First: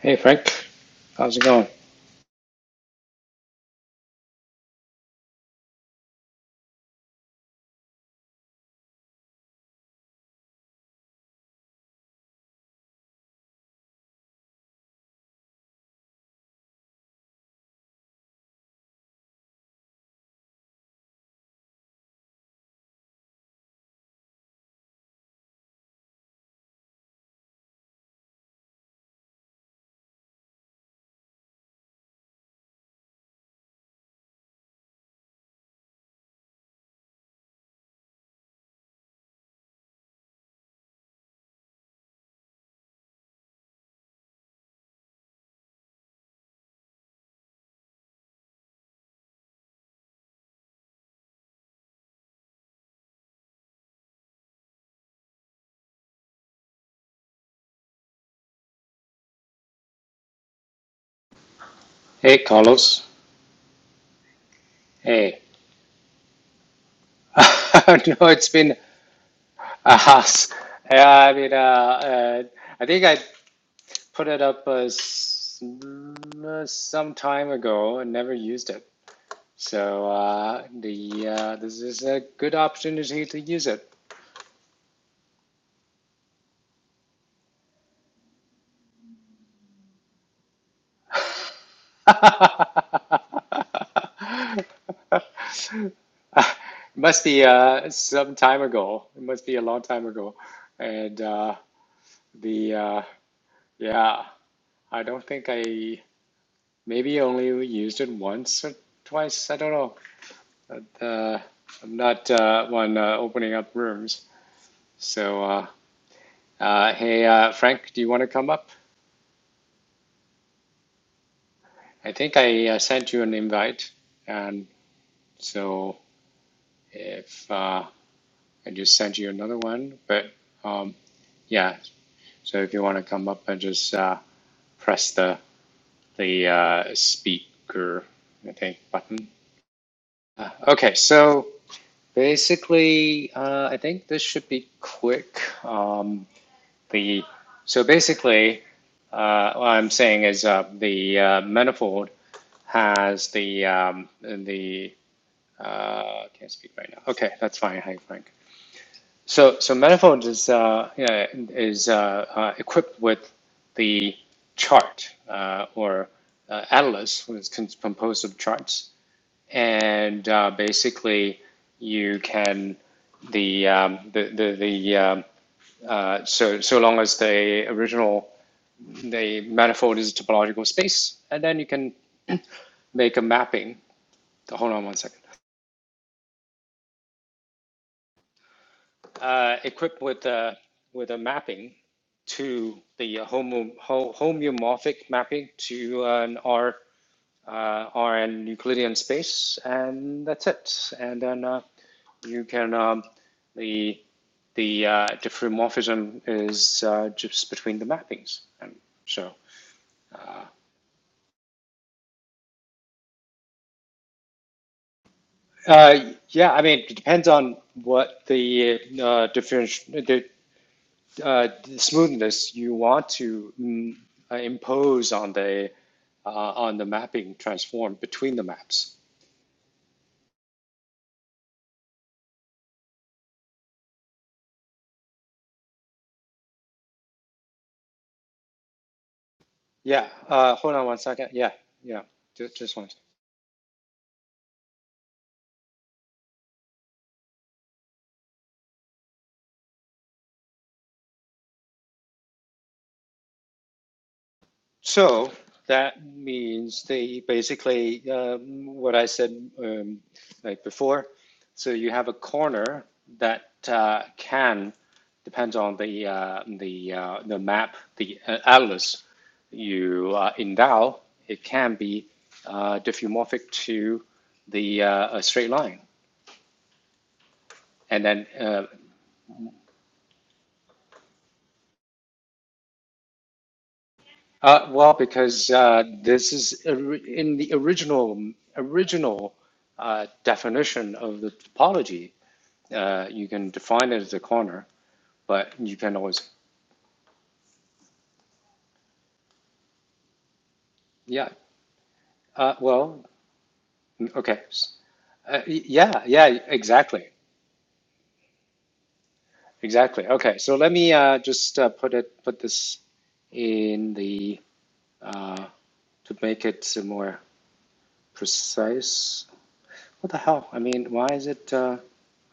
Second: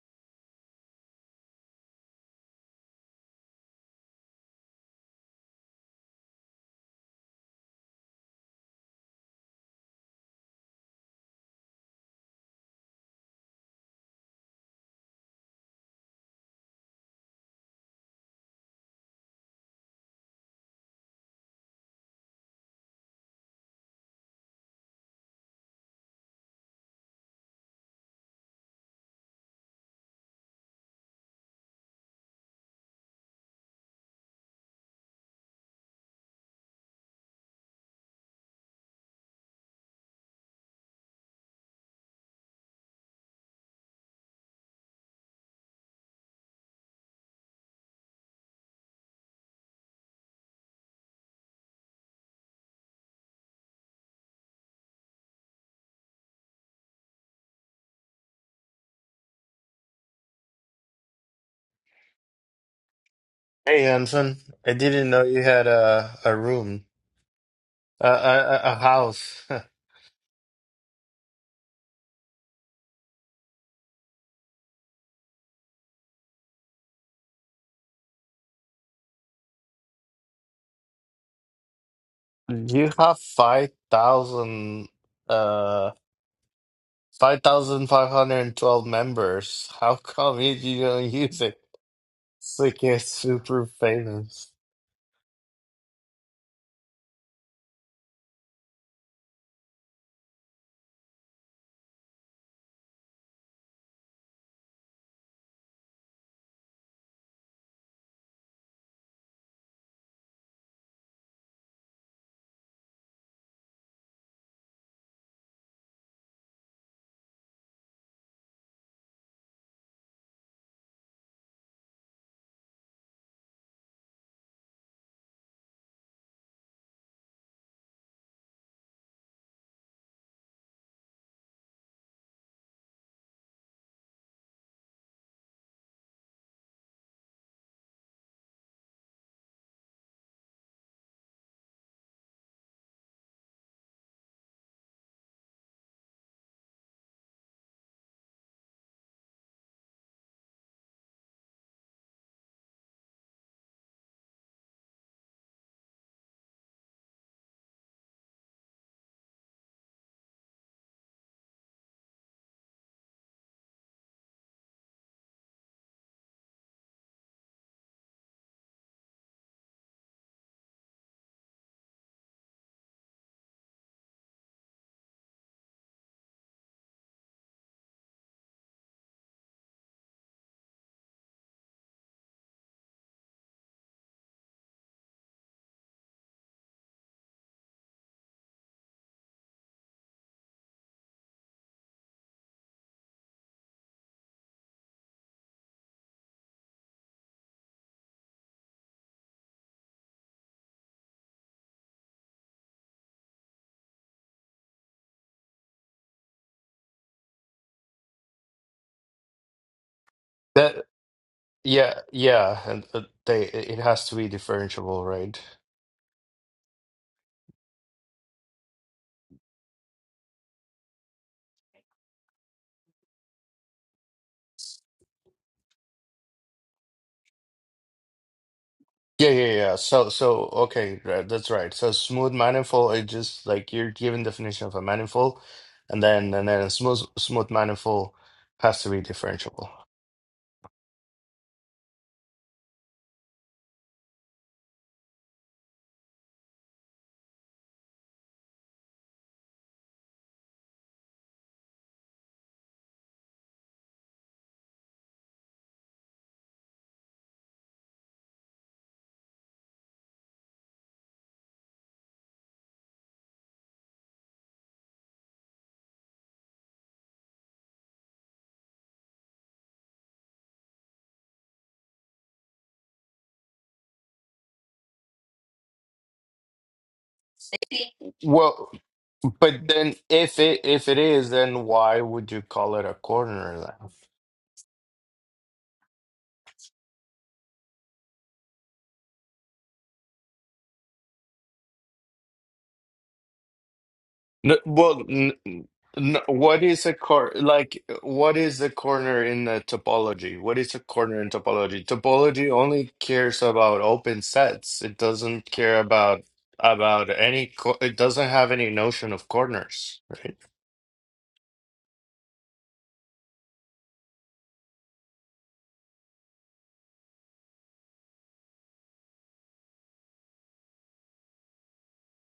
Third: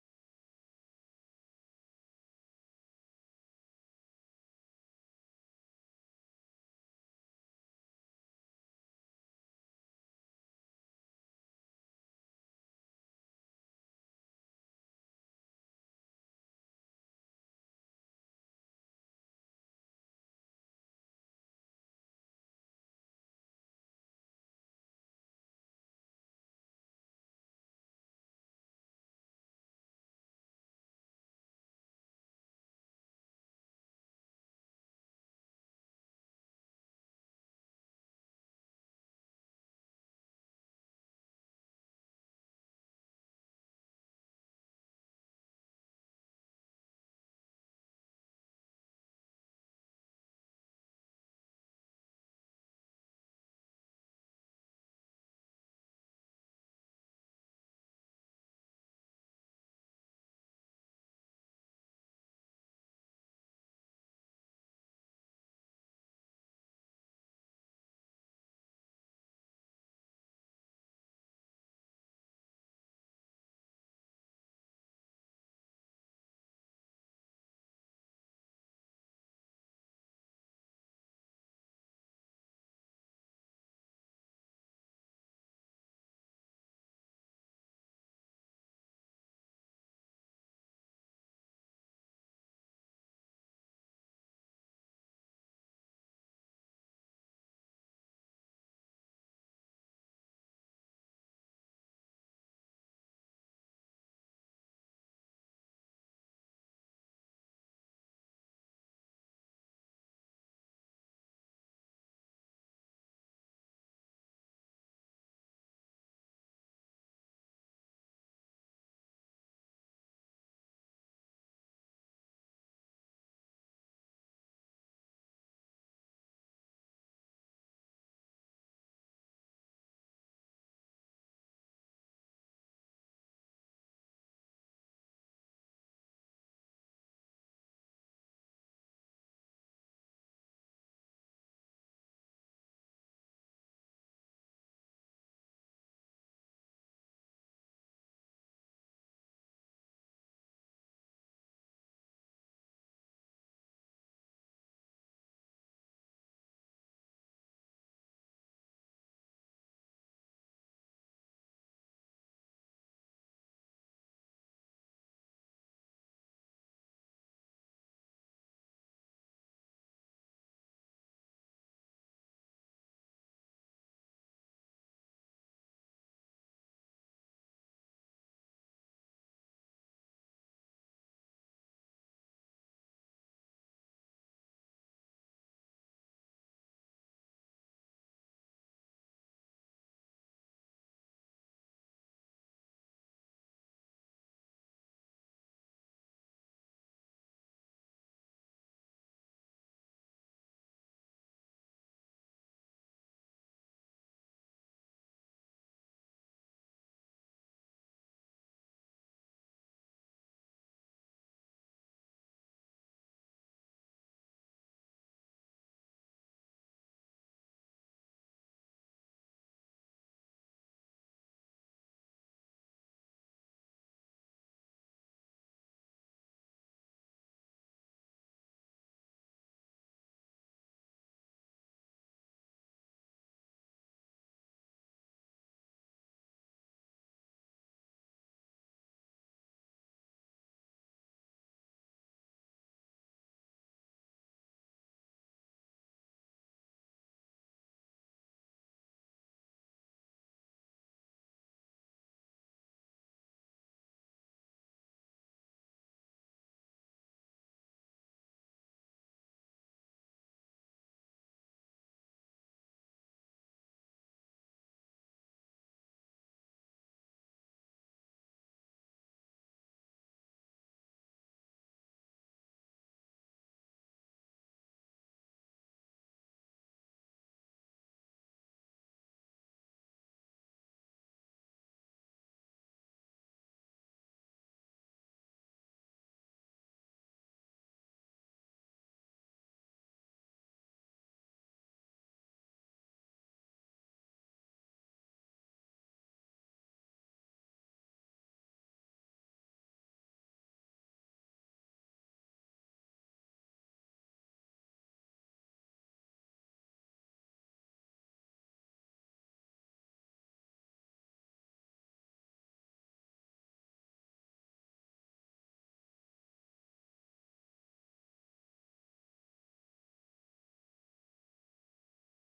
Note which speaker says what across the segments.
Speaker 1: Hey Frank, how's it going? Hey Carlos.
Speaker 2: Hey Hanson, I didn't know
Speaker 1: Hey.
Speaker 2: you had a a room, a a,
Speaker 1: no, it's
Speaker 2: a a
Speaker 1: been
Speaker 2: house.
Speaker 1: a house. Yeah, I mean, uh, uh, I think I put it up uh, s- uh, some time ago and never used it. So uh, the uh, this is a good
Speaker 2: You have
Speaker 1: opportunity to use
Speaker 2: five
Speaker 1: it.
Speaker 2: thousand, uh, five thousand five hundred and twelve members. How come you you don't use it? It's like it's super famous.
Speaker 1: must be uh, some time ago. It must be a long time ago. And uh, the uh, yeah. I don't think I maybe only used it once or twice. I don't know. But, uh, I'm not uh, one uh, opening up rooms. So, uh, uh, hey, uh, Frank, do you want to come up? I think I uh, sent you an invite, and so if uh, I just sent you another one, but um, yeah, so if you want to come up and just uh, press the the uh, speaker, I think, button. Uh, okay, so. Basically, uh, I think this should be quick. Um, the so basically, uh, what I'm saying is uh, the uh, manifold has the um, the uh, can't speak right now. Okay, that's fine. Hi, Frank. So so manifold is uh, yeah, is uh, uh, equipped with the chart uh, or uh, atlas, which is composed of charts and uh, basically you can the um, the the, the um, uh, so so long as the original the manifold is a topological space, and then you can make a mapping. Hold on one second. Uh, equipped with a with a mapping to the homo, homeomorphic mapping to an R uh, RN Euclidean space, and that's it. And then uh, you can um, the the uh, diffeomorphism is uh, just between the mappings. And so,
Speaker 2: That yeah yeah, and uh, they it has to be differentiable, right?
Speaker 1: uh, yeah, I mean, it depends on what the uh, different the, uh, smoothness you want to mm, uh, impose on the uh, on the mapping transform between the maps.
Speaker 2: Yeah, yeah, yeah. So, so okay, right, that's right. So, smooth manifold is just like you're given definition of a manifold, and then and then a smooth smooth manifold has to be differentiable.
Speaker 1: Yeah. Uh, hold on one second. Yeah. Yeah. Ju- Just one So that means they basically, um, what I said um, like before, so you have a corner that uh, can, depends on the, uh, the, uh, the map, the uh, atlas you uh, endow, it can be uh, diffeomorphic to the uh, a straight line. And then uh,
Speaker 2: Well, but then if it if it is, then why would you call it a corner then?
Speaker 1: Uh, well, because uh, this is or- in the original original uh, definition of the topology. Uh, you can define it as a
Speaker 2: No,
Speaker 1: corner,
Speaker 2: well, n
Speaker 1: but you can
Speaker 2: n
Speaker 1: always
Speaker 2: what is a cor like what is a corner in the topology? What is a corner
Speaker 1: yeah.
Speaker 2: in topology? Topology
Speaker 1: Uh,
Speaker 2: only
Speaker 1: well,
Speaker 2: cares about
Speaker 1: mm,
Speaker 2: open
Speaker 1: okay,
Speaker 2: sets. It
Speaker 1: uh,
Speaker 2: doesn't
Speaker 1: y-
Speaker 2: care
Speaker 1: yeah,
Speaker 2: about
Speaker 1: yeah, exactly,
Speaker 2: about any co it doesn't have any notion of corners,
Speaker 1: exactly.
Speaker 2: right?
Speaker 1: Okay, so let me uh, just uh, put it put this in the uh, to make it more precise. What the hell? I mean, why is it? Uh,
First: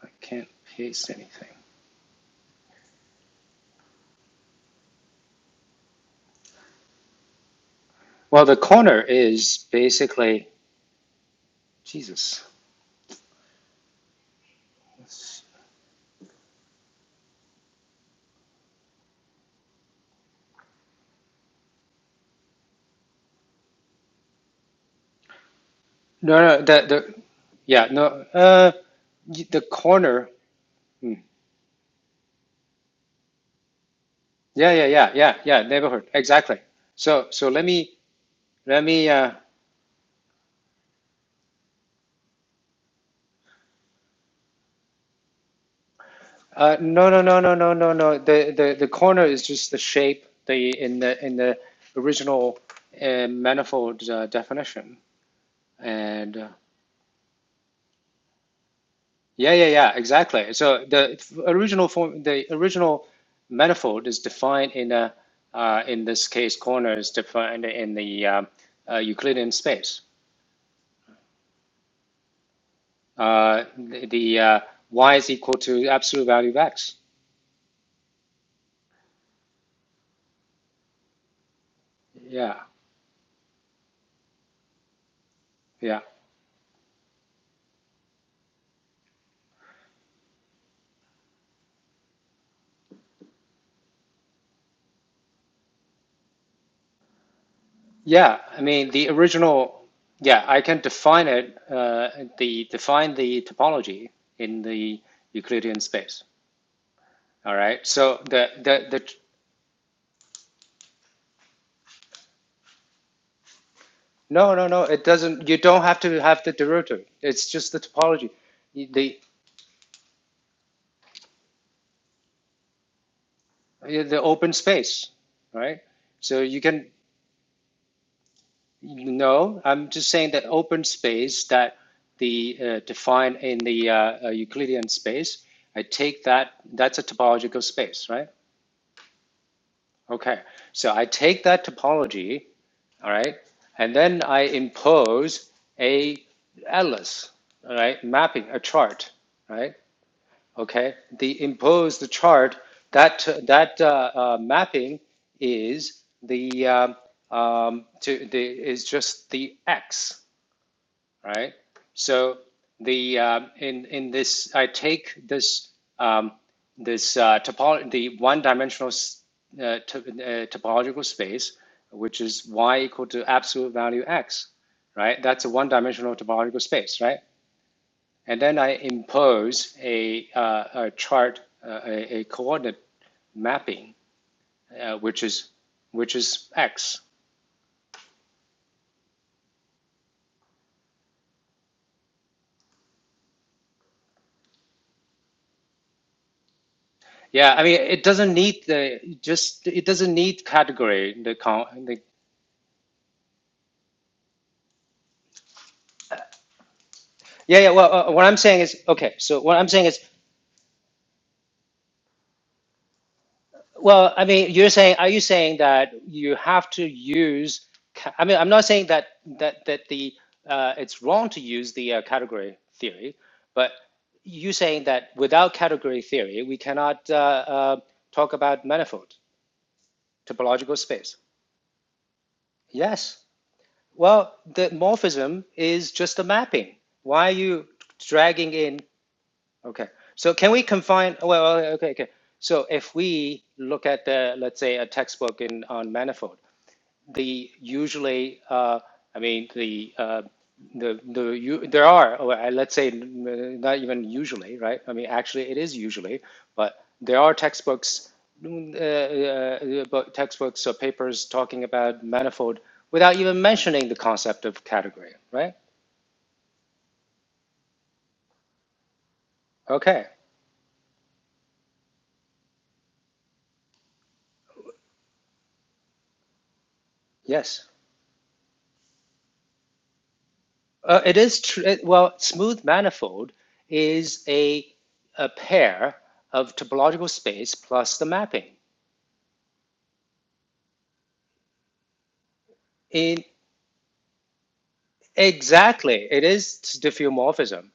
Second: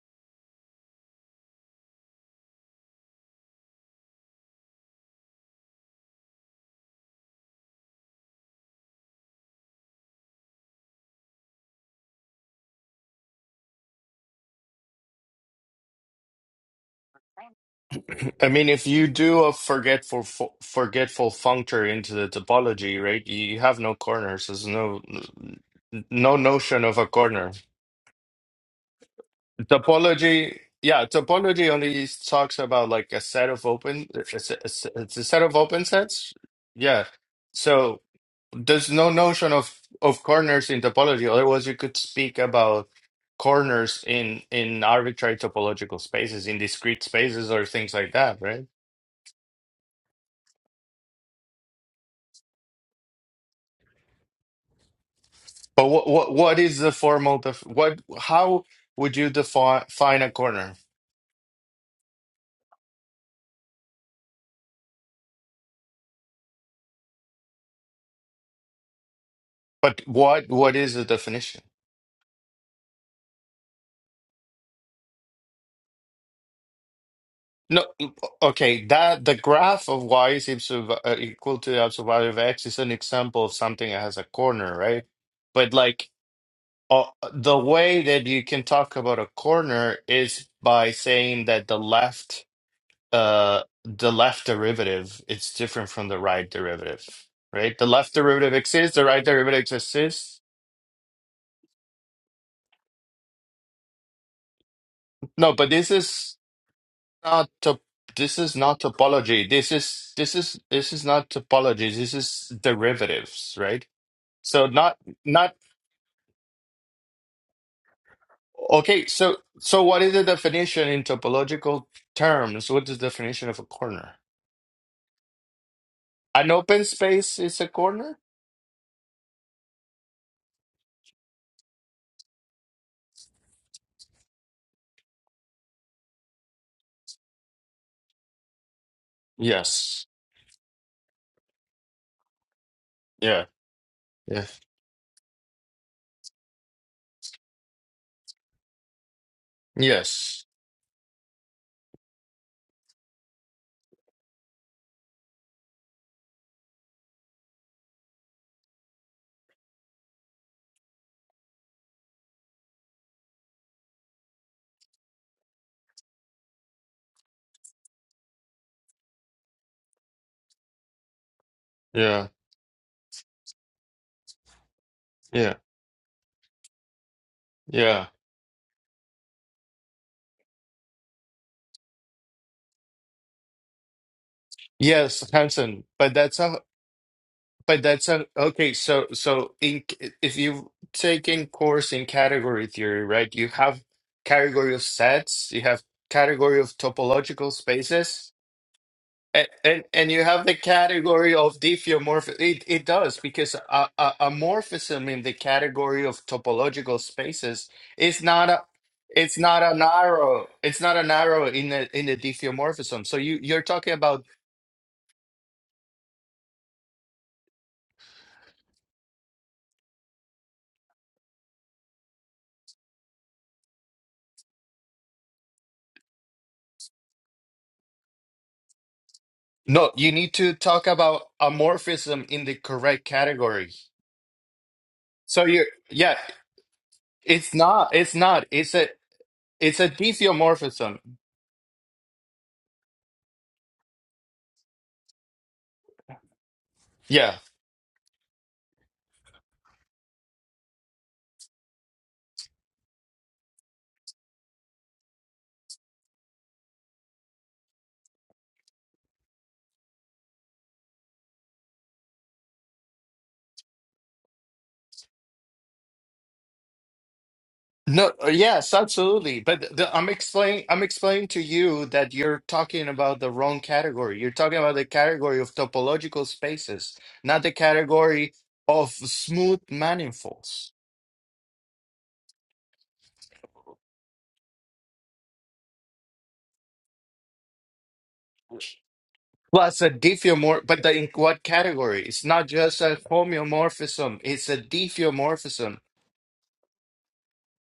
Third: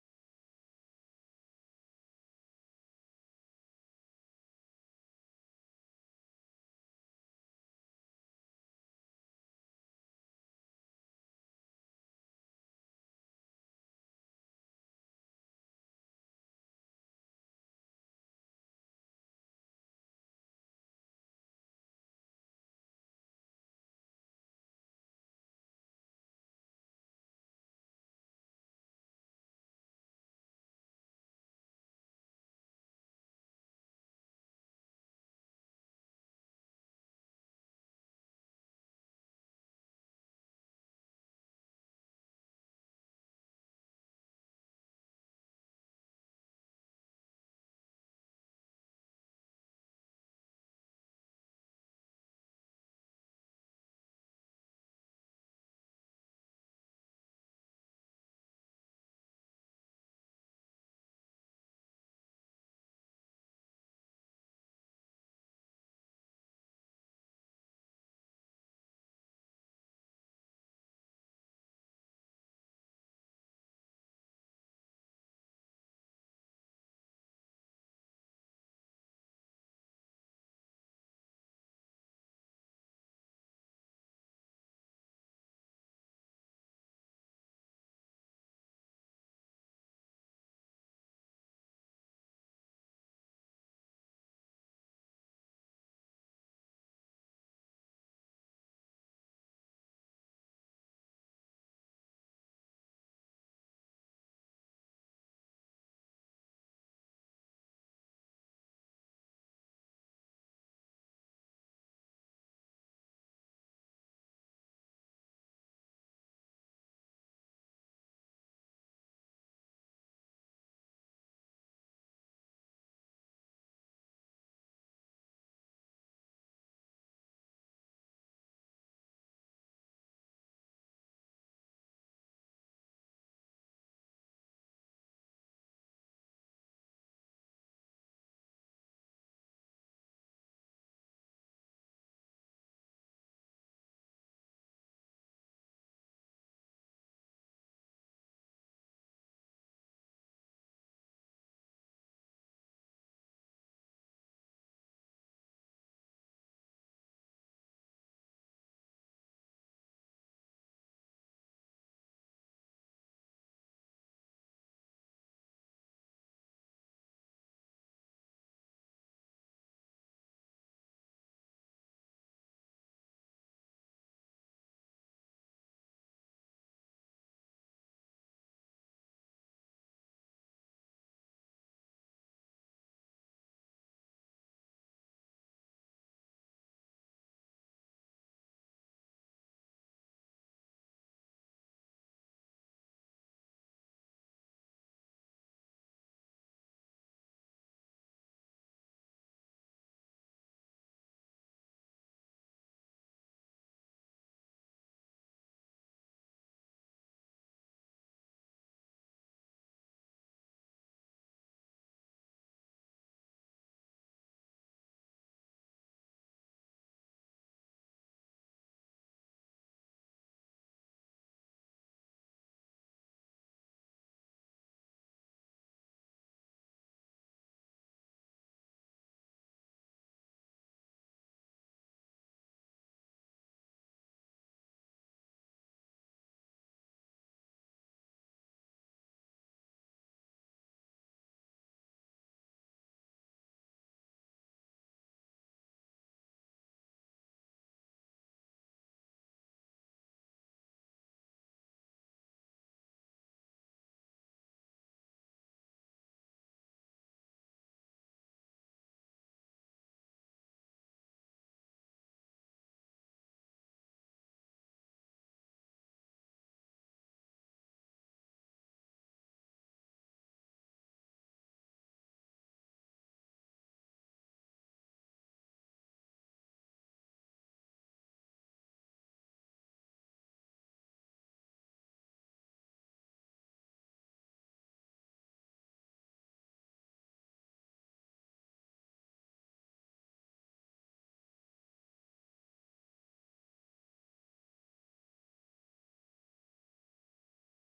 Speaker 1: I can't paste anything. Well, the corner is basically Jesus.
Speaker 2: I mean, if you do a forgetful fo forgetful functor into the topology, right? You have no corners. There's no no
Speaker 1: No, no, the
Speaker 2: notion of a
Speaker 1: the
Speaker 2: corner.
Speaker 1: yeah, no, uh, y- the corner.
Speaker 2: Topology, yeah,
Speaker 1: hmm.
Speaker 2: topology only talks about like a set of open, it's a,
Speaker 1: Yeah, yeah,
Speaker 2: it's a
Speaker 1: yeah,
Speaker 2: it's a
Speaker 1: yeah,
Speaker 2: set of
Speaker 1: yeah.
Speaker 2: open
Speaker 1: Neighborhood,
Speaker 2: sets.
Speaker 1: exactly.
Speaker 2: Yeah.
Speaker 1: So, so let me
Speaker 2: So
Speaker 1: let
Speaker 2: there's
Speaker 1: me.
Speaker 2: no
Speaker 1: Uh,
Speaker 2: notion of of corners in topology. Otherwise, you could speak about corners in in arbitrary topological spaces, in
Speaker 1: uh,
Speaker 2: discrete
Speaker 1: no, no, no,
Speaker 2: spaces,
Speaker 1: no,
Speaker 2: or
Speaker 1: no, no,
Speaker 2: things like
Speaker 1: no.
Speaker 2: that,
Speaker 1: The
Speaker 2: right?
Speaker 1: the the corner is just the shape. The in the in the original uh, manifold uh, definition,
Speaker 2: But what what
Speaker 1: and uh,
Speaker 2: what is the formal def what how would you
Speaker 1: Yeah, yeah,
Speaker 2: define
Speaker 1: yeah,
Speaker 2: find a
Speaker 1: exactly.
Speaker 2: corner?
Speaker 1: So the f- original form, the original manifold is defined in a, uh, in this case, corner is defined in the um, uh, Euclidean space.
Speaker 2: But what what is the definition?
Speaker 1: Uh, the the uh, y is equal to absolute value of x.
Speaker 2: No, okay, that the graph of y is equal to, uh, equal to the absolute value of
Speaker 1: Yeah,
Speaker 2: x is an example of something that has a corner, right? But
Speaker 1: yeah,
Speaker 2: like uh, the way that you can talk about a corner is by saying that the left uh the left derivative is different from the right derivative, right? The left
Speaker 1: yeah.
Speaker 2: derivative
Speaker 1: I mean,
Speaker 2: exists, the
Speaker 1: the
Speaker 2: right derivative
Speaker 1: original.
Speaker 2: exists.
Speaker 1: Yeah, I can define it. Uh, the define the topology in the
Speaker 2: No, but
Speaker 1: Euclidean
Speaker 2: this
Speaker 1: space.
Speaker 2: is not
Speaker 1: All
Speaker 2: to,
Speaker 1: right. So
Speaker 2: this
Speaker 1: the
Speaker 2: is not
Speaker 1: the the
Speaker 2: topology. This is this is this is not topology. This is derivatives, right?
Speaker 1: No,
Speaker 2: So
Speaker 1: no, no.
Speaker 2: not
Speaker 1: It doesn't.
Speaker 2: not
Speaker 1: You don't have to have the derivative. It's just the topology, You-
Speaker 2: okay.
Speaker 1: the
Speaker 2: So so what is the definition in topological terms? What is the definition of a corner?
Speaker 1: the open space, right? So
Speaker 2: An
Speaker 1: you
Speaker 2: open
Speaker 1: can
Speaker 2: space is a corner.
Speaker 1: no. I'm just saying that open space that the uh, defined in the uh, uh, Euclidean space. I take that. That's a topological space, right?
Speaker 2: Yes.
Speaker 1: Okay. So I take that topology, all right,
Speaker 2: Yeah.
Speaker 1: and then I
Speaker 2: Yeah.
Speaker 1: impose a atlas, all right, mapping a chart, right?
Speaker 2: Yes.
Speaker 1: Okay, the imposed chart that that uh, uh, mapping is the um, um, to the is just the x, right? So the um in in this I take this um, this uh, topo the one dimensional uh, to, uh, topological space, which
Speaker 2: Yeah.
Speaker 1: is y equal to absolute value x, right? That's a
Speaker 2: Yeah.
Speaker 1: one dimensional topological space, right?
Speaker 2: Yeah.
Speaker 1: And then I impose a, uh, a chart, uh, a, a coordinate mapping, uh, which
Speaker 2: Yes,
Speaker 1: is
Speaker 2: Hanson. But
Speaker 1: which
Speaker 2: that's
Speaker 1: is
Speaker 2: a
Speaker 1: X.
Speaker 2: But that's a, okay. So, so in if you take in course in category theory, right? You have category of sets, you have category of topological
Speaker 1: Yeah, I mean, it doesn't
Speaker 2: spaces,
Speaker 1: need the
Speaker 2: and
Speaker 1: just it
Speaker 2: and,
Speaker 1: doesn't
Speaker 2: and you
Speaker 1: need
Speaker 2: have the
Speaker 1: category.
Speaker 2: category
Speaker 1: The,
Speaker 2: of
Speaker 1: the
Speaker 2: diffeomorphism. It it does because a, a, a morphism in the category of topological
Speaker 1: yeah,
Speaker 2: spaces
Speaker 1: yeah. Well, uh,
Speaker 2: is
Speaker 1: what I'm
Speaker 2: not
Speaker 1: saying
Speaker 2: a
Speaker 1: is okay.
Speaker 2: it's
Speaker 1: So what
Speaker 2: not
Speaker 1: I'm
Speaker 2: an
Speaker 1: saying is
Speaker 2: arrow. It's not an arrow in the in the diffeomorphism. So you you're talking
Speaker 1: Well,
Speaker 2: about
Speaker 1: I mean, you're saying, are you saying that you have to use? ca- I mean, I'm not saying that that that the uh, it's wrong to use the uh, category theory, but you saying that without category theory, we cannot uh, uh, talk about manifold
Speaker 2: No, you need to
Speaker 1: topological
Speaker 2: talk
Speaker 1: space.
Speaker 2: about amorphism in the correct
Speaker 1: Yes.
Speaker 2: category.
Speaker 1: Well, the morphism
Speaker 2: So you,
Speaker 1: is just
Speaker 2: yeah,
Speaker 1: a mapping. Why are
Speaker 2: it's
Speaker 1: you
Speaker 2: not, it's not,
Speaker 1: dragging
Speaker 2: it's
Speaker 1: in?
Speaker 2: a, it's
Speaker 1: Okay.
Speaker 2: a
Speaker 1: So can we
Speaker 2: diffeomorphism.
Speaker 1: confine? Well, okay, okay. So if we look at the, let's say, a textbook in on manifold.
Speaker 2: Yeah.
Speaker 1: the usually, uh, I mean, the uh, the the you, there are or let's say not even usually, right? I mean, actually, it is usually, but there are textbooks, mm, uh, uh, textbooks or papers talking about manifold without even mentioning the concept of category, right?
Speaker 2: No, uh, yes, absolutely. But the,
Speaker 1: Okay.
Speaker 2: I'm explaining, I'm explaining to you that you're talking about the wrong category. You're talking about the category of topological spaces, not the
Speaker 1: Yes.
Speaker 2: category of smooth manifolds.
Speaker 1: Uh, it is true. Well, smooth manifold is a a pair of topological space plus the mapping.
Speaker 2: Plus a diffeomorph, but the, in what category? It's not just a
Speaker 1: In
Speaker 2: homeomorphism, it's a diffeomorphism.
Speaker 1: Exactly. It is diffeomorphism.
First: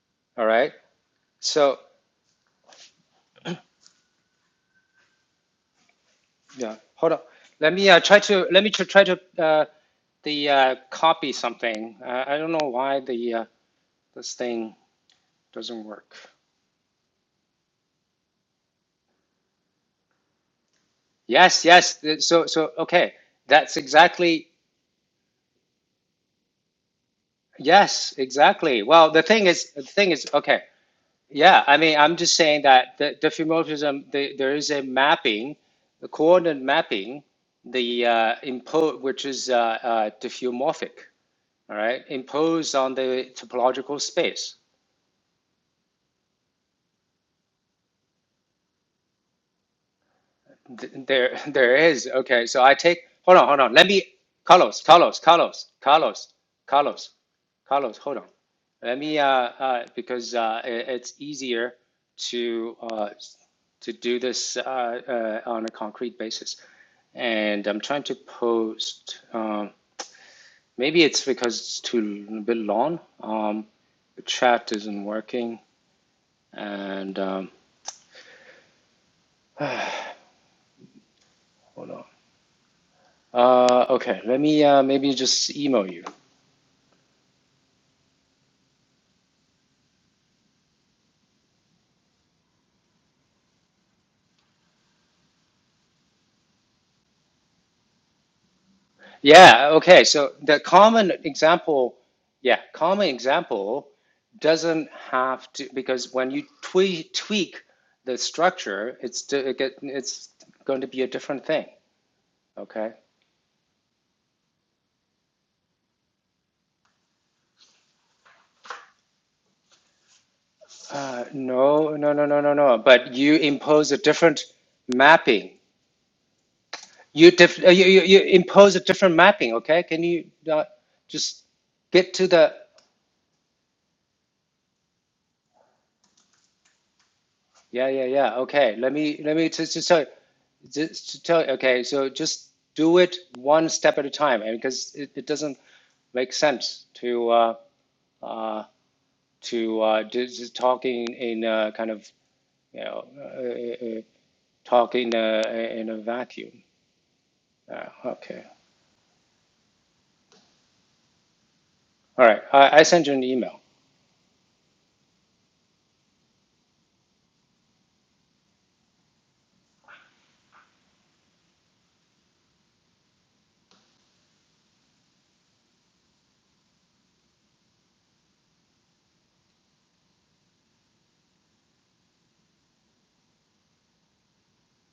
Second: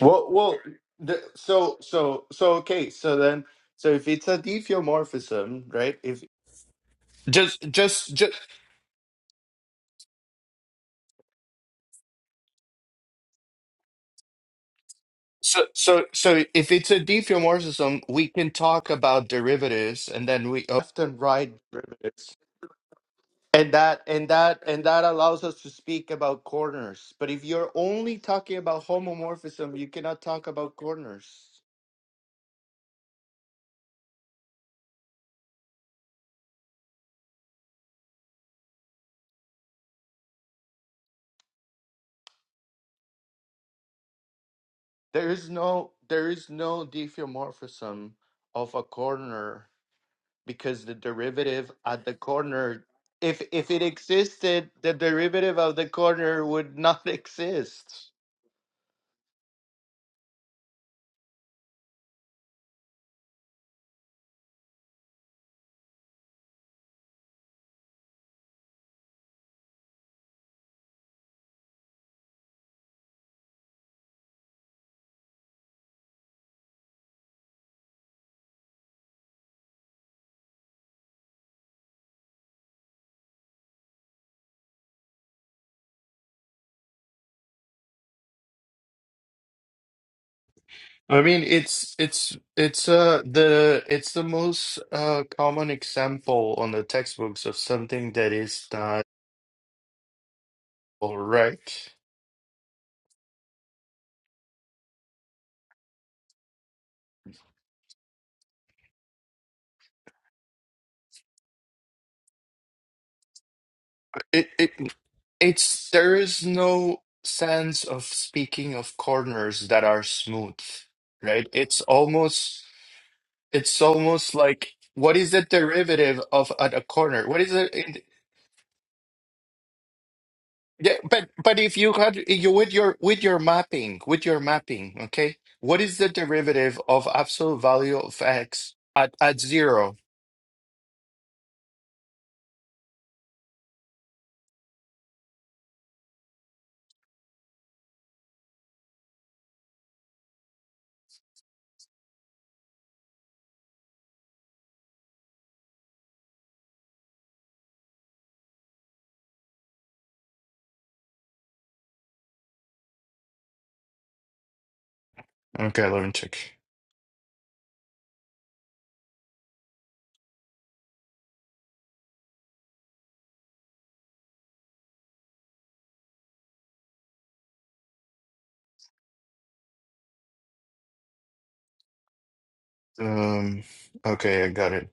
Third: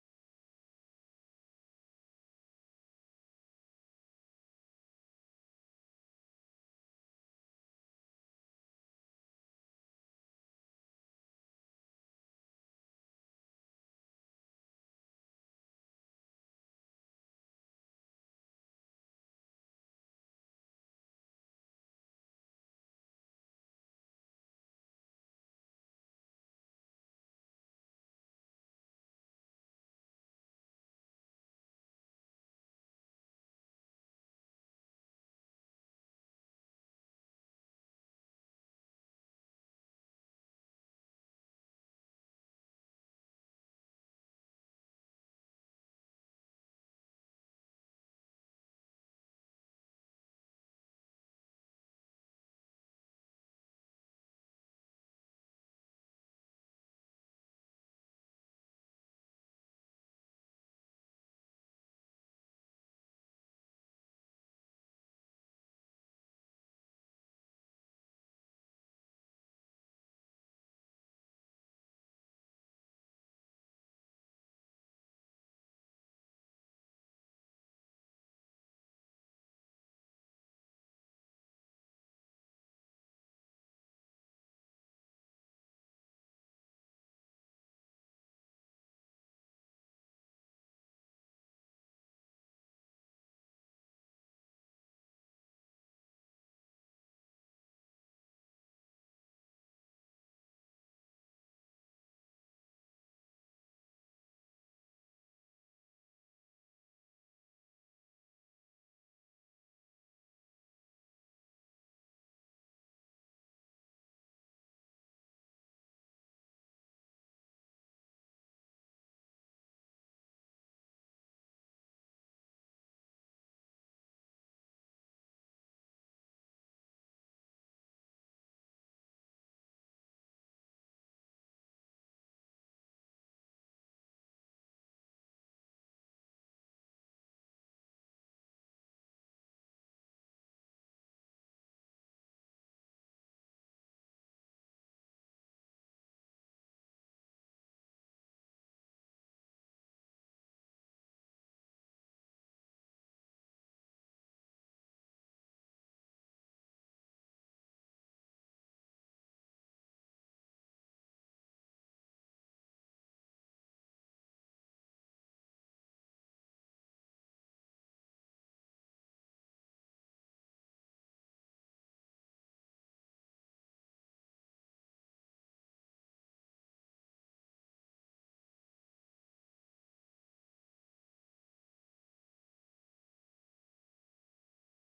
Speaker 2: Well,
Speaker 1: All
Speaker 2: well,
Speaker 1: right.
Speaker 2: the, so,
Speaker 1: So
Speaker 2: so, so, okay. So then, so if it's a diffeomorphism, right? If
Speaker 1: yeah, hold on.
Speaker 2: just,
Speaker 1: Let me uh,
Speaker 2: just,
Speaker 1: try
Speaker 2: just,
Speaker 1: to let me tr- try to uh, the uh, copy something. Uh, I don't know why the uh, this thing
Speaker 2: so,
Speaker 1: doesn't
Speaker 2: so,
Speaker 1: work.
Speaker 2: so, if it's a diffeomorphism, we can talk about derivatives, and then we oh, left and right
Speaker 1: Yes, yes. th-
Speaker 2: derivatives,
Speaker 1: So so okay.
Speaker 2: and
Speaker 1: That's
Speaker 2: that, and
Speaker 1: exactly
Speaker 2: that, and that allows us to speak about corners. But if you're
Speaker 1: yes,
Speaker 2: only talking
Speaker 1: exactly.
Speaker 2: about
Speaker 1: Well, the thing is
Speaker 2: homomorphism,
Speaker 1: the
Speaker 2: you
Speaker 1: thing
Speaker 2: cannot
Speaker 1: is
Speaker 2: talk
Speaker 1: okay.
Speaker 2: about corners.
Speaker 1: Yeah, I mean, I'm just saying that the diffeomorphism, the, there is a mapping, the coordinate mapping, the uh, impo which is uh, uh, diffeomorphic. all right, imposed on the topological space.
Speaker 2: There is no, there is no diffeomorphism of a corner because the
Speaker 1: There,
Speaker 2: derivative
Speaker 1: there
Speaker 2: at
Speaker 1: is.
Speaker 2: the
Speaker 1: Okay, so I
Speaker 2: corner
Speaker 1: take. Hold
Speaker 2: if
Speaker 1: on, hold
Speaker 2: if
Speaker 1: on.
Speaker 2: it
Speaker 1: Let me,
Speaker 2: existed
Speaker 1: Carlos,
Speaker 2: the
Speaker 1: Carlos,
Speaker 2: derivative
Speaker 1: Carlos,
Speaker 2: of the
Speaker 1: Carlos,
Speaker 2: corner would not
Speaker 1: Carlos, Carlos.
Speaker 2: exist
Speaker 1: Hold on. Let me, uh, uh, because uh, it, it's easier to uh, to do this uh, uh, on a concrete basis, and I'm trying to post. Um, maybe it's because it's too a bit long. Um, the chat isn't working, and um, hold on. Uh, okay, let me uh, maybe just email you.
Speaker 2: I mean, it's it's it's uh the it's the most uh common example on the textbooks of something that is not
Speaker 1: Yeah, okay. So the common
Speaker 2: correct.
Speaker 1: example, yeah, common example doesn't have to because when you tweak tweak the structure, it's to, it get, it's going to be a different thing. Okay.
Speaker 2: It it it's there is no sense of speaking of corners that are smooth,
Speaker 1: Uh,
Speaker 2: right? It's
Speaker 1: no, no, no, no, no,
Speaker 2: almost
Speaker 1: no. But you
Speaker 2: It's
Speaker 1: impose a
Speaker 2: almost
Speaker 1: different
Speaker 2: like what is the
Speaker 1: mapping.
Speaker 2: derivative of at a corner?
Speaker 1: You
Speaker 2: What is
Speaker 1: diff uh,
Speaker 2: it?
Speaker 1: you, you
Speaker 2: it-
Speaker 1: you impose a different mapping. Okay. Can you uh,
Speaker 2: Yeah, but
Speaker 1: just
Speaker 2: but if you
Speaker 1: get
Speaker 2: had
Speaker 1: to
Speaker 2: you
Speaker 1: the
Speaker 2: with your with your mapping with your mapping, okay, what is the derivative of absolute
Speaker 1: Yeah,
Speaker 2: value
Speaker 1: yeah,
Speaker 2: of
Speaker 1: yeah. Okay.
Speaker 2: x
Speaker 1: Let
Speaker 2: at
Speaker 1: me let
Speaker 2: at
Speaker 1: me just, just
Speaker 2: zero?
Speaker 1: tell just to tell okay, so just do it one step at a time and because it, it doesn't make sense to uh uh to uh just, just talking in uh kind of you know uh, uh, talking uh, in a in a vacuum. Uh, okay. All right. I, I sent you an email.
Speaker 2: Okay, let me check. Um, okay, I got it.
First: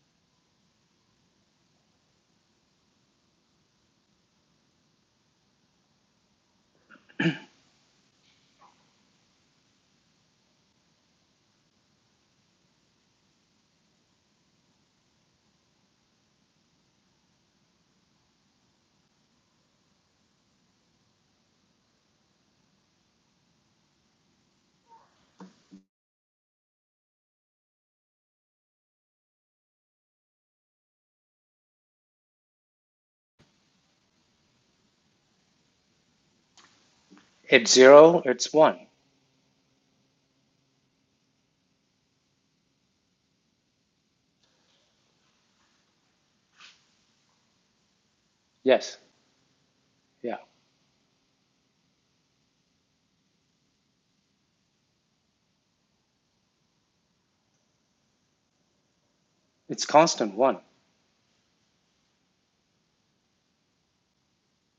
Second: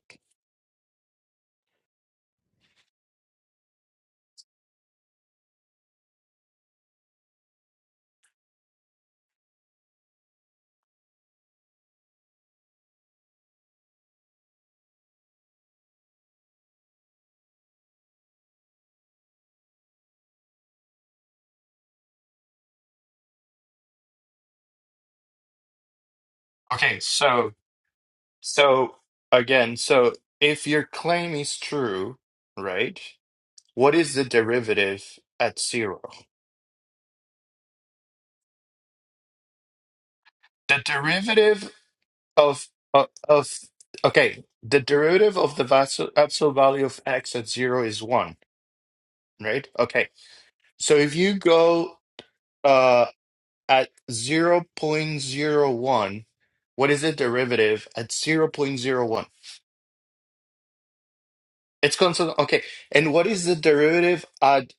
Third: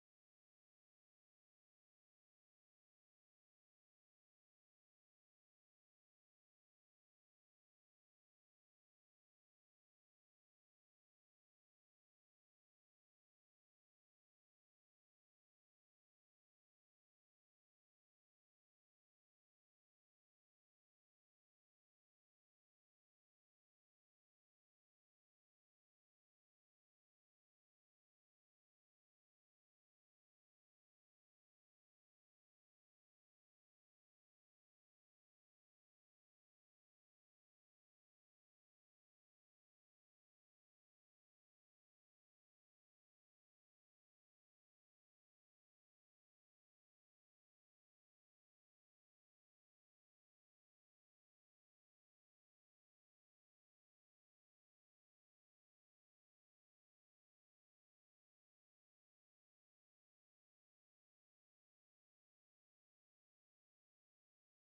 Speaker 2: Okay, so so again, so if your claim is true, right? What is the derivative at zero?
Speaker 1: It's zero, it's one.
Speaker 2: The derivative of of, of okay the derivative of the vas- absolute value of x at zero is one
Speaker 1: Yes.
Speaker 2: right okay
Speaker 1: Yeah.
Speaker 2: so if you go uh at zero point zero 0.01 what is the derivative at zero point zero 0.01
Speaker 1: It's constant one.
Speaker 2: it's constant okay and what is the derivative at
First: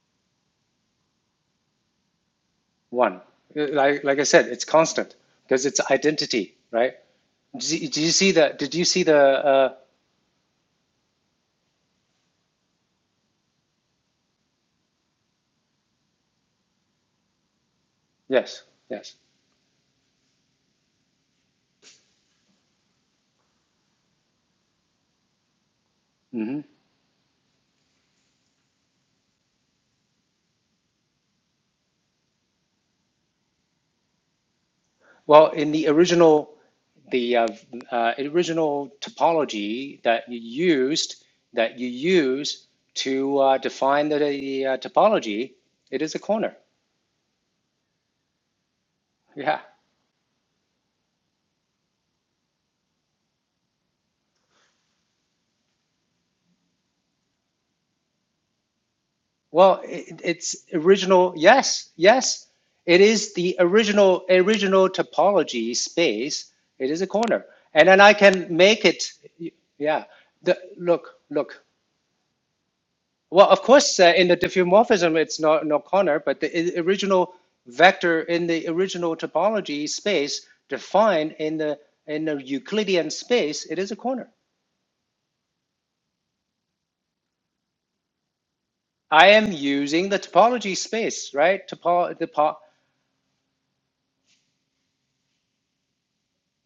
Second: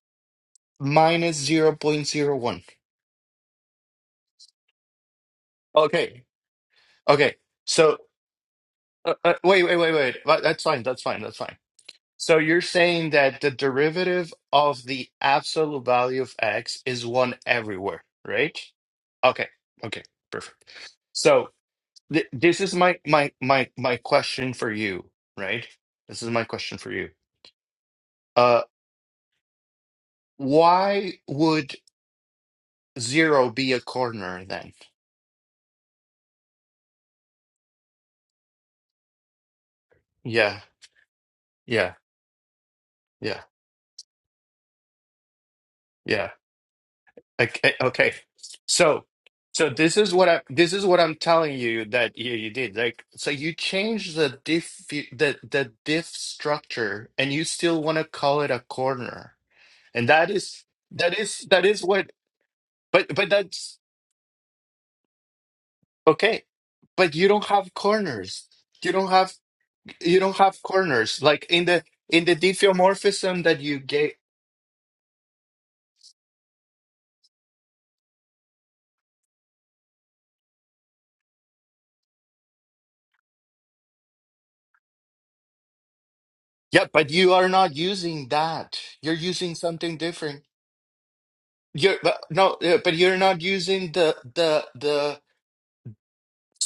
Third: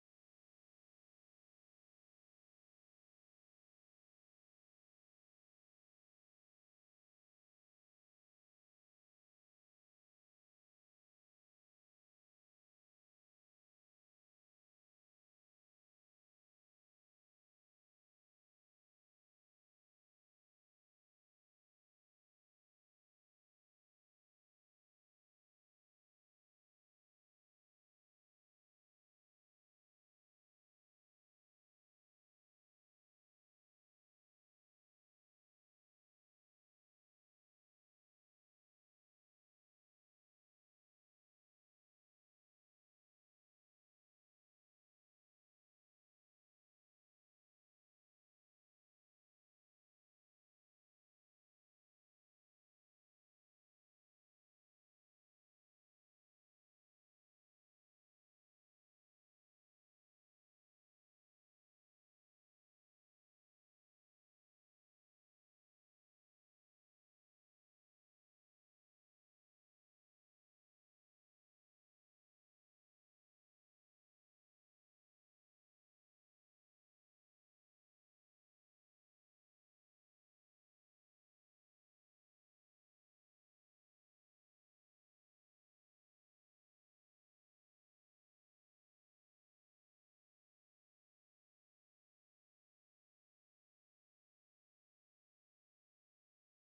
Speaker 2: minus zero point zero 0.01
Speaker 1: One. Uh, Like like I said, it's constant because it's
Speaker 2: okay
Speaker 1: identity, right?
Speaker 2: okay
Speaker 1: Did you,
Speaker 2: so
Speaker 1: see the? Did you see
Speaker 2: uh,
Speaker 1: the?
Speaker 2: uh, wait
Speaker 1: Uh,
Speaker 2: wait wait wait But that's fine that's fine that's fine So you're saying that the derivative of the absolute value of x is one everywhere, right?
Speaker 1: yes, yes.
Speaker 2: Okay. Okay. Perfect. So th this is my my my my question for you, right? This is my
Speaker 1: hmm
Speaker 2: question for you. Uh, why would zero be a corner then?
Speaker 1: Well, in the original, the uh, uh, original topology that you
Speaker 2: Yeah.
Speaker 1: used, that you
Speaker 2: Yeah.
Speaker 1: use to
Speaker 2: Yeah.
Speaker 1: uh, define the, the uh, topology, it is a
Speaker 2: Yeah.
Speaker 1: corner.
Speaker 2: Okay, okay. So,
Speaker 1: Yeah.
Speaker 2: so this is what I this is what I'm telling you that you, you did. Like, so you changed the diff the the diff structure, and you still want to call it a corner,
Speaker 1: Well,
Speaker 2: and
Speaker 1: it,
Speaker 2: that
Speaker 1: it's
Speaker 2: is that
Speaker 1: original.
Speaker 2: is that is
Speaker 1: Yes,
Speaker 2: what.
Speaker 1: yes. It
Speaker 2: But but
Speaker 1: is the
Speaker 2: that's
Speaker 1: original original topology
Speaker 2: okay.
Speaker 1: space. It is a
Speaker 2: But you
Speaker 1: corner,
Speaker 2: don't have
Speaker 1: and then I can
Speaker 2: corners.
Speaker 1: make
Speaker 2: You
Speaker 1: it.
Speaker 2: don't have
Speaker 1: Yeah.
Speaker 2: you don't
Speaker 1: The,
Speaker 2: have
Speaker 1: look,
Speaker 2: corners. Like
Speaker 1: look.
Speaker 2: in the in the diffeomorphism
Speaker 1: Well,
Speaker 2: that
Speaker 1: of
Speaker 2: you
Speaker 1: course, uh,
Speaker 2: gave.
Speaker 1: in the diffeomorphism, it's not no corner, but the original vector in the original topology space defined in the in the Euclidean space, it is a corner.
Speaker 2: Yeah, but you are not using that. You're
Speaker 1: I am
Speaker 2: using something
Speaker 1: using the
Speaker 2: different.
Speaker 1: topology space, right?
Speaker 2: You're
Speaker 1: Topo-
Speaker 2: but
Speaker 1: the
Speaker 2: no, yeah, but you're not using the the the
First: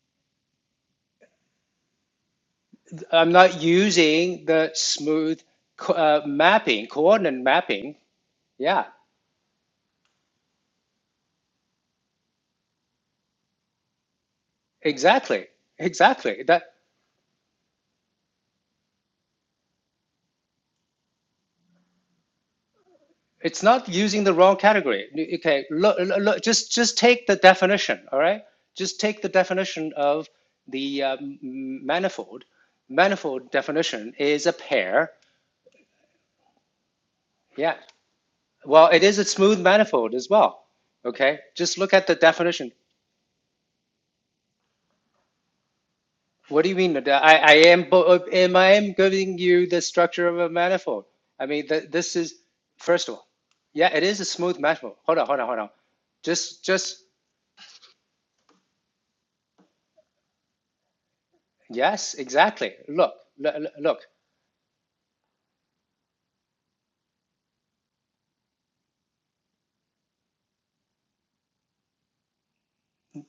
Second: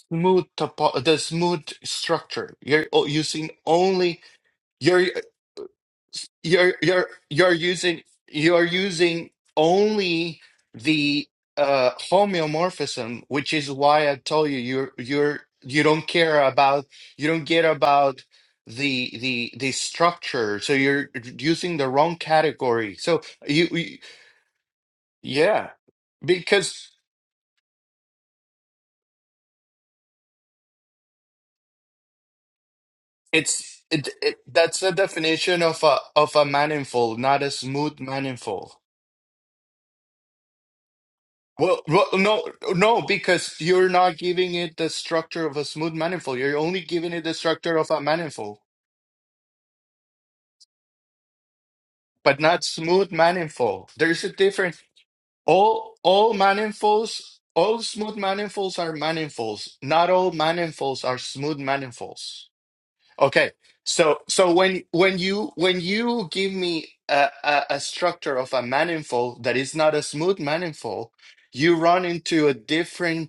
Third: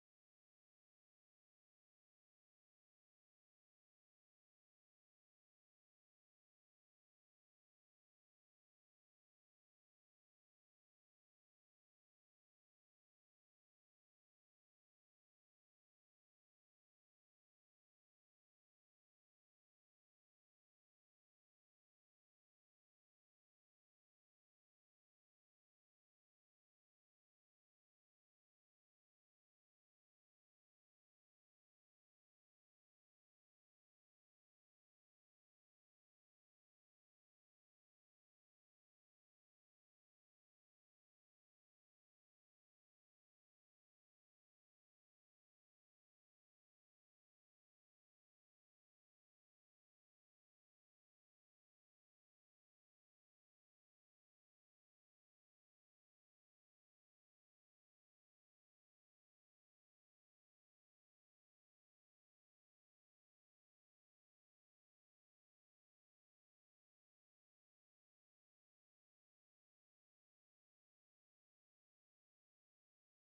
Speaker 2: smooth topo the smooth structure. You're o-
Speaker 1: I'm
Speaker 2: using
Speaker 1: not
Speaker 2: only
Speaker 1: using the
Speaker 2: you're
Speaker 1: smooth co- uh,
Speaker 2: you're
Speaker 1: mapping,
Speaker 2: you're
Speaker 1: coordinate
Speaker 2: you're
Speaker 1: mapping.
Speaker 2: using you're
Speaker 1: Yeah,
Speaker 2: using only the uh homeomorphism, which is why I told you you're you're
Speaker 1: exactly,
Speaker 2: you don't
Speaker 1: exactly.
Speaker 2: care
Speaker 1: That
Speaker 2: about you don't care about the the the structure. So you're using the wrong category. So
Speaker 1: It's
Speaker 2: you,
Speaker 1: not
Speaker 2: you
Speaker 1: using the wrong category. Okay,
Speaker 2: yeah,
Speaker 1: look, look, just
Speaker 2: because.
Speaker 1: just take the definition. All right, just take the definition of the um, manifold. Manifold
Speaker 2: It's it,
Speaker 1: definition
Speaker 2: it
Speaker 1: is a
Speaker 2: that's the
Speaker 1: pair.
Speaker 2: definition of a of a manifold, not a
Speaker 1: Yeah.
Speaker 2: smooth manifold.
Speaker 1: Well, it is a smooth manifold as well. Okay, just
Speaker 2: Well,
Speaker 1: look at
Speaker 2: well,
Speaker 1: the
Speaker 2: no,
Speaker 1: definition.
Speaker 2: no, because you're not giving it the structure of a smooth manifold. You're
Speaker 1: What do you
Speaker 2: only
Speaker 1: mean?
Speaker 2: giving it the
Speaker 1: I, I
Speaker 2: structure
Speaker 1: am
Speaker 2: of a
Speaker 1: am
Speaker 2: manifold,
Speaker 1: I am giving you the structure of a manifold. I mean, th this is
Speaker 2: but not
Speaker 1: first
Speaker 2: smooth
Speaker 1: of all. Yeah,
Speaker 2: manifold.
Speaker 1: it is a
Speaker 2: There's a
Speaker 1: smooth
Speaker 2: difference.
Speaker 1: manifold. Hold on, hold on, hold on.
Speaker 2: All all
Speaker 1: Just just
Speaker 2: manifolds, all smooth manifolds are manifolds. Not all manifolds are smooth
Speaker 1: Yes,
Speaker 2: manifolds.
Speaker 1: exactly. Look,
Speaker 2: Okay.
Speaker 1: look, look.
Speaker 2: So so when when you when you give me a, a, a structure of a manifold that is not a smooth manifold, you run into a different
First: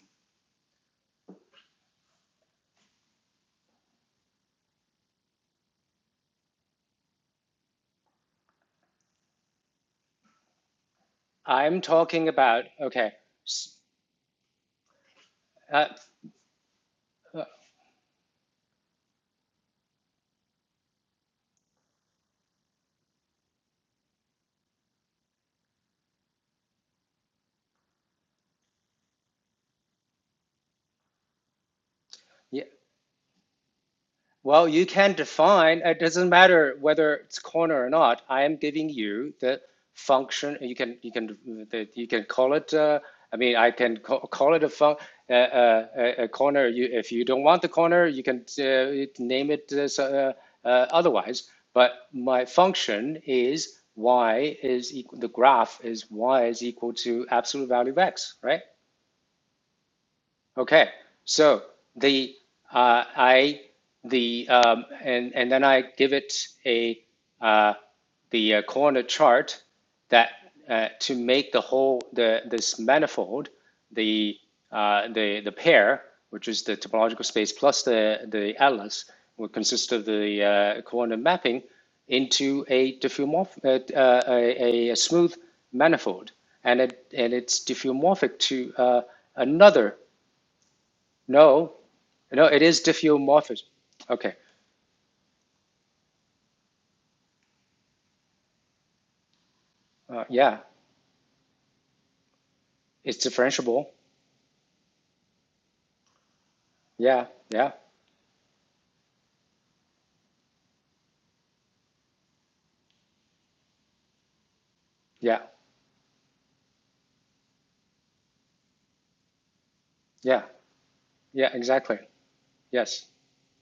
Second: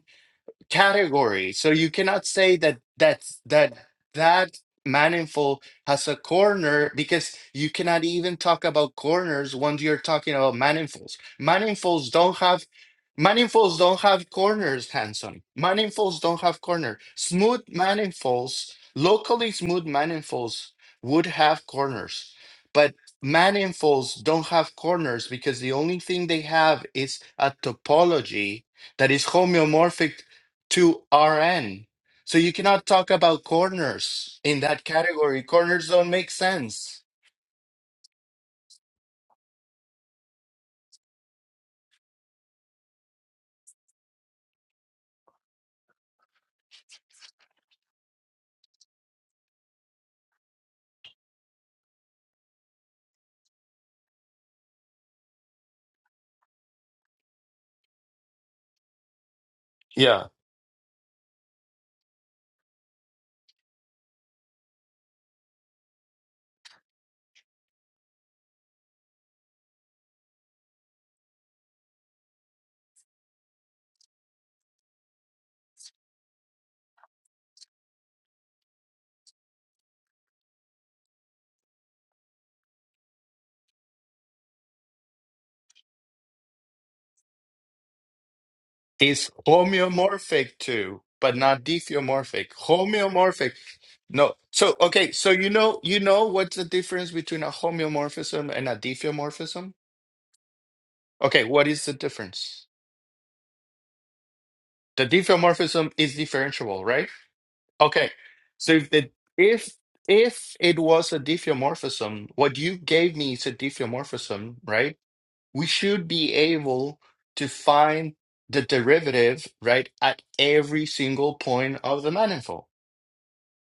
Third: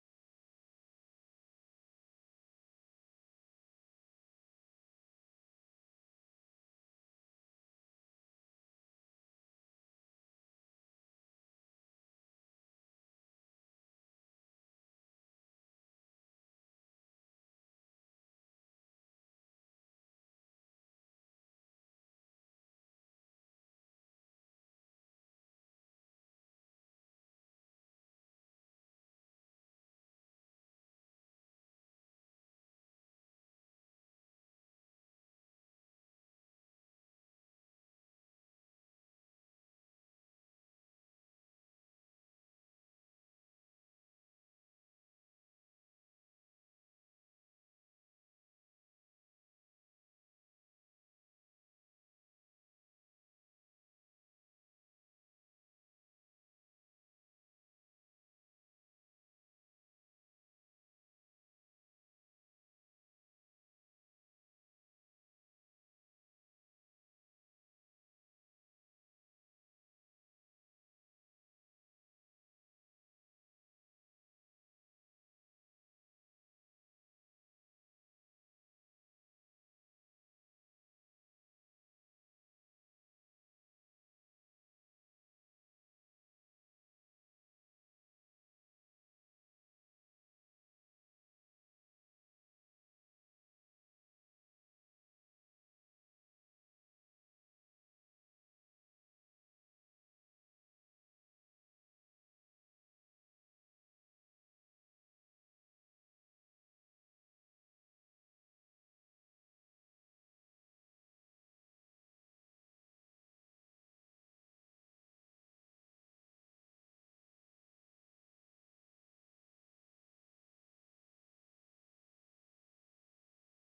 Speaker 2: category. So you cannot say that that's that that manifold has a corner because you cannot even talk about corners once you're talking about manifolds.
Speaker 1: I'm
Speaker 2: Manifolds
Speaker 1: talking
Speaker 2: don't have
Speaker 1: about okay. s-
Speaker 2: manifolds don't have corners, Hanson.
Speaker 1: Uh,
Speaker 2: Manifolds don't have corner.
Speaker 1: uh,
Speaker 2: Smooth manifolds, locally smooth manifolds would have corners, but manifolds don't have corners because the only thing they have is a topology that is homeomorphic to RN. So you
Speaker 1: yeah,
Speaker 2: cannot talk about corners in
Speaker 1: Well,
Speaker 2: that
Speaker 1: you can
Speaker 2: category.
Speaker 1: define,
Speaker 2: Corners
Speaker 1: it
Speaker 2: don't
Speaker 1: doesn't
Speaker 2: make
Speaker 1: matter
Speaker 2: sense.
Speaker 1: whether it's corner or not. I am giving you the function. You can you can you can call it. Uh, I mean, I can call, call it a fun, uh, uh, a corner. You, if you don't want the corner, you can uh, name it uh, so- uh, uh, otherwise. But my function is y is equal. The graph is y is equal to absolute value of x, right?
Speaker 2: Yeah.
Speaker 1: Okay, so the uh, I the um, and and then I give it a uh, the uh, corner chart that uh, to make the whole the this manifold the uh, the the pair which is the topological space plus the the atlas will consist of the uh, coordinate mapping into a diffeomorph uh, uh, a, a smooth manifold and it and it's diffeomorphic to uh,
Speaker 2: It's
Speaker 1: another
Speaker 2: homeomorphic too, but not
Speaker 1: no, no,
Speaker 2: diffeomorphic.
Speaker 1: it is
Speaker 2: Homeomorphic.
Speaker 1: diffeomorphism. Okay.
Speaker 2: No. So okay, so you know you know what's the difference between a homeomorphism and a diffeomorphism?
Speaker 1: Uh, yeah,
Speaker 2: Okay, what is the difference?
Speaker 1: it's differentiable.
Speaker 2: The diffeomorphism is differentiable, right?
Speaker 1: Yeah, yeah,
Speaker 2: Okay. So if the if if it was a diffeomorphism, what you gave me is a diffeomorphism, right?
Speaker 1: yeah,
Speaker 2: we should be able to find the derivative, right, at
Speaker 1: yeah,
Speaker 2: every single
Speaker 1: yeah,
Speaker 2: point
Speaker 1: exactly.
Speaker 2: of the manifold.
Speaker 1: Yes.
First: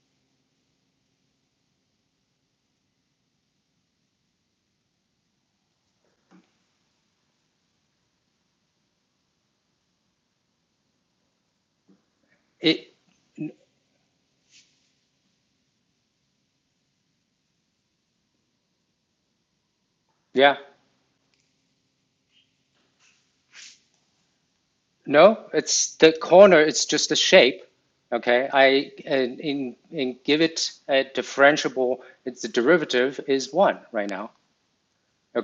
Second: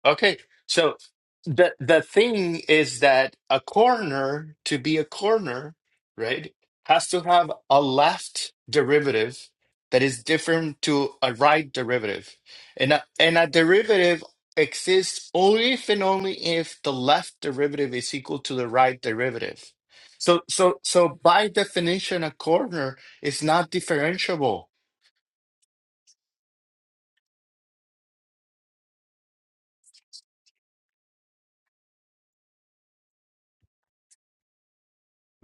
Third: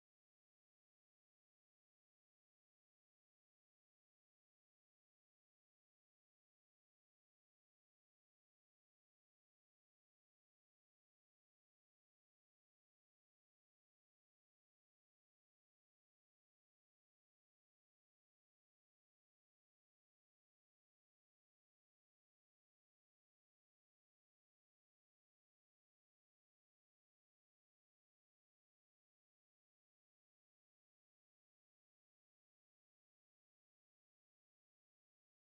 Speaker 2: Okay, so the the thing is that a corner to be a corner, right, has to have a left derivative that is different to a right derivative,
Speaker 1: It,
Speaker 2: and a, and a derivative exists only if and only if the left derivative is equal to the right derivative. So
Speaker 1: yeah.
Speaker 2: so so by definition, a corner is not differentiable.
Speaker 1: No, it's the corner, it's just the shape. Okay. I, and in, in give it a differentiable, it's the derivative is one right now.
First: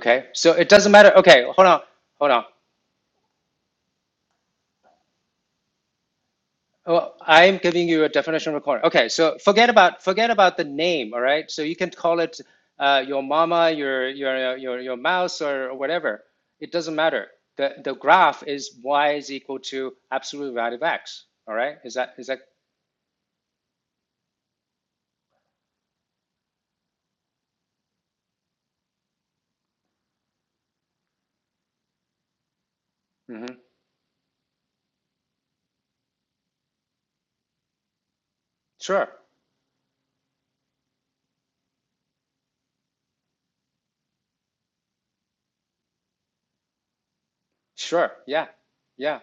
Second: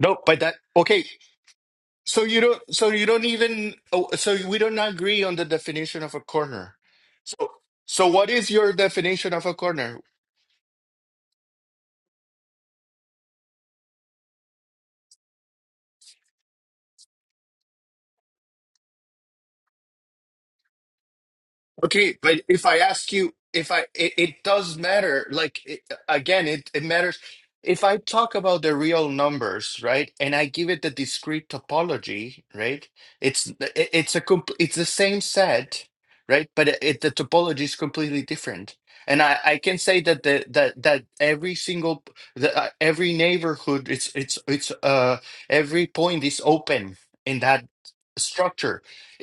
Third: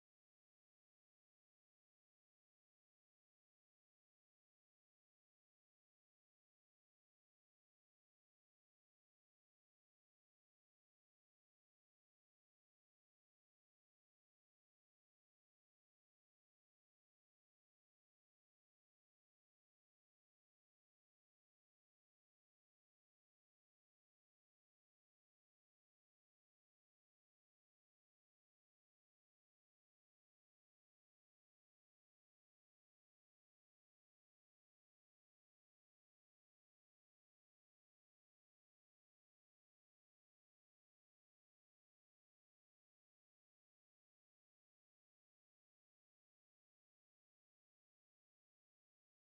Speaker 2: No, but
Speaker 1: So
Speaker 2: that
Speaker 1: it doesn't
Speaker 2: okay.
Speaker 1: matter. Okay. Hold on.
Speaker 2: So
Speaker 1: Hold
Speaker 2: you
Speaker 1: on.
Speaker 2: don't. So you don't even. Oh, so we don't agree on the definition of a corner.
Speaker 1: Well,
Speaker 2: So
Speaker 1: I'm giving you a
Speaker 2: so what is
Speaker 1: definition of
Speaker 2: your
Speaker 1: corn. Okay,
Speaker 2: definition
Speaker 1: so
Speaker 2: of a
Speaker 1: forget
Speaker 2: corner?
Speaker 1: about forget about the name. All right, so you can call it uh, your mama, your your your your mouse, or or whatever. It doesn't matter. the The graph is y is equal to absolute value of x. All right, is that
Speaker 2: Okay,
Speaker 1: is that?
Speaker 2: but if I ask you, if I, it, it does matter. Like it, again, it it matters. If I talk about the real numbers, right, and I give it the discrete topology, right, it's
Speaker 1: mhm.
Speaker 2: it- it's a comp it's the same set, right, but it, it- the topology is completely different.
Speaker 1: Sure,
Speaker 2: And I, I can say that the that that every single the, uh, every neighborhood it's it's it's uh every point is open in that
Speaker 1: sure, yeah,
Speaker 2: structure
Speaker 1: yeah.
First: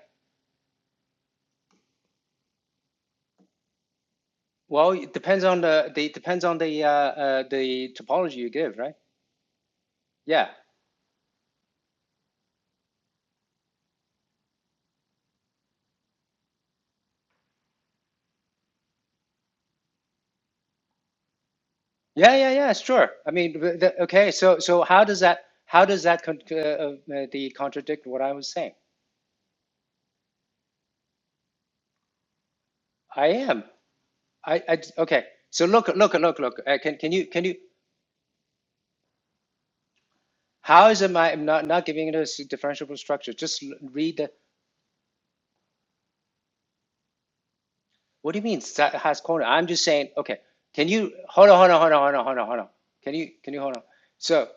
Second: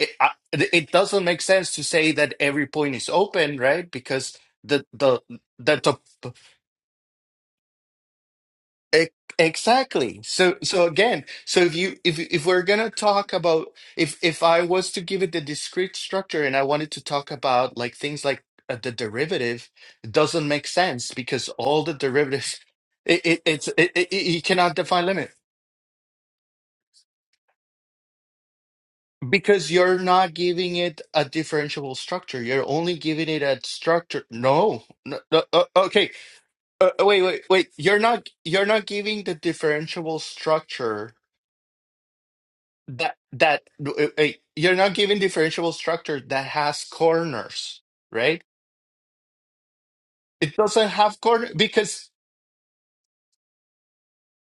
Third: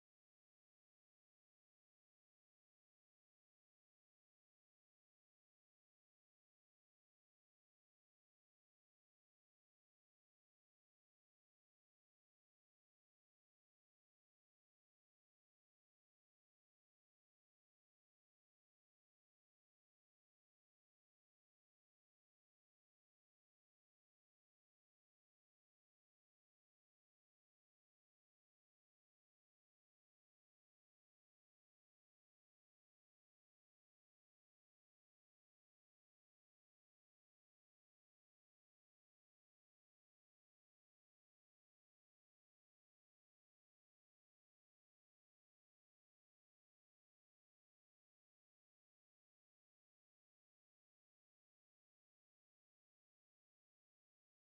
Speaker 2: it it doesn't make sense to say that every point is open, right? Because the
Speaker 1: Well, it
Speaker 2: the
Speaker 1: depends on
Speaker 2: the
Speaker 1: the
Speaker 2: top
Speaker 1: the it depends on the uh, uh, the topology you give, right?
Speaker 2: e- exactly.
Speaker 1: Yeah.
Speaker 2: So so again, so if you if if we're gonna talk about if if I was to give it the discrete structure and I wanted to talk about like things like uh, the derivative, it doesn't make sense because all the
Speaker 1: Yeah, yeah,
Speaker 2: derivatives,
Speaker 1: yeah, sure.
Speaker 2: it,
Speaker 1: I
Speaker 2: it
Speaker 1: mean,
Speaker 2: it's
Speaker 1: the,
Speaker 2: it,
Speaker 1: the-
Speaker 2: it, it-
Speaker 1: okay,
Speaker 2: you
Speaker 1: so
Speaker 2: cannot
Speaker 1: so how
Speaker 2: define
Speaker 1: does
Speaker 2: limit.
Speaker 1: that how does that con uh, uh, the contradict what I was saying?
Speaker 2: Because you're not giving it a differentiable structure. You're only
Speaker 1: I
Speaker 2: giving it a
Speaker 1: am.
Speaker 2: structure.
Speaker 1: I, I
Speaker 2: No, no,
Speaker 1: okay.
Speaker 2: no, uh,
Speaker 1: So look,
Speaker 2: okay.
Speaker 1: look, look, look. Uh,
Speaker 2: Uh,
Speaker 1: can can
Speaker 2: wait,
Speaker 1: you
Speaker 2: wait,
Speaker 1: can you?
Speaker 2: wait. You're not you're not giving the differentiable
Speaker 1: How is it
Speaker 2: structure
Speaker 1: my I'm not not giving it a s- differentiable
Speaker 2: that
Speaker 1: structure? Just
Speaker 2: that
Speaker 1: l-
Speaker 2: uh,
Speaker 1: read.
Speaker 2: uh,
Speaker 1: the
Speaker 2: you're not giving differentiable structure that has corners,
Speaker 1: What do you
Speaker 2: right?
Speaker 1: mean sa- has corner? I'm just saying, okay,
Speaker 2: It
Speaker 1: can
Speaker 2: doesn't
Speaker 1: you
Speaker 2: have
Speaker 1: hold
Speaker 2: corner
Speaker 1: on, hold on, hold on,
Speaker 2: because
Speaker 1: hold on, hold on, hold on. Can you can you hold on? So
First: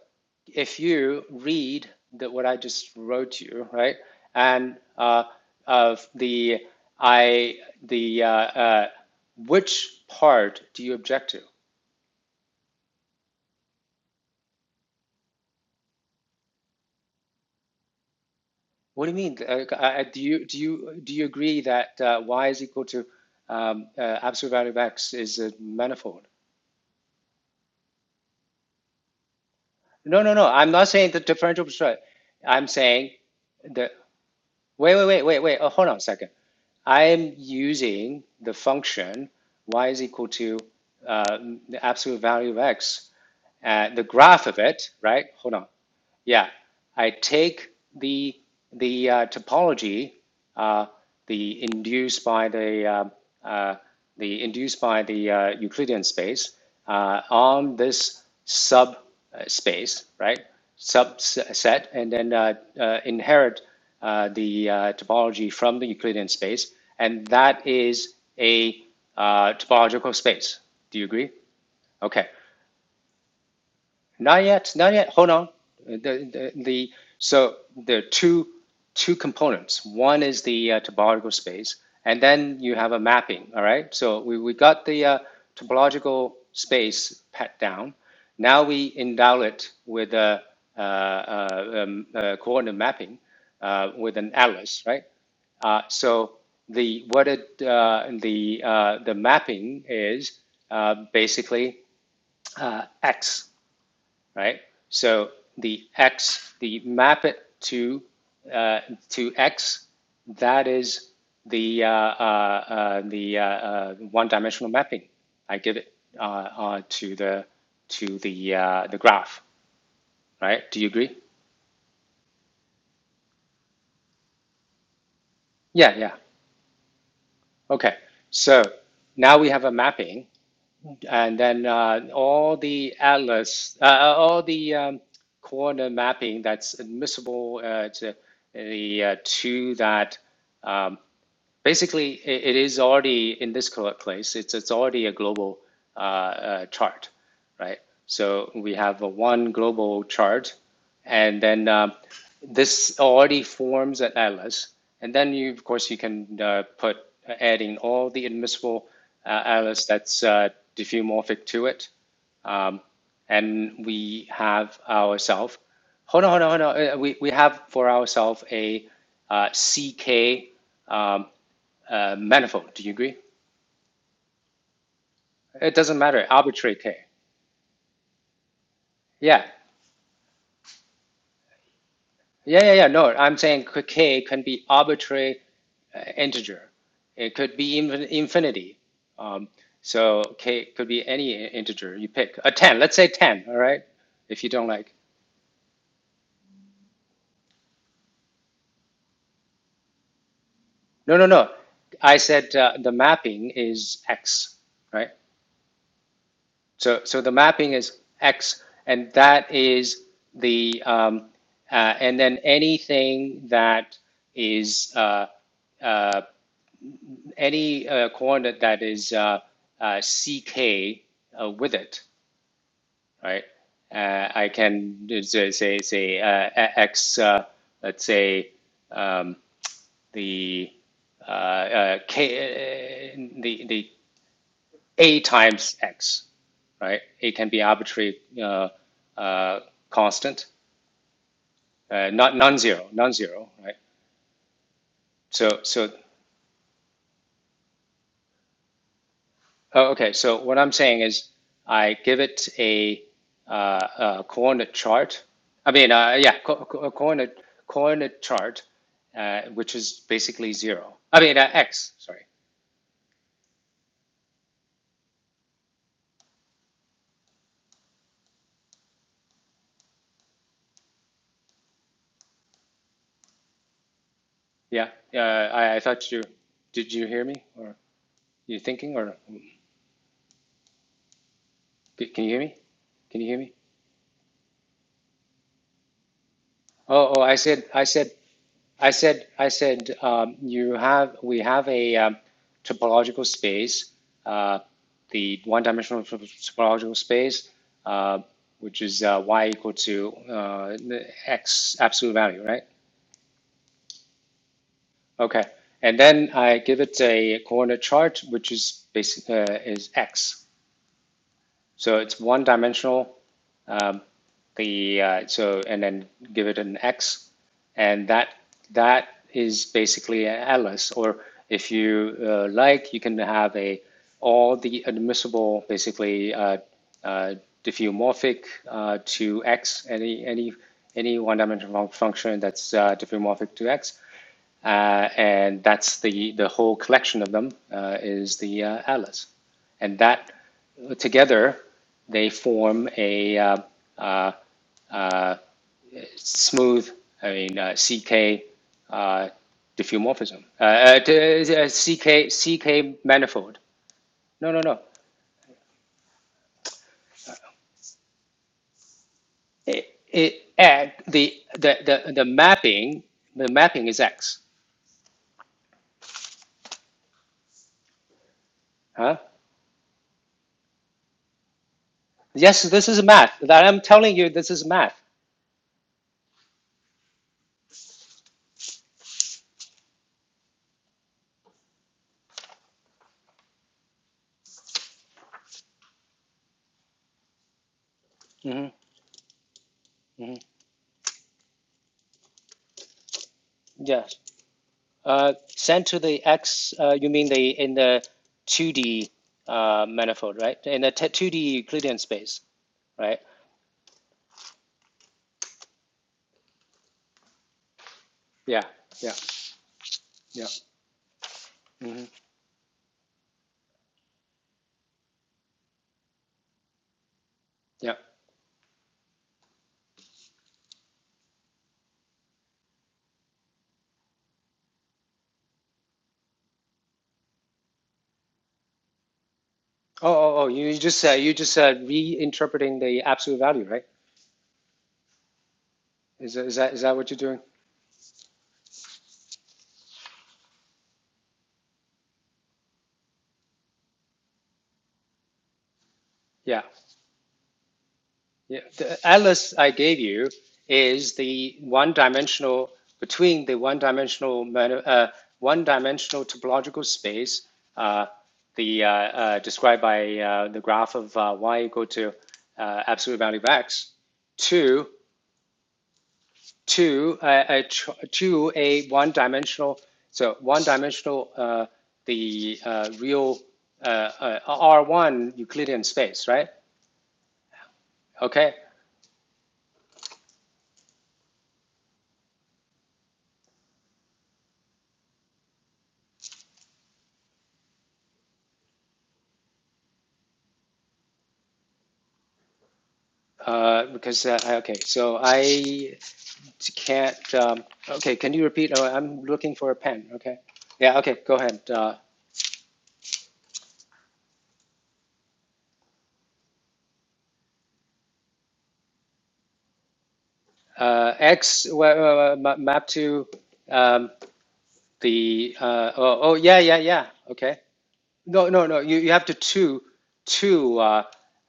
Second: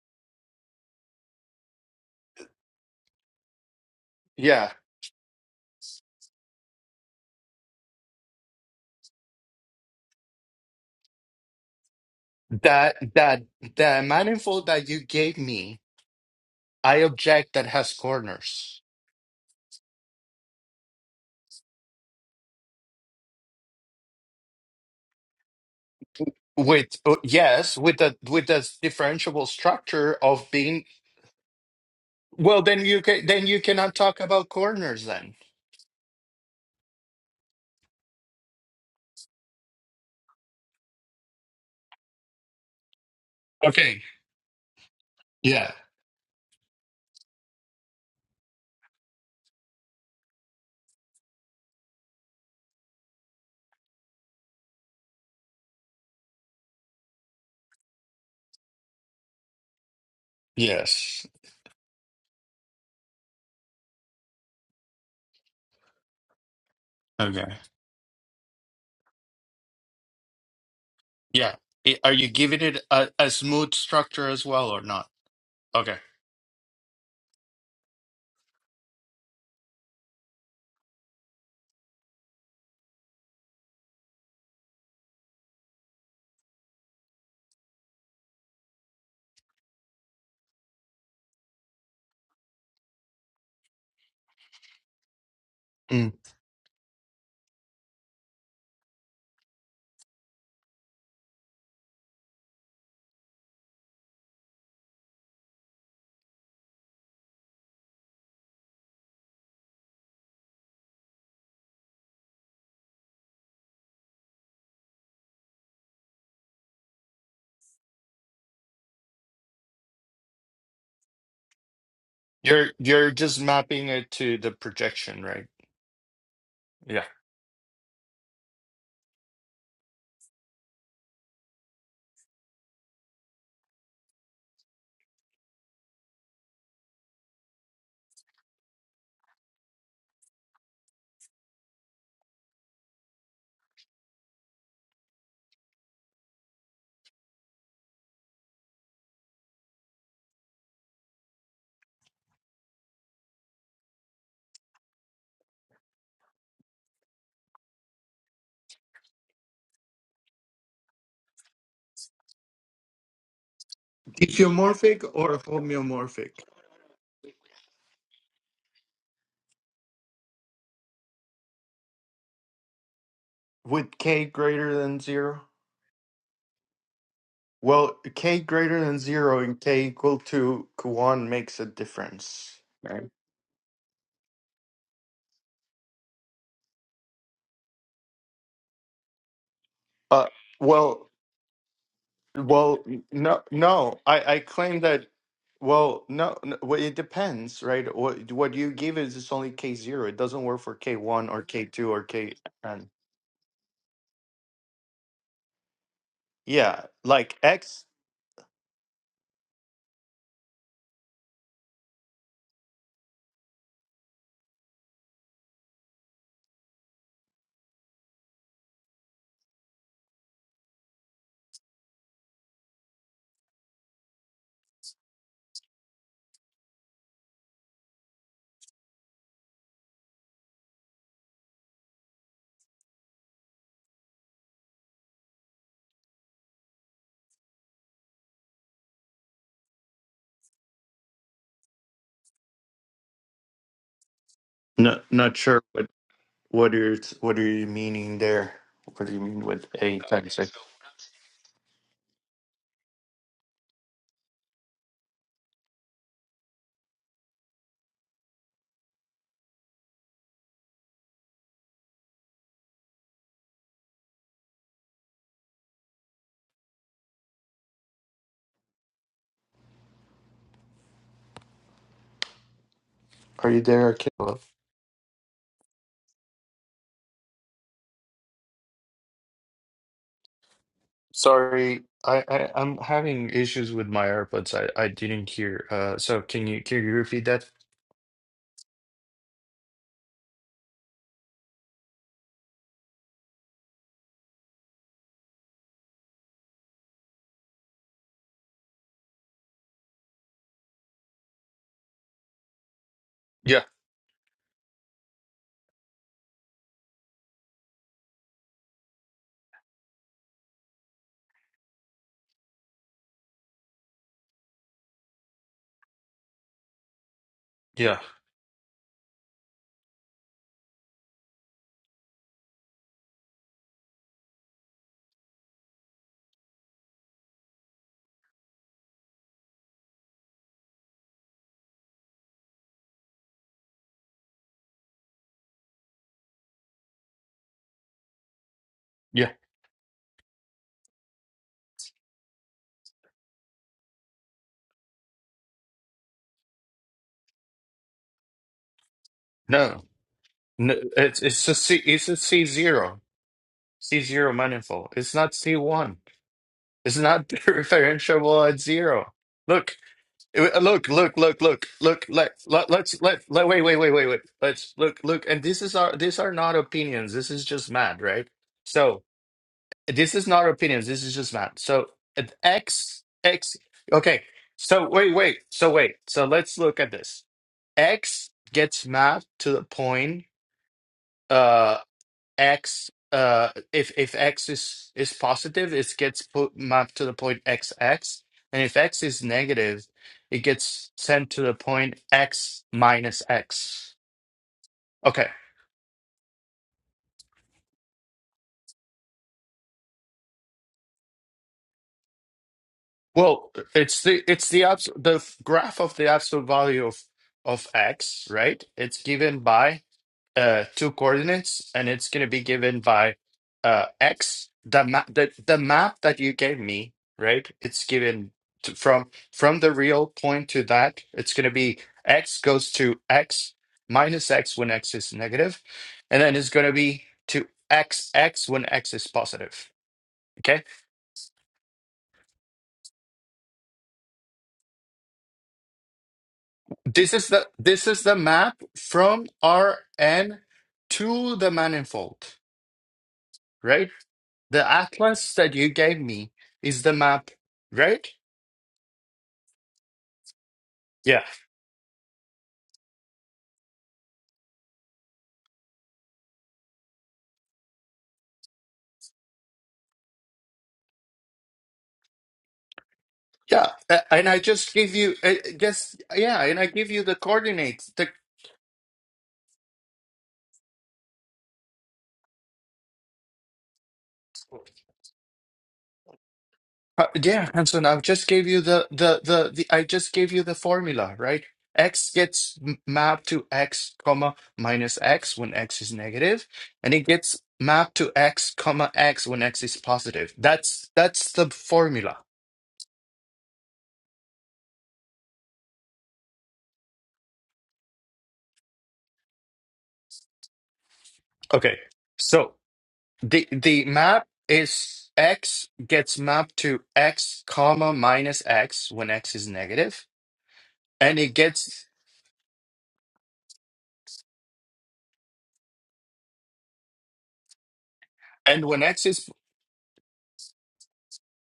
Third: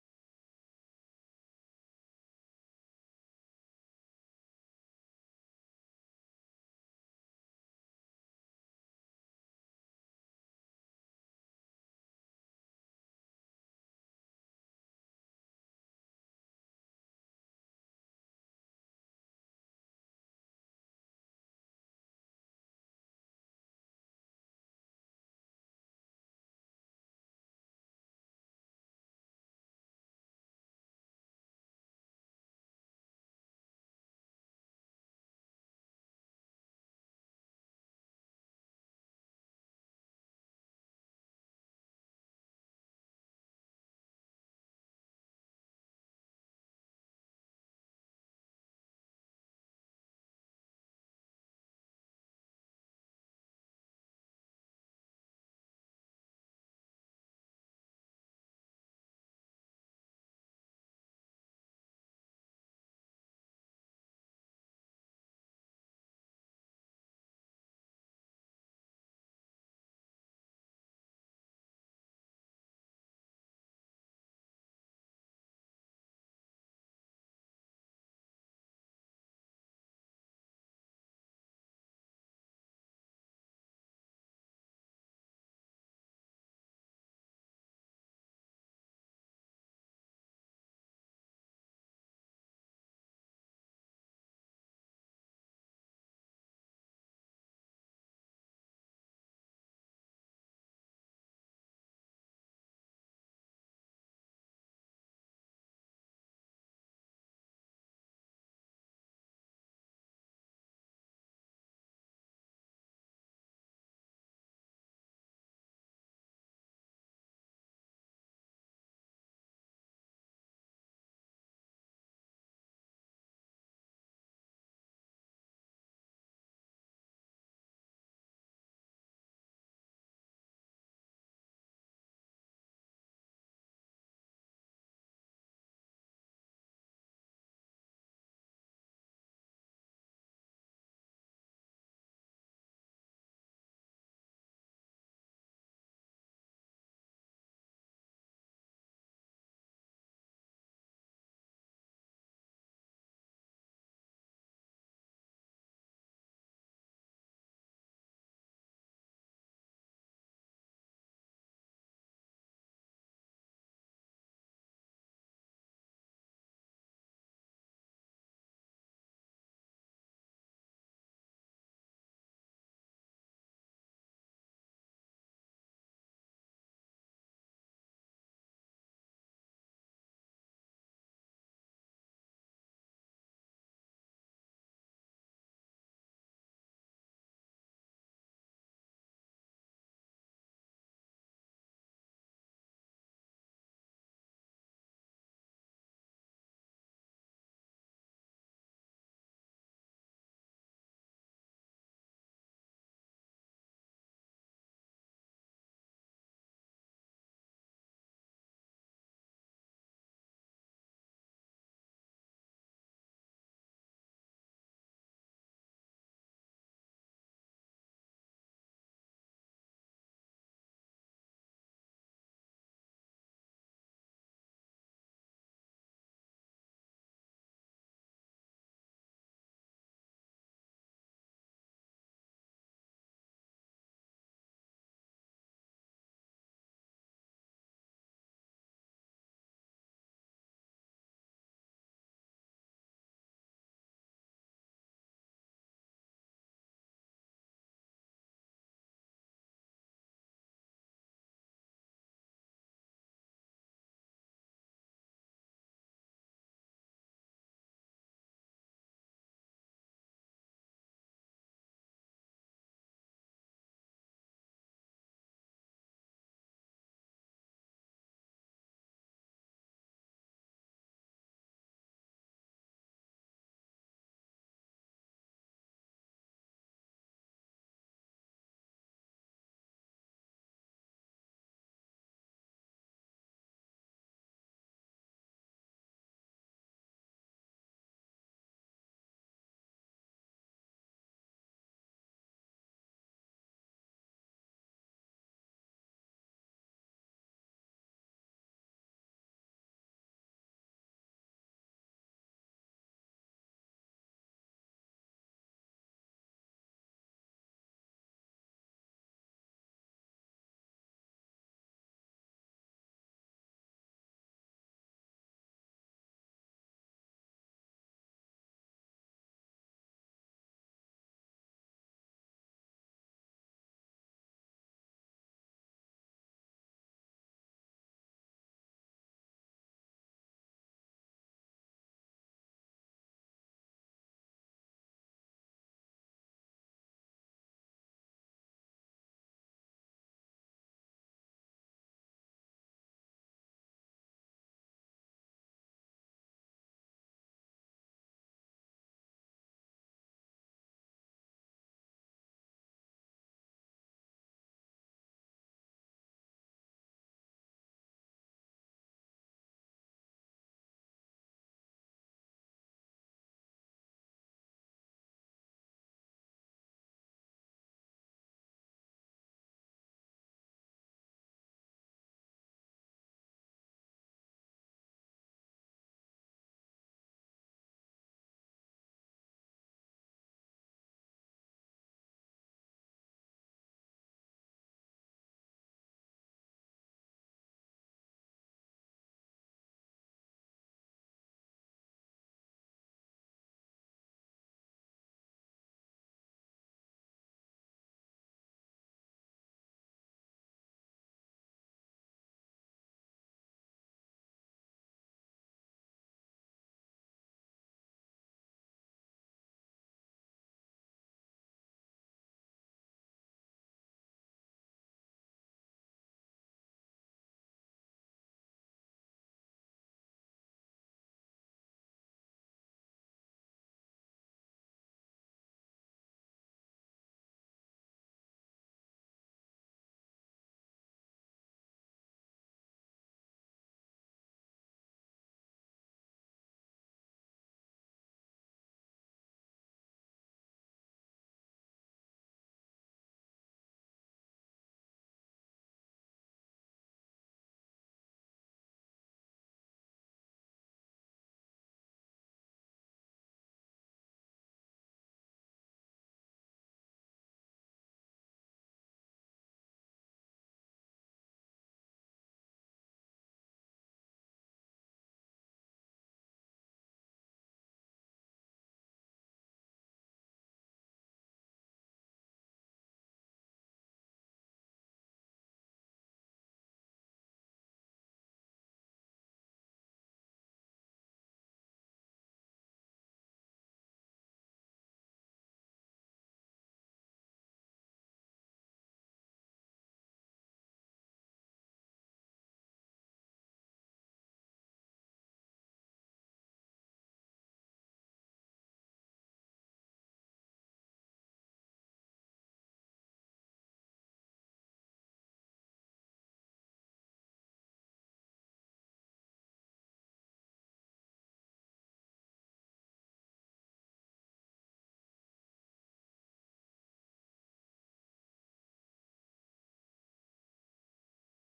Speaker 1: if you read the, what I just wrote you, right,
Speaker 2: yeah,
Speaker 1: and uh, of the I the uh, uh, which part do you object to?
Speaker 2: that that the manifold that you gave me, I object that has corners.
Speaker 1: What do you mean? Uh, uh, do you do you do you agree that uh, y is equal to um, uh, absolute value of x is a manifold?
Speaker 2: With uh, yes, with the with the differentiable structure
Speaker 1: No, no, no.
Speaker 2: of
Speaker 1: I'm
Speaker 2: being
Speaker 1: not saying the differential is right.
Speaker 2: well,
Speaker 1: I'm
Speaker 2: then you
Speaker 1: saying
Speaker 2: can then you
Speaker 1: the
Speaker 2: cannot talk about
Speaker 1: Wait, wait,
Speaker 2: corners
Speaker 1: wait,
Speaker 2: then.
Speaker 1: wait, wait. Oh, hold on a second. I'm using the function y is equal to uh, the absolute value of x, uh,
Speaker 2: Okay.
Speaker 1: the graph of it, right? Hold on.
Speaker 2: Yeah.
Speaker 1: Yeah, I take the the uh, topology, uh, the induced by the uh, uh, the induced by the uh, Euclidean space uh, on this sub uh, space, right?
Speaker 2: Yes.
Speaker 1: Subset, and then uh, uh, inherit uh, the uh, topology from the Euclidean space, and
Speaker 2: Okay.
Speaker 1: that is a uh, topological space. Do you agree?
Speaker 2: Yeah. I- Are you
Speaker 1: Okay.
Speaker 2: giving it a, a smooth structure
Speaker 1: Not
Speaker 2: as well
Speaker 1: yet,
Speaker 2: or
Speaker 1: not
Speaker 2: not?
Speaker 1: yet. Hold on. Uh,
Speaker 2: Okay.
Speaker 1: The, the, the so there are two two components. One is the uh, topological space, and then you have a mapping. All right. So we, we got the uh, topological space pat down. Now we endow it with a, uh, uh, um, uh, coordinate mapping uh, with an atlas, right? Uh,
Speaker 2: Mm.
Speaker 1: so the what it uh, the uh, the mapping is uh, basically uh, x right? So the x, the map it to uh, to x, that is the uh, uh, uh, the uh, uh, one-dimensional mapping. I give it uh, uh, to the to the uh, the graph, right? Do you agree?
Speaker 2: You're you're just mapping it to the projection, right?
Speaker 1: Yeah, yeah.
Speaker 2: Yeah.
Speaker 1: Okay. So now we have a mapping And then uh, all the atlas, uh, uh, all the um, corner mapping that's admissible uh, to the uh, to that. um, basically, it is already in this cl- place. It's it's already a global uh, uh, chart, right? So we have a one global chart, and then um, this already forms an atlas. And then you, of course, you can uh, put uh, adding all the admissible uh, atlas that's uh, diffeomorphic to it. Um, and we have
Speaker 2: Etiomorphic or
Speaker 1: ourselves, hold
Speaker 2: homeomorphic?
Speaker 1: on, hold on, hold on. uh, We, we have for ourselves a uh, CK uh, manifold. Do you agree?
Speaker 2: With k greater than zero?
Speaker 1: It doesn't matter. Arbitrary k.
Speaker 2: Well, k greater than zero
Speaker 1: Yeah.
Speaker 2: and k equal to one makes a difference.
Speaker 1: Yeah, yeah, yeah.
Speaker 2: Right.
Speaker 1: No, I'm saying k can be arbitrary uh, integer. It could be infin infinity. Um, so
Speaker 2: Uh,
Speaker 1: k could
Speaker 2: well,
Speaker 1: be any integer you pick. A 10,
Speaker 2: Well,
Speaker 1: let's say
Speaker 2: no,
Speaker 1: 10, all right?
Speaker 2: no. I I
Speaker 1: If you don't
Speaker 2: claim
Speaker 1: like.
Speaker 2: that. Well, no, no. Well, it depends, right? What what you give is it's only K zero. It doesn't work for K
Speaker 1: No, no,
Speaker 2: one or
Speaker 1: no.
Speaker 2: K two or
Speaker 1: I
Speaker 2: K
Speaker 1: said uh,
Speaker 2: n.
Speaker 1: the mapping is x, right?
Speaker 2: Yeah,
Speaker 1: So, so the
Speaker 2: like
Speaker 1: mapping
Speaker 2: X.
Speaker 1: is x, and that is the um, uh, and then anything that is uh, uh, any uh, coordinate that is uh, uh, CK uh, with it, right? Uh, I can uh, say say, say uh, a- X, uh, let's say um, the uh, uh, K, uh, the the A times X, right? A can be arbitrary uh, uh, constant, uh, not non-zero, non-zero, right?
Speaker 2: No, not
Speaker 1: So
Speaker 2: sure what
Speaker 1: so
Speaker 2: what are you- what are you meaning there? What do you mean with
Speaker 1: Oh,
Speaker 2: A
Speaker 1: okay.
Speaker 2: times
Speaker 1: So
Speaker 2: X?
Speaker 1: what I'm saying is, I give it a, uh, a coordinate chart. I mean, uh, yeah, co- co- coordinate coordinate chart, uh, which is basically zero. I mean, uh, x. Sorry.
Speaker 2: Are you there, Caleb?
Speaker 1: Yeah. Uh, I, I thought you. Did you hear me, or you thinking, or
Speaker 2: Sorry,
Speaker 1: c-
Speaker 2: I,
Speaker 1: can you hear
Speaker 2: I
Speaker 1: me?
Speaker 2: I'm
Speaker 1: Can you
Speaker 2: having
Speaker 1: hear me?
Speaker 2: issues with my AirPods. I I didn't hear. Uh, so can you can you
Speaker 1: Oh, oh.
Speaker 2: repeat
Speaker 1: I
Speaker 2: that?
Speaker 1: said. I said. I said, I said, um, you have, we have a um, topological space, uh, the one-dimensional topological space, uh, which is uh, y equal to uh, x absolute value, right?
Speaker 2: Yeah,
Speaker 1: Okay, and then I give it a coordinate chart, which is basically uh, is x. So it's one dimensional. Um, the uh, so and then give it an x,
Speaker 2: yeah,
Speaker 1: and that that is basically an atlas. Or if you uh, like, you can have a all the admissible basically uh, uh, diffeomorphic uh, to x any any any one dimensional function that's uh, diffeomorphic to x uh, and that's the, the whole collection of them uh, is the uh, atlas.
Speaker 2: yeah.
Speaker 1: And that together, they form a uh, uh, uh, smooth, I mean, uh, CK uh,
Speaker 2: No.
Speaker 1: diffeomorphism, uh,
Speaker 2: No,
Speaker 1: uh,
Speaker 2: it's it's a
Speaker 1: t- uh,
Speaker 2: C it's a
Speaker 1: CK,
Speaker 2: C zero.
Speaker 1: CK manifold.
Speaker 2: C zero
Speaker 1: No, no, no.
Speaker 2: manifold. It's not C one. It's not differentiable at zero. Look,
Speaker 1: It, it,
Speaker 2: uh, look,
Speaker 1: and
Speaker 2: look,
Speaker 1: the,
Speaker 2: look, look,
Speaker 1: the,
Speaker 2: look,
Speaker 1: the, the
Speaker 2: let, let let's
Speaker 1: mapping,
Speaker 2: let let
Speaker 1: the
Speaker 2: wait, wait,
Speaker 1: mapping
Speaker 2: wait,
Speaker 1: is
Speaker 2: wait, wait.
Speaker 1: X.
Speaker 2: Let's look, look, and this is our these are not opinions. This is just math, right? So
Speaker 1: Huh?
Speaker 2: this is not opinions, this is just math. So at
Speaker 1: Yes, this is
Speaker 2: X
Speaker 1: math.
Speaker 2: X
Speaker 1: That I'm telling
Speaker 2: okay.
Speaker 1: you, this is
Speaker 2: So
Speaker 1: math.
Speaker 2: wait, wait, so wait. So let's look at this. X gets mapped to the point. uh, x uh if if x is is positive it gets put mapped to the point x x, and
Speaker 1: Mm-hmm.
Speaker 2: if x is negative it gets sent to the point x minus x
Speaker 1: Yes.
Speaker 2: okay
Speaker 1: Uh, sent to the X, uh, you mean the in the 2D uh, manifold, right? In the 2D Euclidean space, right?
Speaker 2: well it's the it's the abs- the graph of the absolute value of of x
Speaker 1: Yeah,
Speaker 2: right it's
Speaker 1: yeah,
Speaker 2: given by
Speaker 1: yeah,
Speaker 2: uh, two coordinates, and
Speaker 1: hmm
Speaker 2: it's going to be given by uh, x. The map, the, the map that you gave me, right? It's
Speaker 1: yeah.
Speaker 2: given to, from from the real point to that. It's going to be x goes to x minus x when x is negative, and then it's going to be to x x when x is positive.
Speaker 1: Oh, oh, oh!
Speaker 2: Okay,
Speaker 1: You just uh, you just uh, reinterpreting the absolute value, right? Is that- is that is that what
Speaker 2: this
Speaker 1: you're
Speaker 2: is
Speaker 1: doing?
Speaker 2: the this is the map from Rn to the manifold, right? The atlas that you gave me
Speaker 1: Yeah.
Speaker 2: is the map, right?
Speaker 1: Yeah, the atlas I gave you is
Speaker 2: Yeah.
Speaker 1: the one-dimensional between the one-dimensional uh, one-dimensional topological space, uh, the uh, uh, described by uh, the graph of uh, y equal to uh, absolute value of
Speaker 2: Yeah,
Speaker 1: x,
Speaker 2: a- and I just
Speaker 1: to
Speaker 2: give you uh, just yeah, and I give you the
Speaker 1: to uh, a
Speaker 2: coordinates. The
Speaker 1: to a one-dimensional so one-dimensional uh, the uh, real uh, uh, R1 Euclidean space, right?
Speaker 2: uh, yeah, Hanson, I just gave
Speaker 1: Okay,
Speaker 2: you the, the the the I just gave you the formula, right? X gets m- mapped to x comma minus x when x is negative, and it gets mapped to x comma x when x is positive. That's that's the formula.
Speaker 1: Uh, because uh, okay, so I can't. Um, okay, can you repeat? Oh, I'm looking for a pen. Okay, yeah. Okay, go ahead.
Speaker 2: Okay.
Speaker 1: Uh,
Speaker 2: So. The the map is x gets mapped to x comma minus x when x is negative,
Speaker 1: uh,
Speaker 2: and it
Speaker 1: X
Speaker 2: gets
Speaker 1: well, uh, ma- map to um, the. Uh, oh, oh, yeah, yeah, yeah. Okay. No,
Speaker 2: and
Speaker 1: no, no.
Speaker 2: when
Speaker 1: You,
Speaker 2: x
Speaker 1: you have
Speaker 2: is
Speaker 1: to two, two. Uh,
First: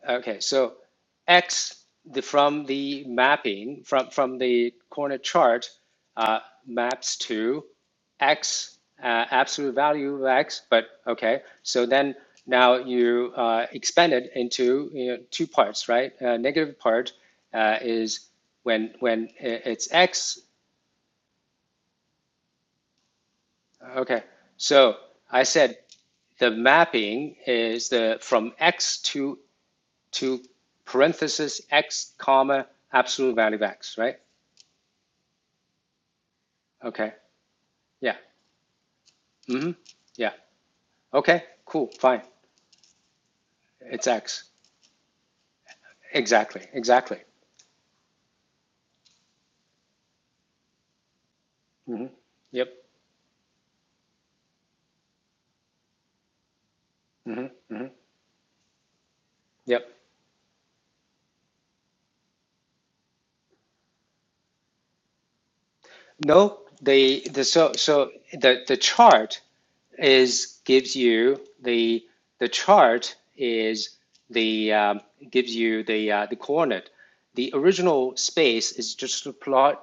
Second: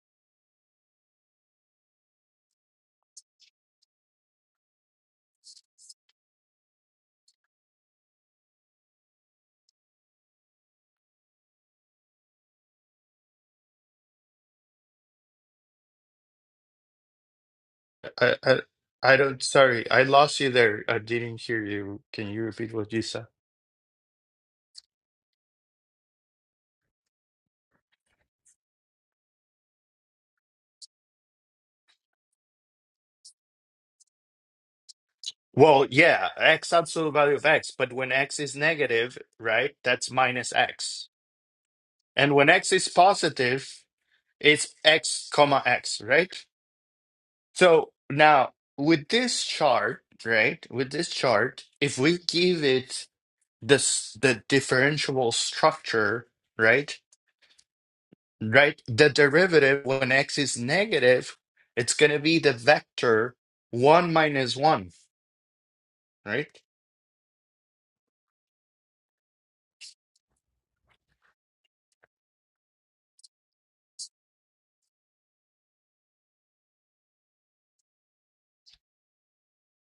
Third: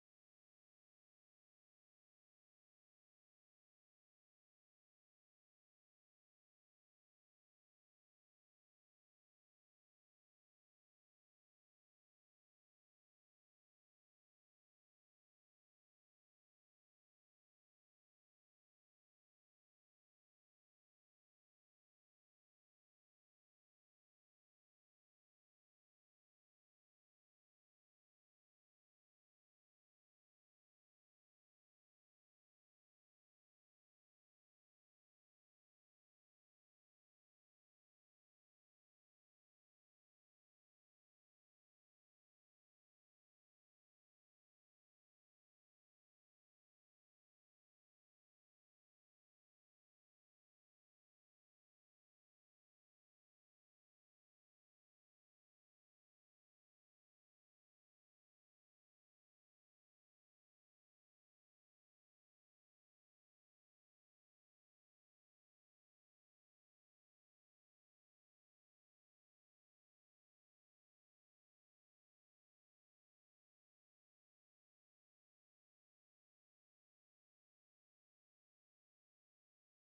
Speaker 1: okay, so x the, from the mapping from from the corner chart uh, maps to x uh, absolute value of x. But okay, so then now you uh, expand it into you know, two parts, right? Uh, negative part uh, is
Speaker 2: I I,
Speaker 1: when
Speaker 2: I
Speaker 1: when
Speaker 2: don't sorry
Speaker 1: it's
Speaker 2: I lost
Speaker 1: x.
Speaker 2: you there I didn't hear you. Can you repeat what you said?
Speaker 1: Okay, so I said the mapping is the from x to to parenthesis x comma absolute value of x, right?
Speaker 2: Well, yeah, x
Speaker 1: Okay,
Speaker 2: absolute value of x, but when
Speaker 1: yeah,
Speaker 2: x is negative,
Speaker 1: mm-hmm,
Speaker 2: right? That's
Speaker 1: yeah,
Speaker 2: minus x,
Speaker 1: okay, cool, fine,
Speaker 2: and when x is positive,
Speaker 1: it's x,
Speaker 2: it's x comma x, right?
Speaker 1: exactly, exactly.
Speaker 2: So now with this chart, right? With this chart, if
Speaker 1: Mm-hmm.
Speaker 2: we give
Speaker 1: Yep,
Speaker 2: it this the differentiable structure, right?
Speaker 1: mm-hmm, mm-hmm,
Speaker 2: Right? The derivative
Speaker 1: yep.
Speaker 2: when x is negative, it's gonna be the vector one minus one, right?
Speaker 1: No, they the so so the the chart is gives you the the chart is the um, gives you the uh, the coordinate. The original space is just a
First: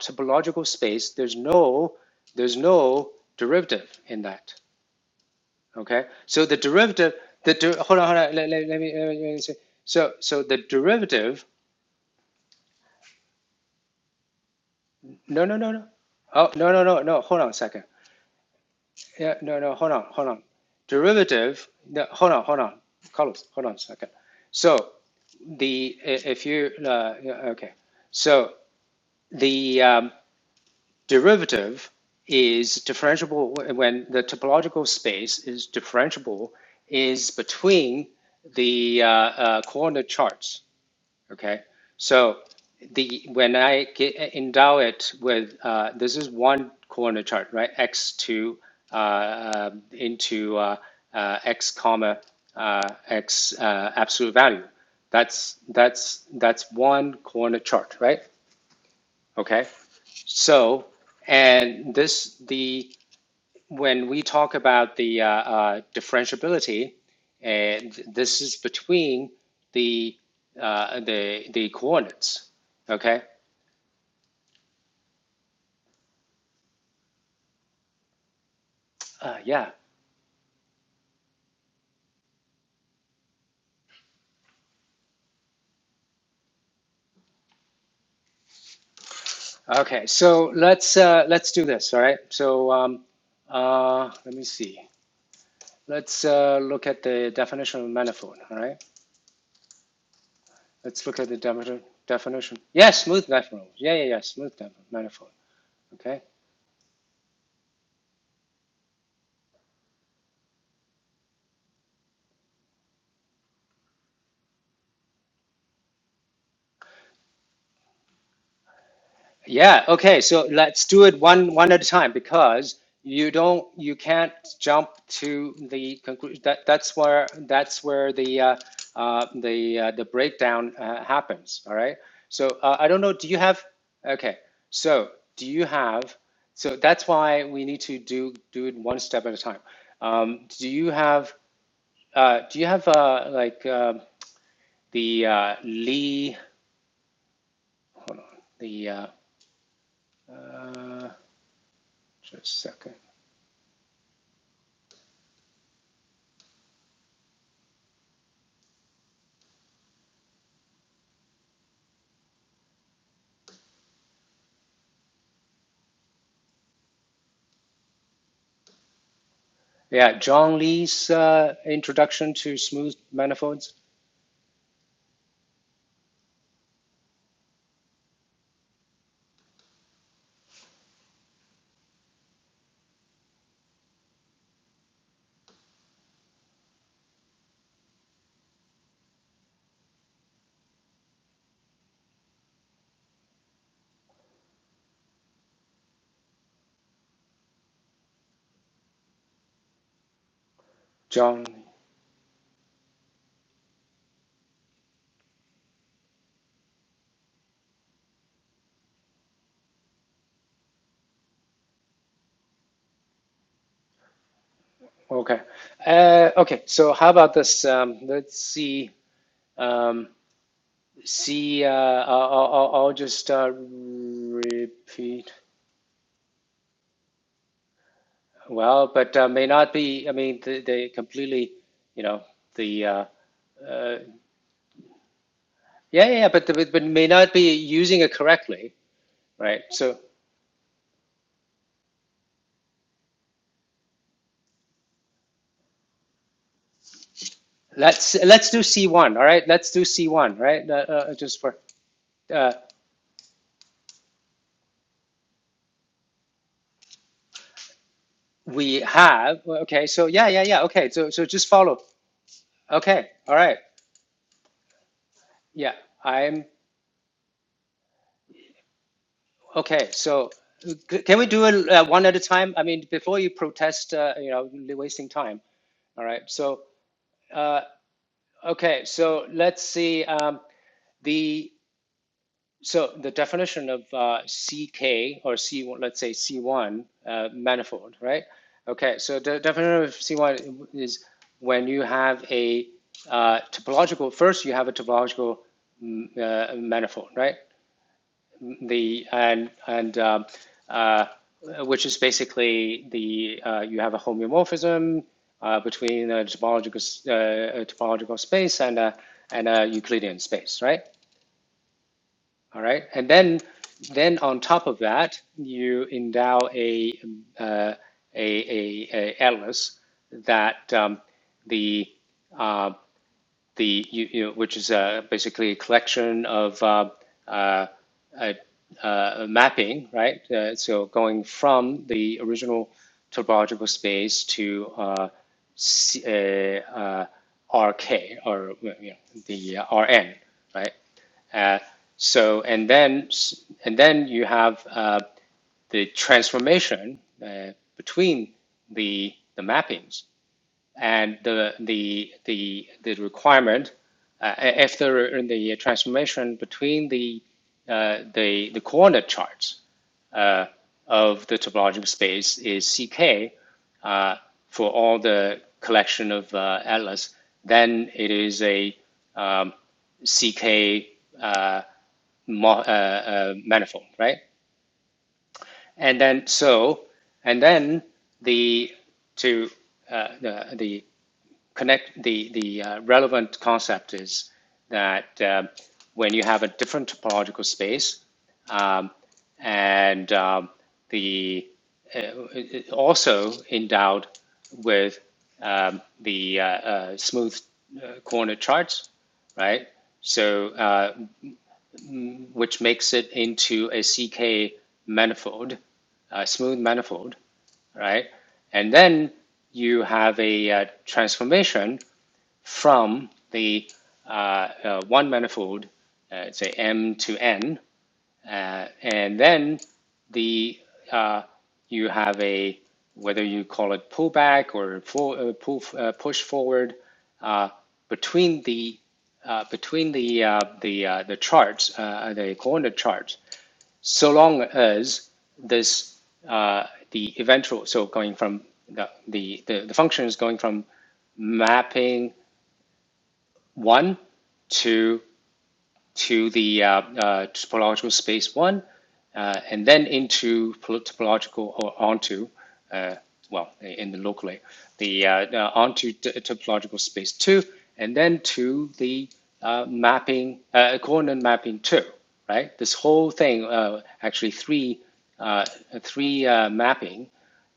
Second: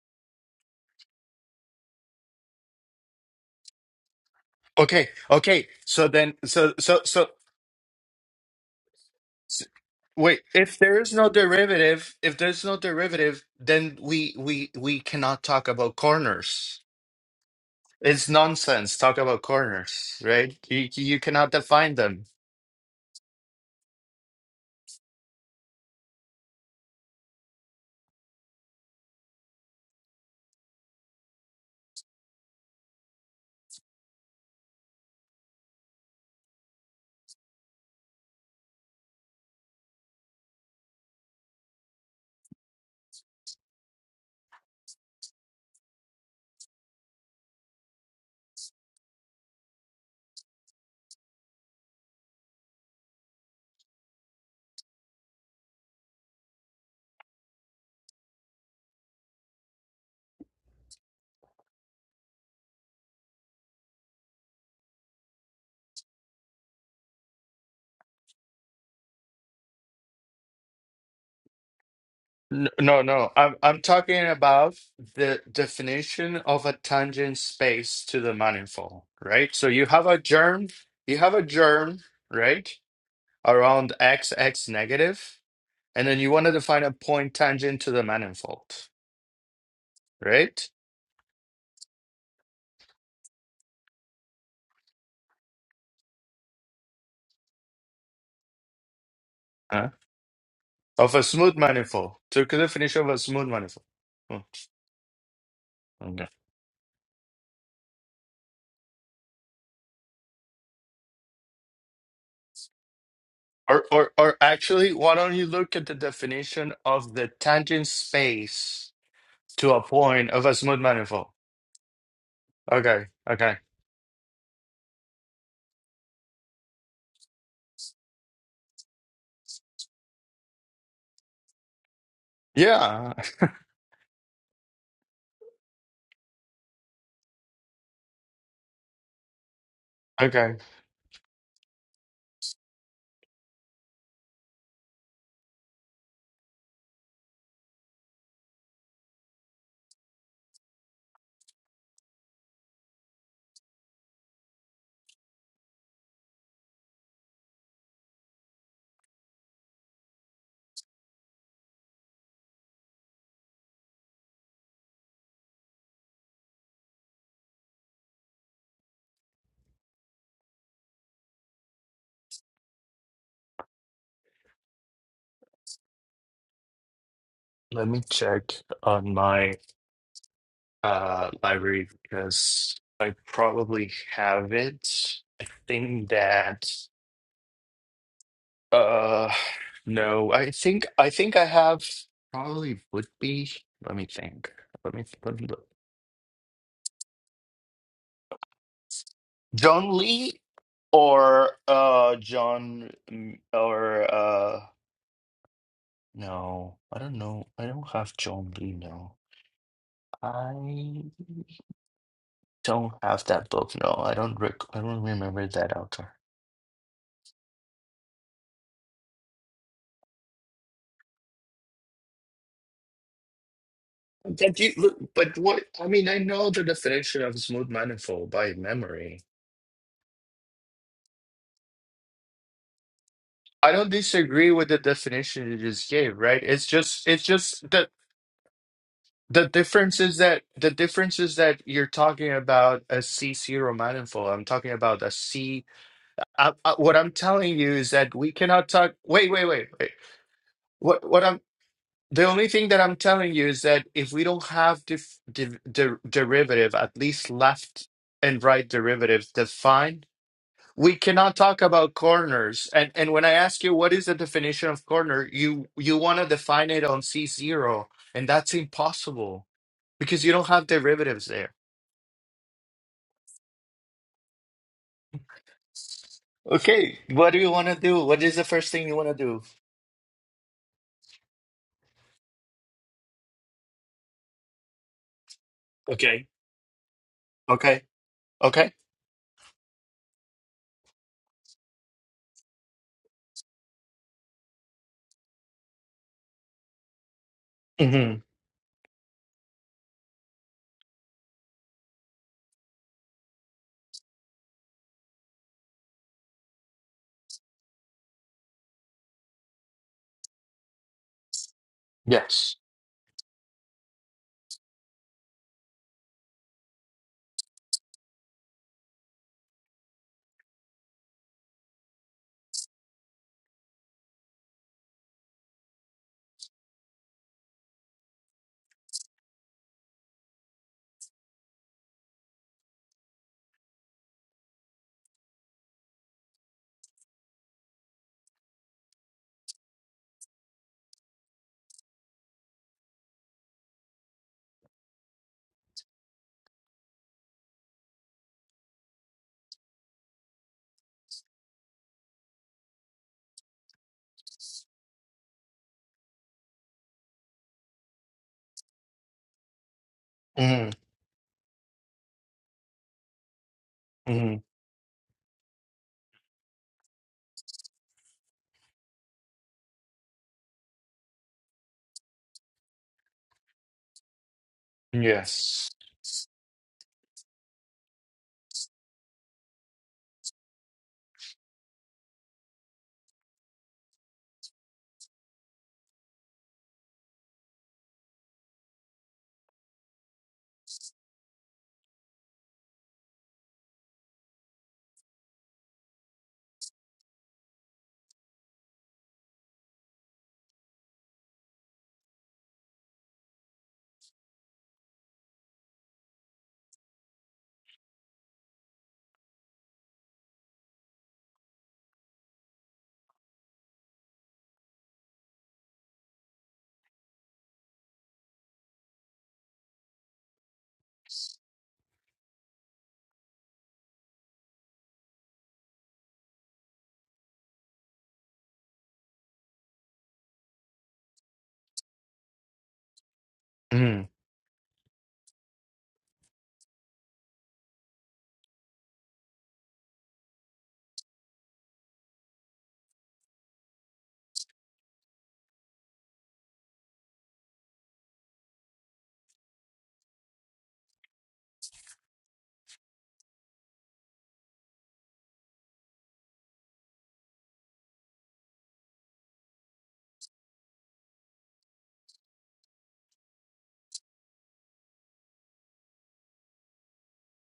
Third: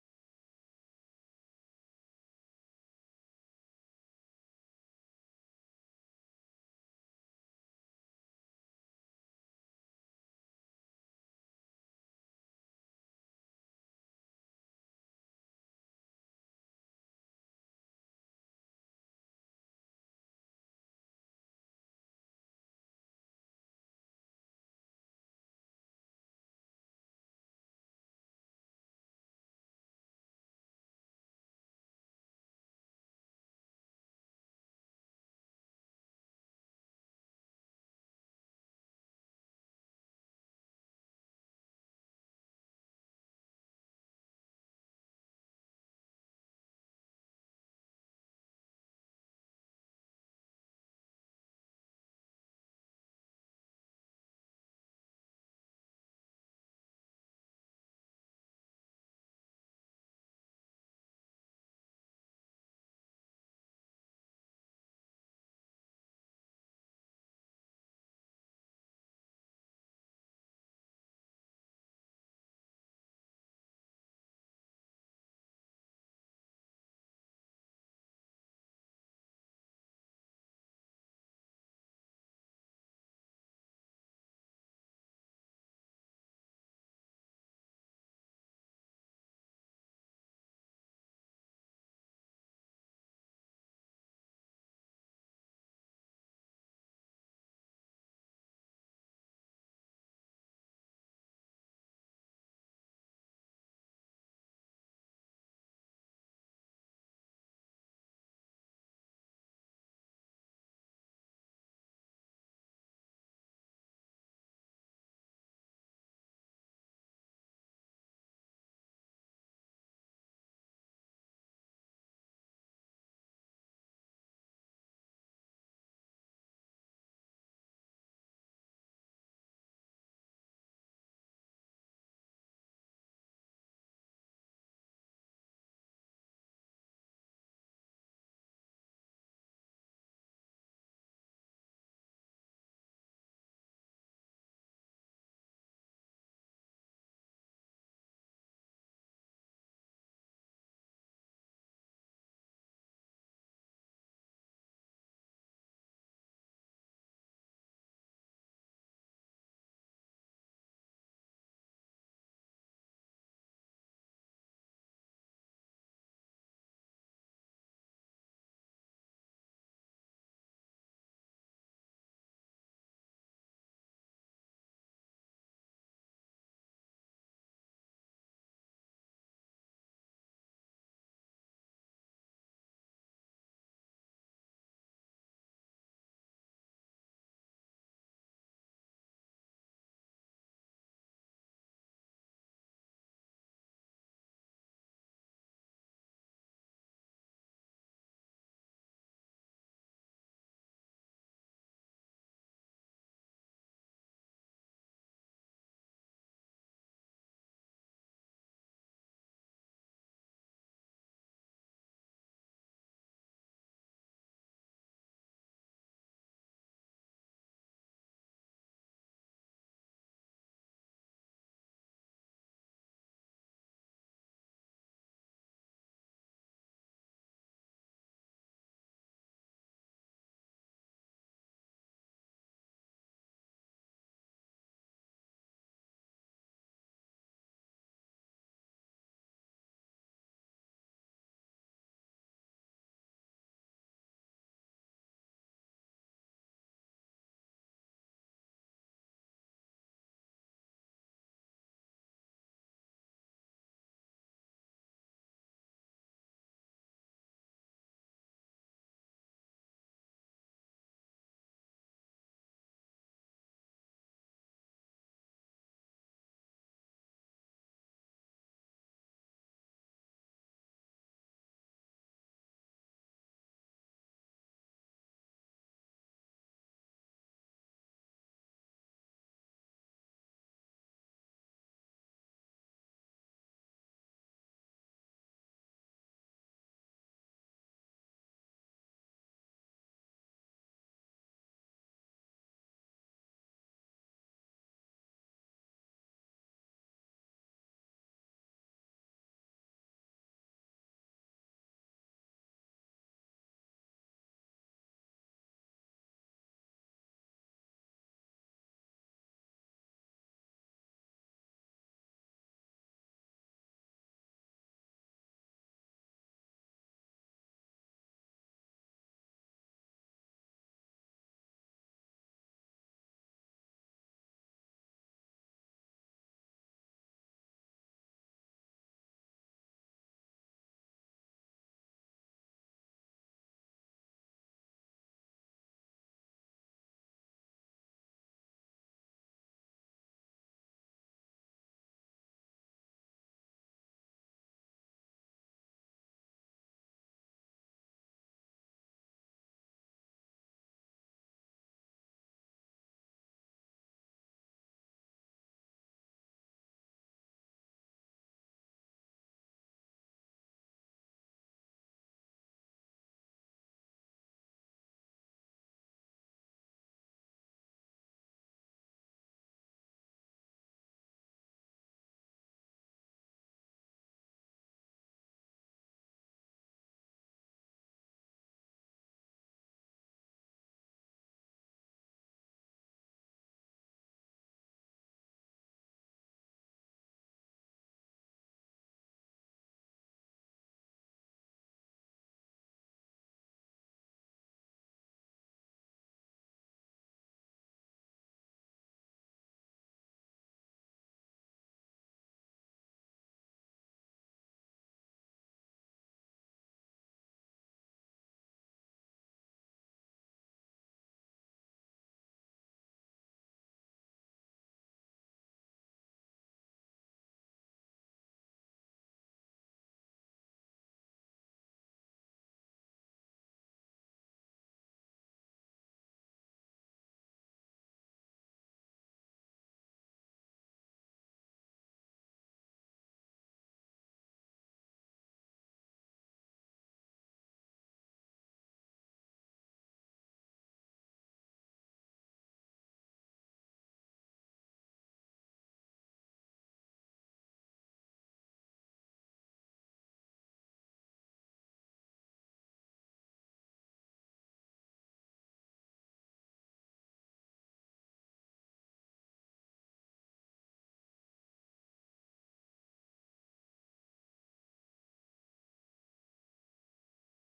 Speaker 1: topological space. There's no there's no derivative in that.
Speaker 2: Okay, okay.
Speaker 1: Okay,
Speaker 2: So then
Speaker 1: so the
Speaker 2: so so
Speaker 1: derivative
Speaker 2: so
Speaker 1: the der- hold on hold on let, let, me let me let me say
Speaker 2: s-
Speaker 1: so
Speaker 2: wait,
Speaker 1: so the
Speaker 2: if there is no
Speaker 1: derivative
Speaker 2: derivative, if there's no derivative, then we we we cannot
Speaker 1: no no
Speaker 2: talk
Speaker 1: no no
Speaker 2: about
Speaker 1: oh no
Speaker 2: corners.
Speaker 1: no no no hold on a second
Speaker 2: It's nonsense. Talk
Speaker 1: yeah
Speaker 2: about
Speaker 1: no no hold on
Speaker 2: corners,
Speaker 1: hold on
Speaker 2: right? You you cannot
Speaker 1: derivative
Speaker 2: define
Speaker 1: no,
Speaker 2: them.
Speaker 1: hold on hold on Carlos hold on a second. So the if you uh, yeah, okay so the um, derivative is differentiable when the topological space is differentiable is between the uh, uh, coordinate charts Okay, so the when I get, endow it with uh, this is one corner chart, right? X two uh, uh, into uh, uh, X comma uh, X uh, absolute value. That's that's that's one corner chart, right? Okay, so and this the when we talk about the uh, uh, differentiability, and this is between the uh, the the coordinates.
Speaker 2: N- No,
Speaker 1: Okay.
Speaker 2: no. I'm I'm talking about the definition of a tangent space to the manifold,
Speaker 1: Uh,
Speaker 2: right? So
Speaker 1: yeah.
Speaker 2: you have a germ, you have a germ, right, around x x negative, and then you want to define a point tangent to the manifold,
Speaker 1: Okay. So
Speaker 2: right?
Speaker 1: let's uh, let's do this. All right. So um, uh, let me see. Let's uh, look at the definition of manifold. All right.
Speaker 2: Huh?
Speaker 1: Let's
Speaker 2: Of
Speaker 1: look
Speaker 2: a
Speaker 1: at the
Speaker 2: smooth
Speaker 1: definition.
Speaker 2: manifold, to the
Speaker 1: Definition. Yes, yeah,
Speaker 2: definition of a
Speaker 1: smooth
Speaker 2: smooth
Speaker 1: manifold.
Speaker 2: manifold.
Speaker 1: Yeah, yeah, yeah. Smooth manifold.
Speaker 2: Hmm.
Speaker 1: Okay.
Speaker 2: Or, or, or actually, why don't you look at the definition of the tangent space to a
Speaker 1: Yeah, okay.
Speaker 2: point of
Speaker 1: So
Speaker 2: a smooth
Speaker 1: let's do it
Speaker 2: manifold?
Speaker 1: one one at a time because
Speaker 2: Okay,
Speaker 1: you
Speaker 2: okay.
Speaker 1: don't you can't jump to the conclusion. That that's where that's where the uh, uh, the uh, the breakdown uh, happens. All right. So uh, I don't know.
Speaker 2: Yeah,
Speaker 1: Do you have? Okay. So do you have? So that's why we need to do do it one step at a time. Um,
Speaker 2: okay.
Speaker 1: do you have? Uh, do you have uh, like uh, the uh, Lee? Hold on. The uh, uh, just a second. Yeah, John Lee's uh, introduction to smooth manifolds.
Speaker 2: Let me check on my uh library because I probably have it. I think that uh no, I think I think I have probably would be. Let me think. Let me let me look. John Lee
Speaker 1: John,
Speaker 2: or uh John mm, or uh no, I don't know. I don't have John Lee No, I don't have that book. No, I don't rec I don't
Speaker 1: okay.
Speaker 2: remember that author.
Speaker 1: Uh, okay, so how about this? Um, let's see. Um, see, uh, I'll, I'll, I'll just uh,
Speaker 2: That you look,
Speaker 1: repeat.
Speaker 2: but what I mean, I know the definition of smooth manifold by
Speaker 1: Well, but
Speaker 2: memory.
Speaker 1: uh, may not be, I mean, they, they completely, you know, the, uh,
Speaker 2: I don't
Speaker 1: uh,
Speaker 2: disagree with the definition you just
Speaker 1: yeah, yeah,
Speaker 2: gave,
Speaker 1: yeah,
Speaker 2: right?
Speaker 1: but,
Speaker 2: It's
Speaker 1: but, but may
Speaker 2: just, it's
Speaker 1: not be
Speaker 2: just the
Speaker 1: using it correctly,
Speaker 2: The
Speaker 1: right? So
Speaker 2: difference is that the difference is that you're talking about a C0 manifold. I'm talking about a C. I, I, what I'm telling you is that
Speaker 1: let's,
Speaker 2: we
Speaker 1: let's do
Speaker 2: cannot talk.
Speaker 1: C1, all
Speaker 2: Wait, wait,
Speaker 1: right?
Speaker 2: wait,
Speaker 1: Let's do
Speaker 2: wait.
Speaker 1: C1, right? Uh,
Speaker 2: What
Speaker 1: uh,
Speaker 2: what
Speaker 1: just
Speaker 2: I'm
Speaker 1: for,
Speaker 2: the only
Speaker 1: uh,
Speaker 2: thing that I'm telling you is that if we don't have dif, div, der- derivative, at least left and right
Speaker 1: We
Speaker 2: derivatives
Speaker 1: have. Well, Okay. So
Speaker 2: defined,
Speaker 1: yeah, yeah, yeah. Okay.
Speaker 2: we
Speaker 1: So so
Speaker 2: cannot
Speaker 1: just
Speaker 2: talk
Speaker 1: follow.
Speaker 2: about corners. And
Speaker 1: Okay.
Speaker 2: and when I
Speaker 1: All right.
Speaker 2: ask you what is the definition of corner, you
Speaker 1: Yeah.
Speaker 2: you want to
Speaker 1: I'm
Speaker 2: define it on C0, and that's impossible
Speaker 1: okay.
Speaker 2: because
Speaker 1: So
Speaker 2: you don't have
Speaker 1: c- can we
Speaker 2: derivatives
Speaker 1: do
Speaker 2: there.
Speaker 1: it uh, one at a time? I mean, before you protest, uh, you know, you're wasting time. All right. So
Speaker 2: Okay, what do you
Speaker 1: uh,
Speaker 2: want to do? What is the first
Speaker 1: okay.
Speaker 2: thing you want to
Speaker 1: So
Speaker 2: do?
Speaker 1: let's see. Um, the So the definition of uh, CK or C, let's say
Speaker 2: Okay,
Speaker 1: C1 uh,
Speaker 2: okay,
Speaker 1: manifold, right?
Speaker 2: okay.
Speaker 1: Okay, so the definition of C1 is when you have a uh, topological, first you have a topological mm, uh, manifold, right?
Speaker 2: Mm-hmm.
Speaker 1: The and and um, uh, which is basically the uh, you have a homeomorphism uh, between a topological uh, a topological space and a and a Euclidean space, right?
Speaker 2: Yes.
Speaker 1: All right, and then then on top of that, you endow a uh, a, a, a atlas that um, the uh, the you, you know, which is uh, basically a collection of uh, uh, uh, uh, mapping, right? Uh, so going from the original topological space to uh, C, uh, uh, RK or you know, the uh, RN, right? Uh, so and then and then you have uh, the transformation uh, between the the mappings, and the the the the requirement uh, if the the transformation between the uh, the the coordinate charts uh,
Speaker 2: Mm-hmm.
Speaker 1: of the topological space is CK uh,
Speaker 2: Mm-hmm.
Speaker 1: for all the collection of uh, atlas, then it is a um, CK uh, mo- uh, uh, manifold, right?
Speaker 2: Yes.
Speaker 1: and then so and then the to uh, the, the connect the the uh, relevant concept is that uh, when you have a different topological space um, and um, the uh, uh, also endowed with um, the uh, uh, smooth uh, corner charts, right? So uh, which makes it into a CK manifold, a smooth manifold, right? And then you have a uh, transformation from the uh, uh, one manifold, uh, say M to N, uh, and then the uh, you have a whether you call it pullback or full, uh, pull, uh, push forward uh, between the uh, between the uh, the uh, the charts, uh, the coordinate charts,
Speaker 2: Mm-hmm.
Speaker 1: so long as this uh, the eventual so going from the, the the the function is going from mapping one two to the uh, uh, topological space one, uh, and then into topological or onto, uh, well, in the locally, the uh, uh, onto topological space two, and then to the uh, mapping uh, coordinate mapping two. Right, this whole thing uh, actually three uh, three uh, mapping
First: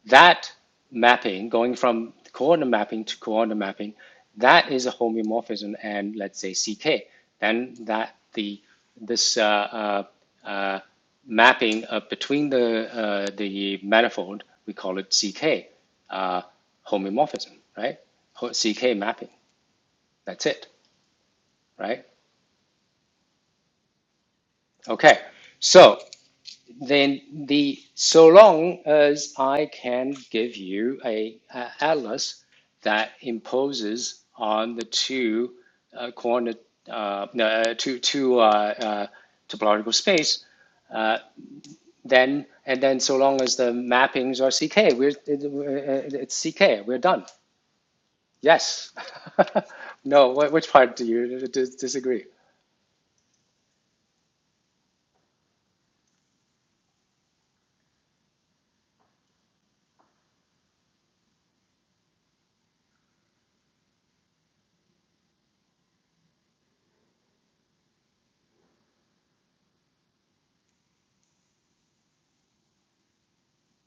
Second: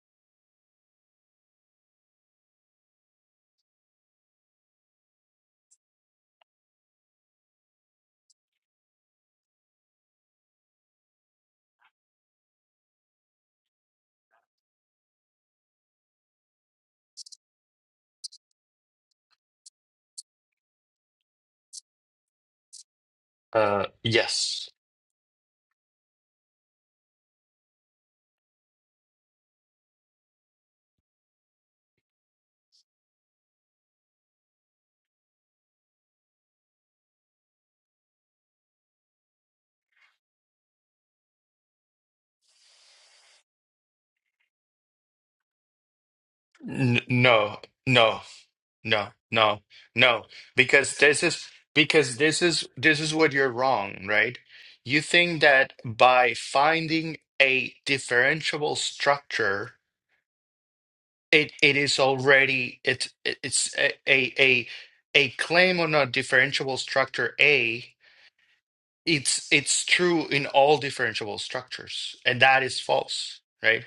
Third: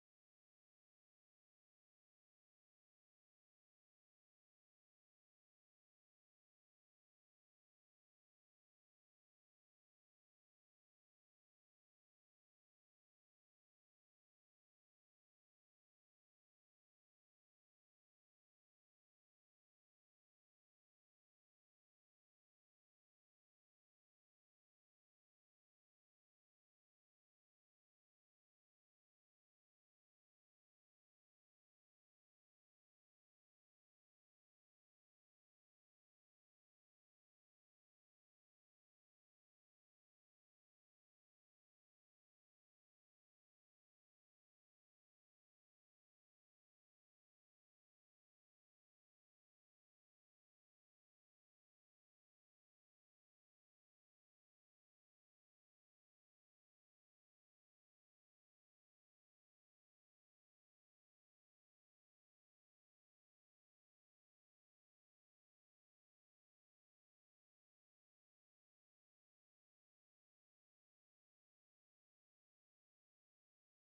Speaker 1: that mapping, going from coordinate mapping to coordinate mapping, that is a homeomorphism and let's say CK. Then that the this uh, uh, uh, mapping uh, between the uh, the manifold, we call it CK uh, homeomorphism, right? CK mapping. That's it, right?
Speaker 2: Uh, yes.
Speaker 1: Okay. So then the so long as I can give you a, a atlas that imposes on the two uh, corner uh, no, uh, two two uh, uh, topological space, uh, then and then so long as the mappings are CK, we're it, uh, it's CK. We're
Speaker 2: N
Speaker 1: done.
Speaker 2: no, no,
Speaker 1: Yes.
Speaker 2: no, no, no.
Speaker 1: no. Which part
Speaker 2: Because
Speaker 1: do
Speaker 2: this is
Speaker 1: you
Speaker 2: because
Speaker 1: disagree?
Speaker 2: this is this is what you're wrong, right? You think that by finding a differentiable structure. It it is already it it- it's a a a a claim on a differentiable structure A. It's it's true in all differentiable structures, and that is false, right?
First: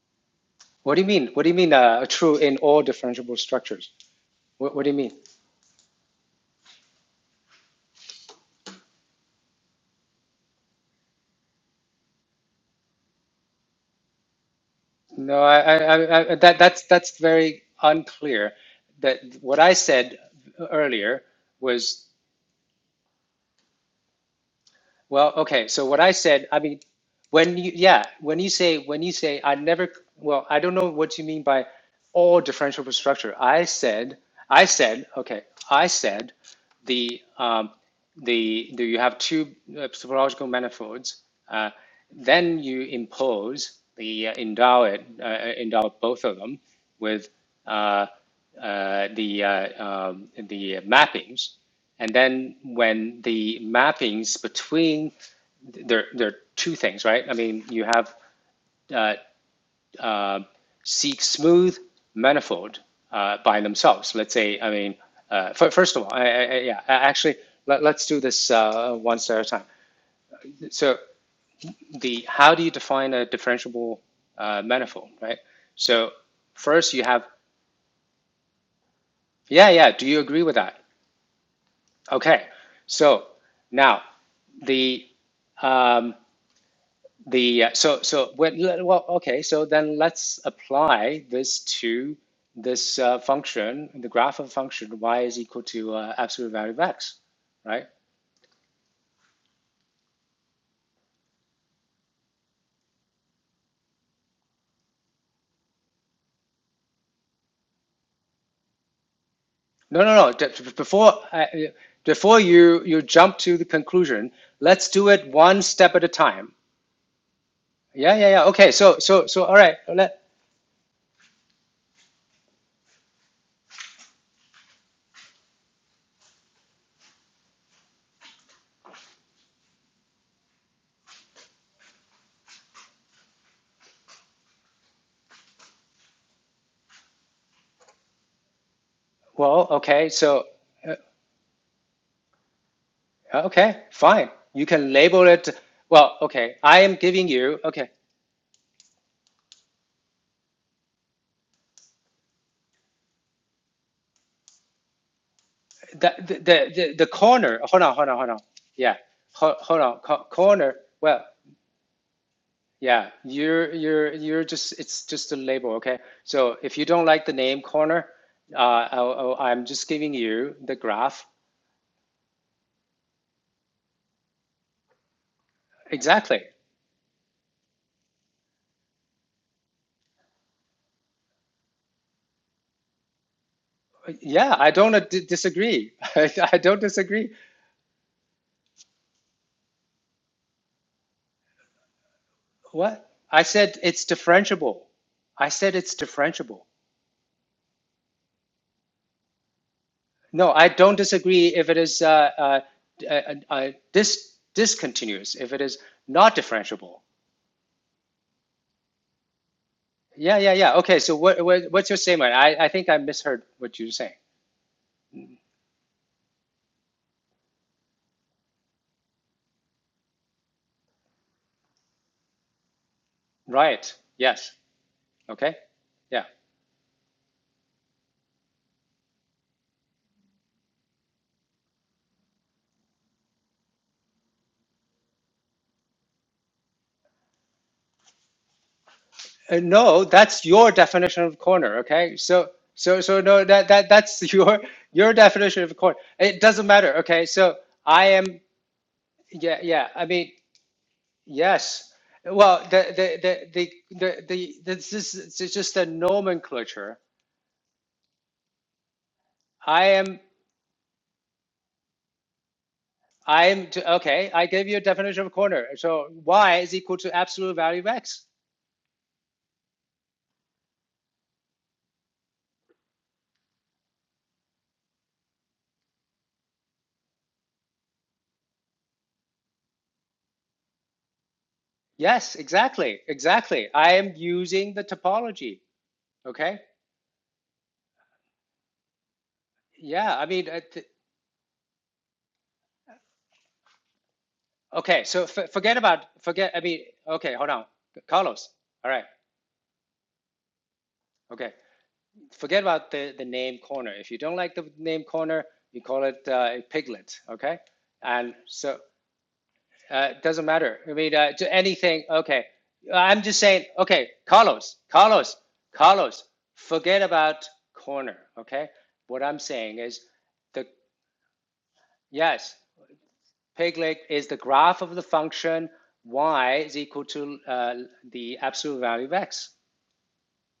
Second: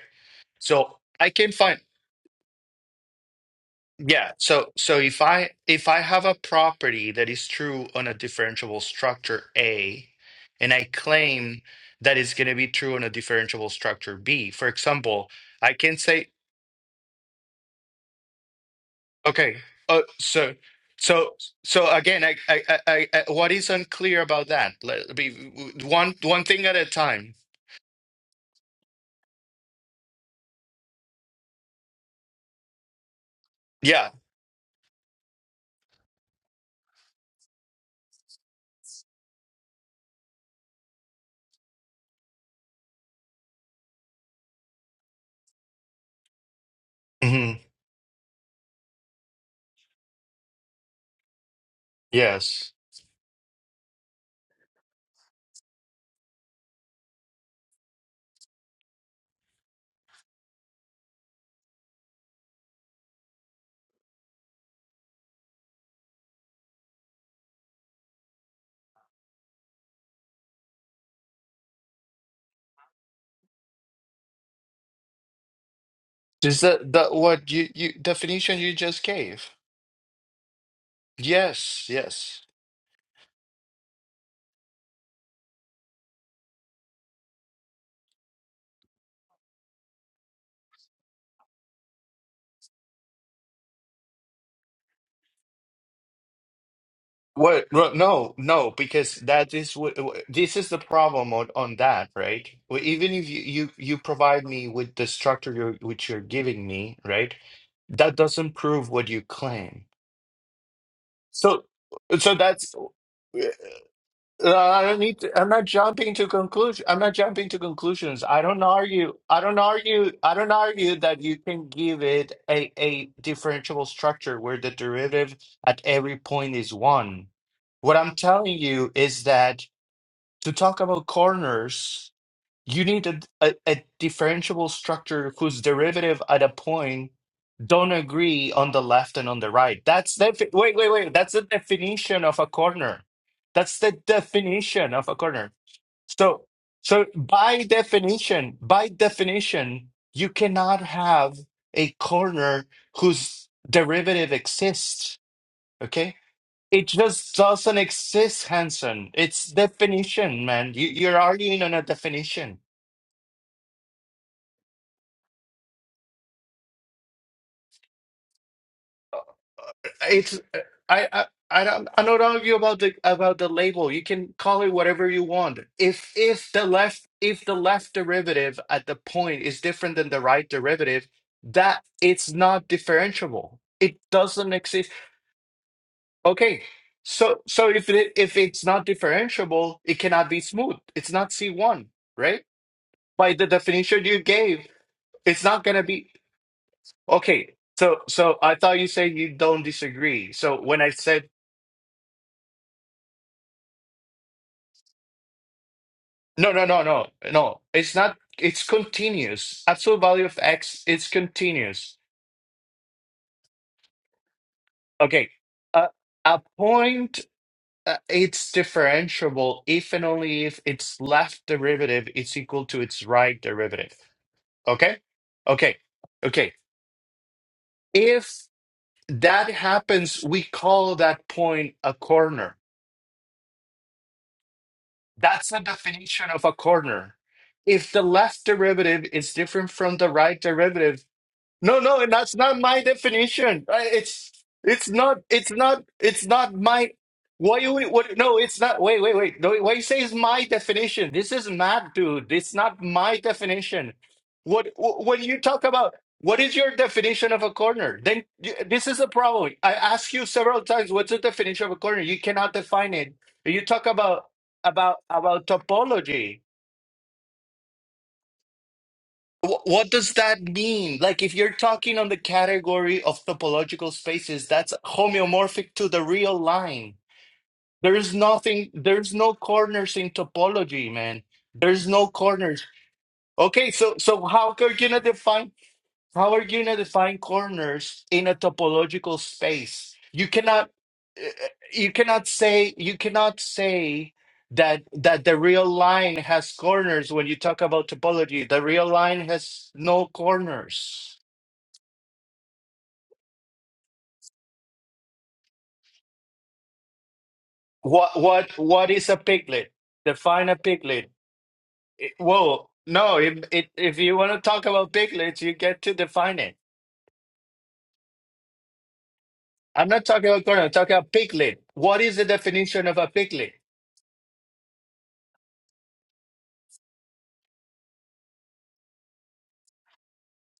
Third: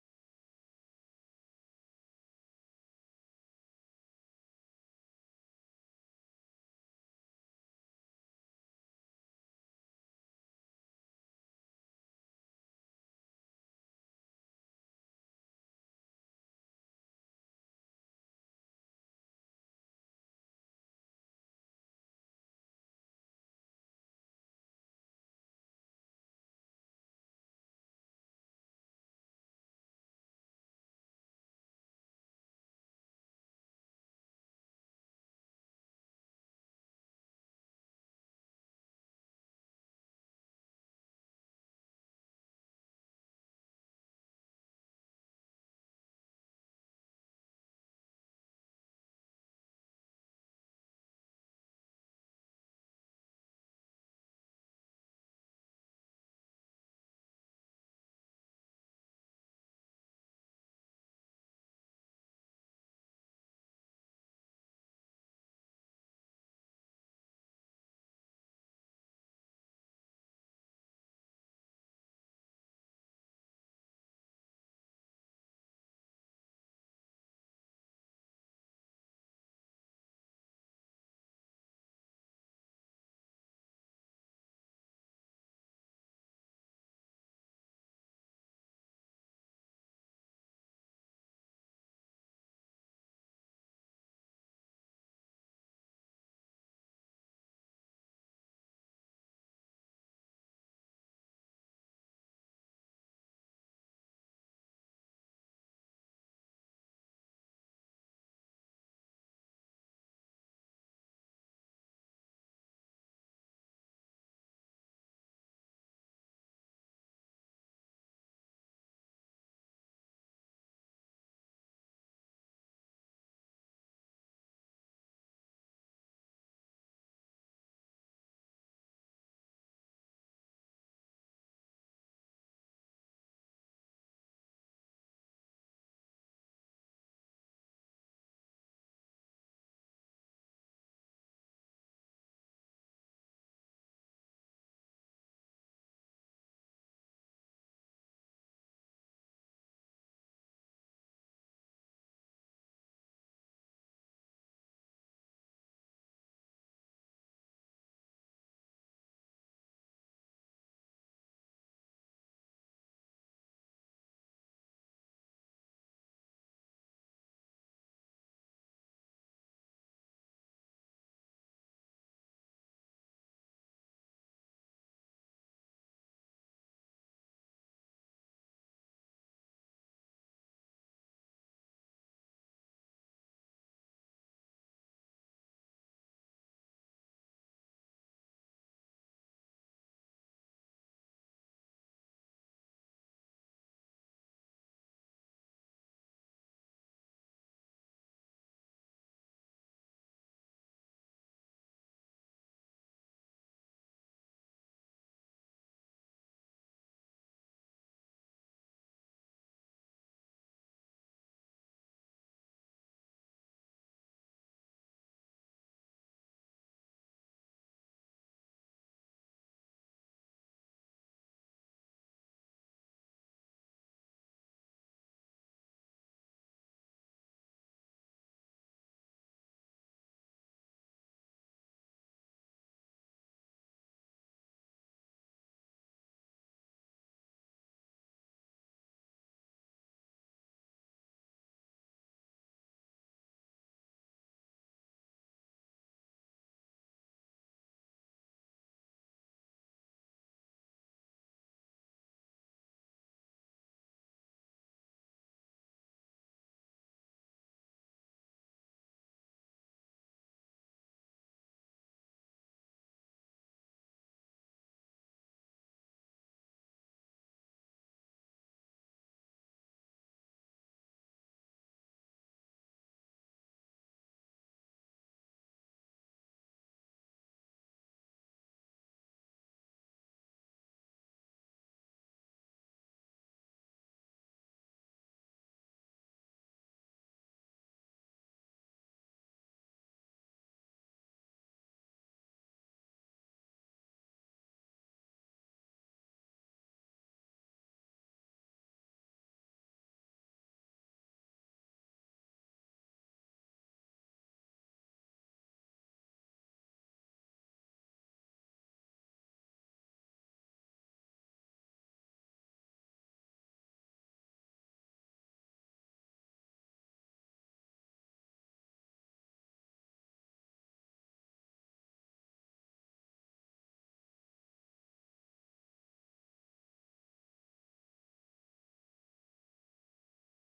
Speaker 1: What
Speaker 2: So
Speaker 1: do you mean?
Speaker 2: I
Speaker 1: What do
Speaker 2: can
Speaker 1: you mean?
Speaker 2: find
Speaker 1: Uh, true in all differentiable structures.
Speaker 2: yeah. So
Speaker 1: What, what do you
Speaker 2: so
Speaker 1: mean?
Speaker 2: if I if I have a property that is true on a differentiable structure A, and I claim that it's going to be true on a differentiable structure B, for example,
Speaker 1: No, I,
Speaker 2: I
Speaker 1: I,
Speaker 2: can say
Speaker 1: I, that, that's, that's very unclear. That
Speaker 2: Okay.
Speaker 1: what I
Speaker 2: Uh,
Speaker 1: said
Speaker 2: so,
Speaker 1: earlier
Speaker 2: so, so
Speaker 1: was,
Speaker 2: again, I, I, I, I, I- what is unclear about that? Let be
Speaker 1: well, okay, so what I
Speaker 2: one, one
Speaker 1: said, I
Speaker 2: thing at
Speaker 1: mean,
Speaker 2: a time.
Speaker 1: when you, yeah, when you say, when you say, I never, well, I don't know what you mean by all differentiable structure. I
Speaker 2: Yeah.
Speaker 1: said, I said, okay, I said the, um, the, the you have two uh, topological manifolds, uh, then you impose the uh, endow it, uh, endow both of them with
Speaker 2: hmm
Speaker 1: uh, uh, the uh, um, the mappings, and then
Speaker 2: Yes.
Speaker 1: when the mappings between there there are two things, right? I mean, you have uh, uh, seek smooth manifold uh, by themselves. Let's say, I mean, uh, first of all, I, I, yeah, actually, let, let's do this uh, one step at a time. So, the how do you define a differentiable uh, manifold, right? So,
Speaker 2: Is that
Speaker 1: first you
Speaker 2: that
Speaker 1: have,
Speaker 2: what you you definition you just gave?
Speaker 1: yeah, yeah. Do you agree with that?
Speaker 2: Yes. Yes.
Speaker 1: Okay. So now the um, the uh, so so well, well okay so then let's apply this to this uh, function the graph of a function y is equal to uh, absolute value of x
Speaker 2: What?
Speaker 1: right
Speaker 2: ro- No. No. Because that is what this is the problem on on that, right? Well, Even if you you you provide me with the structure you're, which you're giving me, right? That doesn't prove what you claim
Speaker 1: no no no before uh, uh,
Speaker 2: So, so
Speaker 1: before
Speaker 2: that's.
Speaker 1: you you jump
Speaker 2: uh,
Speaker 1: to the conclusion
Speaker 2: I
Speaker 1: let's
Speaker 2: don't
Speaker 1: do
Speaker 2: need.
Speaker 1: it
Speaker 2: To, I'm
Speaker 1: one
Speaker 2: not
Speaker 1: step at a
Speaker 2: jumping to
Speaker 1: time
Speaker 2: conclusion. I'm not jumping to
Speaker 1: yeah
Speaker 2: conclusions.
Speaker 1: yeah
Speaker 2: I
Speaker 1: yeah
Speaker 2: don't
Speaker 1: okay so
Speaker 2: argue.
Speaker 1: so
Speaker 2: I
Speaker 1: so all
Speaker 2: don't
Speaker 1: right
Speaker 2: argue.
Speaker 1: let
Speaker 2: I don't argue that you can give it a a differentiable structure where the derivative at every point is one. What I'm telling you is that to talk about corners. You need a, a, a differentiable structure whose derivative at a point don't agree on the left and on the
Speaker 1: well
Speaker 2: right.
Speaker 1: okay
Speaker 2: That's the
Speaker 1: so
Speaker 2: defi- wait, wait,
Speaker 1: uh,
Speaker 2: wait. That's the definition of a corner. That's
Speaker 1: okay
Speaker 2: the
Speaker 1: fine you can
Speaker 2: definition of a
Speaker 1: label it
Speaker 2: corner.
Speaker 1: well
Speaker 2: So,
Speaker 1: okay i am
Speaker 2: so
Speaker 1: giving you
Speaker 2: by
Speaker 1: okay
Speaker 2: definition, by definition, you cannot have a corner whose derivative exists.
Speaker 1: the
Speaker 2: Okay.
Speaker 1: the
Speaker 2: It
Speaker 1: the, the
Speaker 2: just
Speaker 1: corner.
Speaker 2: doesn't
Speaker 1: Hold on, hold on, hold on.
Speaker 2: exist,
Speaker 1: Yeah,
Speaker 2: Hanson. It's
Speaker 1: hold, hold on. Co-
Speaker 2: definition, man.
Speaker 1: corner.
Speaker 2: You, you're
Speaker 1: Well,
Speaker 2: arguing on a definition.
Speaker 1: yeah, you're you're you're just it's just a label, okay? So if you don't like the name corner, uh, I, I- am just giving
Speaker 2: It's
Speaker 1: you
Speaker 2: uh,
Speaker 1: the
Speaker 2: I I
Speaker 1: graph.
Speaker 2: I don't I don't argue about the about the label. You can call it whatever you want. If
Speaker 1: Exactly.
Speaker 2: if the left if the left derivative at the point is different than the right derivative, that it's not differentiable. It doesn't
Speaker 1: Yeah, I
Speaker 2: exist.
Speaker 1: don't uh, d- disagree. I, I
Speaker 2: Okay.
Speaker 1: don't disagree.
Speaker 2: So so if it if it's not differentiable, it cannot be smooth. It's not C1, right?
Speaker 1: What?
Speaker 2: By
Speaker 1: I
Speaker 2: the
Speaker 1: said it's
Speaker 2: definition you gave,
Speaker 1: differentiable.
Speaker 2: it's
Speaker 1: I
Speaker 2: not
Speaker 1: said
Speaker 2: gonna
Speaker 1: it's
Speaker 2: be
Speaker 1: differentiable.
Speaker 2: okay. So so I thought you said you don't disagree.
Speaker 1: No,
Speaker 2: So
Speaker 1: I
Speaker 2: when I
Speaker 1: don't
Speaker 2: said
Speaker 1: disagree if it is uh, uh, uh, uh, dis discontinuous, if it is not
Speaker 2: No, no, no,
Speaker 1: differentiable.
Speaker 2: no, no. It's not. It's continuous. Absolute value
Speaker 1: Yeah,
Speaker 2: of
Speaker 1: yeah, yeah.
Speaker 2: x
Speaker 1: Okay,
Speaker 2: is
Speaker 1: so what, what what's your
Speaker 2: continuous.
Speaker 1: statement? I, I think I misheard what you're saying.
Speaker 2: Okay. Uh, a point. Uh, it's differentiable if and only if its left derivative is equal to its right
Speaker 1: Right.
Speaker 2: derivative.
Speaker 1: Yes.
Speaker 2: Okay.
Speaker 1: Okay.
Speaker 2: Okay.
Speaker 1: Yeah.
Speaker 2: Okay. If that happens, we call that point a corner. That's the definition of a corner. If the left derivative is
Speaker 1: Uh,
Speaker 2: different from
Speaker 1: no,
Speaker 2: the right
Speaker 1: that's your
Speaker 2: derivative,
Speaker 1: definition of corner,
Speaker 2: No, no, and
Speaker 1: okay?
Speaker 2: that's
Speaker 1: So
Speaker 2: not my
Speaker 1: so so no
Speaker 2: definition.
Speaker 1: that that
Speaker 2: I- It's
Speaker 1: that's your
Speaker 2: it's
Speaker 1: your
Speaker 2: not it's
Speaker 1: definition of
Speaker 2: not
Speaker 1: corner.
Speaker 2: it's
Speaker 1: It
Speaker 2: not
Speaker 1: doesn't
Speaker 2: my
Speaker 1: matter, okay? So
Speaker 2: Why you
Speaker 1: I
Speaker 2: what no,
Speaker 1: am
Speaker 2: it's not wait, wait, wait. No,
Speaker 1: yeah,
Speaker 2: what you
Speaker 1: yeah.
Speaker 2: say
Speaker 1: I
Speaker 2: is
Speaker 1: mean,
Speaker 2: my definition. This is mad,
Speaker 1: yes.
Speaker 2: dude. It's
Speaker 1: Well,
Speaker 2: not
Speaker 1: the
Speaker 2: my
Speaker 1: the the
Speaker 2: definition.
Speaker 1: the the, the
Speaker 2: What
Speaker 1: this
Speaker 2: wh- when
Speaker 1: is
Speaker 2: you
Speaker 1: it's
Speaker 2: talk
Speaker 1: just a
Speaker 2: about what is your
Speaker 1: nomenclature.
Speaker 2: definition of a corner? Then you, this is a problem. I
Speaker 1: I
Speaker 2: asked
Speaker 1: am
Speaker 2: you several times what's the definition of a corner? You cannot define it.
Speaker 1: I
Speaker 2: You
Speaker 1: am
Speaker 2: talk
Speaker 1: to,
Speaker 2: about
Speaker 1: okay, I gave you a
Speaker 2: about
Speaker 1: definition of
Speaker 2: about
Speaker 1: corner. So
Speaker 2: topology.
Speaker 1: y is equal to absolute value of x.
Speaker 2: Wh- What does that mean? Like, if you're talking on the category of topological spaces, that's homeomorphic to the real line. There's nothing, there's no corners in topology, man. There's no
Speaker 1: Yes,
Speaker 2: corners.
Speaker 1: exactly. Exactly.
Speaker 2: Okay,
Speaker 1: I
Speaker 2: so
Speaker 1: am
Speaker 2: so how are
Speaker 1: using
Speaker 2: you
Speaker 1: the
Speaker 2: gonna define
Speaker 1: topology.
Speaker 2: how are you
Speaker 1: Okay.
Speaker 2: going to define corners in a topological space?
Speaker 1: Yeah. I
Speaker 2: You
Speaker 1: mean, uh,
Speaker 2: cannot
Speaker 1: th-
Speaker 2: eh, eh, you cannot say you cannot say that
Speaker 1: okay. So
Speaker 2: that the
Speaker 1: f-
Speaker 2: real
Speaker 1: forget about,
Speaker 2: line has
Speaker 1: forget, I mean,
Speaker 2: corners when
Speaker 1: okay,
Speaker 2: you
Speaker 1: hold
Speaker 2: talk
Speaker 1: on.
Speaker 2: about topology.
Speaker 1: Carlos.
Speaker 2: The real
Speaker 1: All right.
Speaker 2: line has no corners.
Speaker 1: Okay. Forget about the, the name corner. If you don't like the name corner, you call it uh, a piglet. Okay.
Speaker 2: What
Speaker 1: And
Speaker 2: what
Speaker 1: so
Speaker 2: what is a piglet?
Speaker 1: uh, it doesn't
Speaker 2: Define a
Speaker 1: matter. I
Speaker 2: piglet.
Speaker 1: mean, uh, to anything.
Speaker 2: It-
Speaker 1: Okay.
Speaker 2: Whoa, no.
Speaker 1: I'm just
Speaker 2: If
Speaker 1: saying,
Speaker 2: it, if
Speaker 1: okay,
Speaker 2: you want to talk
Speaker 1: Carlos,
Speaker 2: about
Speaker 1: Carlos,
Speaker 2: piglets, you get to
Speaker 1: Carlos,
Speaker 2: define it.
Speaker 1: forget about corner. Okay. What I'm saying
Speaker 2: I'm
Speaker 1: is,
Speaker 2: not talking about corner.
Speaker 1: the
Speaker 2: I'm talking about piglet. What is the
Speaker 1: yes
Speaker 2: definition of a piglet?
Speaker 1: piglet is the graph of the function y is equal to uh, the absolute value of x.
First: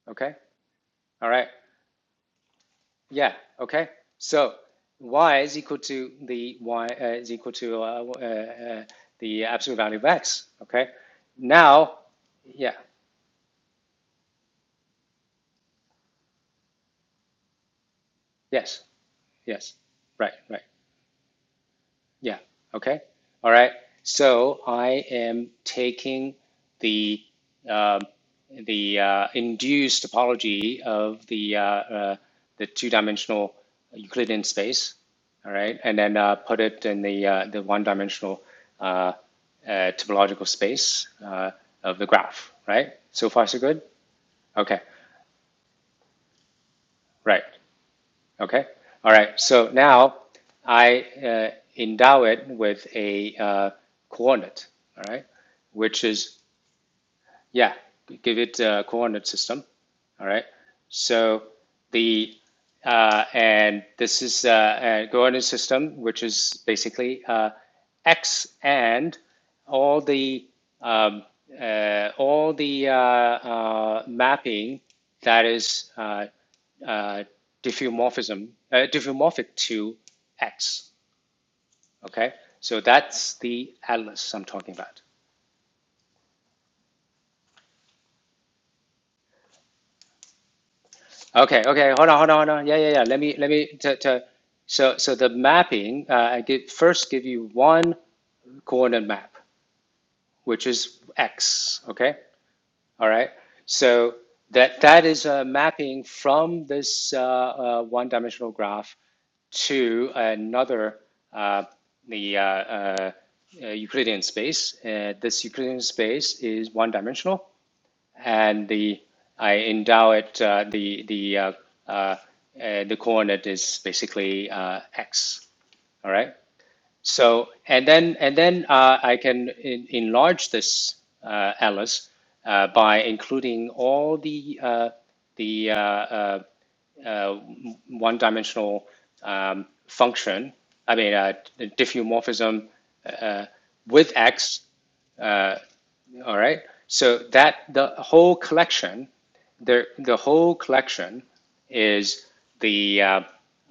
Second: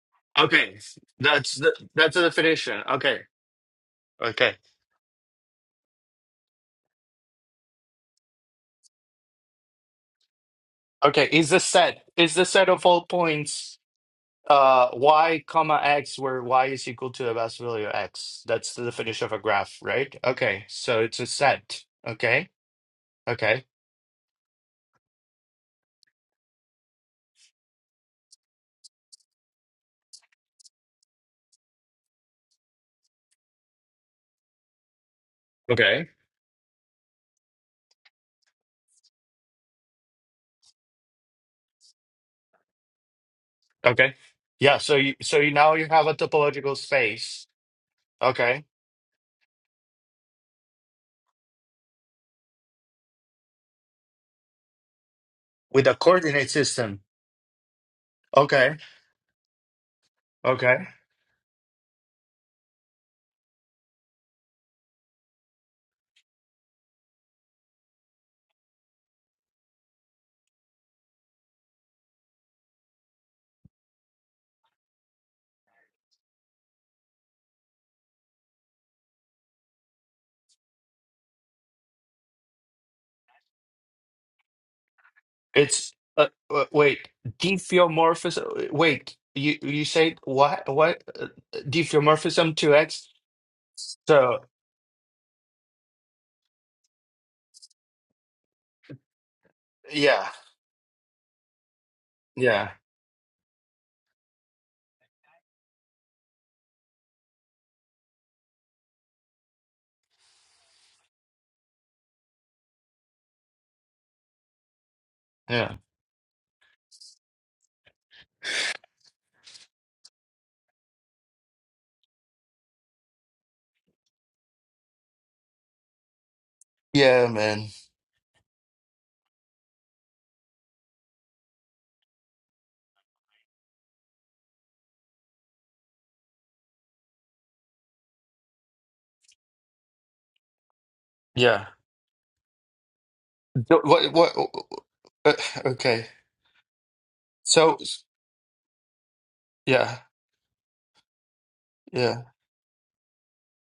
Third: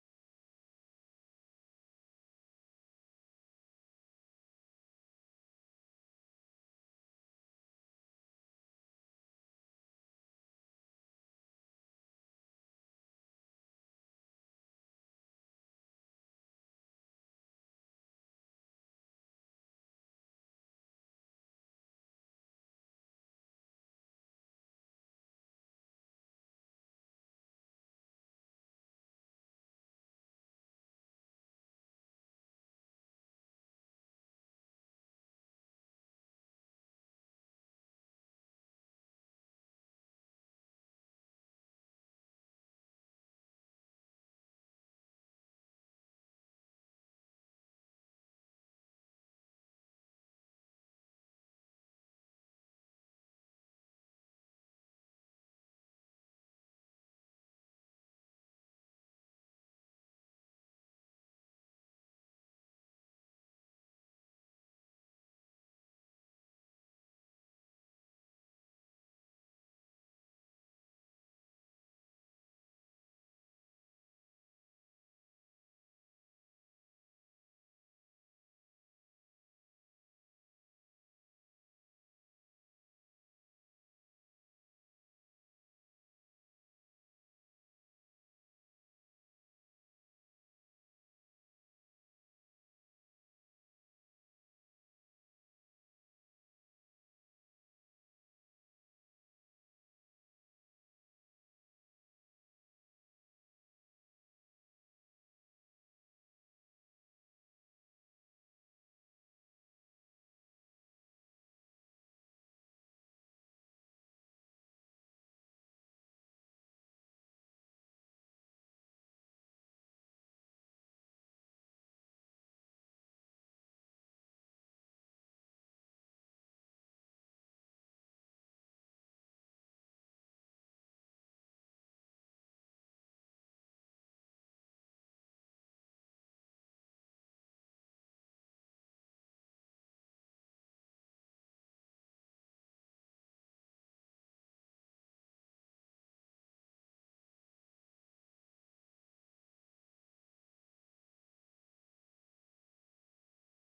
Speaker 1: Okay.
Speaker 2: Okay,
Speaker 1: All right.
Speaker 2: that's the that's the definition. Okay,
Speaker 1: Yeah. Okay. So
Speaker 2: okay,
Speaker 1: y is equal to the y uh, is equal to uh, uh, uh, the absolute value of x. Okay.
Speaker 2: okay. Is the
Speaker 1: Now,
Speaker 2: set is the set
Speaker 1: yeah.
Speaker 2: of all points uh y comma x where y is equal to the best value of x? That's
Speaker 1: Yes.
Speaker 2: the definition of a
Speaker 1: Yes.
Speaker 2: graph, right?
Speaker 1: Right. Right.
Speaker 2: Okay, so it's a set.
Speaker 1: Yeah.
Speaker 2: Okay,
Speaker 1: Okay. All
Speaker 2: okay,
Speaker 1: right. So I am taking the uh, the uh, induced topology of the uh, uh, the two-dimensional Euclidean space. All right, and
Speaker 2: okay,
Speaker 1: then uh, put it in the uh, the one-dimensional uh, uh, topological space uh, of the graph. Right. So far, so good.
Speaker 2: okay. Yeah.
Speaker 1: Okay.
Speaker 2: So you so you now you have a topological space.
Speaker 1: Right.
Speaker 2: Okay,
Speaker 1: Okay. All right. So now I uh, endow it with a uh, coordinate, all right,
Speaker 2: with a
Speaker 1: which is
Speaker 2: coordinate system.
Speaker 1: yeah, give it
Speaker 2: Okay,
Speaker 1: a coordinate system. All right.
Speaker 2: okay.
Speaker 1: So the uh, and this is uh, a coordinate system, which is basically uh, x and all the um, uh, all the uh, uh, mapping that is uh, uh, diffeomorphism uh, diffeomorphic to x. Okay, so that's the atlas I'm talking about.
Speaker 2: It's uh, uh, wait, diffeomorphism. Wait, you you said what? What uh,
Speaker 1: Okay, okay, hold on, hold on, hold
Speaker 2: diffeomorphism
Speaker 1: on.
Speaker 2: two
Speaker 1: Yeah, yeah, yeah.
Speaker 2: X?
Speaker 1: Let me, let me. To, to,
Speaker 2: So
Speaker 1: so, so the mapping. Uh, I give first give you one coordinate map,
Speaker 2: yeah,
Speaker 1: which is x. Okay,
Speaker 2: yeah,
Speaker 1: all right. So that that is a mapping from this uh, uh, one-dimensional graph to another uh, the uh, uh, uh, Euclidean space. Uh, this
Speaker 2: yeah,
Speaker 1: Euclidean space is one-dimensional, and the I endow it uh, the the uh, uh, uh, the coordinate is basically uh, x. All right.
Speaker 2: yeah,
Speaker 1: So
Speaker 2: man,
Speaker 1: and then and then uh, I can en- enlarge this uh, Alice uh, by including all the uh, the uh, uh, one-dimensional um, function. I mean, uh,
Speaker 2: yeah.
Speaker 1: diffeomorphism uh, uh,
Speaker 2: Th-
Speaker 1: with
Speaker 2: What what?
Speaker 1: x.
Speaker 2: Uh,
Speaker 1: Uh,
Speaker 2: uh, okay,
Speaker 1: all right. So that
Speaker 2: so
Speaker 1: the whole collection, the
Speaker 2: yeah,
Speaker 1: the whole collection
Speaker 2: yeah.
Speaker 1: is the uh,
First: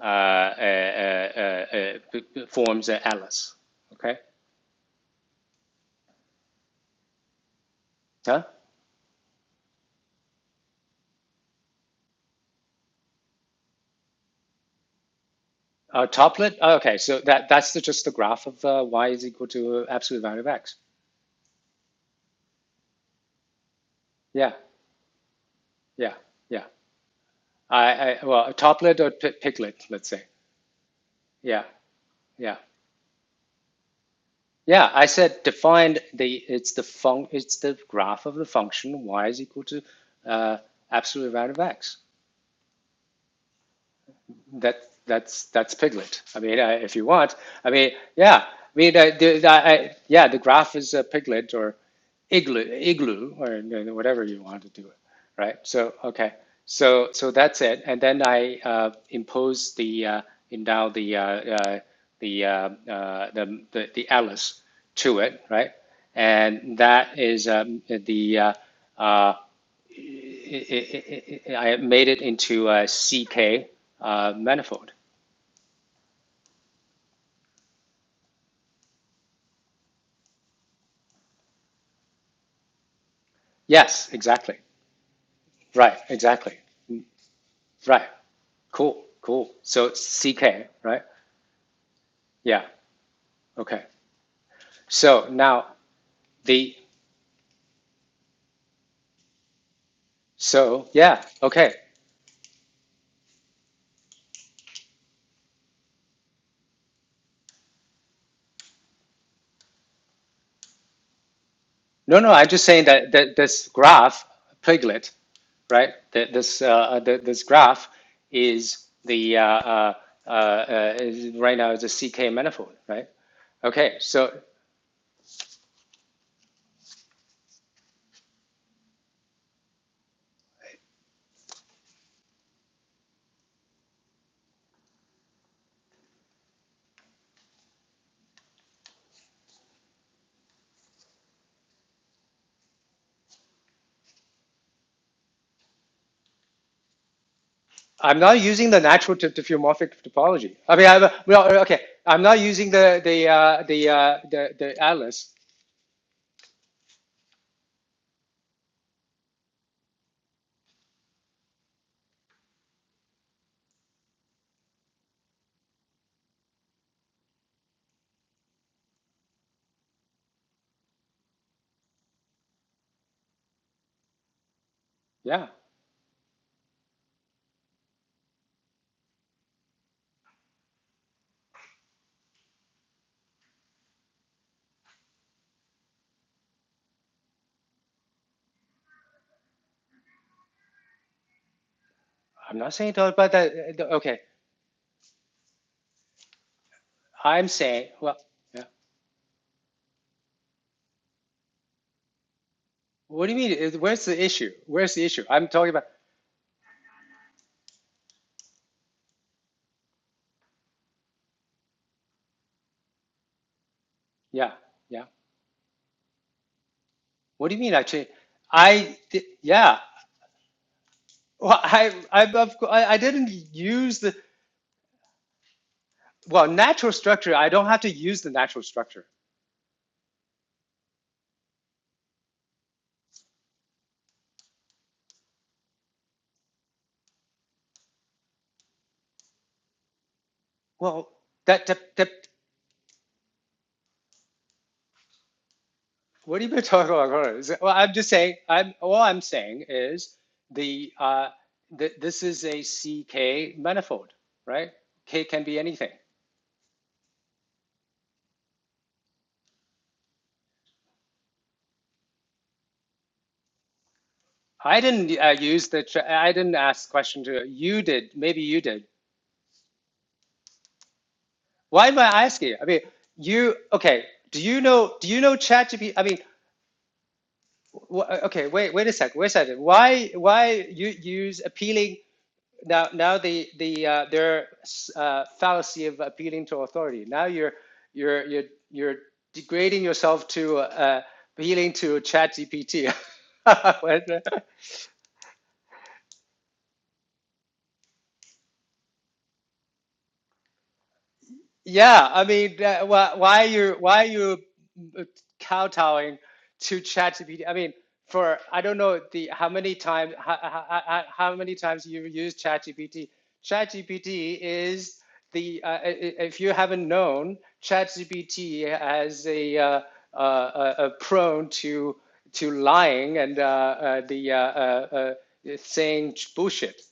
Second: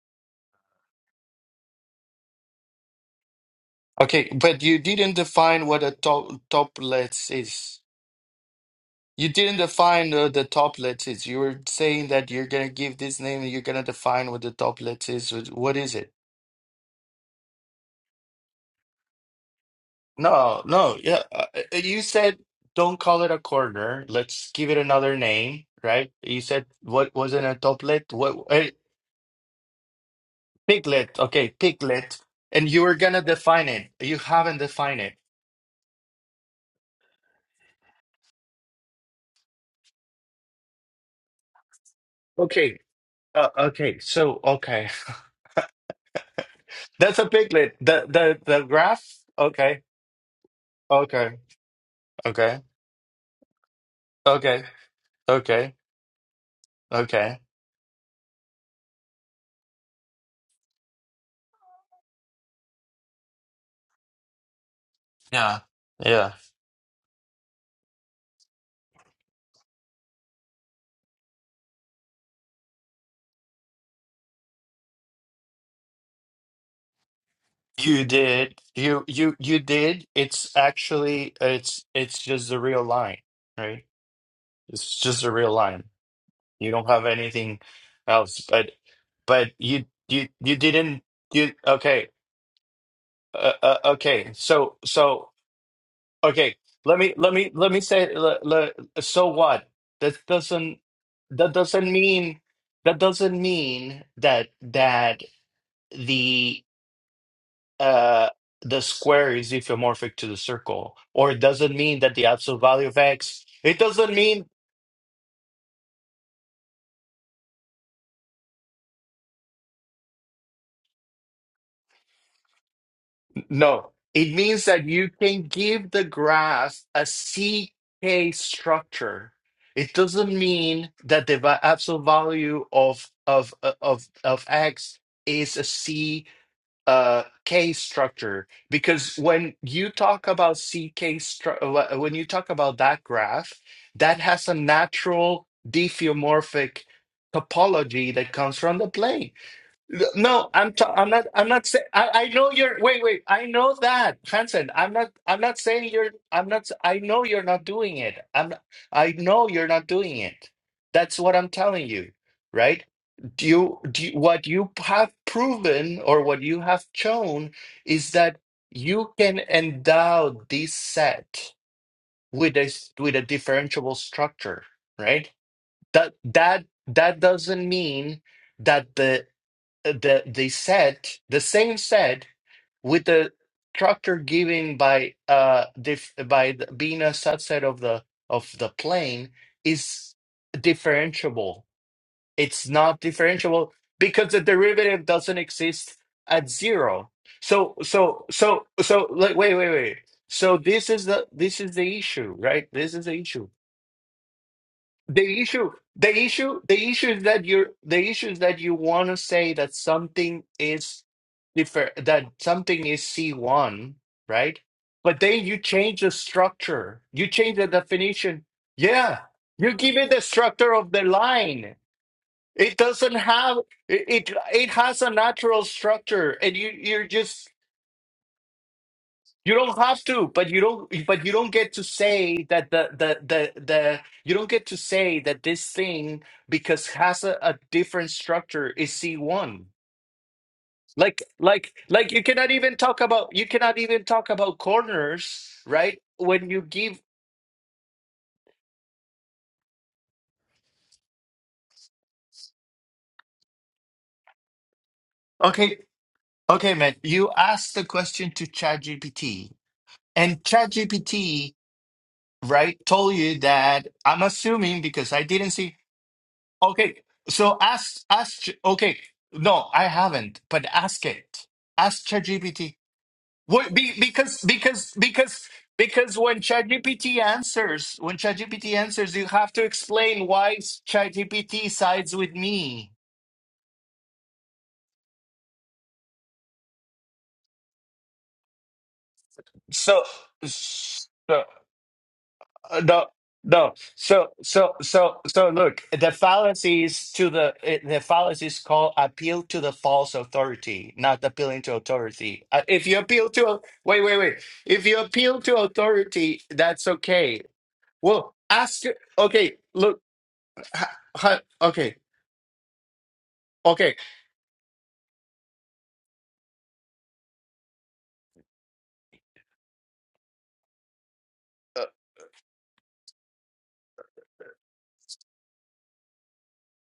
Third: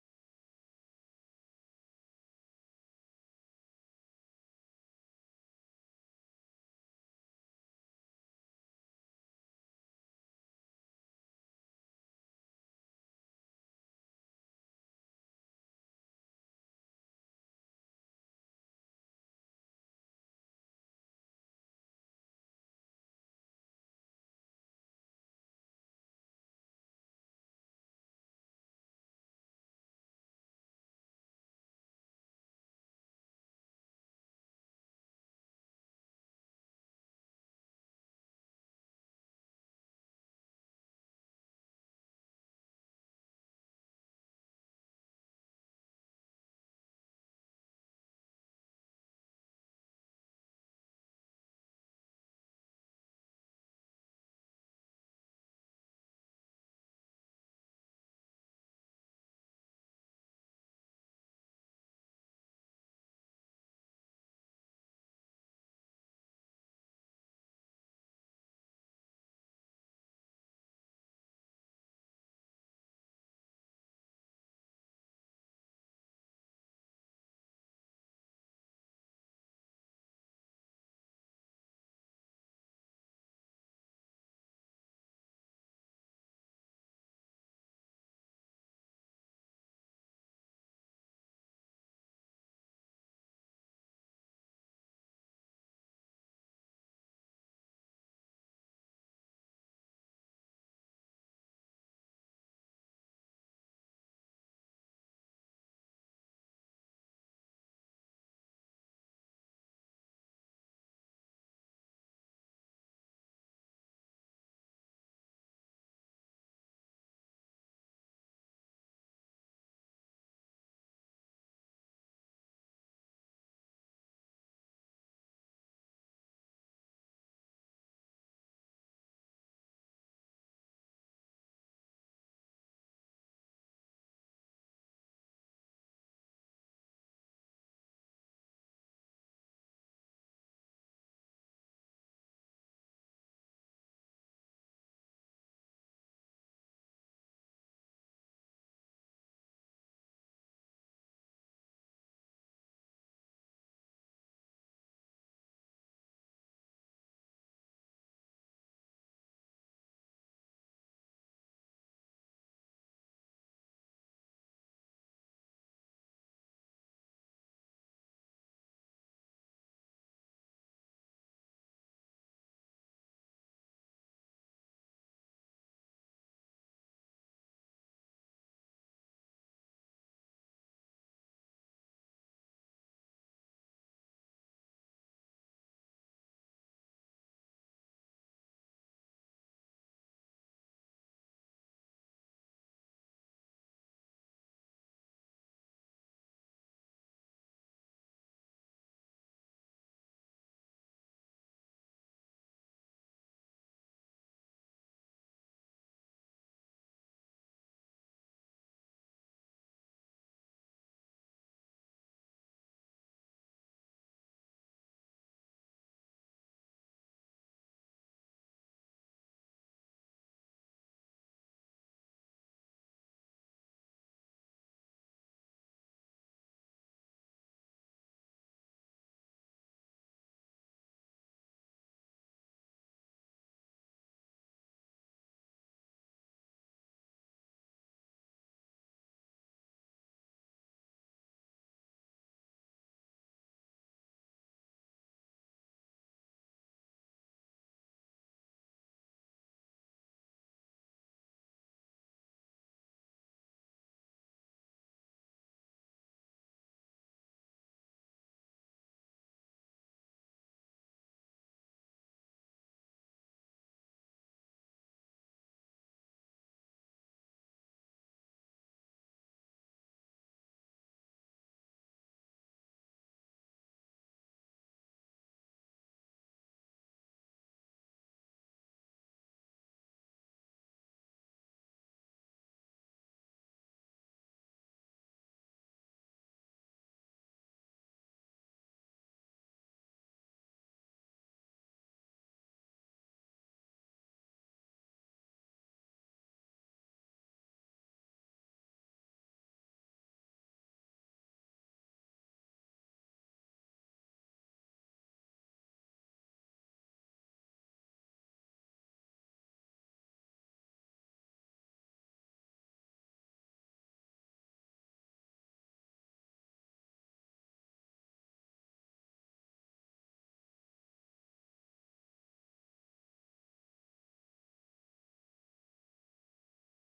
Speaker 1: uh, uh, uh, uh, uh, forms an atlas. Okay.
Speaker 2: Okay, but you didn't define what a top toplets is.
Speaker 1: Huh?
Speaker 2: You didn't define uh, the toplets is. You were saying that you're gonna give this name and you're gonna define what the toplets is. What is
Speaker 1: Uh,
Speaker 2: it?
Speaker 1: toplet. Oh, okay. So that that's the, just the graph of uh, y is equal to absolute value of
Speaker 2: No,
Speaker 1: x.
Speaker 2: no, yeah. uh, uh, uh, You said don't call it a corner. Let's
Speaker 1: Yeah.
Speaker 2: give it another name, right?
Speaker 1: Yeah.
Speaker 2: You
Speaker 1: Yeah.
Speaker 2: said what was it a
Speaker 1: I,
Speaker 2: toplet?
Speaker 1: I
Speaker 2: What
Speaker 1: well, a
Speaker 2: uh,
Speaker 1: toplet or pi- piglet. Let's say.
Speaker 2: piglet? Okay,
Speaker 1: Yeah.
Speaker 2: piglet.
Speaker 1: Yeah.
Speaker 2: And you were gonna define it. You haven't
Speaker 1: Yeah,
Speaker 2: defined
Speaker 1: I
Speaker 2: it.
Speaker 1: said define the it's the fun it's the graph of the function y is equal to uh, absolute value of x
Speaker 2: Okay. Uh, okay. So
Speaker 1: that
Speaker 2: okay,
Speaker 1: that's that's Piglet. I mean, I, if you
Speaker 2: that's a
Speaker 1: want, I
Speaker 2: piglet.
Speaker 1: mean,
Speaker 2: The the
Speaker 1: yeah,
Speaker 2: the
Speaker 1: I mean,
Speaker 2: graph.
Speaker 1: I, the, I,
Speaker 2: Okay.
Speaker 1: yeah, the graph is a
Speaker 2: Okay.
Speaker 1: Piglet or
Speaker 2: Okay.
Speaker 1: igloo, igloo, or whatever you want
Speaker 2: Okay.
Speaker 1: to do it, right?
Speaker 2: Okay.
Speaker 1: So okay, so so
Speaker 2: Okay.
Speaker 1: that's it, and then I uh, impose the uh, endow the uh, uh, the, uh, uh, the the the Alice to it,
Speaker 2: Yeah.
Speaker 1: right?
Speaker 2: Yeah.
Speaker 1: And that is um, the uh, uh, I I- I- I made it into a CK uh, manifold.
Speaker 2: You did. You you you did. It's actually it's it's just the real line, right?
Speaker 1: Yes, exactly.
Speaker 2: It's just the real line.
Speaker 1: Right, exactly.
Speaker 2: You don't
Speaker 1: Mm,
Speaker 2: have anything
Speaker 1: Right.
Speaker 2: else, but
Speaker 1: Cool, cool.
Speaker 2: but you
Speaker 1: So
Speaker 2: you you
Speaker 1: CK, right?
Speaker 2: didn't you okay
Speaker 1: Yeah.
Speaker 2: uh, uh,
Speaker 1: Okay.
Speaker 2: okay so
Speaker 1: So
Speaker 2: so
Speaker 1: now
Speaker 2: okay
Speaker 1: the
Speaker 2: let me let me let me say le, le, so what that doesn't
Speaker 1: so yeah,
Speaker 2: that
Speaker 1: okay.
Speaker 2: doesn't mean that doesn't mean that that the. uh, the square is isomorphic to the circle, or it doesn't mean that
Speaker 1: No,
Speaker 2: the
Speaker 1: no, I'm
Speaker 2: absolute
Speaker 1: just saying
Speaker 2: value of
Speaker 1: that, that
Speaker 2: x.
Speaker 1: this
Speaker 2: It doesn't
Speaker 1: graph
Speaker 2: mean
Speaker 1: piglet, right? That this uh, uh, that this graph is the uh, uh, uh, uh, is right now is a CK manifold, right?
Speaker 2: no.
Speaker 1: Okay, so
Speaker 2: It means that you can give the graph a C K structure. It doesn't mean that the va- absolute value of of uh, of of x is a C. uh k structure because when you talk about ck stru- uh, wh- when you talk about that graph that has a natural diffeomorphic topology
Speaker 1: I'm
Speaker 2: that
Speaker 1: not
Speaker 2: comes
Speaker 1: using
Speaker 2: from
Speaker 1: the
Speaker 2: the
Speaker 1: natural
Speaker 2: plane
Speaker 1: tip diffeomorphic
Speaker 2: no,
Speaker 1: topology.
Speaker 2: I'm
Speaker 1: I mean,
Speaker 2: ta-
Speaker 1: I,
Speaker 2: I'm not I'm
Speaker 1: well,
Speaker 2: not
Speaker 1: okay.
Speaker 2: saying I
Speaker 1: I'm
Speaker 2: I
Speaker 1: not
Speaker 2: know
Speaker 1: using
Speaker 2: you're
Speaker 1: the
Speaker 2: wait wait
Speaker 1: the
Speaker 2: I
Speaker 1: uh,
Speaker 2: know
Speaker 1: the, uh,
Speaker 2: that
Speaker 1: the
Speaker 2: Hansen
Speaker 1: the
Speaker 2: I'm not
Speaker 1: atlas.
Speaker 2: I'm not saying you're I'm not s- I know you're not doing it I'm not- I know you're not doing it that's what I'm telling you right do you do you- what you have proven or what you have shown is that you can endow this set with a s- with a differentiable structure right
Speaker 1: Yeah,
Speaker 2: that that that doesn't mean that the uh, the they said the same said with the structure given by uh dif by the, being a subset of the of the plane is differentiable.
Speaker 1: I'm
Speaker 2: It's
Speaker 1: not saying
Speaker 2: not
Speaker 1: that, but
Speaker 2: differentiable
Speaker 1: that okay.
Speaker 2: because the derivative doesn't exist at zero.
Speaker 1: I'm
Speaker 2: So
Speaker 1: saying, well,
Speaker 2: so
Speaker 1: yeah.
Speaker 2: so so like wait wait wait. So this is the this is the issue, right? This is the
Speaker 1: What do you
Speaker 2: issue
Speaker 1: mean? Where's the issue? Where's the issue?
Speaker 2: the
Speaker 1: I'm talking
Speaker 2: issue,
Speaker 1: about.
Speaker 2: the issue, the issue is that you're the issue is that you want to say that something is different, that something is C1,
Speaker 1: Yeah,
Speaker 2: right?
Speaker 1: yeah.
Speaker 2: But then you change the structure, you
Speaker 1: What do
Speaker 2: change
Speaker 1: you
Speaker 2: the
Speaker 1: mean? Actually,
Speaker 2: definition.
Speaker 1: I
Speaker 2: Yeah,
Speaker 1: did,
Speaker 2: you
Speaker 1: yeah.
Speaker 2: give it the structure of the
Speaker 1: Well,
Speaker 2: line.
Speaker 1: I
Speaker 2: It
Speaker 1: I I
Speaker 2: doesn't
Speaker 1: didn't
Speaker 2: have
Speaker 1: use
Speaker 2: it.
Speaker 1: the
Speaker 2: It, it has a natural structure,
Speaker 1: well
Speaker 2: and you
Speaker 1: natural
Speaker 2: you're
Speaker 1: structure.
Speaker 2: just
Speaker 1: I don't have to use the natural structure.
Speaker 2: you don't have to, but you don't. But you don't get to say that the the the the. You don't get to say that this thing because has a, a different structure is C one.
Speaker 1: Well,
Speaker 2: Like
Speaker 1: that
Speaker 2: like
Speaker 1: that
Speaker 2: like you
Speaker 1: that
Speaker 2: cannot even talk about you cannot even talk about corners, right?
Speaker 1: What have
Speaker 2: When
Speaker 1: you
Speaker 2: you
Speaker 1: been talking
Speaker 2: give
Speaker 1: about? Well, I'm just saying. I'm all I'm saying is the uh, th- this is a C K manifold, right? K can be
Speaker 2: okay
Speaker 1: anything.
Speaker 2: okay man, you asked the question to ChatGPT and ChatGPT right told you that I'm
Speaker 1: I
Speaker 2: assuming because
Speaker 1: didn't
Speaker 2: I
Speaker 1: uh,
Speaker 2: didn't
Speaker 1: use
Speaker 2: see
Speaker 1: the. Tra- I didn't ask
Speaker 2: Okay,
Speaker 1: question to
Speaker 2: so
Speaker 1: you.
Speaker 2: ask
Speaker 1: Did
Speaker 2: ask.
Speaker 1: maybe
Speaker 2: Ch-
Speaker 1: you did?
Speaker 2: Okay, no, I haven't, but ask it.
Speaker 1: Why am I
Speaker 2: Ask
Speaker 1: asking? I
Speaker 2: ChatGPT.
Speaker 1: mean, you
Speaker 2: What? Be,
Speaker 1: okay? Do
Speaker 2: because
Speaker 1: you
Speaker 2: because
Speaker 1: know? Do you know
Speaker 2: because
Speaker 1: ChatGPT? I
Speaker 2: because
Speaker 1: mean,
Speaker 2: when ChatGPT answers, when
Speaker 1: okay. Wait.
Speaker 2: ChatGPT
Speaker 1: Wait a sec.
Speaker 2: answers, you
Speaker 1: Wait a
Speaker 2: have
Speaker 1: second.
Speaker 2: to
Speaker 1: Why?
Speaker 2: explain why
Speaker 1: Why you use
Speaker 2: ChatGPT
Speaker 1: appealing?
Speaker 2: sides with
Speaker 1: now
Speaker 2: me.
Speaker 1: now the the uh, their uh, fallacy of appealing to authority. Now you're you're you're you're degrading
Speaker 2: So
Speaker 1: yourself to uh,
Speaker 2: so
Speaker 1: appealing to
Speaker 2: Uh,
Speaker 1: ChatGPT.
Speaker 2: no no
Speaker 1: GPT.
Speaker 2: so so so so look the fallacies to the eh, the fallacies call appeal to the false authority not appealing to
Speaker 1: Yeah, I
Speaker 2: authority
Speaker 1: mean,
Speaker 2: uh, if
Speaker 1: that,
Speaker 2: you
Speaker 1: why,
Speaker 2: appeal
Speaker 1: why are
Speaker 2: to
Speaker 1: you
Speaker 2: wait
Speaker 1: why are
Speaker 2: wait
Speaker 1: you
Speaker 2: wait if you
Speaker 1: uh,
Speaker 2: appeal to
Speaker 1: kowtowing
Speaker 2: authority
Speaker 1: to
Speaker 2: that's okay
Speaker 1: ChatGPT? I mean,
Speaker 2: well
Speaker 1: for I don't
Speaker 2: ask
Speaker 1: know the how
Speaker 2: okay
Speaker 1: many
Speaker 2: look
Speaker 1: times how, how,
Speaker 2: ha-
Speaker 1: how how
Speaker 2: ha-
Speaker 1: many times
Speaker 2: okay
Speaker 1: you use ChatGPT.
Speaker 2: okay
Speaker 1: ChatGPT is the uh, i- i- if you haven't known, ChatGPT has a uh, uh, uh, uh, prone
Speaker 2: uh,
Speaker 1: to to lying and uh, uh, the uh, uh, uh, saying bullshit.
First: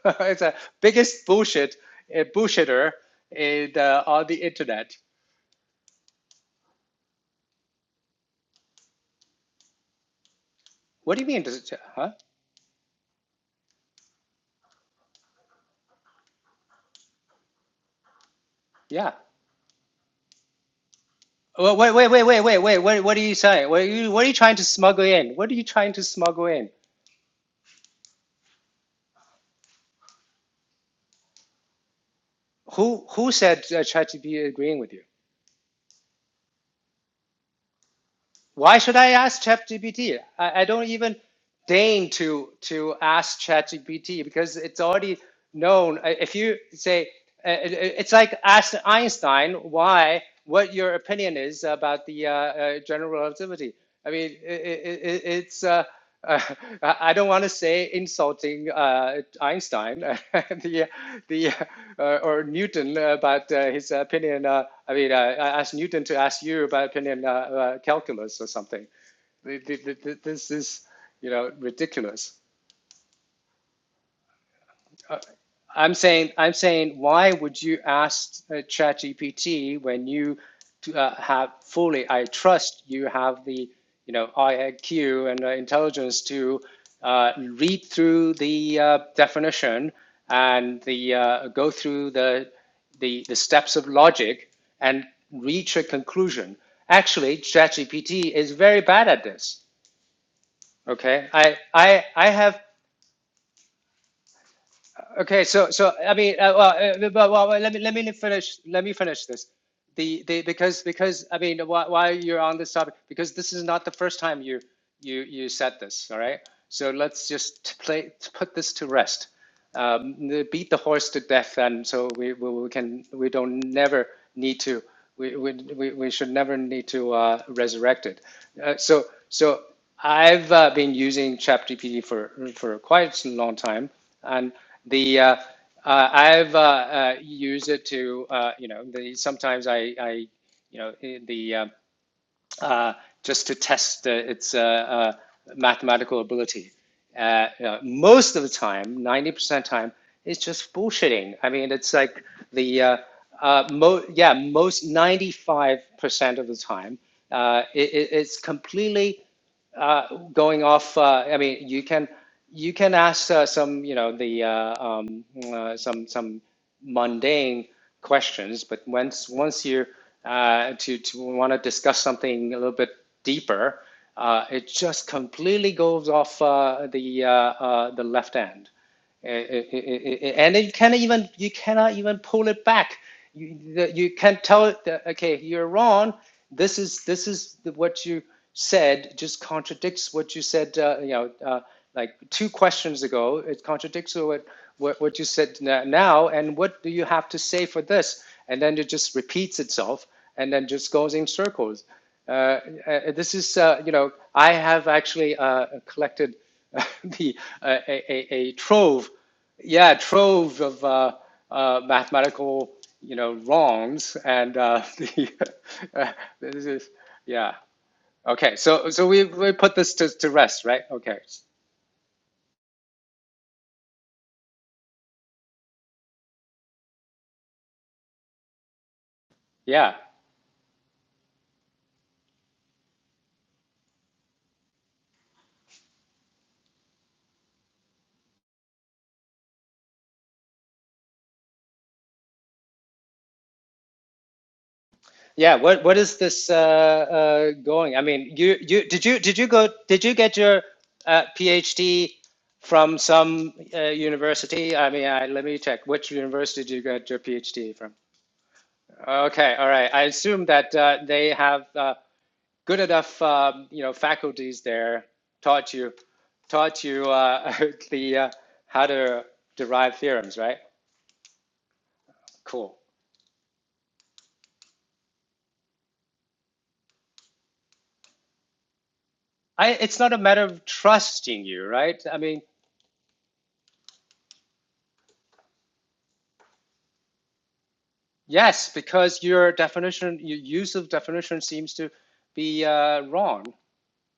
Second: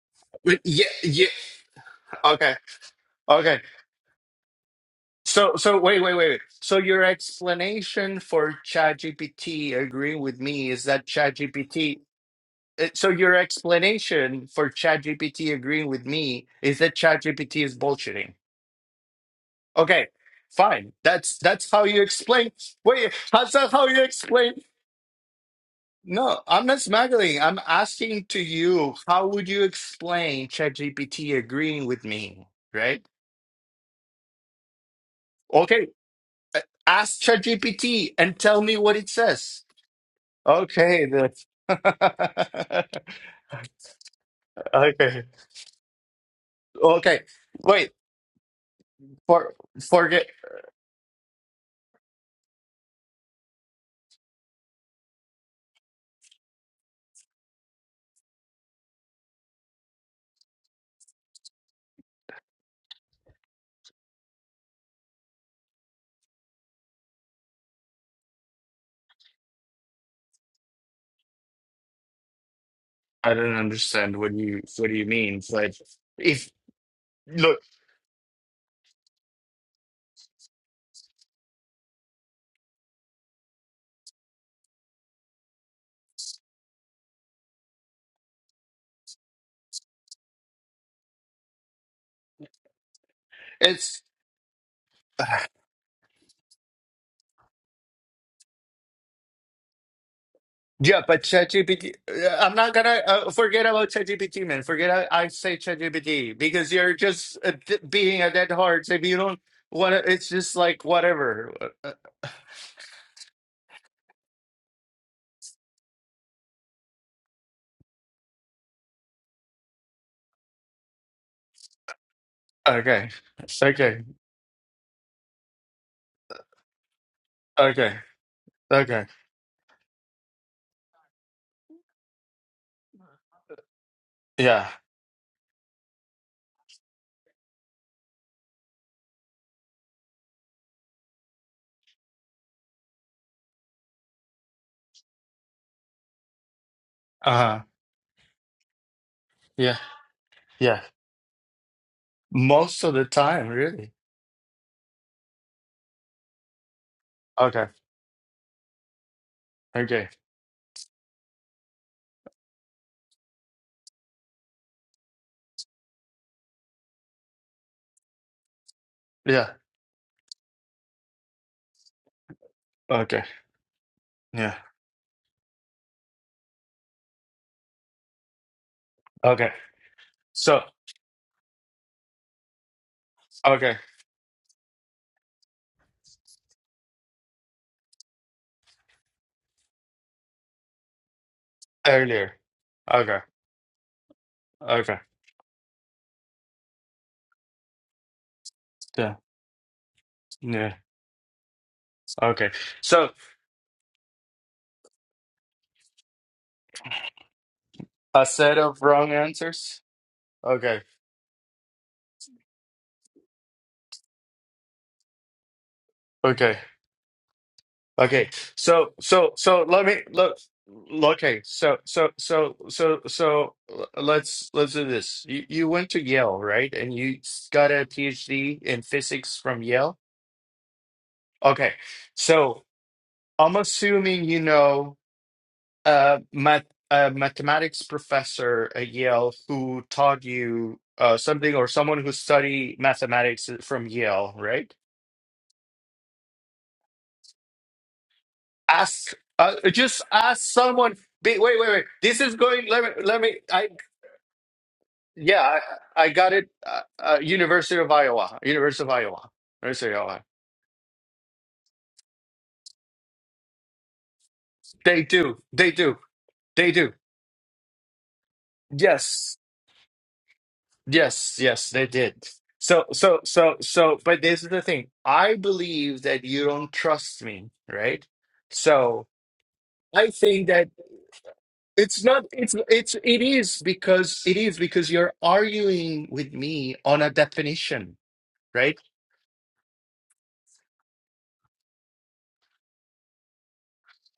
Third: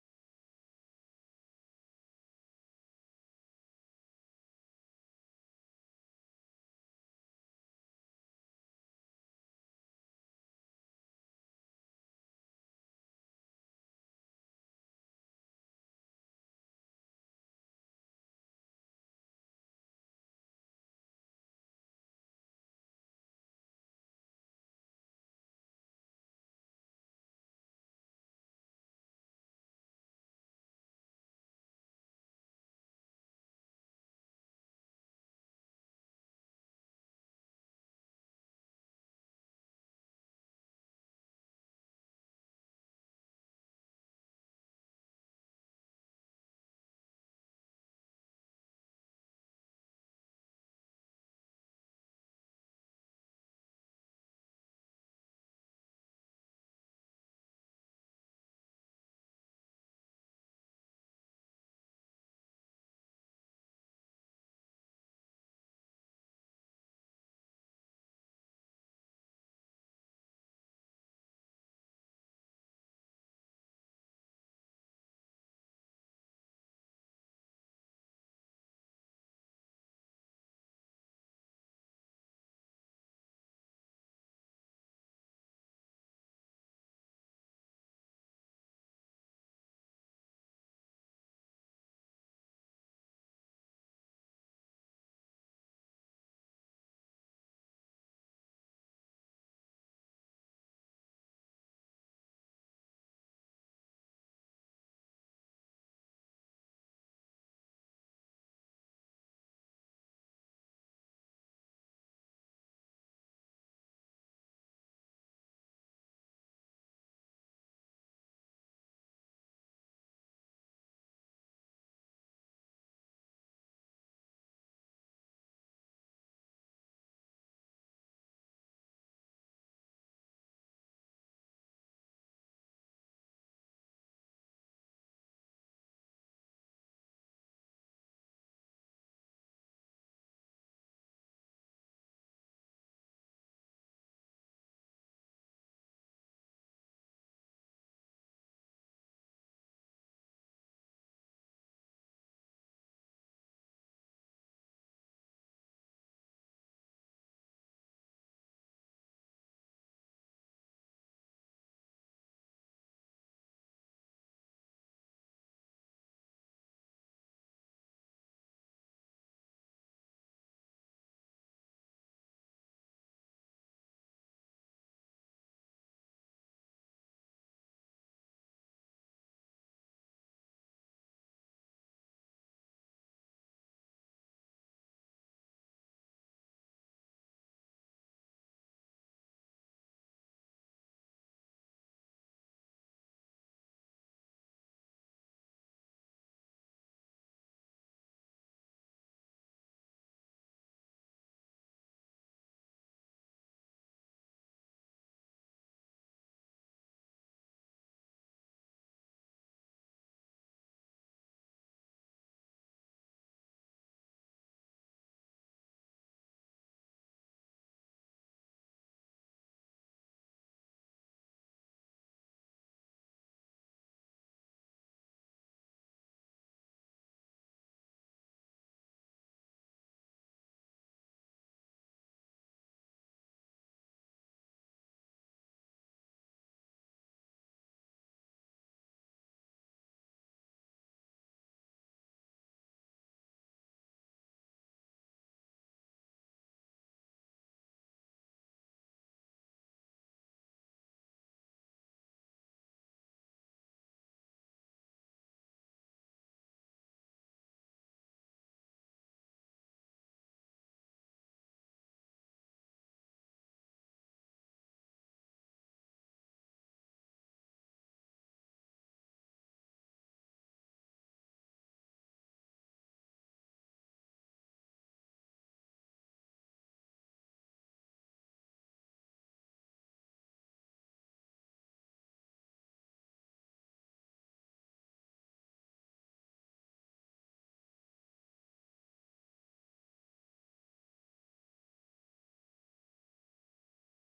Speaker 1: it's the
Speaker 2: wait, yeah
Speaker 1: biggest
Speaker 2: yeah
Speaker 1: bullshit uh,
Speaker 2: okay
Speaker 1: bullshitter
Speaker 2: okay
Speaker 1: in the, on the internet.
Speaker 2: so so wait wait wait wait. so your explanation for ChatGPT agreeing with me is that
Speaker 1: What do you mean? Does it,
Speaker 2: ChatGPT
Speaker 1: huh?
Speaker 2: Uh, So your explanation for ChatGPT agreeing with me is that ChatGPT is bullshitting.
Speaker 1: Yeah.
Speaker 2: Okay, fine. That's that's
Speaker 1: Wait,
Speaker 2: how
Speaker 1: wait,
Speaker 2: you
Speaker 1: wait, wait,
Speaker 2: explain.
Speaker 1: wait, wait. wait, What,
Speaker 2: Wait,
Speaker 1: what are you
Speaker 2: how's
Speaker 1: saying?
Speaker 2: that
Speaker 1: What are
Speaker 2: how you
Speaker 1: you, what are you
Speaker 2: explain?
Speaker 1: trying to smuggle in? What are you trying to
Speaker 2: No,
Speaker 1: smuggle
Speaker 2: I'm
Speaker 1: in?
Speaker 2: not smuggling. I'm asking to you, how would you explain ChatGPT agreeing with me? Right?
Speaker 1: Who who said uh, ChatGPT agreeing with you?
Speaker 2: Okay, uh, ask ChatGPT and tell me
Speaker 1: Why should
Speaker 2: what it
Speaker 1: I ask
Speaker 2: says.
Speaker 1: ChatGPT? I, I don't
Speaker 2: Okay,
Speaker 1: even
Speaker 2: that's
Speaker 1: deign to to ask ChatGPT because it's already
Speaker 2: okay.
Speaker 1: known. If you say
Speaker 2: Okay.
Speaker 1: uh,
Speaker 2: Wait,
Speaker 1: it's like ask
Speaker 2: for
Speaker 1: Einstein why
Speaker 2: forget
Speaker 1: what your opinion is about the uh, uh, general relativity. I mean, it, it, it's. Uh, uh, I don't want to say insulting uh, Einstein, uh, the the uh, or Newton uh, about uh, his opinion. Uh, I mean, uh, I asked Newton to ask you about opinion uh, uh, calculus or something. This is, you know, ridiculous.
Speaker 2: I don't understand what do you what do you mean? Like,
Speaker 1: I'm saying,
Speaker 2: if
Speaker 1: I'm saying, why
Speaker 2: look,
Speaker 1: would you ask uh, ChatGPT when you uh, have fully? I trust you have the, you know, IQ and uh, intelligence to uh, read through the uh, definition and the uh, go through the, the the steps of
Speaker 2: it's
Speaker 1: logic and reach a conclusion. Actually, ChatGPT is very bad at this.
Speaker 2: yeah, but
Speaker 1: Okay, I
Speaker 2: ChatGPT.
Speaker 1: I I
Speaker 2: uh, I'm
Speaker 1: have
Speaker 2: not gonna uh, forget about ChatGPT, man. Forget I, I
Speaker 1: Okay,
Speaker 2: say
Speaker 1: so so I mean,
Speaker 2: ChatGPT
Speaker 1: uh,
Speaker 2: because you're
Speaker 1: well, uh,
Speaker 2: just
Speaker 1: well,
Speaker 2: uh,
Speaker 1: let
Speaker 2: d-
Speaker 1: me let me
Speaker 2: being a dead
Speaker 1: finish let
Speaker 2: horse
Speaker 1: me
Speaker 2: if you
Speaker 1: finish
Speaker 2: don't
Speaker 1: this.
Speaker 2: want to.
Speaker 1: The
Speaker 2: It's
Speaker 1: the
Speaker 2: just
Speaker 1: because
Speaker 2: like
Speaker 1: because I
Speaker 2: whatever.
Speaker 1: mean,
Speaker 2: Uh,
Speaker 1: why
Speaker 2: uh,
Speaker 1: why you're on this topic? Because this is not the first time you you you said this. All right, so let's just play put this to rest. Um, beat the horse to death, and so we we, we can
Speaker 2: Okay,
Speaker 1: we don't
Speaker 2: okay,
Speaker 1: never need to we we we we should never need to uh,
Speaker 2: okay,
Speaker 1: resurrect it. Uh,
Speaker 2: okay.
Speaker 1: so so I've uh, been using ChatGPT for for quite a long time and
Speaker 2: Yeah.
Speaker 1: the uh, uh, I've uh, uh, used it to uh, you know the sometimes I, I you know eh, the uh, uh, just to test uh, its uh, uh, mathematical ability.
Speaker 2: Uh
Speaker 1: Uh,
Speaker 2: huh.
Speaker 1: you know, most of the time, ninety percent
Speaker 2: Yeah.
Speaker 1: time, it's just
Speaker 2: Yeah.
Speaker 1: bullshitting. I mean, it's like the
Speaker 2: Most of
Speaker 1: uh,
Speaker 2: the time,
Speaker 1: uh,
Speaker 2: really.
Speaker 1: mo- yeah most ninety five percent of the time, uh,
Speaker 2: Okay.
Speaker 1: it- it's completely
Speaker 2: Okay.
Speaker 1: uh, going off, uh, I mean, you can you can ask uh, some, you know, the uh, um, uh, some some mundane questions, but once
Speaker 2: Yeah.
Speaker 1: once you uh, to to want to discuss something a little bit
Speaker 2: Okay.
Speaker 1: deeper, uh,
Speaker 2: Yeah.
Speaker 1: it just completely goes off uh, the uh, uh, the left end. Uh, uh,
Speaker 2: Okay.
Speaker 1: uh, uh, and
Speaker 2: So.
Speaker 1: you can't even you cannot even pull it back. You
Speaker 2: Okay.
Speaker 1: you can not tell it that okay, you're wrong. This is this is what you said. Just contradicts what you said. Uh, you know, uh, like
Speaker 2: Earlier.
Speaker 1: two questions
Speaker 2: Okay.
Speaker 1: ago, it contradicts what
Speaker 2: Okay.
Speaker 1: what what you said now. And what do you have to say for this? And then it just
Speaker 2: Yeah.
Speaker 1: repeats itself, and then
Speaker 2: Yeah.
Speaker 1: just goes in circles.
Speaker 2: Okay.
Speaker 1: Uh, uh,
Speaker 2: So
Speaker 1: this is uh, you know, I have actually uh, collected. the uh, a,
Speaker 2: a
Speaker 1: a, a
Speaker 2: set of
Speaker 1: trove,
Speaker 2: wrong answers.
Speaker 1: yeah, trove
Speaker 2: Okay.
Speaker 1: of uh, uh, mathematical, you know, wrongs, and uh, the uh,
Speaker 2: Okay.
Speaker 1: this is yeah.
Speaker 2: Okay.
Speaker 1: Okay, so
Speaker 2: So
Speaker 1: so we
Speaker 2: so
Speaker 1: we
Speaker 2: so
Speaker 1: put
Speaker 2: let
Speaker 1: this
Speaker 2: me
Speaker 1: to, to
Speaker 2: look.
Speaker 1: rest, right? Okay,
Speaker 2: Okay. So so so so so l- let's let's do this. You you went to Yale, right? And you s- got a PhD in physics from
Speaker 1: yeah,
Speaker 2: Yale. Okay. So I'm assuming you know. uh, math, a mathematics professor at Yale who taught you uh, something, or someone who studied mathematics from Yale, right?
Speaker 1: yeah. What what is this uh, uh, going? I mean, you you did
Speaker 2: Ask,
Speaker 1: you did you
Speaker 2: uh,
Speaker 1: go
Speaker 2: just
Speaker 1: did you get
Speaker 2: ask
Speaker 1: your
Speaker 2: someone.
Speaker 1: uh,
Speaker 2: Be, wait, wait, wait.
Speaker 1: PhD
Speaker 2: This is going. Let
Speaker 1: from
Speaker 2: me, let me.
Speaker 1: some
Speaker 2: I
Speaker 1: uh, university? I mean, I, let me
Speaker 2: yeah,
Speaker 1: check.
Speaker 2: I, I
Speaker 1: Which
Speaker 2: got it.
Speaker 1: university did
Speaker 2: Uh,
Speaker 1: you get
Speaker 2: uh,
Speaker 1: your PhD
Speaker 2: University
Speaker 1: from?
Speaker 2: of Iowa, University of Iowa,
Speaker 1: Okay, all right.
Speaker 2: University of
Speaker 1: I
Speaker 2: Iowa.
Speaker 1: assume that uh, they have uh, good enough, um, you know, faculties
Speaker 2: They
Speaker 1: there
Speaker 2: do, they
Speaker 1: taught you,
Speaker 2: do, they
Speaker 1: taught
Speaker 2: do.
Speaker 1: you uh, the uh, how to
Speaker 2: Yes,
Speaker 1: derive theorems, right?
Speaker 2: Yes, yes, they did.
Speaker 1: Cool.
Speaker 2: So, so, so, so, but this is the thing. I believe that you don't trust me, right? So
Speaker 1: I, it's
Speaker 2: I
Speaker 1: not a matter
Speaker 2: think
Speaker 1: of
Speaker 2: that
Speaker 1: trusting you, right?
Speaker 2: it's
Speaker 1: I
Speaker 2: not,
Speaker 1: mean,
Speaker 2: it's, it's, it is because, it is because you're arguing with me on a definition,
Speaker 1: yes,
Speaker 2: right?
Speaker 1: because your definition, your use of definition seems to be uh, wrong.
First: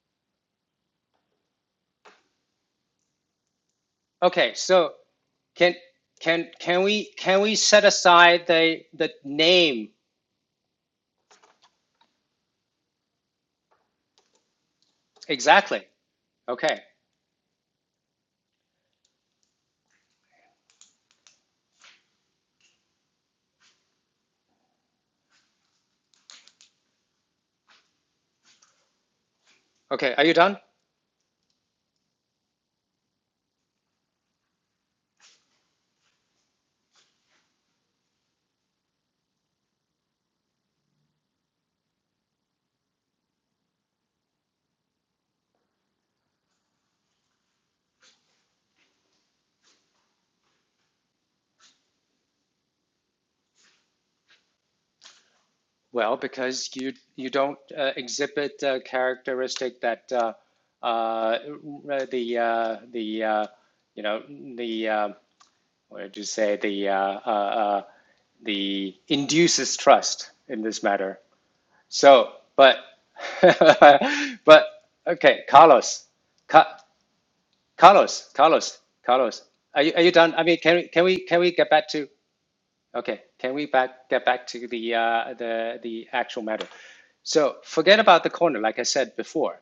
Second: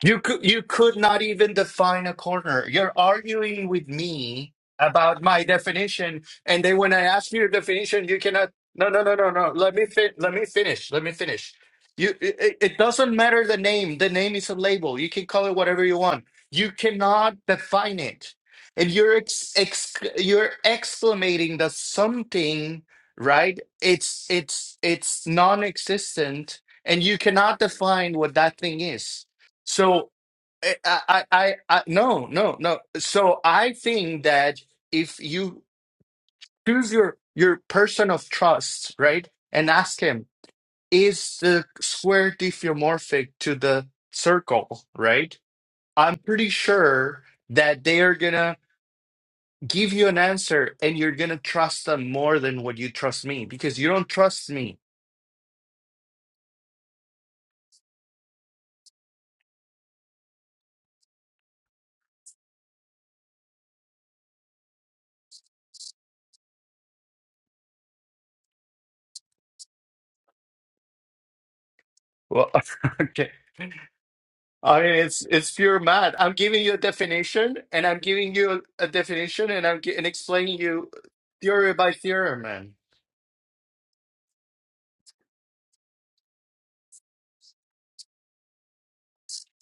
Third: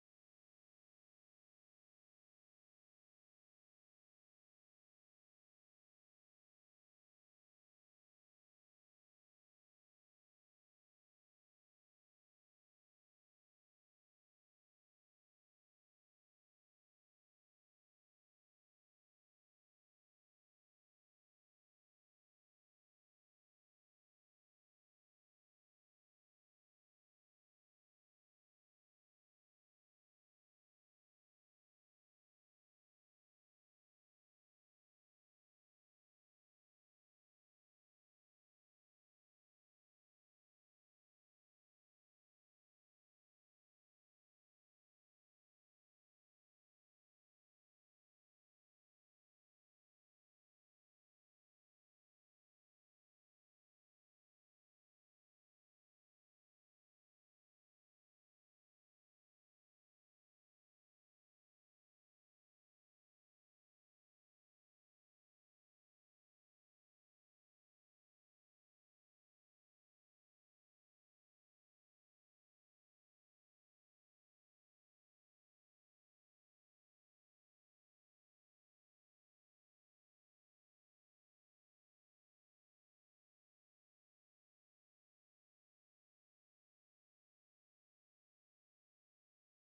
Speaker 2: You could you could not even define a corner. You're arguing with
Speaker 1: Okay,
Speaker 2: me
Speaker 1: so
Speaker 2: about my
Speaker 1: can
Speaker 2: definition,
Speaker 1: can
Speaker 2: and then
Speaker 1: can
Speaker 2: when I
Speaker 1: we
Speaker 2: ask you
Speaker 1: can
Speaker 2: your
Speaker 1: we set
Speaker 2: definition, you
Speaker 1: aside
Speaker 2: cannot.
Speaker 1: the
Speaker 2: No, no,
Speaker 1: the
Speaker 2: no, no, no. Let me
Speaker 1: name
Speaker 2: fin- Let me finish. Let me finish. You. It, it doesn't matter the name. The name is a label. You can call it
Speaker 1: exactly?
Speaker 2: whatever you want. You
Speaker 1: Okay,
Speaker 2: cannot define it, and you're ex, ex you're exclamating that something right. It's it's it's non-existent, and you cannot define what that thing is. So
Speaker 1: okay. Are you done?
Speaker 2: eh, I, I, I, I, no, no, no. So I think that if you choose your your person of trust, right, and ask him, is the square diffeomorphic to the circle, right? I'm pretty sure that they are gonna give you an answer, and you're gonna trust them more than what you trust me because you don't trust me.
Speaker 1: Well, because you you don't uh, exhibit a characteristic that uh, uh, the uh, the uh, you know the uh, what did you say the uh, uh, uh, the induces trust in this matter. So,
Speaker 2: Well,
Speaker 1: but
Speaker 2: okay.
Speaker 1: but
Speaker 2: I mean, it's
Speaker 1: okay,
Speaker 2: it's pure
Speaker 1: Carlos,
Speaker 2: math. I'm giving you a
Speaker 1: Ca
Speaker 2: definition, and I'm
Speaker 1: Carlos,
Speaker 2: giving you
Speaker 1: Carlos,
Speaker 2: a, a
Speaker 1: Carlos,
Speaker 2: definition, and I'm
Speaker 1: are you
Speaker 2: gi-
Speaker 1: are
Speaker 2: and
Speaker 1: you done? I
Speaker 2: explaining
Speaker 1: mean, can we
Speaker 2: you
Speaker 1: can we can we get
Speaker 2: theory
Speaker 1: back
Speaker 2: by
Speaker 1: to?
Speaker 2: theorem, man.
Speaker 1: Okay, can we back get back to the uh, the the actual matter? So forget about the corner, like I said before.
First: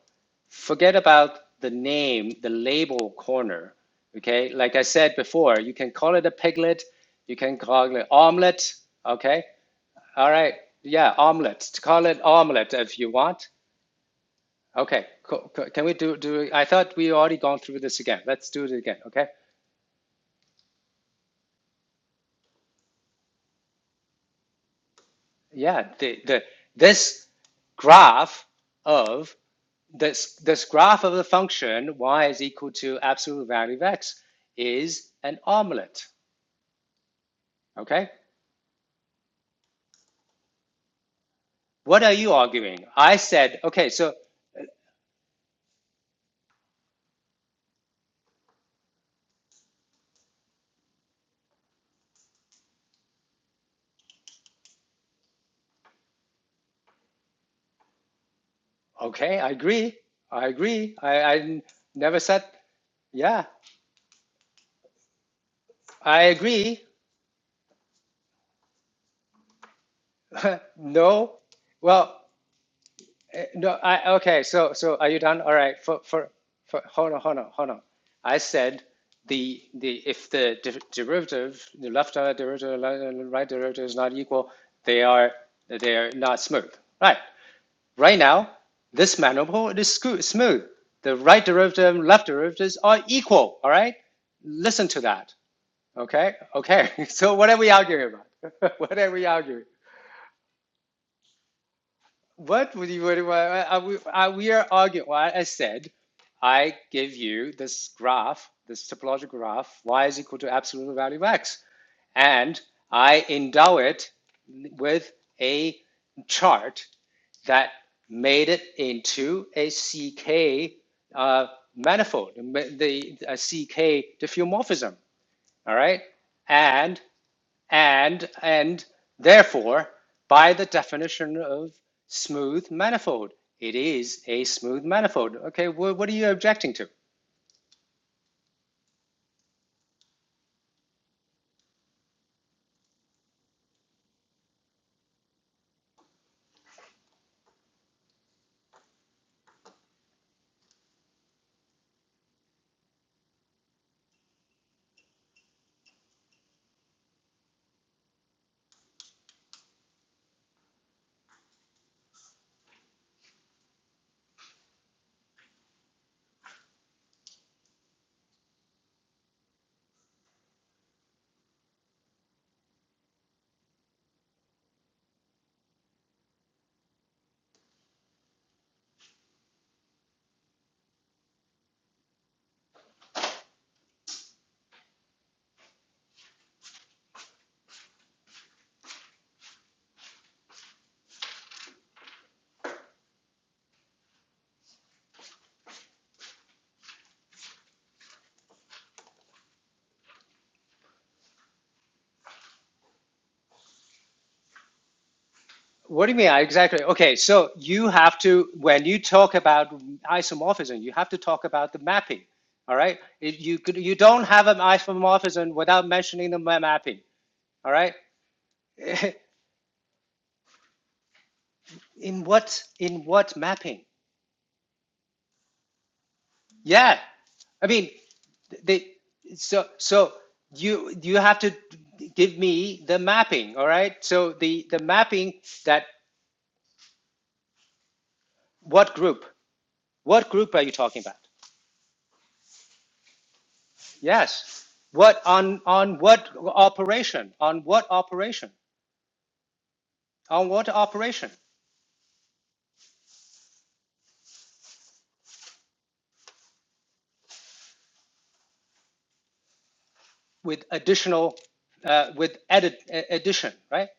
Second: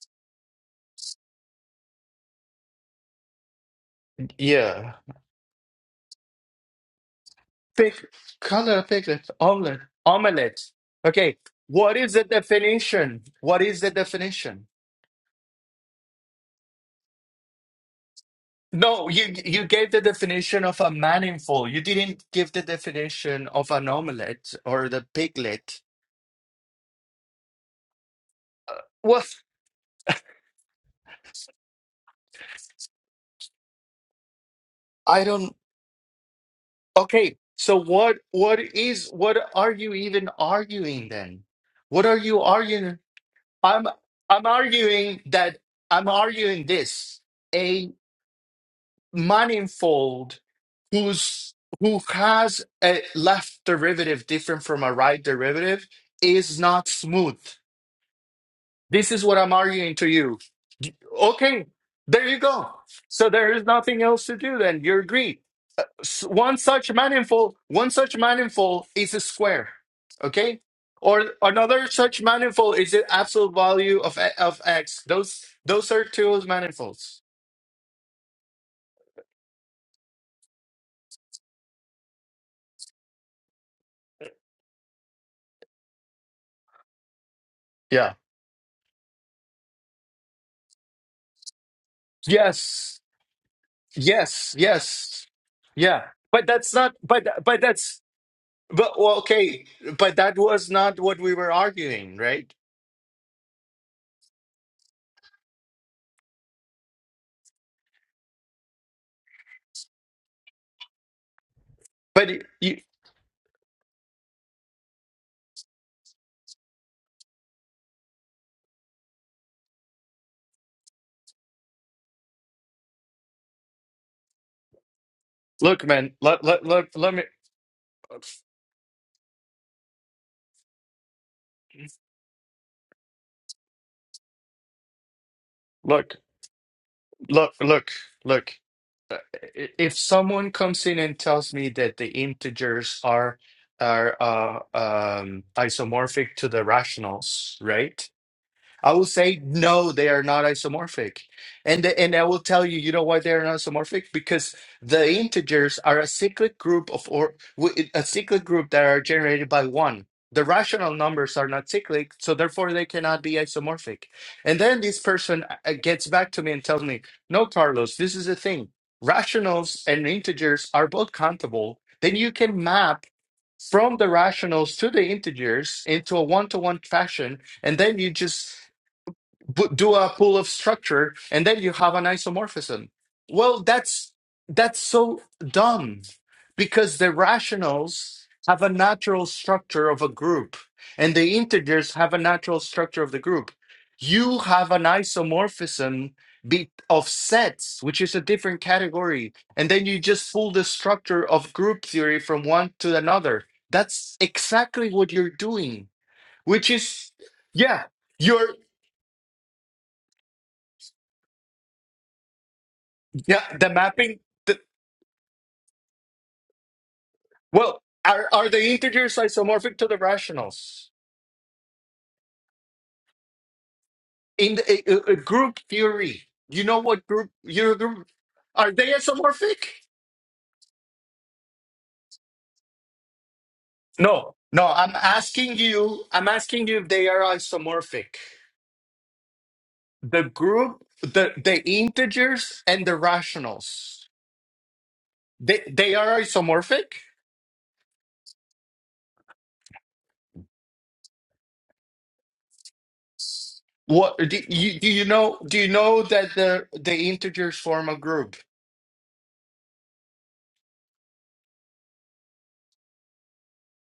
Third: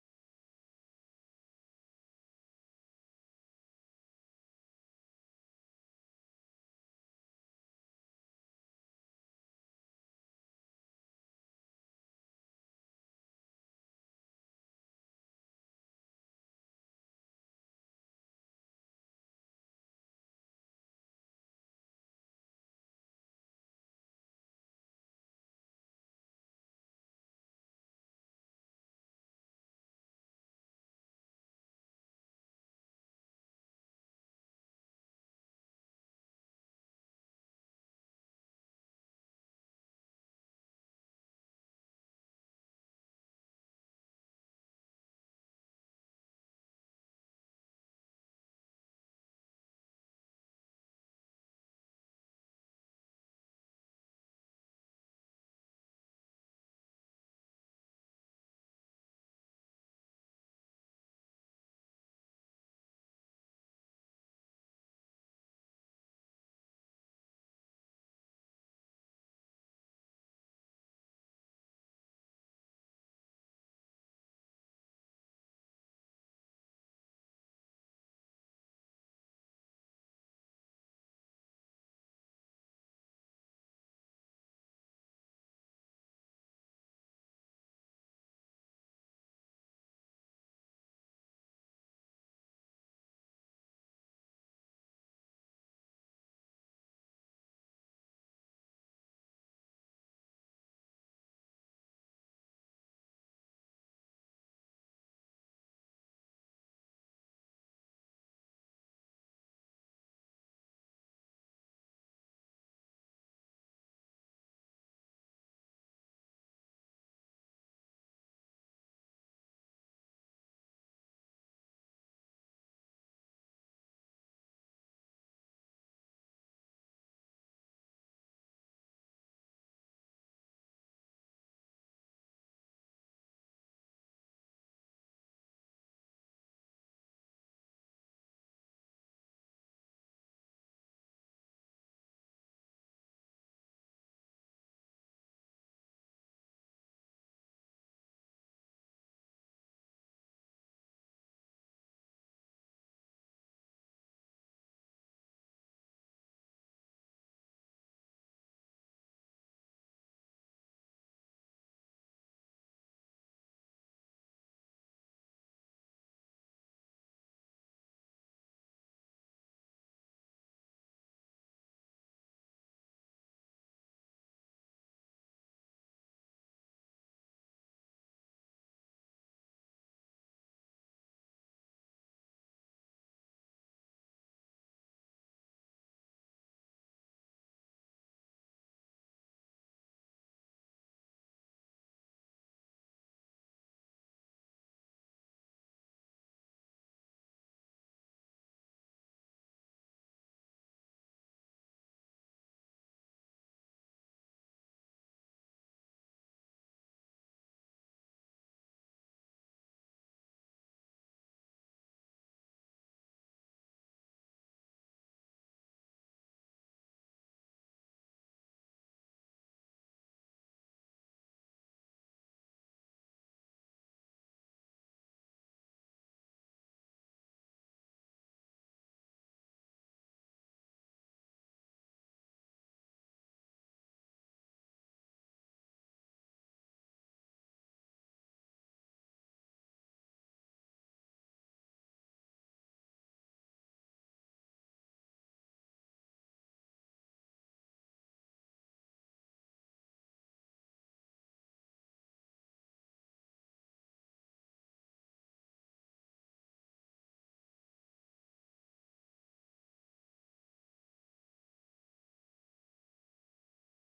Speaker 1: Forget about the name, the label corner. Okay, like I
Speaker 2: Yeah.
Speaker 1: said before, you can call it a piglet, you can call
Speaker 2: Pick
Speaker 1: it omelet.
Speaker 2: color, piglet,
Speaker 1: Okay,
Speaker 2: omelet,
Speaker 1: all right,
Speaker 2: omelet.
Speaker 1: yeah,
Speaker 2: Okay,
Speaker 1: omelet.
Speaker 2: what
Speaker 1: Call
Speaker 2: is
Speaker 1: it
Speaker 2: the
Speaker 1: omelet if you
Speaker 2: definition?
Speaker 1: want.
Speaker 2: What is the definition?
Speaker 1: Okay, cool. cool. Can we do do? I thought we already gone through this again. Let's do it again.
Speaker 2: No,
Speaker 1: Okay,
Speaker 2: you you gave the definition of a manifold. You didn't give the definition of an omelet or the piglet.
Speaker 1: yeah, the the this graph
Speaker 2: What?
Speaker 1: of this, this graph of the function y is equal to absolute value of x is
Speaker 2: I
Speaker 1: an
Speaker 2: don't.
Speaker 1: omelet.
Speaker 2: Okay, so
Speaker 1: Okay.
Speaker 2: what what is what are you even arguing then?
Speaker 1: What
Speaker 2: What
Speaker 1: are
Speaker 2: are
Speaker 1: you
Speaker 2: you
Speaker 1: arguing?
Speaker 2: arguing?
Speaker 1: I said,
Speaker 2: I'm
Speaker 1: okay, so,
Speaker 2: I'm arguing that I'm arguing this a manifold who's who has a left derivative different from a right derivative is not smooth. This is
Speaker 1: okay,
Speaker 2: what
Speaker 1: I
Speaker 2: I'm arguing
Speaker 1: agree.
Speaker 2: to you.
Speaker 1: I agree. I I
Speaker 2: Okay,
Speaker 1: never
Speaker 2: there you
Speaker 1: said,
Speaker 2: go. So
Speaker 1: yeah,
Speaker 2: there is nothing else to do then. You agree s-
Speaker 1: I
Speaker 2: one
Speaker 1: agree.
Speaker 2: such manifold one such manifold is a square okay or
Speaker 1: no.
Speaker 2: another
Speaker 1: Well,
Speaker 2: such manifold is the
Speaker 1: Eh,
Speaker 2: absolute
Speaker 1: No,
Speaker 2: value
Speaker 1: I
Speaker 2: of e,
Speaker 1: okay.
Speaker 2: of
Speaker 1: So so
Speaker 2: x
Speaker 1: are you done?
Speaker 2: those
Speaker 1: All right.
Speaker 2: those
Speaker 1: For
Speaker 2: are
Speaker 1: for
Speaker 2: two
Speaker 1: for hold on,
Speaker 2: manifolds
Speaker 1: hold on, hold on. I said the the if the de derivative, the left uh, derivative, le- right derivative is not equal, they are they are not smooth. Right.
Speaker 2: yeah
Speaker 1: Right now, this manifold is scoo- smooth. The right derivative, and left derivatives
Speaker 2: yes
Speaker 1: are equal. All right.
Speaker 2: yes
Speaker 1: Listen to
Speaker 2: yes
Speaker 1: that.
Speaker 2: yeah
Speaker 1: Okay.
Speaker 2: but that's
Speaker 1: Okay.
Speaker 2: not but
Speaker 1: So what are
Speaker 2: but
Speaker 1: we
Speaker 2: that's
Speaker 1: arguing about? What
Speaker 2: but
Speaker 1: are
Speaker 2: well,
Speaker 1: we arguing?
Speaker 2: okay but that was not what we were arguing right
Speaker 1: What would you, what, do I, I, we, I, we are arguing. Why I said, I give you this graph, this topological graph, y is equal to absolute value of x,
Speaker 2: but
Speaker 1: and
Speaker 2: you,
Speaker 1: I endow it with a chart that made it into a CK uh, manifold, the a CK diffeomorphism. All
Speaker 2: look
Speaker 1: right,
Speaker 2: man let, let, let,
Speaker 1: and
Speaker 2: let me
Speaker 1: and and therefore by the definition of smooth manifold it is a smooth manifold okay wh- what are
Speaker 2: look
Speaker 1: you objecting to
Speaker 2: look look look uh, i- if someone comes in and tells me that the integers are are uh, um, isomorphic to the rationals, right? I will say no, they are not isomorphic. And the- and I will tell you, you know why they are not isomorphic? Because the integers are a cyclic group of or wi- a cyclic group that are generated by one. The rational numbers are not cyclic, so therefore they cannot be isomorphic. And then this person uh, uh, gets back to me and tells me, "No, Carlos, this is the thing. Rationals and integers are both countable. Then you can map from the rationals to the integers into a one-to-one fashion and then you just bu- do a pull of structure and then you have an isomorphism well that's that's so dumb because the rationals have a natural structure of a group and the integers have a natural structure of the group you have an isomorphism be- of sets which is a different category and then you just pull the structure of group theory from one to another that's exactly what you're doing
Speaker 1: what do you mean
Speaker 2: which
Speaker 1: exactly
Speaker 2: is
Speaker 1: okay so
Speaker 2: yeah
Speaker 1: you have to
Speaker 2: you're
Speaker 1: when you talk about isomorphism you have to talk about the mapping all right It-
Speaker 2: Yeah,
Speaker 1: you
Speaker 2: the
Speaker 1: could, you
Speaker 2: mapping.
Speaker 1: don't have an
Speaker 2: The,
Speaker 1: isomorphism without mentioning the mapping all
Speaker 2: well,
Speaker 1: right
Speaker 2: are are the integers isomorphic to the rationals
Speaker 1: in what in what mapping
Speaker 2: in the, uh, uh, group theory? You know
Speaker 1: yeah
Speaker 2: what group
Speaker 1: I
Speaker 2: your
Speaker 1: mean,
Speaker 2: group are
Speaker 1: They
Speaker 2: they
Speaker 1: so
Speaker 2: isomorphic?
Speaker 1: so you you have to give me the mapping, all right? So
Speaker 2: No,
Speaker 1: the
Speaker 2: no.
Speaker 1: the
Speaker 2: I'm
Speaker 1: mapping
Speaker 2: asking
Speaker 1: that
Speaker 2: you. I'm asking you if they are isomorphic.
Speaker 1: what group?
Speaker 2: The
Speaker 1: What group are you
Speaker 2: group,
Speaker 1: talking about?
Speaker 2: the the integers and the rationals.
Speaker 1: Yes. What on
Speaker 2: They they
Speaker 1: on
Speaker 2: are
Speaker 1: what
Speaker 2: isomorphic.
Speaker 1: operation? On what operation? On what operation?
Speaker 2: What do you do? You know? Do you know that the the integers form a group?
Speaker 1: With additional uh, with edit e-, addition, right?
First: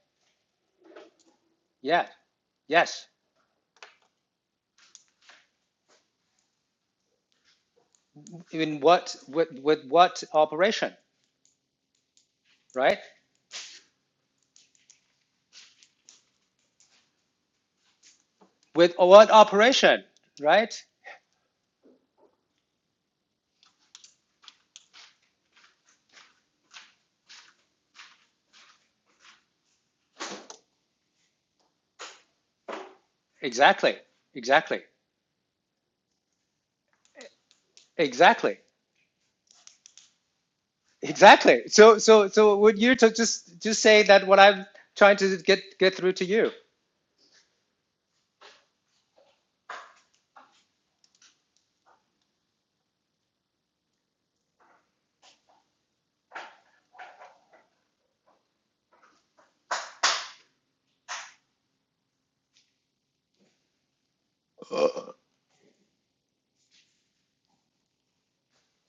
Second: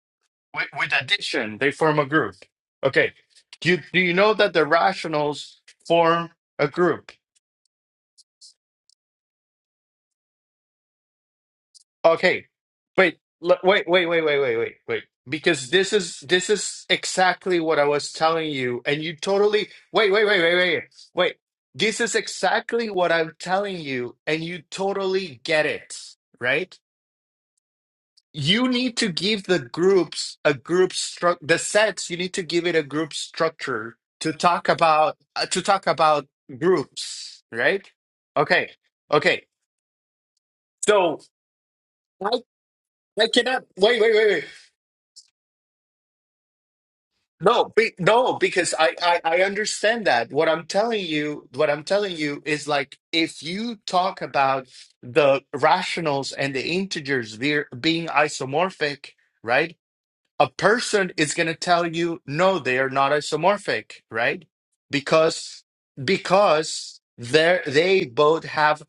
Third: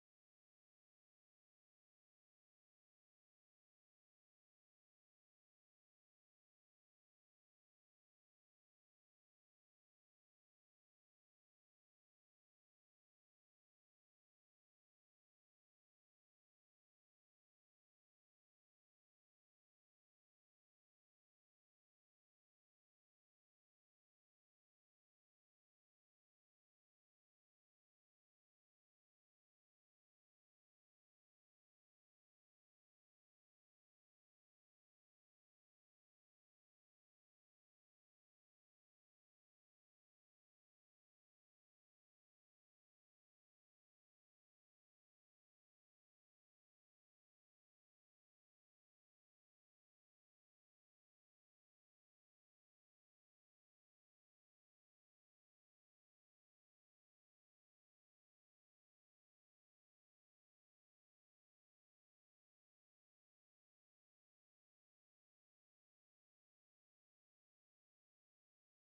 Speaker 2: with, with addition they form a
Speaker 1: Yeah.
Speaker 2: group
Speaker 1: Yes.
Speaker 2: okay do you, do you know that the rationals form a group
Speaker 1: In what with with what operation,
Speaker 2: okay
Speaker 1: right?
Speaker 2: wait l- wait wait wait wait wait wait wait because this is this is exactly what i was telling you
Speaker 1: With
Speaker 2: and you
Speaker 1: what
Speaker 2: totally
Speaker 1: operation,
Speaker 2: wait wait wait wait
Speaker 1: right?
Speaker 2: wait wait this is exactly what i'm telling you and you totally get it right you need to give the groups a group structure the sets you need to give it a group
Speaker 1: Exactly.
Speaker 2: structure to talk
Speaker 1: Exactly.
Speaker 2: about uh, to talk about groups right
Speaker 1: Exactly.
Speaker 2: okay okay so
Speaker 1: Exactly. So so
Speaker 2: i
Speaker 1: so would you to
Speaker 2: i
Speaker 1: just
Speaker 2: cannot
Speaker 1: just
Speaker 2: wait
Speaker 1: say
Speaker 2: wait
Speaker 1: that
Speaker 2: wait
Speaker 1: what
Speaker 2: wait
Speaker 1: I'm trying to get get through to you?
Speaker 2: no be, no because I, I i understand that what i'm telling you what i'm telling you is like if you talk about the rationals and the integers be, being isomorphic right a person is going to tell you no they are not isomorphic right because because they they both have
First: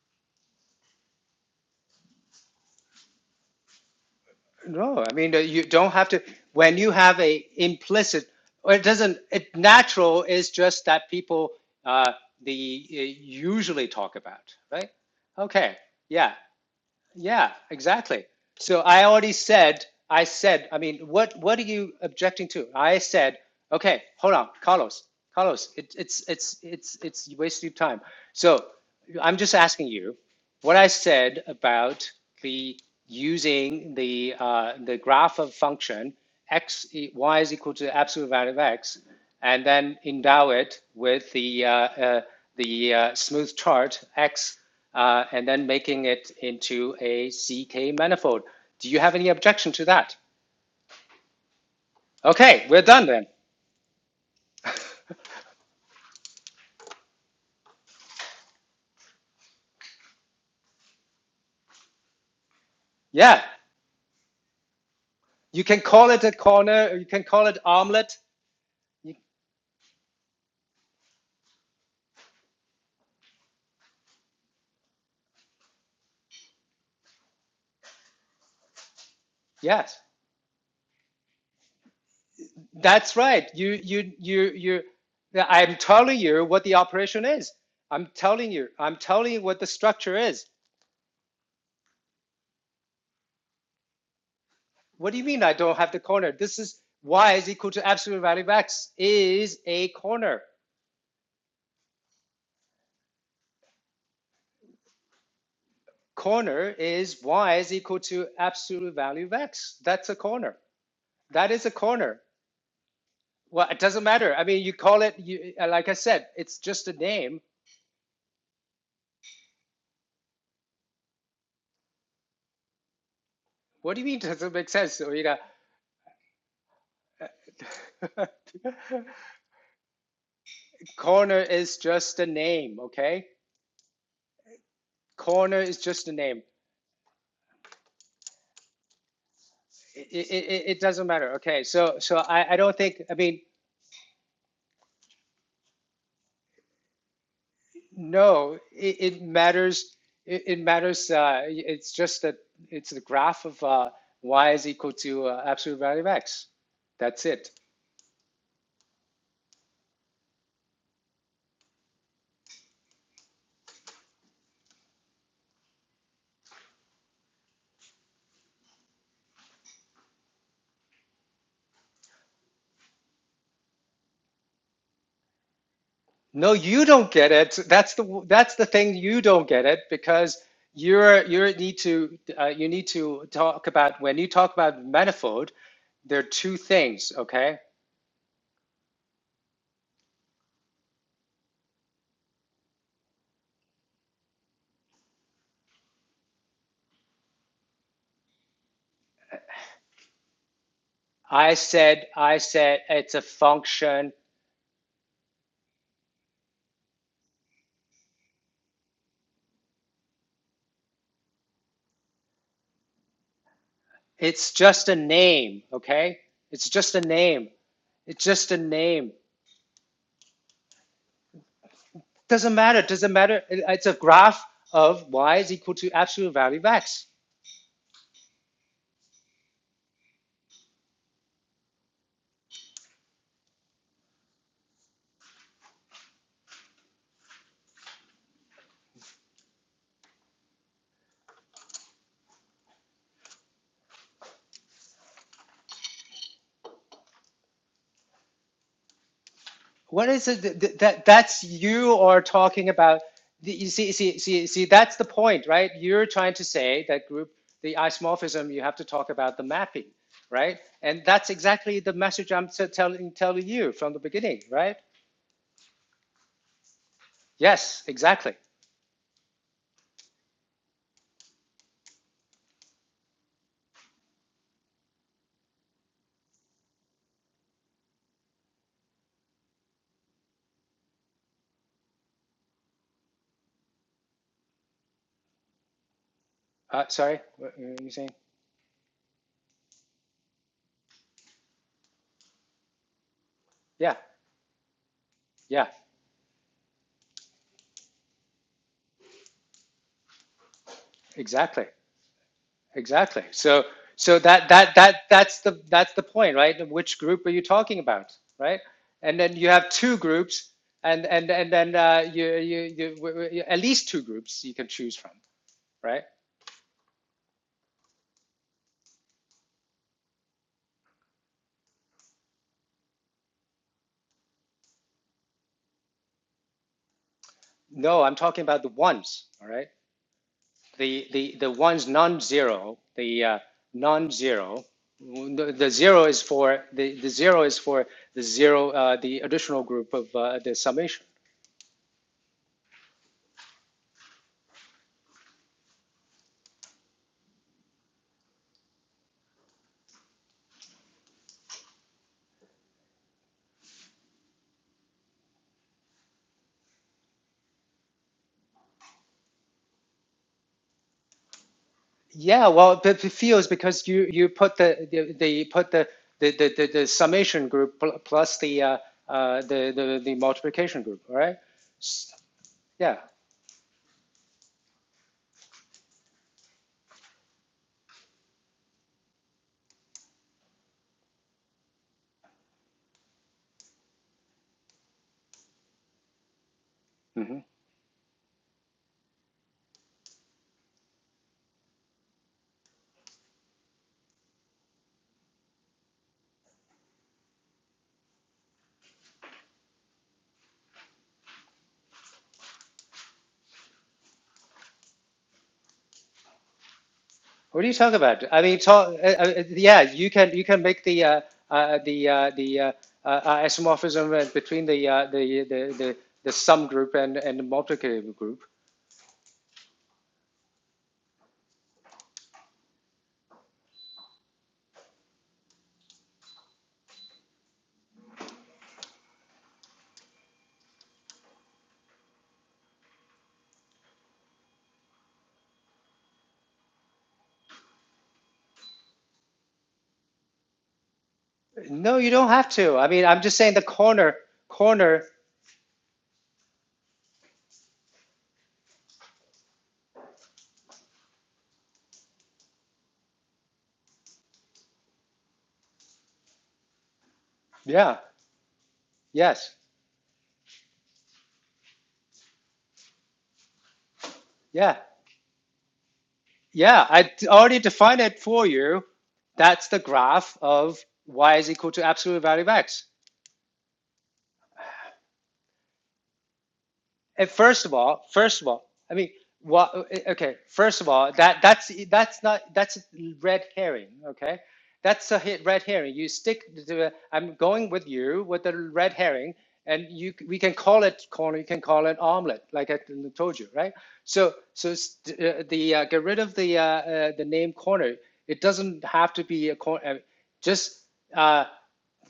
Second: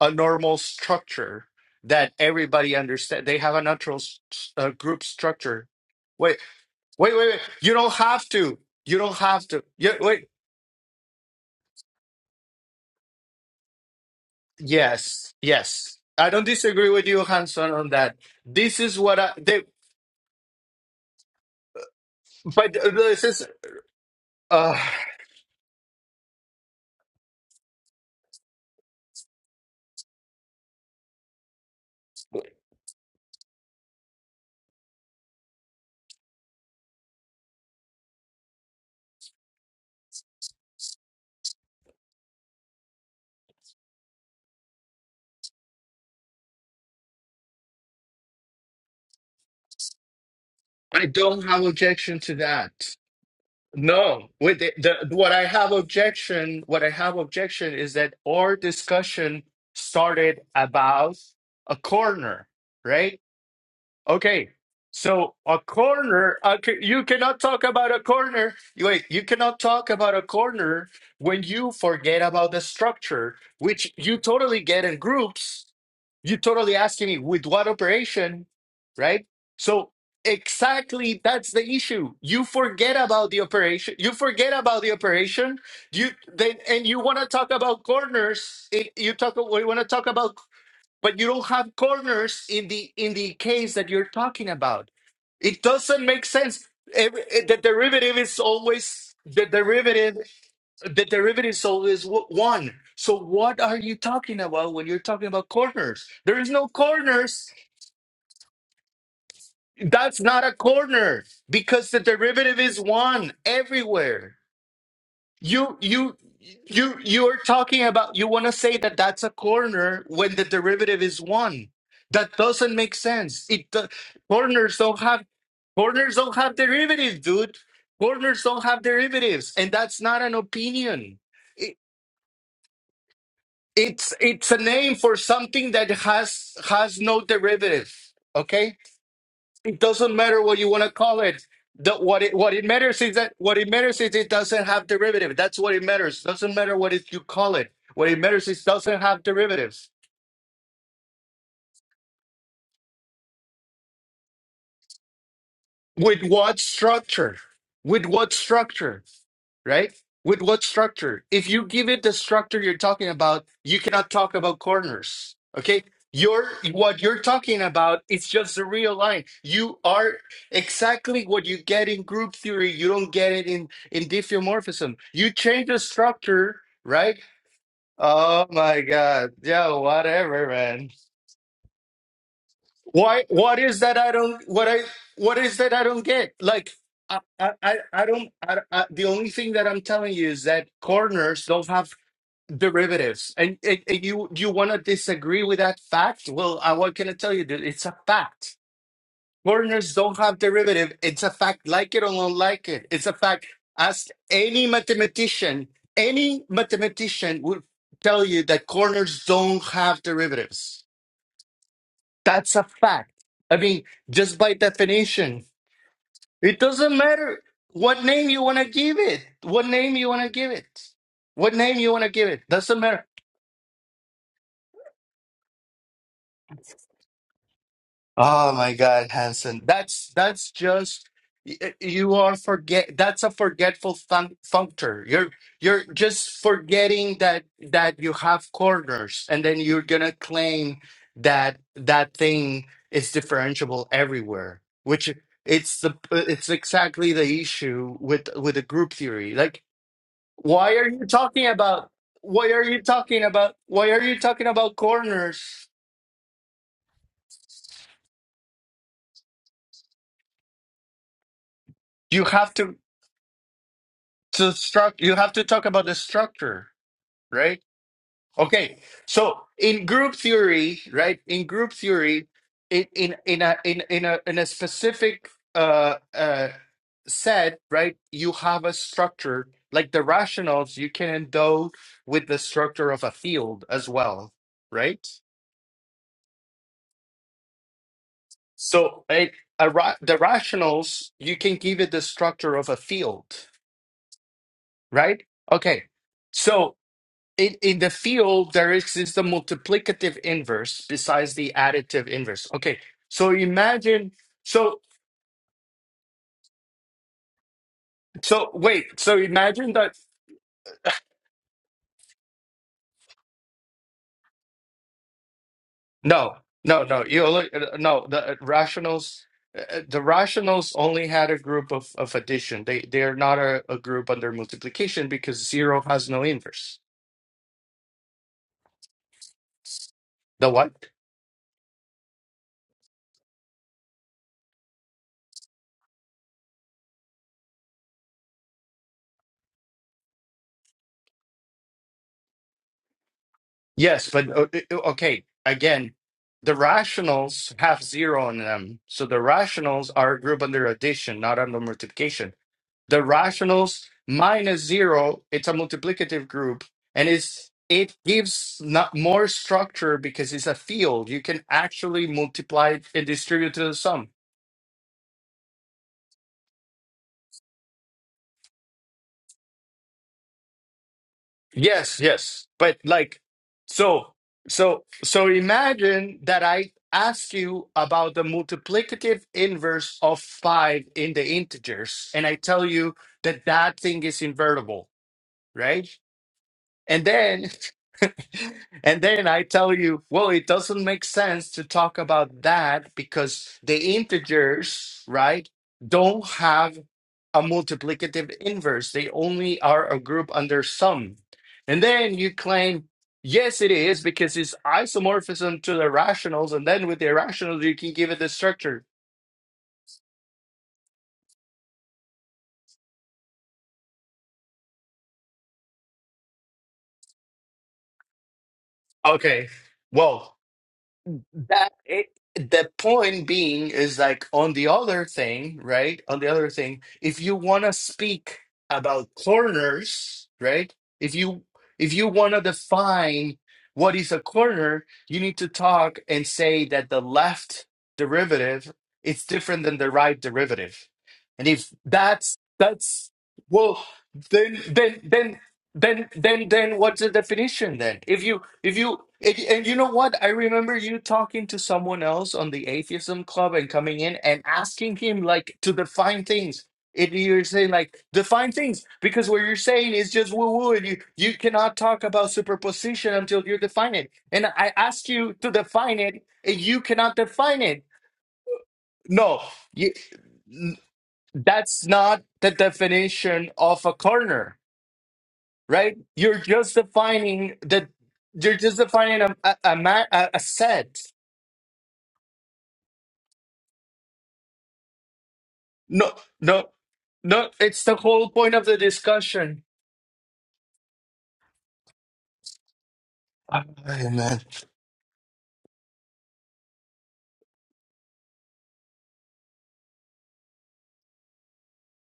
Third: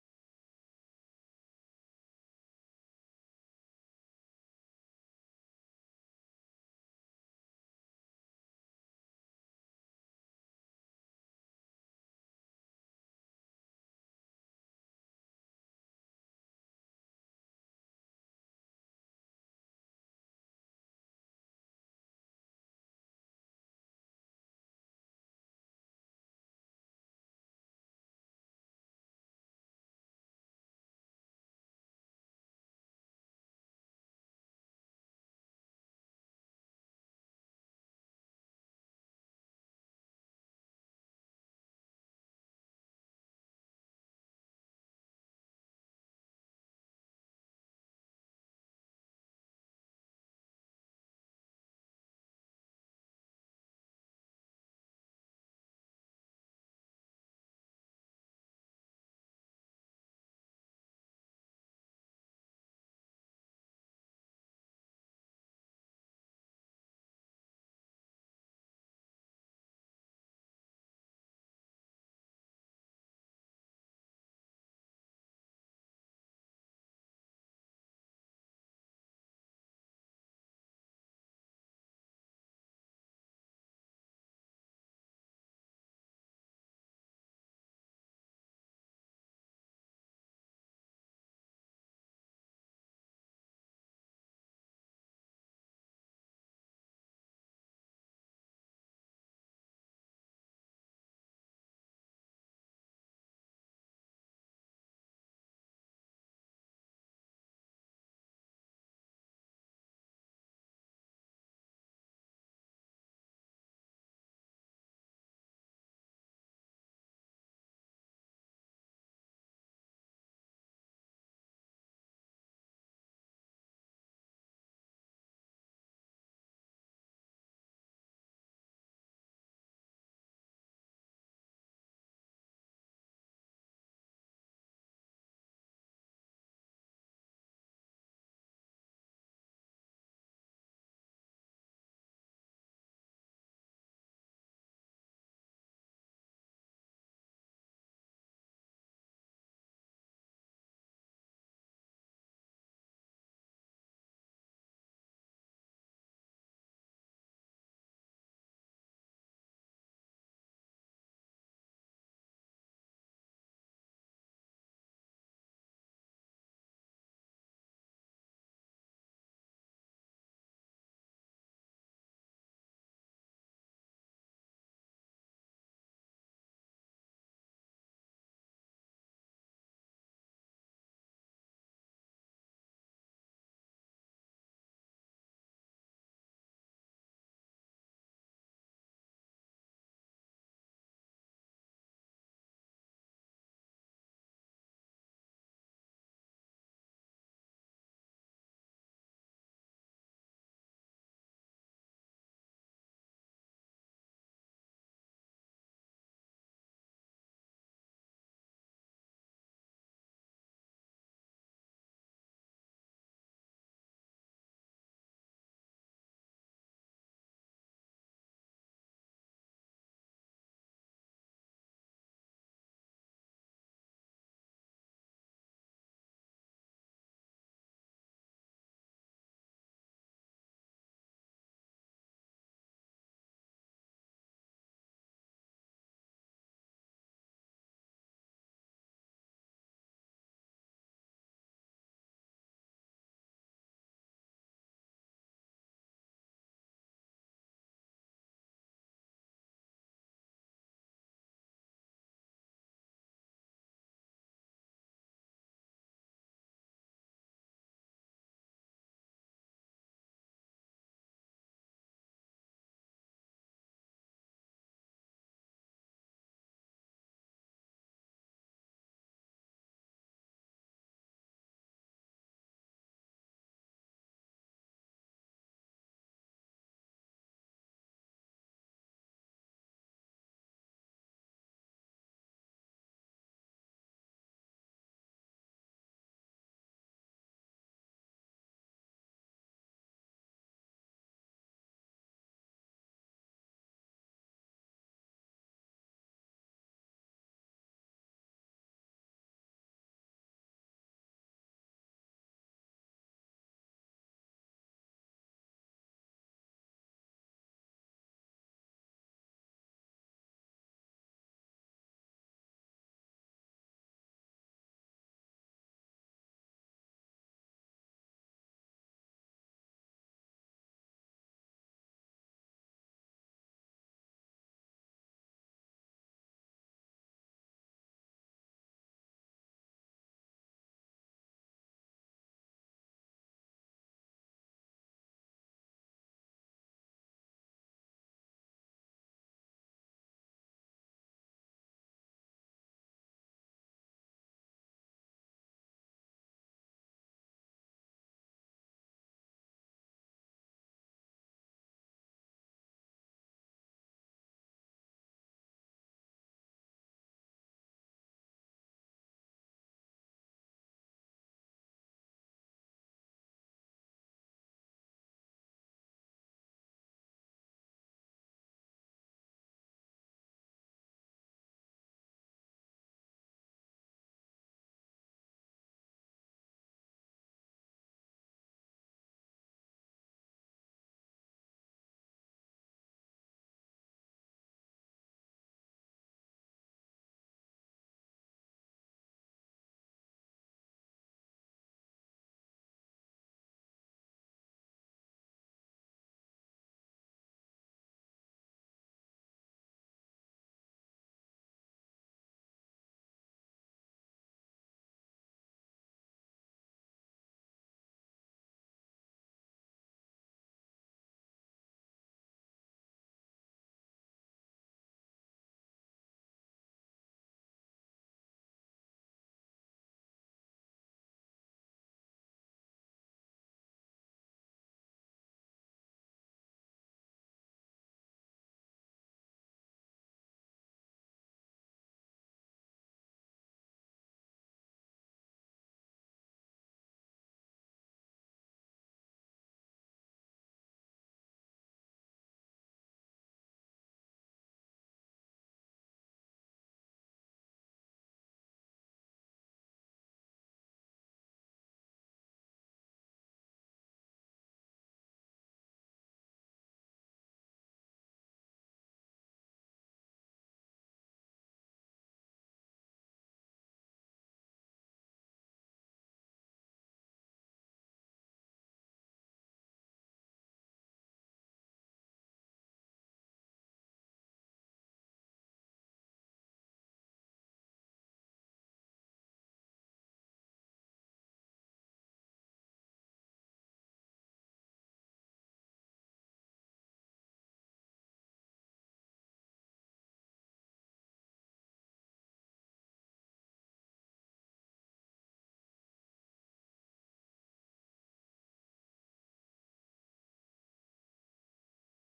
Speaker 2: a normal structure that everybody understands they have a natural s- s- uh, group
Speaker 1: No, I mean uh, you
Speaker 2: structure
Speaker 1: don't have to.
Speaker 2: wait
Speaker 1: When you
Speaker 2: wait
Speaker 1: have
Speaker 2: wait wait
Speaker 1: a
Speaker 2: you don't have
Speaker 1: implicit,
Speaker 2: to
Speaker 1: or it
Speaker 2: you don't
Speaker 1: doesn't.
Speaker 2: have
Speaker 1: It
Speaker 2: to you,
Speaker 1: natural
Speaker 2: wait
Speaker 1: is just that people uh, the uh, usually talk about, right?
Speaker 2: yes
Speaker 1: Okay,
Speaker 2: yes i
Speaker 1: yeah.
Speaker 2: don't disagree with you
Speaker 1: Yeah,
Speaker 2: hanson on that
Speaker 1: exactly. So
Speaker 2: this is
Speaker 1: I
Speaker 2: what i
Speaker 1: already
Speaker 2: they,
Speaker 1: said, I said, I mean, what what are you objecting to?
Speaker 2: but uh,
Speaker 1: I
Speaker 2: this
Speaker 1: said,
Speaker 2: is
Speaker 1: okay, hold on,
Speaker 2: uh,
Speaker 1: Carlos, Carlos, it, it's it's it's it's you wasted your time. So I'm just asking you what I said about the using the uh, the graph of function x e- y is equal to absolute value of x, and then endow it with the uh, uh, the uh, smooth chart x, uh, and then making it into a C k manifold. Do you have any objection to that?
Speaker 2: i don't have objection to
Speaker 1: Okay, we're
Speaker 2: that
Speaker 1: done then.
Speaker 2: No, with the, the what I have objection, what I have objection is that our discussion started about a corner, right?
Speaker 1: Yeah,
Speaker 2: Okay. So a
Speaker 1: you can call it a
Speaker 2: corner, a c-
Speaker 1: corner. Or
Speaker 2: you
Speaker 1: you can
Speaker 2: cannot
Speaker 1: call it
Speaker 2: talk about a
Speaker 1: omelet.
Speaker 2: corner. You- Wait,
Speaker 1: You,
Speaker 2: you cannot talk about a corner when you forget about the structure, which you totally get in groups. You totally asking me with what operation, right? So
Speaker 1: yes.
Speaker 2: exactly that's the issue. You forget
Speaker 1: That's
Speaker 2: about the
Speaker 1: right. You,
Speaker 2: operation.
Speaker 1: you,
Speaker 2: You
Speaker 1: you,
Speaker 2: forget
Speaker 1: you.
Speaker 2: about the operation.
Speaker 1: I'm
Speaker 2: You
Speaker 1: telling you
Speaker 2: then
Speaker 1: what the
Speaker 2: and you want
Speaker 1: operation
Speaker 2: to talk
Speaker 1: is.
Speaker 2: about
Speaker 1: I'm telling you.
Speaker 2: corners. It,
Speaker 1: I'm
Speaker 2: you
Speaker 1: telling
Speaker 2: talk.
Speaker 1: you what
Speaker 2: We
Speaker 1: the
Speaker 2: want to talk
Speaker 1: structure
Speaker 2: about
Speaker 1: is.
Speaker 2: but you don't have corners in the in the case that you're talking about
Speaker 1: What do you mean I
Speaker 2: it
Speaker 1: don't have the
Speaker 2: doesn't make
Speaker 1: corner? This
Speaker 2: sense
Speaker 1: is
Speaker 2: Every,
Speaker 1: y
Speaker 2: eh,
Speaker 1: is
Speaker 2: the
Speaker 1: equal to
Speaker 2: derivative
Speaker 1: absolute
Speaker 2: is
Speaker 1: value of x
Speaker 2: always the
Speaker 1: is a
Speaker 2: derivative
Speaker 1: corner.
Speaker 2: the derivative is always w- one so what are you talking about when you're talking about corners there is no
Speaker 1: Corner is
Speaker 2: corners
Speaker 1: y is equal to absolute value of x. That's a
Speaker 2: that's not a
Speaker 1: corner.
Speaker 2: corner
Speaker 1: That is a
Speaker 2: because the
Speaker 1: corner.
Speaker 2: derivative is one
Speaker 1: Well, it doesn't
Speaker 2: everywhere
Speaker 1: matter. I mean, you call it. You, uh,
Speaker 2: You
Speaker 1: like I
Speaker 2: you
Speaker 1: said, it's just a
Speaker 2: you you're
Speaker 1: name.
Speaker 2: talking about you want to say that that's a corner when the derivative is one. That doesn't make sense. It do-
Speaker 1: What do you mean? it Doesn't make
Speaker 2: corners don't
Speaker 1: sense,
Speaker 2: have
Speaker 1: Oida?
Speaker 2: corners don't have derivatives, dude. Corners don't have derivatives, and that's not an opinion.
Speaker 1: Corner is
Speaker 2: It,
Speaker 1: just a name, okay?
Speaker 2: it's it's a name for
Speaker 1: Corner
Speaker 2: something
Speaker 1: is
Speaker 2: that
Speaker 1: just a name.
Speaker 2: has has no derivative. Okay? It
Speaker 1: It,
Speaker 2: doesn't
Speaker 1: it,
Speaker 2: matter what
Speaker 1: it,
Speaker 2: you want to
Speaker 1: doesn't
Speaker 2: call
Speaker 1: matter.
Speaker 2: it.
Speaker 1: Okay,
Speaker 2: The,
Speaker 1: so so
Speaker 2: what it
Speaker 1: I,
Speaker 2: what
Speaker 1: I
Speaker 2: it
Speaker 1: don't think
Speaker 2: matters
Speaker 1: I
Speaker 2: is that
Speaker 1: mean
Speaker 2: what it matters is it doesn't have derivative. That's what it matters. Doesn't matter what it, you call it. What it matters
Speaker 1: no,
Speaker 2: is
Speaker 1: it,
Speaker 2: doesn't
Speaker 1: it
Speaker 2: have derivatives.
Speaker 1: matters. It, it matters. Uh, it's just that it's the graph of uh, y is equal to uh, absolute value of
Speaker 2: With
Speaker 1: x.
Speaker 2: what
Speaker 1: That's
Speaker 2: structure?
Speaker 1: it.
Speaker 2: With what structure? right? With what structure? If you give it the structure you're talking about, you cannot talk about corners. Okay? You're what you're talking about, it's just the real line. You are exactly what you get in group theory. You don't get it in, in diffeomorphism. You change the
Speaker 1: No,
Speaker 2: structure,
Speaker 1: you don't
Speaker 2: right?
Speaker 1: get it. That's the
Speaker 2: Oh
Speaker 1: that's the
Speaker 2: my
Speaker 1: thing you
Speaker 2: god.
Speaker 1: don't get
Speaker 2: Yeah,
Speaker 1: it because
Speaker 2: whatever, man
Speaker 1: you're you need to uh, you need
Speaker 2: why
Speaker 1: to
Speaker 2: what
Speaker 1: talk
Speaker 2: is that
Speaker 1: about
Speaker 2: i
Speaker 1: when you
Speaker 2: don't
Speaker 1: talk
Speaker 2: what i
Speaker 1: about
Speaker 2: what
Speaker 1: manifold.
Speaker 2: is that i don't
Speaker 1: There are
Speaker 2: get
Speaker 1: two
Speaker 2: like
Speaker 1: things.
Speaker 2: i i
Speaker 1: Okay,
Speaker 2: i I don't I, I, the only thing that i'm telling you is that corners don't have derivatives and, and, and you you want to disagree with that fact well i what can i tell you dude it's a fact corners don't have derivative it's a
Speaker 1: I
Speaker 2: fact like it
Speaker 1: said,
Speaker 2: or don't
Speaker 1: I
Speaker 2: like
Speaker 1: said,
Speaker 2: it it's a
Speaker 1: it's a
Speaker 2: fact ask
Speaker 1: function.
Speaker 2: any mathematician any mathematician would tell you that corners don't have derivatives that's a fact. I mean, just
Speaker 1: It's
Speaker 2: by
Speaker 1: just a
Speaker 2: definition,
Speaker 1: name, okay?
Speaker 2: it
Speaker 1: It's just
Speaker 2: doesn't
Speaker 1: a
Speaker 2: matter
Speaker 1: name.
Speaker 2: what
Speaker 1: It's
Speaker 2: name you
Speaker 1: just a
Speaker 2: want to give
Speaker 1: name.
Speaker 2: it. What name you want to give it. What name you want to give it.
Speaker 1: Doesn't
Speaker 2: Doesn't
Speaker 1: matter.
Speaker 2: matter.
Speaker 1: Doesn't matter. It's a graph of y is equal to absolute value of x.
Speaker 2: Oh my God, Hanson. That's that's just y- you are forget that's a forgetful fun functor. You're you're just forgetting that that you have corners and then you're gonna claim that that thing is differentiable everywhere, which it's the it's exactly the issue with with the group theory. Like
Speaker 1: What is it
Speaker 2: why are you
Speaker 1: that that's
Speaker 2: talking about
Speaker 1: you are
Speaker 2: why are
Speaker 1: talking
Speaker 2: you
Speaker 1: about?
Speaker 2: talking about
Speaker 1: You
Speaker 2: why
Speaker 1: see,
Speaker 2: are
Speaker 1: see,
Speaker 2: you talking
Speaker 1: see, see.
Speaker 2: about
Speaker 1: That's the point,
Speaker 2: corners?
Speaker 1: right? You're trying to say that group, the isomorphism. You have to talk about the mapping, right? And that's exactly the
Speaker 2: You
Speaker 1: message I'm
Speaker 2: have to.
Speaker 1: telling telling you from the beginning,
Speaker 2: So
Speaker 1: right?
Speaker 2: struct you have to talk about the structure, right?
Speaker 1: Yes, exactly.
Speaker 2: Okay. So in group theory, right? In group theory, in in in a in in a in a specific uh uh set, right? You have a structure like the rationals. You can endow with the structure of a field as well, right?
Speaker 1: Uh, sorry, what were you saying?
Speaker 2: So it, a ra the rationals, you can give it the structure of a field,
Speaker 1: Yeah,
Speaker 2: right?
Speaker 1: yeah,
Speaker 2: Okay. So. in, in the field there exists the multiplicative inverse besides the
Speaker 1: exactly,
Speaker 2: additive inverse okay
Speaker 1: exactly.
Speaker 2: so
Speaker 1: So,
Speaker 2: imagine
Speaker 1: so that that
Speaker 2: so
Speaker 1: that that's the that's the point, right? Which group are you talking about,
Speaker 2: so
Speaker 1: right?
Speaker 2: wait so
Speaker 1: And then you have
Speaker 2: imagine that
Speaker 1: two groups, and and and then uh, you, you you w- w- at least two groups you can choose from, right?
Speaker 2: no no no you look no the rationals uh, the rationals only had a group of, of addition they they are not a, a group under multiplication because zero has no inverse
Speaker 1: No, I'm talking about the ones, all right?
Speaker 2: the what
Speaker 1: The the the ones non-zero, the uh, non-zero. The, the zero is for the, the zero is for the zero uh, the additional group of uh, the summation
Speaker 2: Yes, but o- okay, again, the rationals have zero in them. So the rationals are a group under addition, not under multiplication. The rationals minus zero, it's a multiplicative group, and it's it gives not more structure because it's a field. You can actually
Speaker 1: Yeah, well,
Speaker 2: multiply
Speaker 1: the,
Speaker 2: and
Speaker 1: the fields
Speaker 2: distribute to the
Speaker 1: because you
Speaker 2: sum.
Speaker 1: you put the the, the put the the, the, the the summation group pl- plus the uh, uh, the, the the multiplication group, right?
Speaker 2: Yes,
Speaker 1: S-
Speaker 2: yes. But
Speaker 1: Yeah.
Speaker 2: like, so, so, so imagine that I ask you about the multiplicative inverse of five in the integers, and I tell you that that thing is invertible, right? And
Speaker 1: hmm
Speaker 2: then and then I tell you, well, it doesn't make sense to talk about that because the integers, right, don't have a multiplicative inverse. They only are a group under sum. And then you claim, yes, it is because it's isomorphism to the rationals. And then with the
Speaker 1: What
Speaker 2: irrationals,
Speaker 1: are you
Speaker 2: you can
Speaker 1: talking
Speaker 2: give it
Speaker 1: about?
Speaker 2: the
Speaker 1: I mean,
Speaker 2: structure.
Speaker 1: talk. Uh, uh, yeah, you can you can make the uh, uh, the uh, the uh, uh, isomorphism uh, between the, uh, the the the the sum group and and the multiplicative group.
Speaker 2: Okay. Well. that it the point being is like on the other thing right on the other thing if you want to speak about corners right if you if you want to define what is a corner you need to talk and say that the left derivative is different than the right derivative and if
Speaker 1: No, you don't
Speaker 2: that's
Speaker 1: have to. I mean,
Speaker 2: that's
Speaker 1: I'm just saying the
Speaker 2: well
Speaker 1: corner
Speaker 2: then then
Speaker 1: corner.
Speaker 2: then then, then, then, what's the definition then? If you, if you, and, and you know what? I remember you talking to someone else on the atheism club and coming in and asking him like to define things. And you're saying
Speaker 1: Yeah.
Speaker 2: like define things because what
Speaker 1: Yes.
Speaker 2: you're saying is just woo woo, and you you cannot talk about superposition until you define it. And I
Speaker 1: Yeah.
Speaker 2: asked you to define it, and you
Speaker 1: Yeah, I
Speaker 2: cannot
Speaker 1: already
Speaker 2: define it.
Speaker 1: defined it for you.
Speaker 2: No,
Speaker 1: That's the
Speaker 2: you,
Speaker 1: graph
Speaker 2: n-
Speaker 1: of y is equal to
Speaker 2: that's
Speaker 1: absolute
Speaker 2: not
Speaker 1: value of
Speaker 2: the
Speaker 1: x.
Speaker 2: definition of a corner right? You're just
Speaker 1: eh,
Speaker 2: defining
Speaker 1: first of
Speaker 2: that
Speaker 1: all, first of
Speaker 2: you're
Speaker 1: all,
Speaker 2: just
Speaker 1: I mean,
Speaker 2: defining a a,
Speaker 1: what?
Speaker 2: a, ma- a
Speaker 1: Okay,
Speaker 2: a
Speaker 1: first of
Speaker 2: set.
Speaker 1: all, that that's that's not that's a red herring. Okay, that's a hit red herring. You
Speaker 2: No,
Speaker 1: stick
Speaker 2: no,
Speaker 1: to. I'm
Speaker 2: no.
Speaker 1: going
Speaker 2: It's
Speaker 1: with
Speaker 2: the
Speaker 1: you
Speaker 2: whole
Speaker 1: with
Speaker 2: point
Speaker 1: the
Speaker 2: of the
Speaker 1: red herring,
Speaker 2: discussion.
Speaker 1: and you we can call it corn. You can call it omelet, like I told you,
Speaker 2: Ah,
Speaker 1: right?
Speaker 2: man,
Speaker 1: So so s- uh, the uh, get rid of the uh, uh, the name corner. It doesn't have to be a corner. Just uh,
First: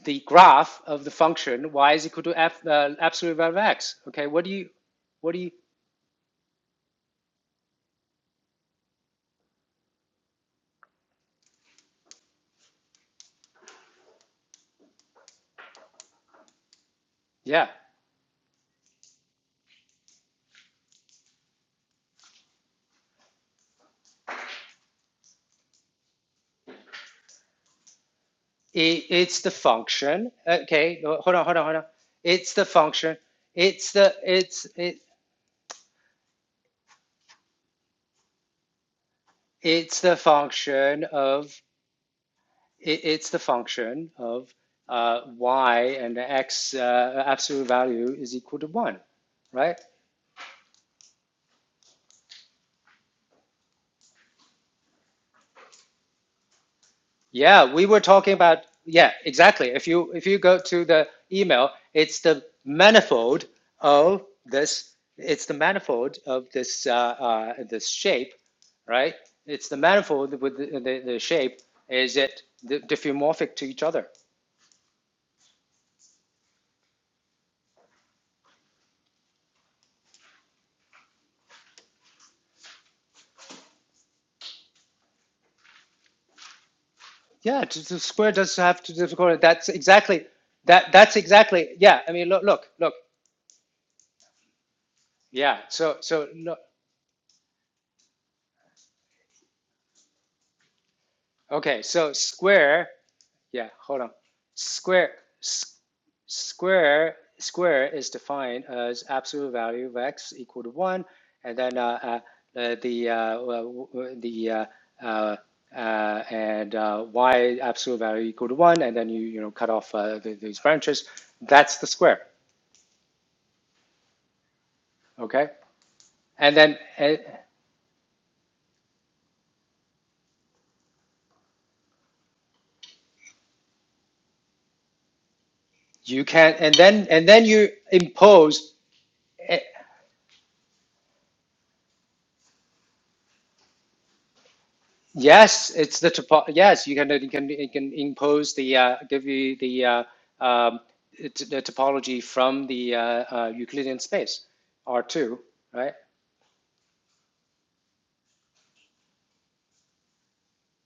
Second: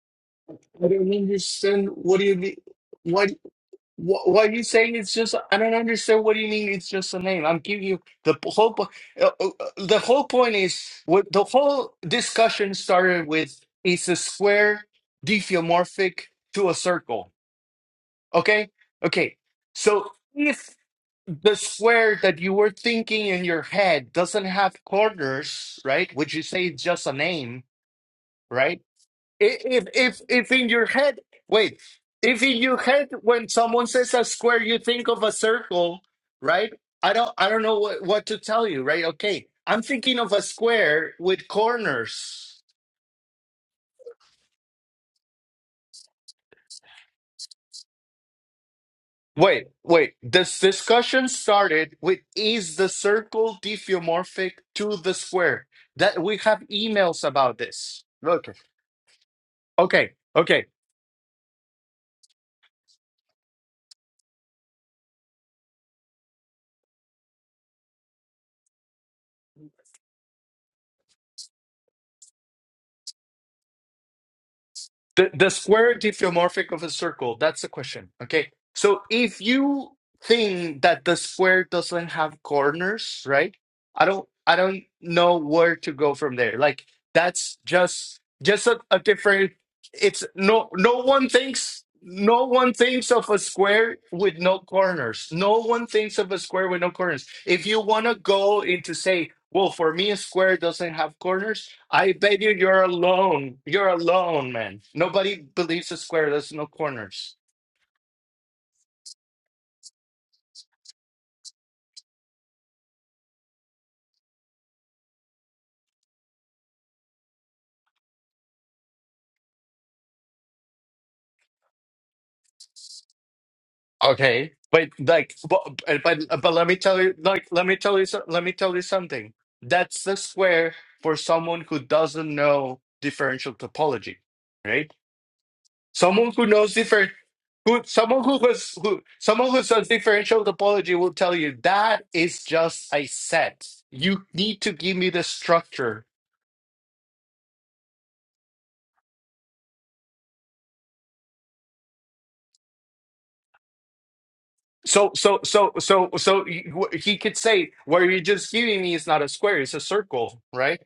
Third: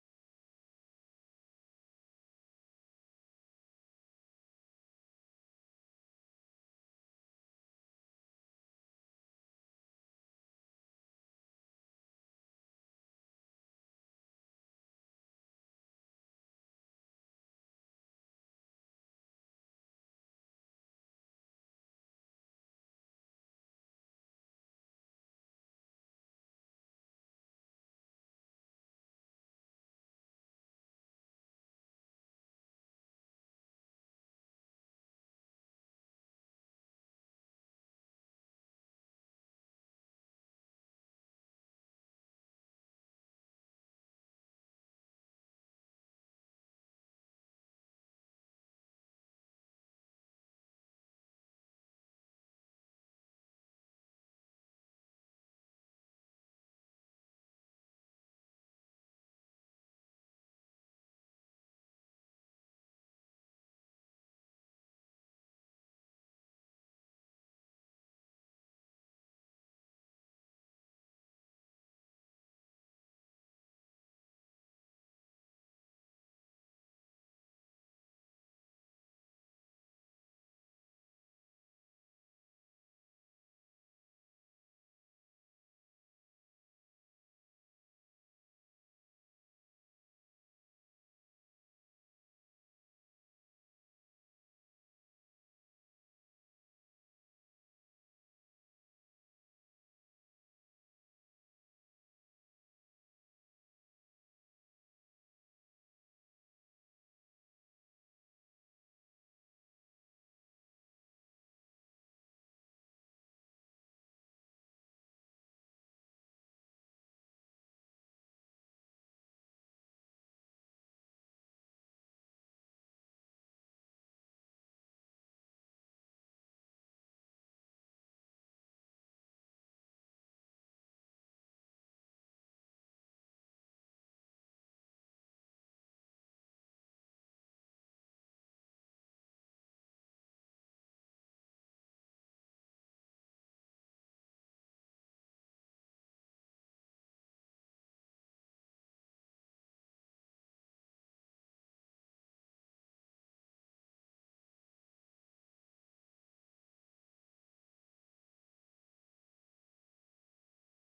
Speaker 1: the graph
Speaker 2: I
Speaker 1: of the
Speaker 2: don't
Speaker 1: function
Speaker 2: understand.
Speaker 1: y is
Speaker 2: What
Speaker 1: equal
Speaker 2: do
Speaker 1: to
Speaker 2: you mean?
Speaker 1: f uh,
Speaker 2: What?
Speaker 1: absolute value of x. Okay,
Speaker 2: What,
Speaker 1: what
Speaker 2: what
Speaker 1: do
Speaker 2: are you
Speaker 1: you,
Speaker 2: saying? It's
Speaker 1: what
Speaker 2: just
Speaker 1: do you,
Speaker 2: I don't understand. What do you mean? It's just a name. I'm giving you the p- whole. po- Uh, uh, uh, the whole point is what the whole discussion started with is a square diffeomorphic to a circle.
Speaker 1: yeah,
Speaker 2: Okay, okay. So if the square that you were thinking in your head doesn't have corners, right? Would you say it's just a name, right?
Speaker 1: it, it's the
Speaker 2: I- If if
Speaker 1: function.
Speaker 2: if in your
Speaker 1: Okay, no,
Speaker 2: head,
Speaker 1: hold on, hold on, hold
Speaker 2: wait,
Speaker 1: on.
Speaker 2: if
Speaker 1: It's
Speaker 2: in
Speaker 1: the
Speaker 2: your head
Speaker 1: function.
Speaker 2: when someone
Speaker 1: It's
Speaker 2: says
Speaker 1: the
Speaker 2: a square,
Speaker 1: it's
Speaker 2: you
Speaker 1: it
Speaker 2: think of a circle, right? I don't I don't know what, what to tell you, right? Okay, I'm
Speaker 1: it's the
Speaker 2: thinking of a
Speaker 1: function
Speaker 2: square with
Speaker 1: of
Speaker 2: corners.
Speaker 1: it, it's the function of uh, y and the x uh, absolute value is equal to one,
Speaker 2: Wait,
Speaker 1: right?
Speaker 2: wait. This discussion started with is the circle diffeomorphic to the square? That we have emails about
Speaker 1: Yeah, we were
Speaker 2: this.
Speaker 1: talking about, yeah, exactly. If you
Speaker 2: Okay,
Speaker 1: if you go
Speaker 2: okay.
Speaker 1: to the email, it's the manifold of this, it's the manifold of this uh, uh, this shape, right? It's the manifold with the, the, the shape. Is it diffeomorphic to each other?
Speaker 2: The the square diffeomorphic of a circle, that's the question. Okay. So if you think that the square doesn't have corners, right? I don't I don't know where to go from there. Like that's
Speaker 1: Yeah, the
Speaker 2: just
Speaker 1: square does
Speaker 2: just a,
Speaker 1: have to
Speaker 2: a
Speaker 1: difficult.
Speaker 2: different
Speaker 1: That's
Speaker 2: it's
Speaker 1: exactly
Speaker 2: no
Speaker 1: that.
Speaker 2: no
Speaker 1: That's
Speaker 2: one
Speaker 1: exactly
Speaker 2: thinks
Speaker 1: yeah. I mean, look,
Speaker 2: no
Speaker 1: look,
Speaker 2: one
Speaker 1: look.
Speaker 2: thinks of a square with no corners. No
Speaker 1: Yeah.
Speaker 2: one
Speaker 1: So
Speaker 2: thinks
Speaker 1: so
Speaker 2: of a
Speaker 1: look.
Speaker 2: square with no corners. If you want to go into say, well, for me a square doesn't have corners,
Speaker 1: Okay. So
Speaker 2: I bet you you're
Speaker 1: square.
Speaker 2: alone.
Speaker 1: yeah,
Speaker 2: You're
Speaker 1: hold on.
Speaker 2: alone, man.
Speaker 1: Square,
Speaker 2: Nobody believes a square There's no
Speaker 1: square,
Speaker 2: corners.
Speaker 1: square is defined as absolute value of x equal to one, and then uh, uh, uh, the uh, the uh, uh, uh, and uh, y absolute value equal to one, and then you you know cut off uh, the, these branches. That's the square,
Speaker 2: Okay, but like,
Speaker 1: okay?
Speaker 2: but, but but
Speaker 1: And
Speaker 2: let me
Speaker 1: then
Speaker 2: tell you,
Speaker 1: uh,
Speaker 2: like, let me tell you, so- let me tell you something. That's the square for someone who doesn't know differential topology, right?
Speaker 1: you
Speaker 2: Someone who
Speaker 1: can,
Speaker 2: knows
Speaker 1: and then
Speaker 2: different,
Speaker 1: and then you
Speaker 2: who someone who
Speaker 1: impose.
Speaker 2: has who someone who says differential topology will tell you that is just a set. You need to give me the
Speaker 1: Yes,
Speaker 2: structure
Speaker 1: it's the topo- yes, you can you can you can impose the uh, give you the uh, um, it, the topology from the uh, uh, Euclidean space
Speaker 2: So,
Speaker 1: R2,
Speaker 2: so, so,
Speaker 1: right?
Speaker 2: so, so he he could say where you're just giving me is not a square; it's a circle, right?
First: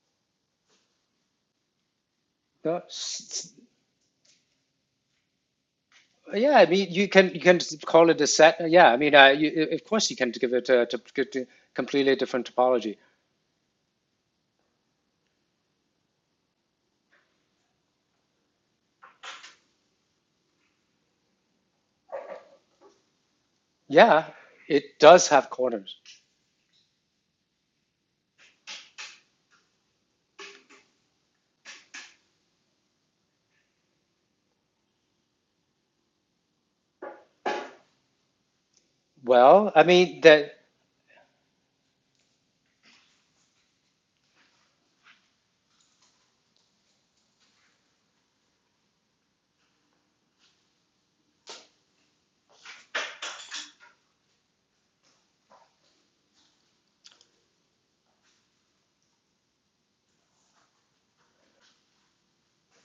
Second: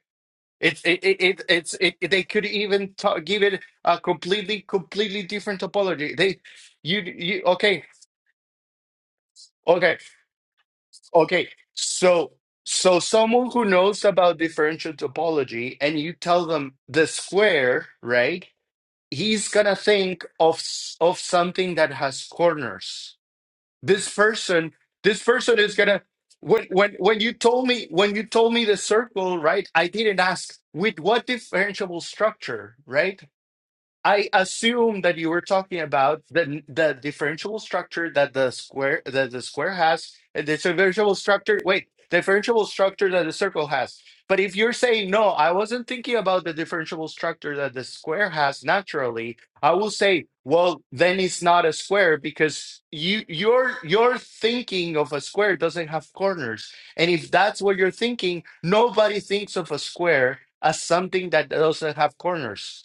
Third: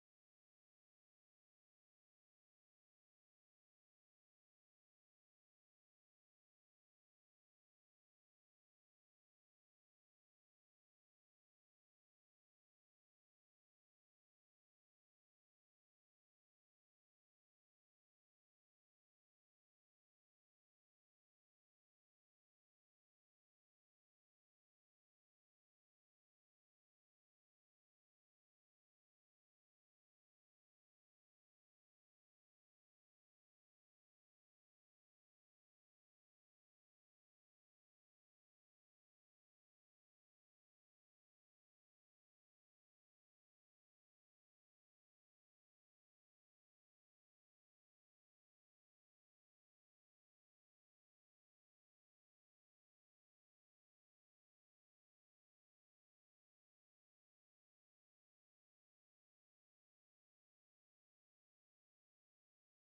Speaker 2: It's it, it, it it's it, it- they could
Speaker 1: No,
Speaker 2: even ta give
Speaker 1: s-
Speaker 2: it a completely completely different topology.
Speaker 1: s-
Speaker 2: They
Speaker 1: yeah, I mean
Speaker 2: you
Speaker 1: you can you
Speaker 2: you
Speaker 1: can
Speaker 2: okay
Speaker 1: call it a set. Yeah, I mean uh, you, of
Speaker 2: okay
Speaker 1: course you can give it a, to, to
Speaker 2: okay.
Speaker 1: completely
Speaker 2: So
Speaker 1: different topology.
Speaker 2: so someone who knows about differential topology and you tell them the square, right? He's gonna think of s- of something that has corners this
Speaker 1: Yeah,
Speaker 2: person
Speaker 1: it
Speaker 2: this
Speaker 1: does have
Speaker 2: person is
Speaker 1: corners.
Speaker 2: gonna when when when you told me when you told me the circle right i didn't ask with what differentiable structure right I assume that you were talking about the the differentiable structure that the square that the
Speaker 1: Well,
Speaker 2: square
Speaker 1: I
Speaker 2: has,
Speaker 1: mean that
Speaker 2: and the differentiable structure. Wait, differentiable structure that the circle has. But if you're saying no, I wasn't thinking about the differentiable structure that the square has naturally. I will say, well, then it's not a square because you your your thinking of a square doesn't have corners. And if that's what you're thinking, nobody thinks of a square as something that doesn't have corners.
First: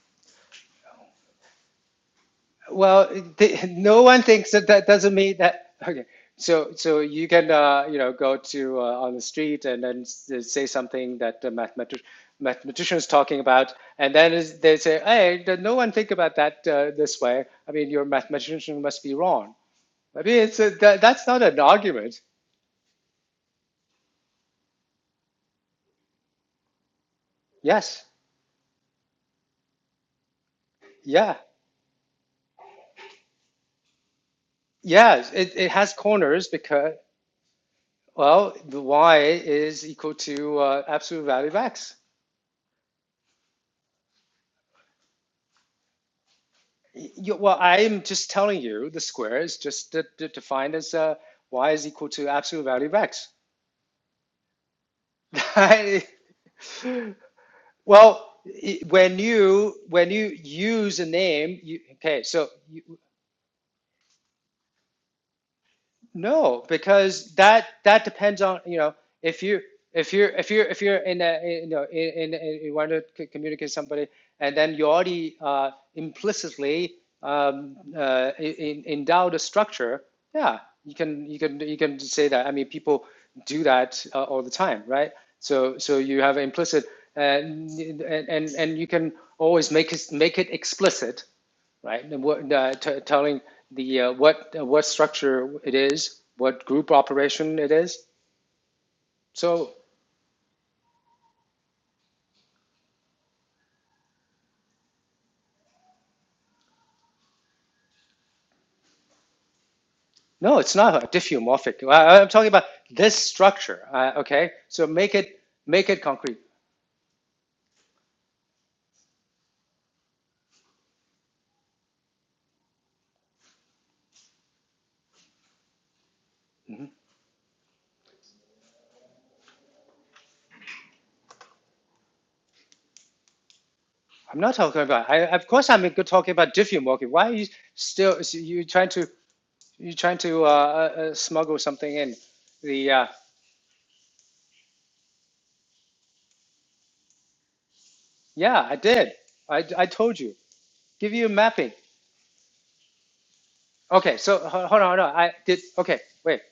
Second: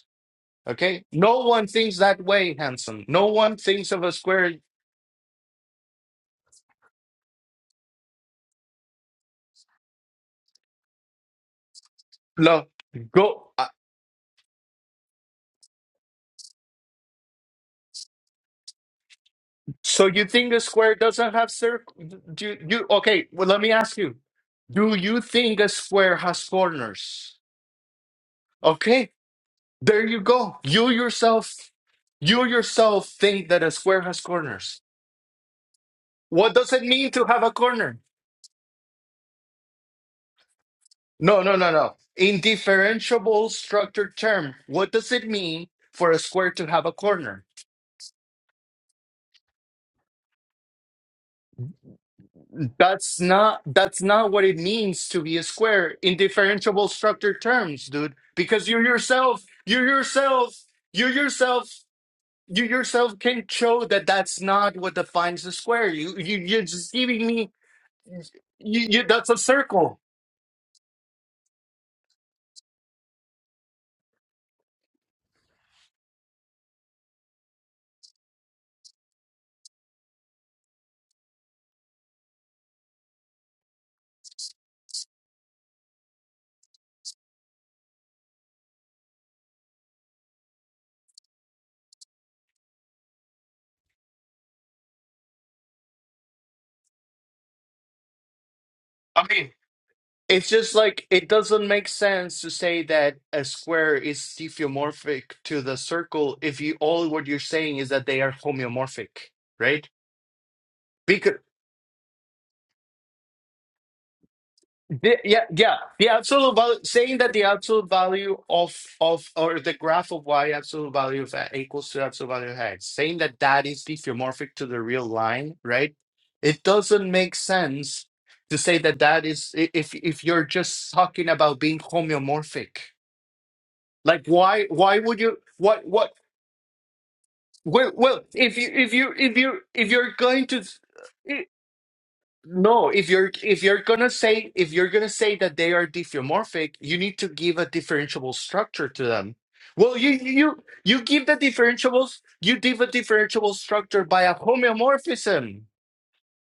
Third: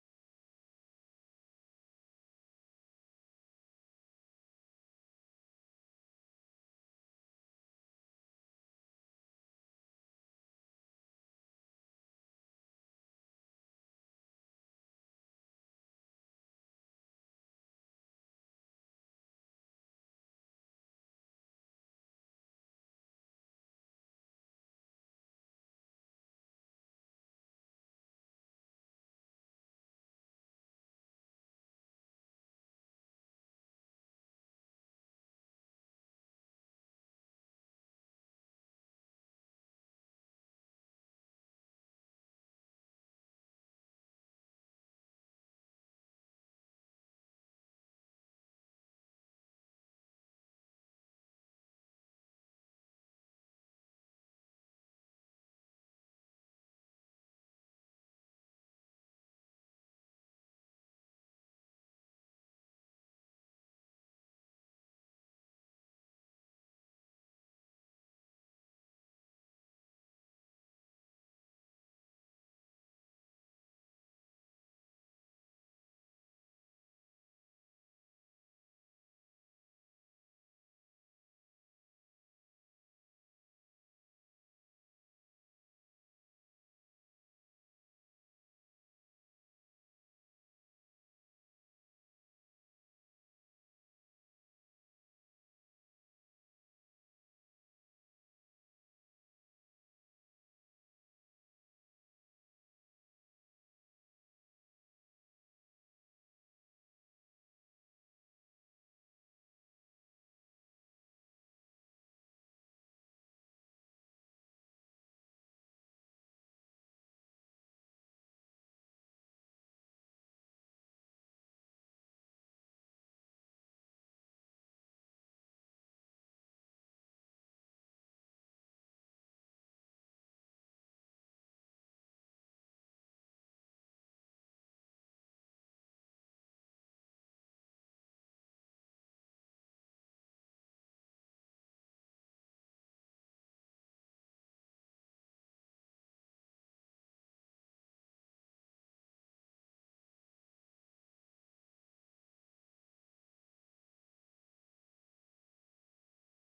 Speaker 2: Okay? No one thinks that way, handsome.
Speaker 1: Well,
Speaker 2: No one
Speaker 1: th
Speaker 2: thinks
Speaker 1: no
Speaker 2: of a
Speaker 1: one thinks
Speaker 2: square.
Speaker 1: that that doesn't mean that. Okay, so so you can uh, you know go to uh, on the street and then s- say something that the mathematician
Speaker 2: Look,
Speaker 1: mathematician is talking
Speaker 2: go. uh,
Speaker 1: about, and then is, they say, hey, th- no one think about that uh, this way. I mean, your mathematician must be wrong.
Speaker 2: So
Speaker 1: I
Speaker 2: you
Speaker 1: mean,
Speaker 2: think
Speaker 1: it's
Speaker 2: a
Speaker 1: a,
Speaker 2: square
Speaker 1: that, that's
Speaker 2: doesn't
Speaker 1: not
Speaker 2: have
Speaker 1: an
Speaker 2: circle?
Speaker 1: argument.
Speaker 2: Do you, you? Okay. Well, let me ask you. Do you think a square has corners?
Speaker 1: Yes.
Speaker 2: Okay. There you go. You
Speaker 1: Yeah.
Speaker 2: yourself. You yourself think that a square has corners.
Speaker 1: Yes. It, it has corners
Speaker 2: What does it
Speaker 1: because
Speaker 2: mean to have a corner?
Speaker 1: well, the y is equal to uh, absolute
Speaker 2: No,
Speaker 1: value of
Speaker 2: no, no,
Speaker 1: x.
Speaker 2: no. In differentiable structure term, what does it mean for a square to have a corner?
Speaker 1: You, well, I'm just telling you the square is just de de defined as uh, y is equal to absolute value of
Speaker 2: That's
Speaker 1: x.
Speaker 2: not that's not what it means to be a square in differentiable structure terms, dude.
Speaker 1: well,
Speaker 2: Because you
Speaker 1: when
Speaker 2: yourself, you
Speaker 1: you when you
Speaker 2: yourself,
Speaker 1: use a
Speaker 2: you
Speaker 1: name, you,
Speaker 2: yourself,
Speaker 1: okay, so
Speaker 2: you
Speaker 1: you,
Speaker 2: yourself can show that that's not what defines a square. You you you're
Speaker 1: No,
Speaker 2: just giving
Speaker 1: because
Speaker 2: me
Speaker 1: that that depends on, you
Speaker 2: you,
Speaker 1: know,
Speaker 2: you that's a
Speaker 1: if you
Speaker 2: circle.
Speaker 1: if you're if you're if you're in a you know in, in, in you want to c- communicate somebody and then you already uh, implicitly um, uh, in, endow the structure, yeah, you can you can you can say that. I mean, people do that uh, all the time, right? So so you have implicit and and and and you can always make it make it explicit right? And what, uh, t- telling the uh, what uh, what structure it is, what group operation it is.
Speaker 2: I mean,
Speaker 1: So
Speaker 2: it's just like it doesn't make sense to say that a square is stereomorphic to the circle if you all what you're saying is that they are homeomorphic, right?
Speaker 1: no, it's not a diffeomorphic. I, I'm talking about this structure. Uh, okay, so make
Speaker 2: Yeah,
Speaker 1: it
Speaker 2: yeah, yeah.
Speaker 1: make it
Speaker 2: The
Speaker 1: concrete.
Speaker 2: absolute value, saying that the absolute value of of or the graph of y absolute value of a equals to absolute value of x, saying that that is diffeomorphic to the real line, right? It doesn't make sense to say that that is i- if if you're just talking about being homeomorphic. Like
Speaker 1: I'm not
Speaker 2: why
Speaker 1: talking
Speaker 2: why
Speaker 1: about. I,
Speaker 2: would you
Speaker 1: of course,
Speaker 2: what
Speaker 1: I'm
Speaker 2: what
Speaker 1: talking about diffeomorphic. Why are you
Speaker 2: well,
Speaker 1: still
Speaker 2: well if
Speaker 1: you
Speaker 2: you
Speaker 1: trying
Speaker 2: if
Speaker 1: to
Speaker 2: you if you if
Speaker 1: you
Speaker 2: you're
Speaker 1: trying to uh,
Speaker 2: going to
Speaker 1: uh, uh, smuggle something in?
Speaker 2: no,
Speaker 1: The uh,
Speaker 2: if you're if you're gonna say if you're gonna say that they are diffeomorphic, you need to give a differentiable
Speaker 1: yeah, I
Speaker 2: structure to
Speaker 1: did.
Speaker 2: them.
Speaker 1: I, I
Speaker 2: Well, you
Speaker 1: told you.
Speaker 2: you you
Speaker 1: Give you
Speaker 2: give
Speaker 1: a
Speaker 2: the
Speaker 1: mapping.
Speaker 2: differentiables, you give a differentiable structure
Speaker 1: Okay,
Speaker 2: by a
Speaker 1: so ho- hold on, hold on. I did.
Speaker 2: homeomorphism.
Speaker 1: Okay, wait.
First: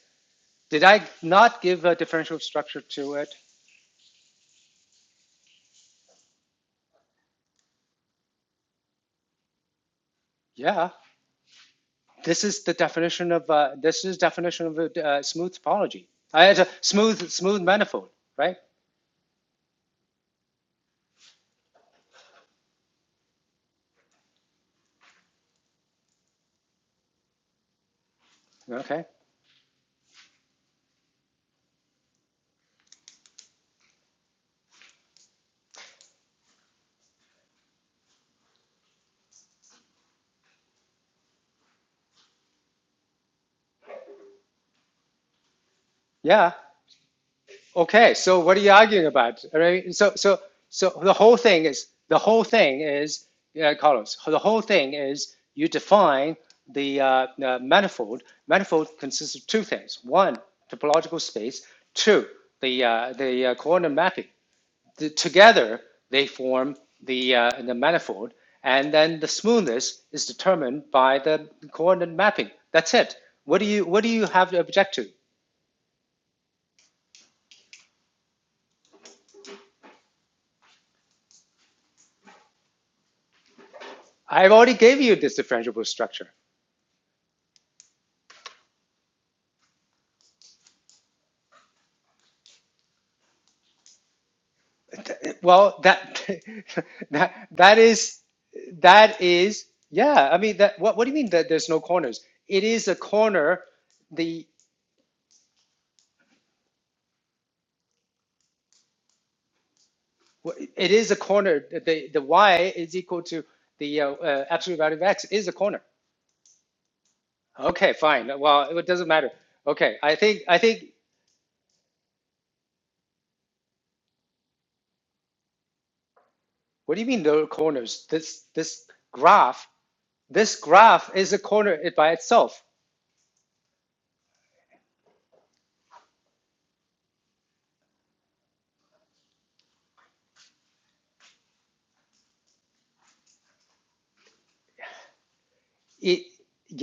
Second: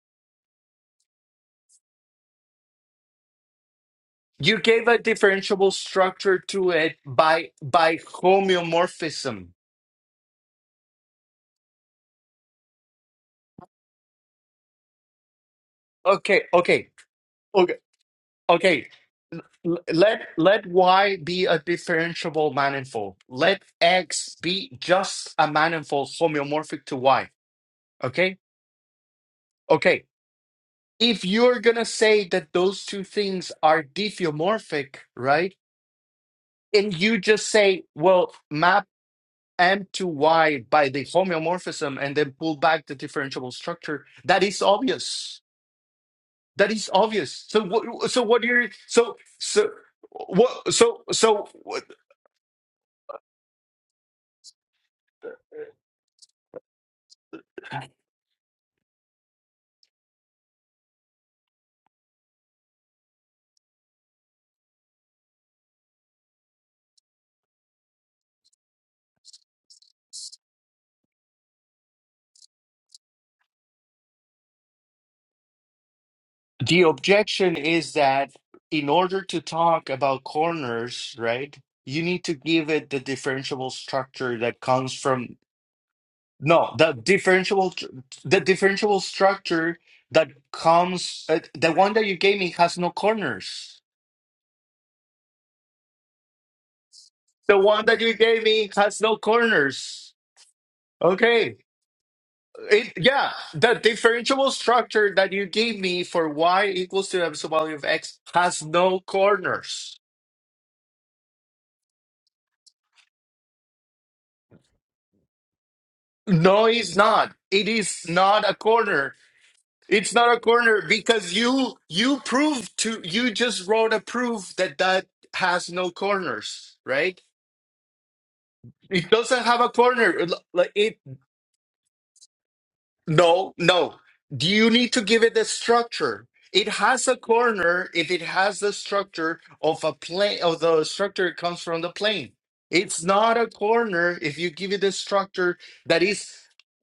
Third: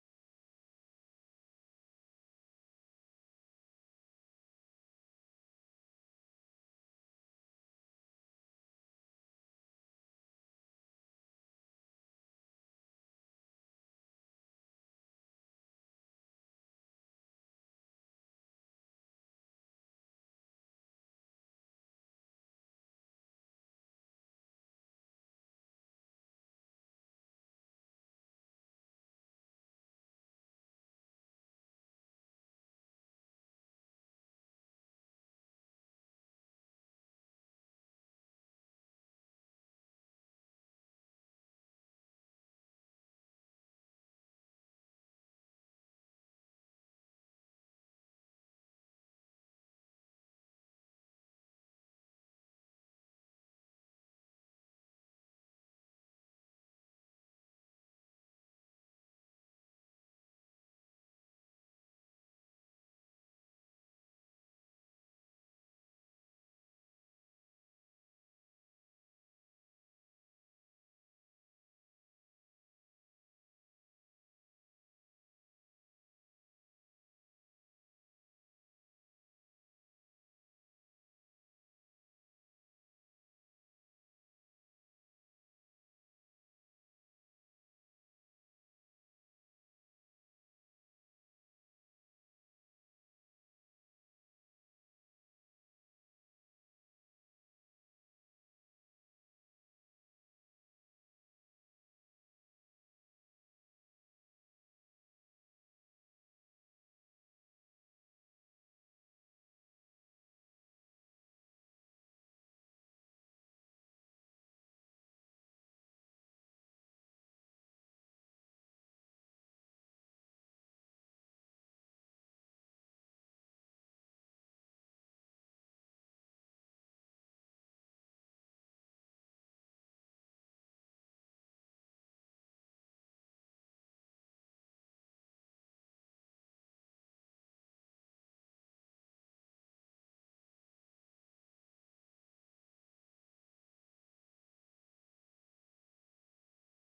Speaker 1: Did I not give a differential structure to it?
Speaker 2: You gave a differentiable structure to it by by homeomorphism.
Speaker 1: Yeah. This is the definition of uh, this is definition of a uh, smooth topology. I
Speaker 2: Okay,
Speaker 1: had a
Speaker 2: okay,
Speaker 1: smooth smooth
Speaker 2: okay,
Speaker 1: manifold, right?
Speaker 2: okay. L- Let let y be a differentiable manifold. Let x be just a manifold homeomorphic to y Okay?
Speaker 1: Okay.
Speaker 2: Okay. If you're going to say that those two things are diffeomorphic, right? And you just say, well, map M to Y by the homeomorphism and then pull back the differentiable structure, that is obvious.
Speaker 1: Yeah.
Speaker 2: That is obvious. So what
Speaker 1: Okay.
Speaker 2: so
Speaker 1: So
Speaker 2: what
Speaker 1: what are
Speaker 2: you're
Speaker 1: you arguing
Speaker 2: so
Speaker 1: about? All
Speaker 2: so
Speaker 1: right. So so
Speaker 2: what
Speaker 1: so
Speaker 2: so
Speaker 1: the whole
Speaker 2: so
Speaker 1: thing
Speaker 2: what,
Speaker 1: is the whole thing is uh, Carlos. The whole thing is you define the uh, uh, manifold. Manifold consists of two things: one, topological space; two, the uh, the uh, coordinate mapping. the, together they form the uh, the manifold, and then the smoothness is determined by the coordinate mapping. That's it. What do you what do you have to object to?
Speaker 2: the objection is that in order to talk about corners, right? You need to give it the differentiable structure
Speaker 1: I have
Speaker 2: that
Speaker 1: already
Speaker 2: comes
Speaker 1: gave you
Speaker 2: from
Speaker 1: this differentiable structure.
Speaker 2: No, the differential, the differential structure that comes, uh, the one that you gave me has no corners.
Speaker 1: Well, that that
Speaker 2: The
Speaker 1: that
Speaker 2: one that you
Speaker 1: is
Speaker 2: gave me has no
Speaker 1: that is
Speaker 2: corners.
Speaker 1: yeah. I mean that what what do you mean that
Speaker 2: Okay.
Speaker 1: there's no corners? It is
Speaker 2: It,
Speaker 1: a
Speaker 2: yeah,
Speaker 1: corner.
Speaker 2: the
Speaker 1: The
Speaker 2: differential structure that you gave me for y equals to the absolute value of x has no corners.
Speaker 1: it is a corner. The the y is equal to the uh, uh, absolute value of x is a corner.
Speaker 2: No, it's not. It
Speaker 1: Okay,
Speaker 2: is
Speaker 1: fine.
Speaker 2: not a
Speaker 1: Well, it doesn't
Speaker 2: corner.
Speaker 1: matter. Okay,
Speaker 2: It's
Speaker 1: I
Speaker 2: not a
Speaker 1: think I
Speaker 2: corner
Speaker 1: think.
Speaker 2: because you you proved to you just wrote a proof that that has no corners,
Speaker 1: What do you
Speaker 2: right?
Speaker 1: mean no corners? This this
Speaker 2: It doesn't have
Speaker 1: graph
Speaker 2: a corner.
Speaker 1: this
Speaker 2: Like it
Speaker 1: graph is a corner it by itself.
Speaker 2: no, no. Do you need to give it a structure? It has a corner if it has the structure of a plane of the structure it comes from the plane. It's not a corner if you give it a structure that
Speaker 1: It,
Speaker 2: is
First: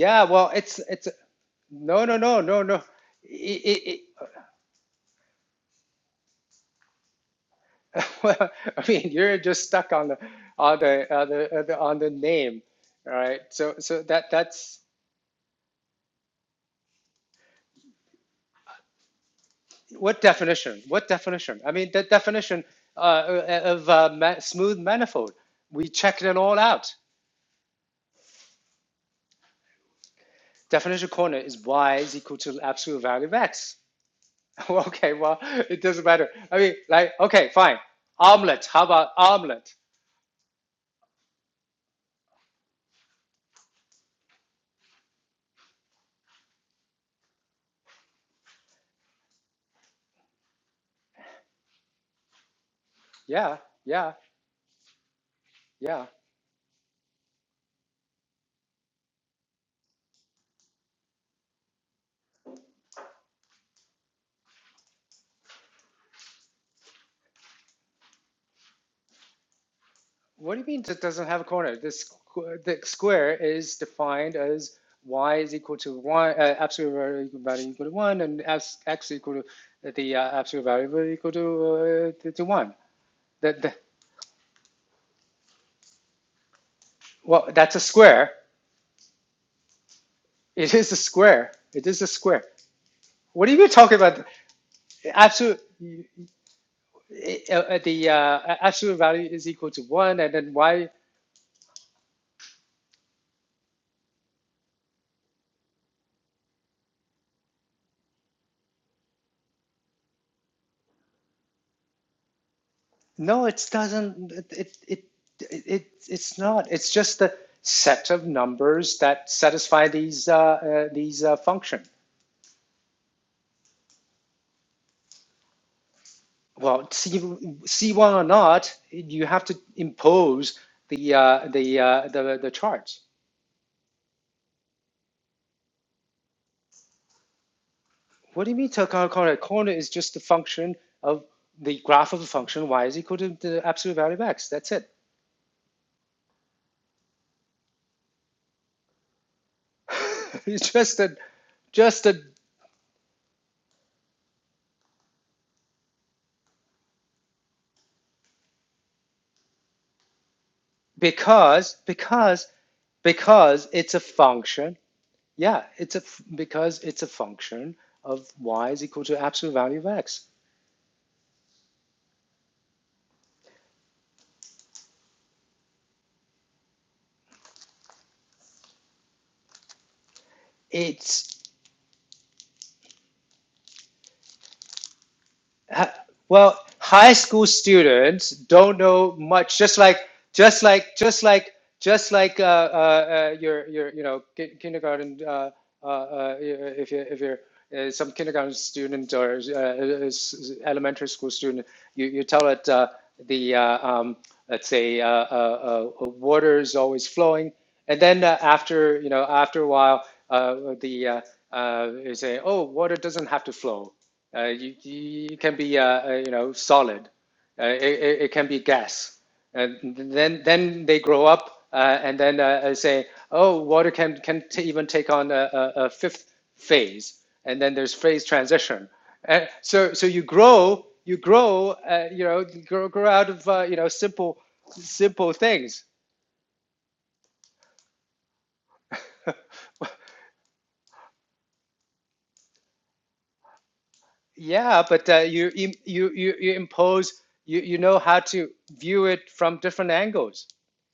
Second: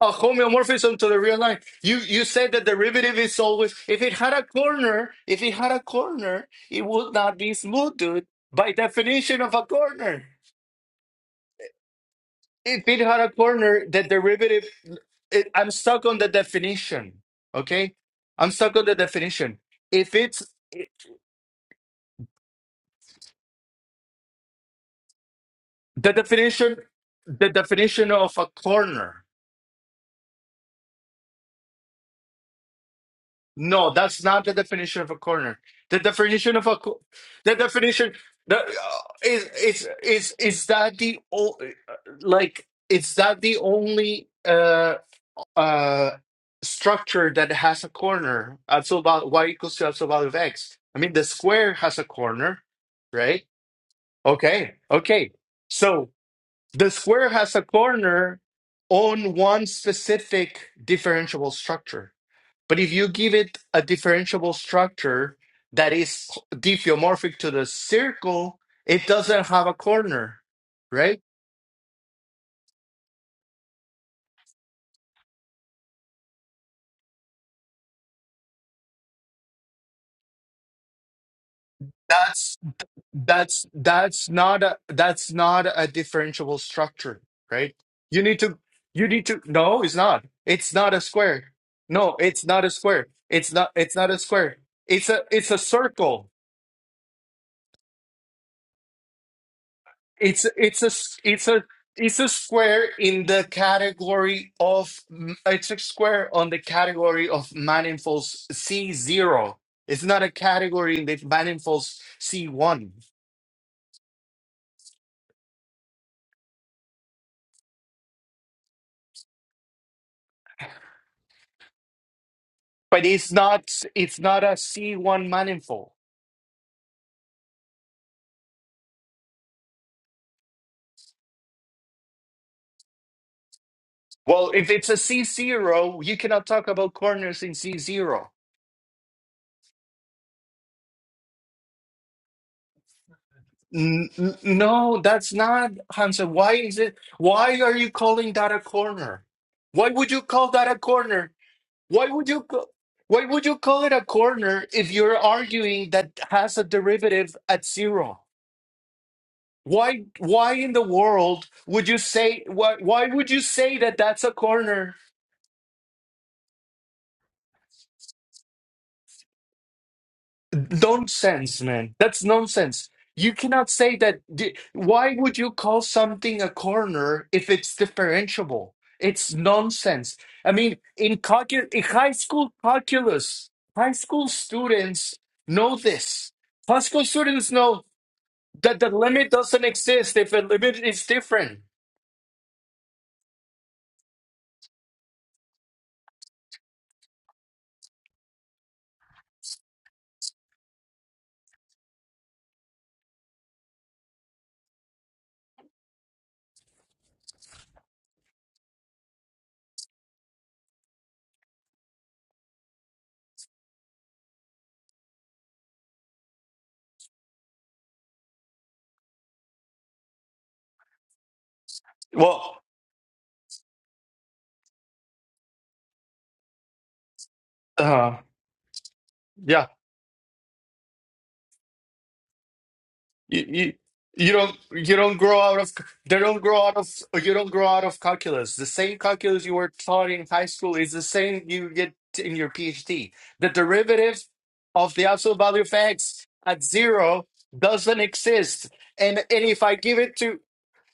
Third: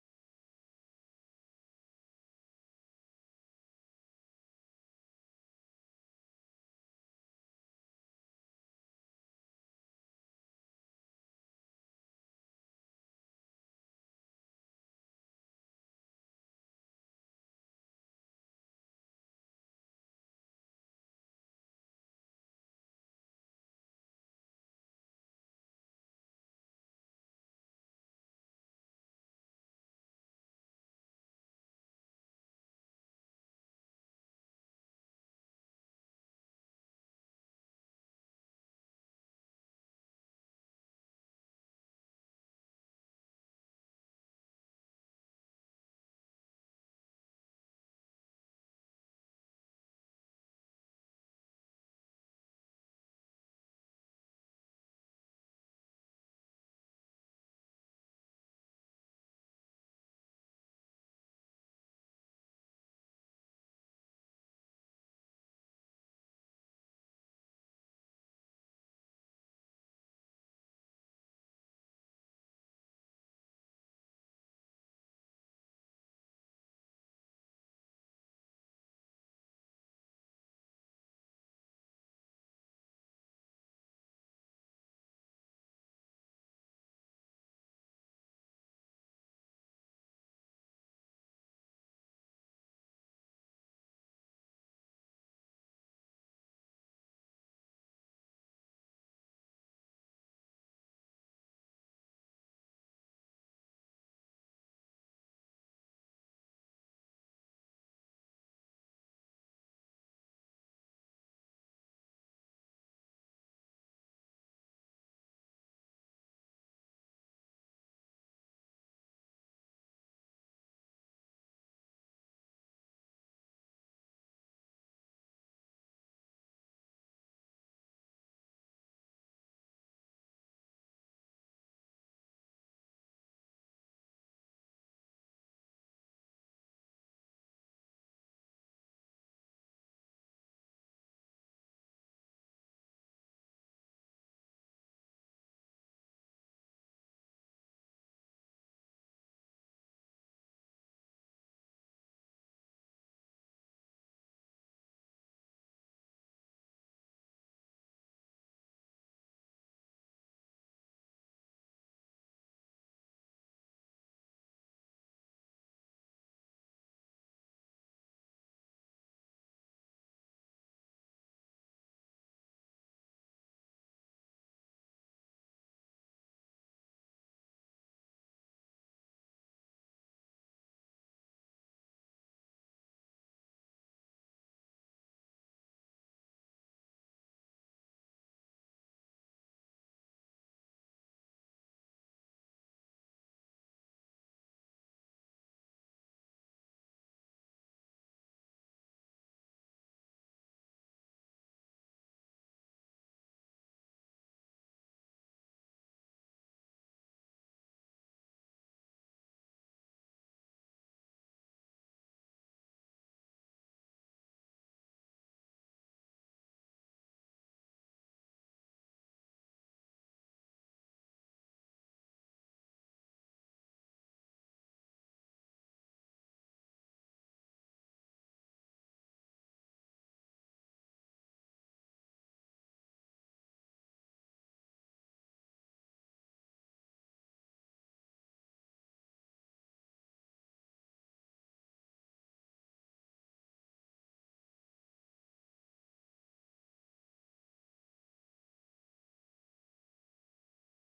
Speaker 2: a
Speaker 1: well, it's
Speaker 2: homeomorphism
Speaker 1: it's
Speaker 2: to the real line. You
Speaker 1: no no
Speaker 2: you
Speaker 1: no
Speaker 2: said the
Speaker 1: no no.
Speaker 2: derivative is
Speaker 1: It,
Speaker 2: always
Speaker 1: it,
Speaker 2: if
Speaker 1: it,
Speaker 2: it had a corner, if it had a corner, it would not be smooth, dude,
Speaker 1: well,
Speaker 2: by
Speaker 1: I mean, you're
Speaker 2: definition of
Speaker 1: just
Speaker 2: a
Speaker 1: stuck on the
Speaker 2: corner.
Speaker 1: on the, on the on the on the name,
Speaker 2: If it
Speaker 1: all
Speaker 2: had a
Speaker 1: right? So
Speaker 2: corner,
Speaker 1: so
Speaker 2: the
Speaker 1: that
Speaker 2: derivative,
Speaker 1: that's
Speaker 2: it, I'm stuck on the definition. Okay, I'm stuck on the definition. If
Speaker 1: what
Speaker 2: it's
Speaker 1: definition? What definition? I mean, the definition uh, of uh, ma smooth manifold. We
Speaker 2: the
Speaker 1: checked it all
Speaker 2: definition,
Speaker 1: out.
Speaker 2: the definition of a corner.
Speaker 1: definition corner is y is equal to the absolute value of x.
Speaker 2: No, that's not the definition of
Speaker 1: okay,
Speaker 2: a
Speaker 1: well,
Speaker 2: corner.
Speaker 1: it
Speaker 2: The
Speaker 1: doesn't matter.
Speaker 2: definition
Speaker 1: I
Speaker 2: of
Speaker 1: mean,
Speaker 2: a co-
Speaker 1: like, okay,
Speaker 2: the
Speaker 1: fine.
Speaker 2: definition the
Speaker 1: Omelet.
Speaker 2: uh,
Speaker 1: How about
Speaker 2: is
Speaker 1: omelet?
Speaker 2: is is is that the o- like is that the only? uh? uh structure that has a corner Absolute value y equals to absolute value of x. I mean, the square has a corner, right?
Speaker 1: Yeah, yeah,
Speaker 2: Okay, okay.
Speaker 1: yeah.
Speaker 2: So the square has a corner on one specific differentiable structure. But if you give it a differentiable structure that is diffeomorphic to the circle, it doesn't have a corner,
Speaker 1: What do you mean it
Speaker 2: right?
Speaker 1: doesn't have a corner? This the square is defined as y is equal to one, uh, absolute value equal to one, and x, x equal to uh, the uh, absolute value value equal to uh, to, to
Speaker 2: That's
Speaker 1: one. That,
Speaker 2: that's
Speaker 1: that
Speaker 2: that's not a that's not a differentiable structure
Speaker 1: well,
Speaker 2: right
Speaker 1: that's a
Speaker 2: you
Speaker 1: square.
Speaker 2: need to you need to no it's not it's
Speaker 1: It is
Speaker 2: not
Speaker 1: a
Speaker 2: a square
Speaker 1: square. It is a
Speaker 2: no
Speaker 1: square.
Speaker 2: it's not a square
Speaker 1: What
Speaker 2: it's
Speaker 1: are you
Speaker 2: not
Speaker 1: talking
Speaker 2: it's not a
Speaker 1: about?
Speaker 2: square it's a it's a
Speaker 1: Absolute.
Speaker 2: circle
Speaker 1: it- uh, uh, the uh, absolute value is equal to one, and
Speaker 2: it's
Speaker 1: then
Speaker 2: it's a
Speaker 1: why?
Speaker 2: s- it's a it's a square in the category of m- it's a square on the category of manifolds c0 it's not a category in the manifolds c1
Speaker 1: No, it doesn't. It it it, it it's not. It's just a set of numbers that satisfy these uh, uh, these uh, function.
Speaker 2: but it's not it's not a c1 manifold
Speaker 1: Well, C C one or not, you have to impose the uh, the uh, the the chart.
Speaker 2: Well, if it's a C0, you cannot talk about corners in C0.
Speaker 1: What do you mean? Tell corner corner is just the function of the graph of the function y is equal to the absolute
Speaker 2: N-
Speaker 1: value of
Speaker 2: n-
Speaker 1: x. That's it.
Speaker 2: no, that's not Hansa. Why is it? Why are you calling that a corner? Why would you call that
Speaker 1: It's
Speaker 2: a
Speaker 1: just a
Speaker 2: corner?
Speaker 1: just
Speaker 2: Why
Speaker 1: a
Speaker 2: would you? ca- Why would you call it a corner if you're arguing that has a derivative at zero? Why? Why in the world
Speaker 1: because
Speaker 2: would you say?
Speaker 1: because
Speaker 2: Why? Why would you
Speaker 1: because
Speaker 2: say
Speaker 1: it's
Speaker 2: that
Speaker 1: a
Speaker 2: that's a
Speaker 1: function
Speaker 2: corner?
Speaker 1: yeah it's a because it's a function of y is equal to absolute value of x
Speaker 2: nonsense, man. That's nonsense. You cannot say that. d- Why would you call something a corner if it's differentiable? It's nonsense. I mean, in,
Speaker 1: it's
Speaker 2: calcu- in high school calculus, high school students know
Speaker 1: Ha-
Speaker 2: this.
Speaker 1: well,
Speaker 2: High school
Speaker 1: high school
Speaker 2: students know
Speaker 1: students don't
Speaker 2: that the
Speaker 1: know
Speaker 2: limit
Speaker 1: much.
Speaker 2: doesn't
Speaker 1: Just like,
Speaker 2: exist if a
Speaker 1: just
Speaker 2: limit
Speaker 1: like,
Speaker 2: is
Speaker 1: just like,
Speaker 2: different.
Speaker 1: just like uh, uh, uh, your your you know ki- kindergarten. Uh, uh, uh, if you if you're uh, some kindergarten student or uh, uh, s- elementary school student, you you tell it uh, the uh, um, let's say uh, uh, uh, water is always flowing, and then uh, after you know after a while, uh, the uh, uh, you say, oh, water doesn't have to flow uh, you, you can be uh, uh, you know solid. Uh, it, it can be gas. And then then they grow up uh, and then uh,
Speaker 2: Well,
Speaker 1: uh, say, oh, water can can t- even take on a, a, a fifth phase. And then there's
Speaker 2: uh,
Speaker 1: phase transition. And
Speaker 2: yeah.
Speaker 1: so so you grow you grow uh, you know grow, grow out
Speaker 2: You,
Speaker 1: of uh,
Speaker 2: you,
Speaker 1: you know
Speaker 2: you
Speaker 1: simple
Speaker 2: don't you don't
Speaker 1: simple
Speaker 2: grow out of
Speaker 1: things.
Speaker 2: they don't grow out of you don't grow out of calculus. The same calculus you were taught in high school is the same you get in your PhD. The derivative
Speaker 1: Yeah,
Speaker 2: of the
Speaker 1: but uh,
Speaker 2: absolute
Speaker 1: you,
Speaker 2: value of
Speaker 1: you
Speaker 2: x
Speaker 1: you you
Speaker 2: at
Speaker 1: impose
Speaker 2: zero
Speaker 1: you you know
Speaker 2: doesn't
Speaker 1: how to
Speaker 2: exist.
Speaker 1: view
Speaker 2: And
Speaker 1: it
Speaker 2: and
Speaker 1: from
Speaker 2: if I
Speaker 1: different
Speaker 2: give it to
Speaker 1: angles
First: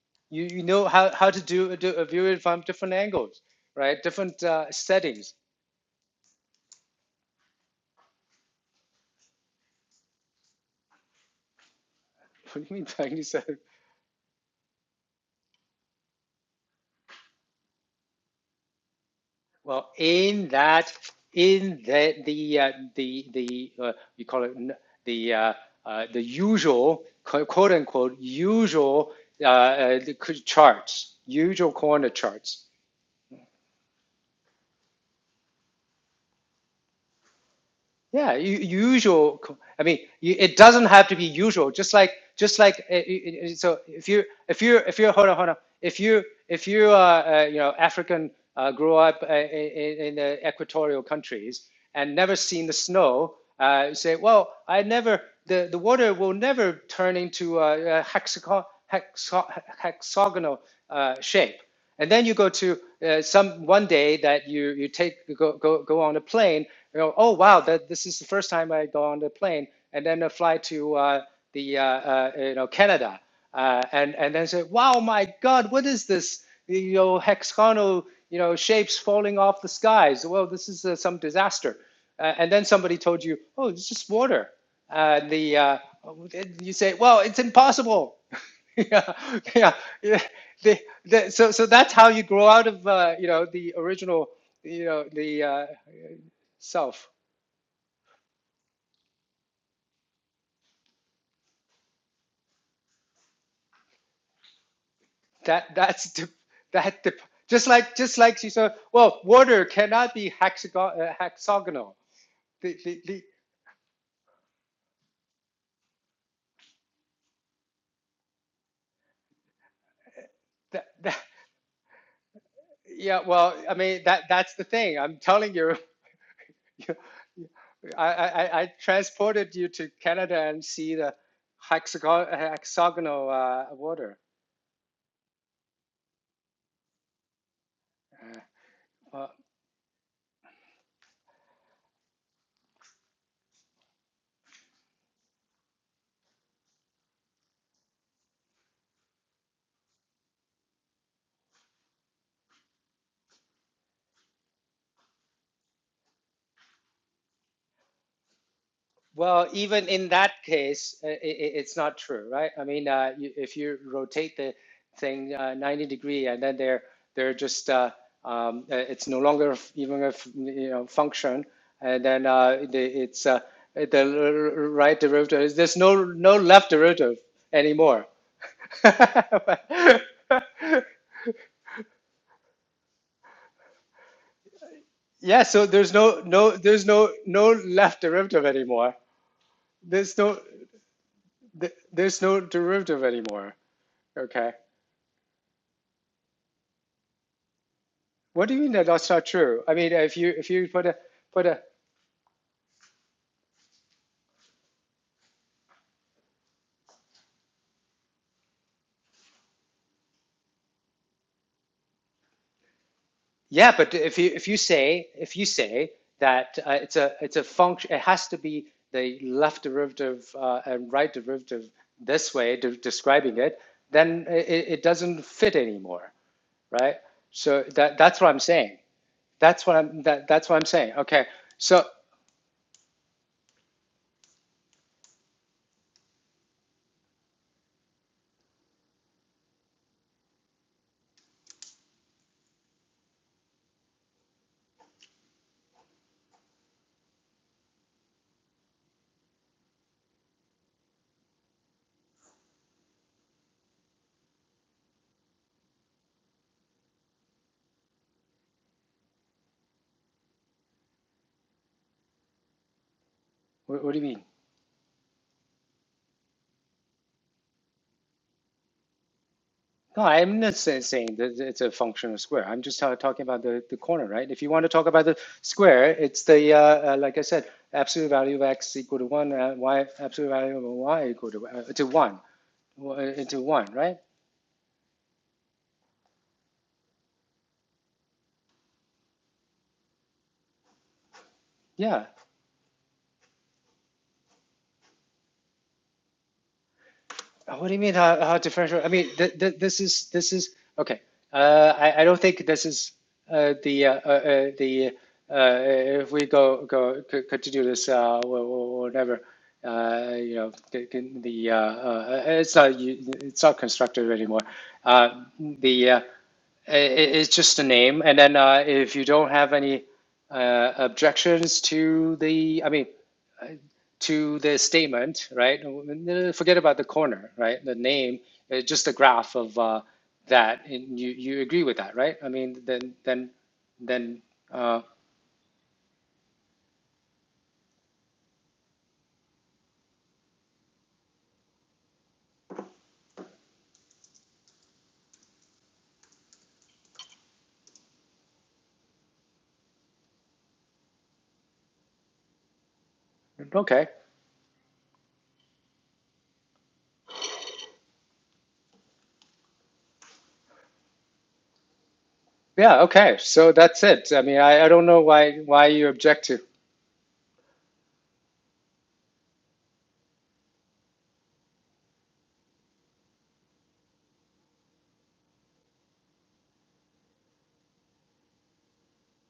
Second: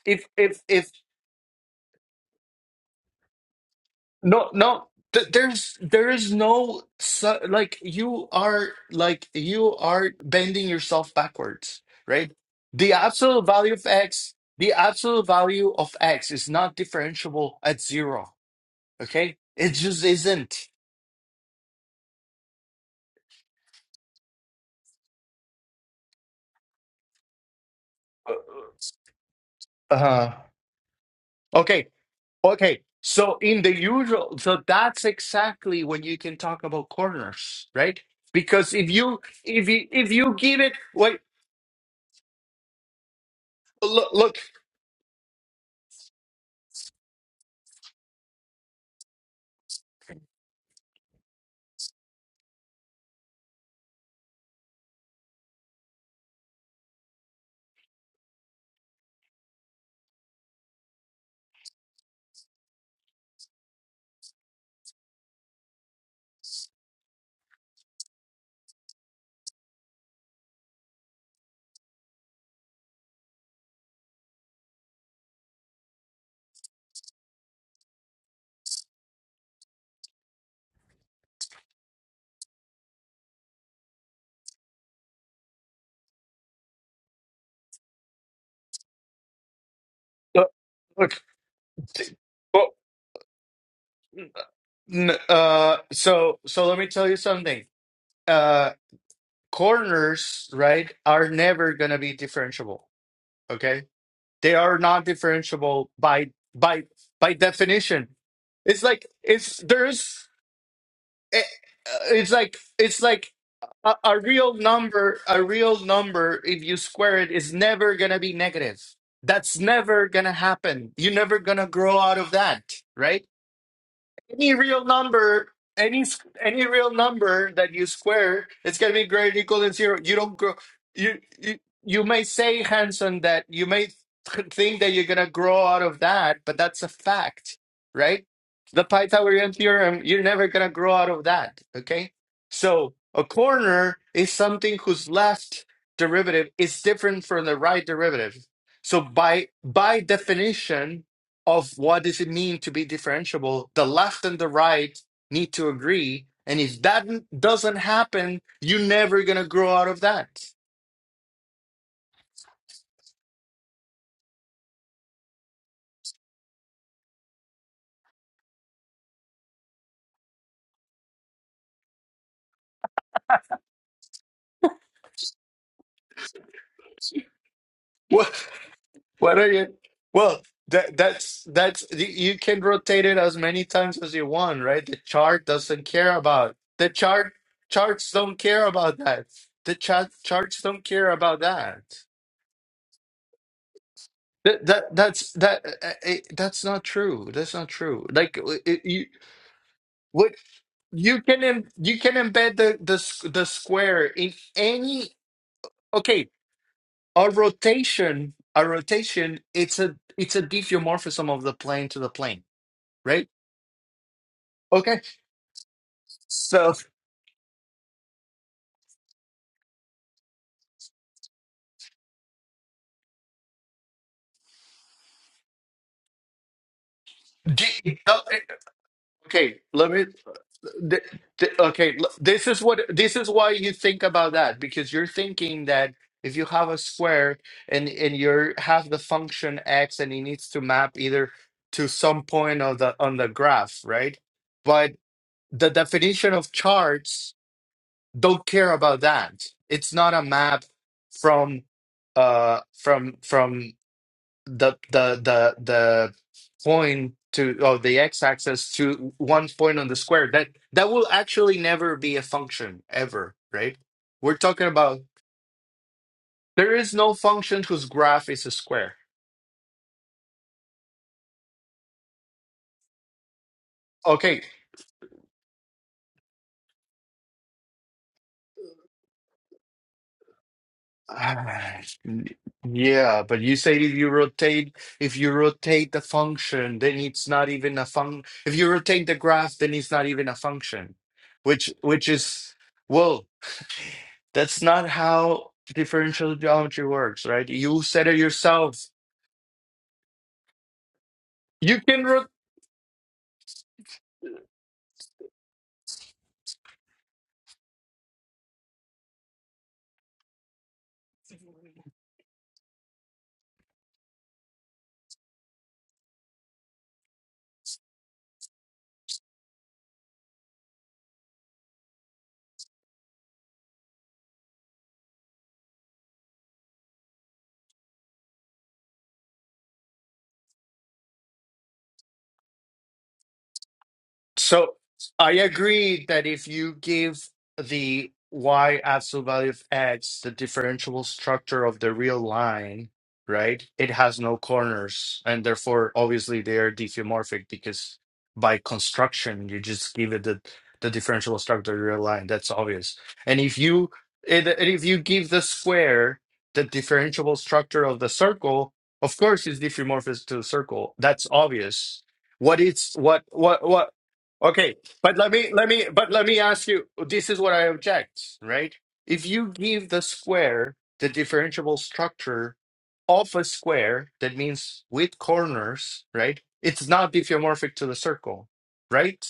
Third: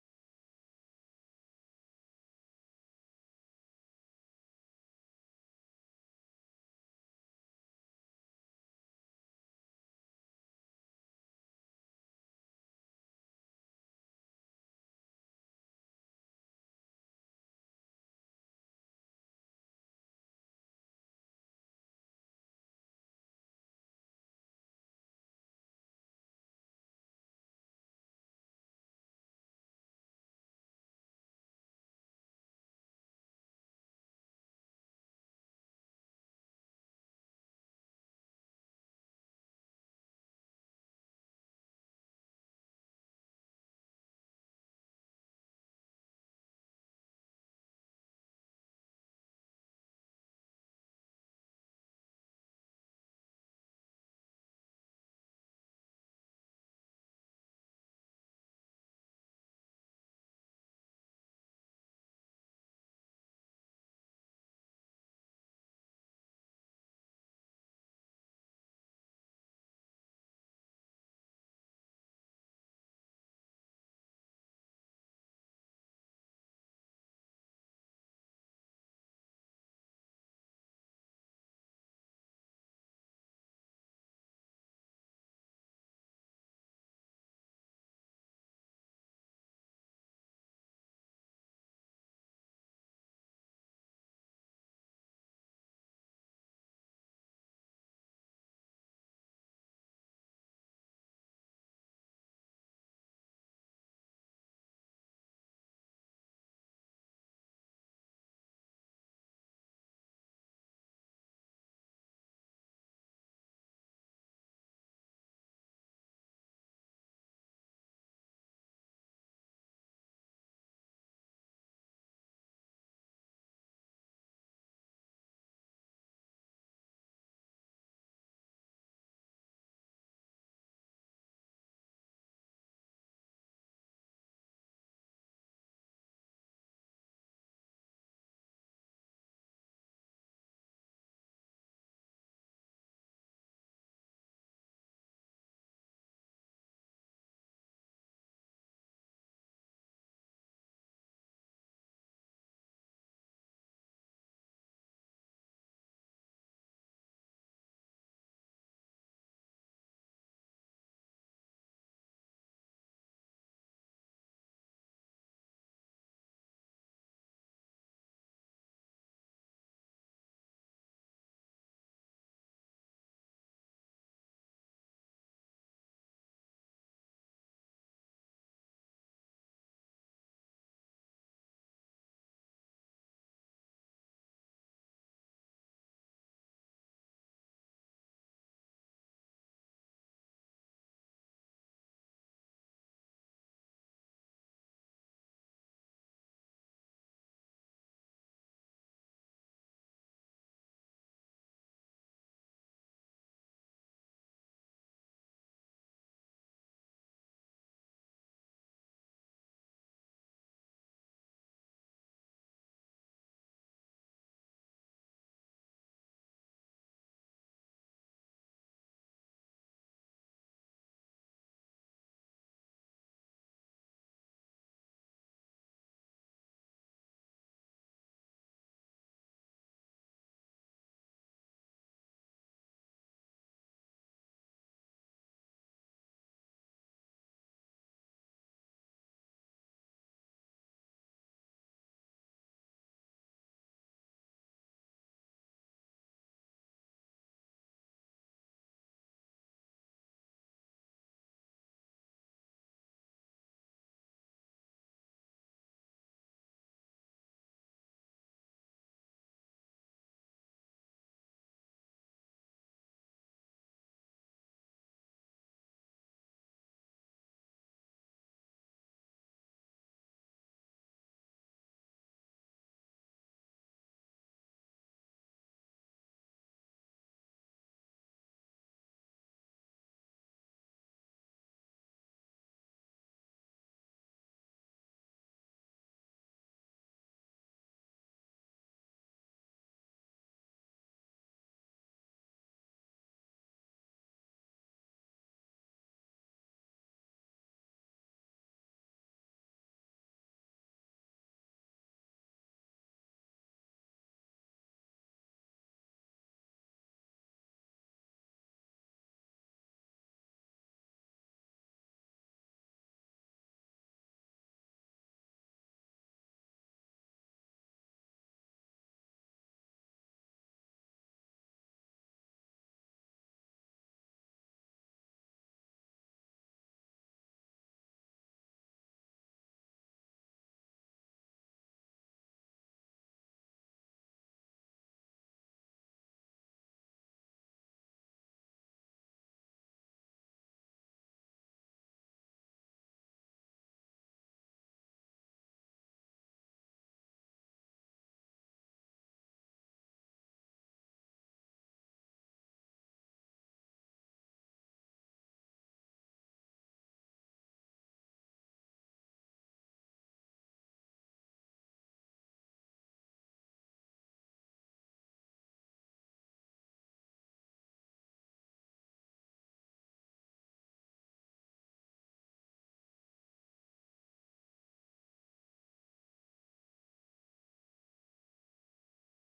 Speaker 2: if
Speaker 1: you,
Speaker 2: if
Speaker 1: you know
Speaker 2: if
Speaker 1: how, how to do, do a view it from different angles, right? Different
Speaker 2: No,
Speaker 1: uh,
Speaker 2: no. Th
Speaker 1: settings.
Speaker 2: there's there is no su like you are like you are bending yourself backwards, right?
Speaker 1: What do you mean
Speaker 2: The
Speaker 1: by any
Speaker 2: absolute
Speaker 1: setting?
Speaker 2: value of x, the absolute value of x is not differentiable at zero. Okay? It
Speaker 1: Well,
Speaker 2: just
Speaker 1: in
Speaker 2: isn't.
Speaker 1: that in the the uh, the the uh, you call it the uh, uh, the usual quote unquote
Speaker 2: Uh,
Speaker 1: usual uh, uh, the
Speaker 2: uh-huh.
Speaker 1: charts, usual
Speaker 2: okay.
Speaker 1: corner charts.
Speaker 2: Okay. So in the usual, so that's exactly when you can talk about corners, right?
Speaker 1: Yeah,
Speaker 2: Because if you
Speaker 1: usual.
Speaker 2: if
Speaker 1: I
Speaker 2: you
Speaker 1: mean,
Speaker 2: if you
Speaker 1: it
Speaker 2: give it
Speaker 1: doesn't have to
Speaker 2: wait
Speaker 1: be usual. Just like, just like, uh, uh, uh, so if
Speaker 2: look
Speaker 1: you,
Speaker 2: look
Speaker 1: if you, if you, hold on, hold on. If you, if you, uh, uh, you know, African, uh, grew up uh, in, in the equatorial countries and never seen the snow, uh, you say, well, I never, the, the water will never turn into a, a hexo- hexagonal uh, shape. And then you go to uh, some one day that you you take go go go on a plane. You know, oh wow, that this is the first time I go on a plane, and then I fly to uh, the uh, uh, you know Canada, uh, and and then say, wow, my God, what is this? You know, hexagonal you know shapes falling off the skies. Well, this is uh, some disaster. Uh, and then somebody told you, oh, it's just water. Uh, the uh, you say, well, it's impossible. yeah, yeah, yeah. The,
Speaker 2: look
Speaker 1: the, so, so that's how you grow out
Speaker 2: look.
Speaker 1: of uh, you know the original you know
Speaker 2: N-
Speaker 1: the uh,
Speaker 2: uh so so let me
Speaker 1: self.
Speaker 2: tell you something uh corners right are never going to be differentiable okay they are not
Speaker 1: That
Speaker 2: differentiable
Speaker 1: that's the,
Speaker 2: by by
Speaker 1: that the,
Speaker 2: by
Speaker 1: just like
Speaker 2: definition
Speaker 1: just like she said.
Speaker 2: it's like
Speaker 1: Well,
Speaker 2: it's
Speaker 1: water cannot
Speaker 2: there's
Speaker 1: be hexagon, uh,
Speaker 2: eh,
Speaker 1: hexagonal.
Speaker 2: uh, it's like
Speaker 1: The, the,
Speaker 2: it's
Speaker 1: the,
Speaker 2: like a, a real number a real number if you square it is never going to be negative that's never going to
Speaker 1: the,
Speaker 2: happen you're
Speaker 1: the,
Speaker 2: never going to grow out of that right
Speaker 1: yeah, well, I mean that
Speaker 2: any
Speaker 1: that's the
Speaker 2: real
Speaker 1: thing. I'm
Speaker 2: number,
Speaker 1: telling you,
Speaker 2: any s- any real
Speaker 1: you
Speaker 2: number that you
Speaker 1: I, I,
Speaker 2: square,
Speaker 1: I I
Speaker 2: it's gonna be greater
Speaker 1: transported
Speaker 2: equal
Speaker 1: you
Speaker 2: than
Speaker 1: to
Speaker 2: zero. You don't
Speaker 1: Canada
Speaker 2: grow.
Speaker 1: and see the
Speaker 2: You you you may
Speaker 1: hexagon,
Speaker 2: say Hanson
Speaker 1: hexagonal
Speaker 2: that
Speaker 1: uh,
Speaker 2: you may
Speaker 1: water.
Speaker 2: th- think that you're gonna grow out of that, but that's a fact, right?
Speaker 1: Uh,
Speaker 2: The
Speaker 1: well,
Speaker 2: Pythagorean theorem, you're never gonna grow out of that. Okay, so a corner is something whose left derivative is different from the right derivative. So by by definition, of what does it mean to be differentiable the left and the right need to agree and if that n- doesn't happen you're never going
Speaker 1: Well,
Speaker 2: to grow
Speaker 1: even
Speaker 2: out of
Speaker 1: in that
Speaker 2: that
Speaker 1: case, i i it's not true, right? I mean, uh, you, if you rotate the thing uh, 90 degree and then they're they're just uh, um, uh, it's no longer f- even a f- you know function, and then uh, the, it's uh, the r- r- right derivative. There's no no left derivative anymore.
Speaker 2: what what are you well that that's that's y- you can rotate it as many times as you want right the
Speaker 1: Yeah,
Speaker 2: chart
Speaker 1: so
Speaker 2: doesn't
Speaker 1: there's
Speaker 2: care
Speaker 1: no no
Speaker 2: about
Speaker 1: there's
Speaker 2: the
Speaker 1: no
Speaker 2: chart
Speaker 1: no left
Speaker 2: charts don't
Speaker 1: derivative
Speaker 2: care
Speaker 1: anymore.
Speaker 2: about that the chart
Speaker 1: There's no
Speaker 2: charts don't care about
Speaker 1: th-
Speaker 2: that
Speaker 1: there's no derivative anymore. Okay.
Speaker 2: that, that that's that uh, uh, it, that's not true that's not true like
Speaker 1: What do
Speaker 2: uh,
Speaker 1: you mean
Speaker 2: it,
Speaker 1: that
Speaker 2: you
Speaker 1: that's not true? I mean, if you
Speaker 2: What
Speaker 1: if you put a
Speaker 2: You can
Speaker 1: put a
Speaker 2: em- you can embed the the s- the square in any okay a rotation a rotation it's a it's a diffeomorphism of the plane to the plane right
Speaker 1: yeah, but if you if you
Speaker 2: okay
Speaker 1: say if you say that uh,
Speaker 2: so
Speaker 1: it's a it's a function, it has to be the left derivative uh, and right derivative this way de describing it, then it, it doesn't fit anymore, right? So that
Speaker 2: d-
Speaker 1: that's
Speaker 2: uh,
Speaker 1: what I'm saying.
Speaker 2: okay
Speaker 1: That's what
Speaker 2: let
Speaker 1: I'm
Speaker 2: me
Speaker 1: that that's what I'm saying.
Speaker 2: th-
Speaker 1: Okay,
Speaker 2: th-
Speaker 1: so
Speaker 2: okay l- this is what this is why you think about that because you're thinking that if you have a square and and you have the function x and it needs to map either to some point of the on the graph right the definition of charts don't care about that. It's not a map from uh from from the the the the point to or the x-axis to one point on the square. That that will actually never be a function ever, right?
Speaker 1: what, what do you mean?
Speaker 2: We're talking about there is no function whose graph is a square.
Speaker 1: No, I'm not say- saying that it's a functional square. I'm just ta- talking about the, the corner, right? If
Speaker 2: Okay.
Speaker 1: you want to talk about the square, it's the, uh, uh, like I said, absolute value of x equal to 1, uh, y, absolute value of y equal to, uh,
Speaker 2: Ah,
Speaker 1: to 1, w-
Speaker 2: Yeah,
Speaker 1: uh,
Speaker 2: but
Speaker 1: to
Speaker 2: you
Speaker 1: 1,
Speaker 2: say if
Speaker 1: right?
Speaker 2: you rotate, if you rotate the function, then it's not even a fun. If you rotate the graph, then it's not even a function, which
Speaker 1: Yeah.
Speaker 2: which is well, that's not how differential geometry works, right?
Speaker 1: What do you
Speaker 2: You
Speaker 1: mean
Speaker 2: said it
Speaker 1: how, how differential?
Speaker 2: yourself.
Speaker 1: I mean, th th this is this is okay. Uh,
Speaker 2: You
Speaker 1: I,
Speaker 2: can
Speaker 1: I don't
Speaker 2: rotate.
Speaker 1: think this is uh, the uh, uh, uh, the uh, uh, if we go go continue this, uh, we'll, we uh, you know the the uh, uh, it's not it's not constructive anymore. Uh, the uh, it, it's just a name. And then uh, if you don't have any uh, objections to the, I mean, uh, to the statement, right? Uh, Forget about the corner, right? The name, uh, just the graph of uh, that, and you you agree with that, right? I mean, then then then
Speaker 2: So
Speaker 1: uh,
Speaker 2: I agree that if you give the y absolute value of x the differentiable structure of the real line, right? It has no corners, and therefore, obviously, they are diffeomorphic because by construction, you just give it the the differentiable structure of the real line. That's obvious. And if
Speaker 1: okay,
Speaker 2: you and and if you give the square the differentiable structure of the circle, of course, it's diffeomorphic to the circle. That's obvious what
Speaker 1: yeah,
Speaker 2: it's
Speaker 1: okay.
Speaker 2: what
Speaker 1: So
Speaker 2: what
Speaker 1: that's
Speaker 2: what
Speaker 1: it. I mean, I, I
Speaker 2: Okay,
Speaker 1: don't know
Speaker 2: but let
Speaker 1: why
Speaker 2: me
Speaker 1: why
Speaker 2: let
Speaker 1: you
Speaker 2: me but
Speaker 1: object
Speaker 2: let me
Speaker 1: to
Speaker 2: ask you. This is what I object, right? If you give the square the differentiable structure of a square, that means with corners, right? It's not diffeomorphic to the circle, right?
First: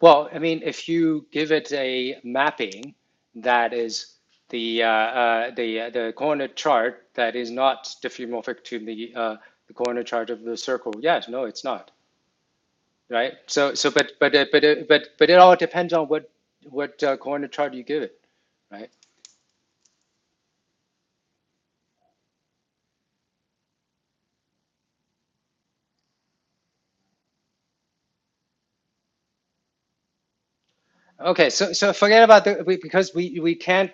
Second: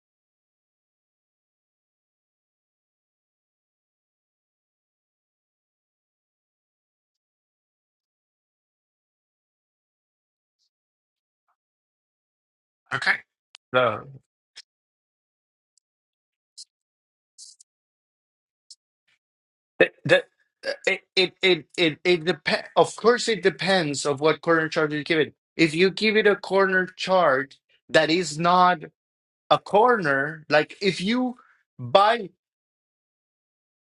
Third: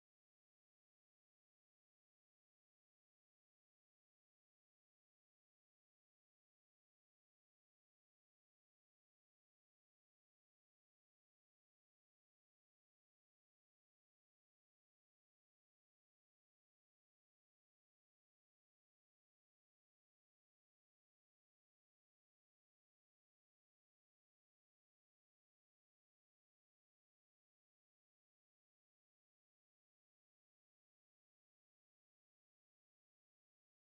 Speaker 1: Well, I mean, if you give it a mapping that is the uh, uh, the uh, the corner chart that is not diffeomorphic to the uh, the corner chart of the circle, yes, no, it's not,
Speaker 2: Okay.
Speaker 1: right? So so
Speaker 2: No.
Speaker 1: but but uh, but uh, but but it all depends on what what uh, corner chart you give it, right?
Speaker 2: That, that it it it it, it depends. Of course, it depends of what corner chart you give it. If you give it a corner chart that is not a corner, like if you
Speaker 1: Okay, so so
Speaker 2: buy
Speaker 1: forget about the we, because we we can't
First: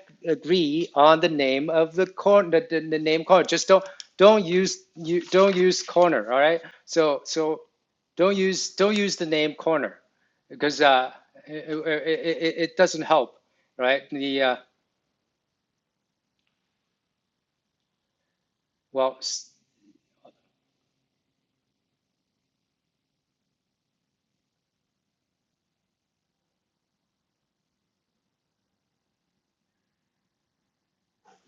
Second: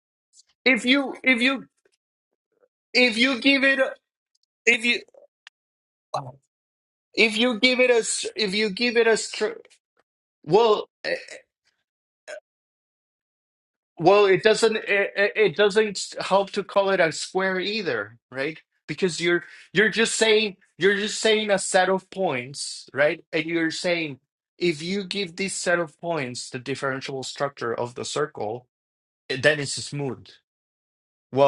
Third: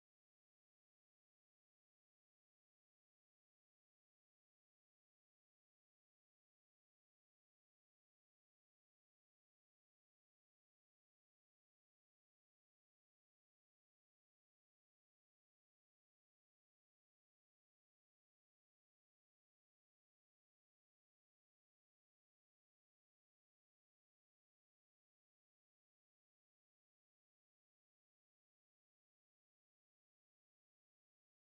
Speaker 2: if
Speaker 1: agree
Speaker 2: you
Speaker 1: on the
Speaker 2: if you
Speaker 1: name of the corner the, the, the
Speaker 2: if
Speaker 1: name
Speaker 2: you
Speaker 1: corner.
Speaker 2: give
Speaker 1: Just
Speaker 2: it
Speaker 1: don't
Speaker 2: a-
Speaker 1: don't use
Speaker 2: if you
Speaker 1: you don't use corner. All right. So
Speaker 2: if you
Speaker 1: so
Speaker 2: give it a s-
Speaker 1: don't
Speaker 2: if you
Speaker 1: use don't
Speaker 2: give it
Speaker 1: use
Speaker 2: a
Speaker 1: the name
Speaker 2: str-
Speaker 1: corner because
Speaker 2: well
Speaker 1: uh
Speaker 2: eh,
Speaker 1: it it, it, it doesn't help, right?
Speaker 2: well
Speaker 1: The
Speaker 2: it
Speaker 1: uh,
Speaker 2: doesn't it, it it doesn't help to call it a square either right
Speaker 1: well
Speaker 2: because you're you're just saying you're just saying a set of points right and you're saying if you give this set of points the differential structure of the circle eh, then it's smooth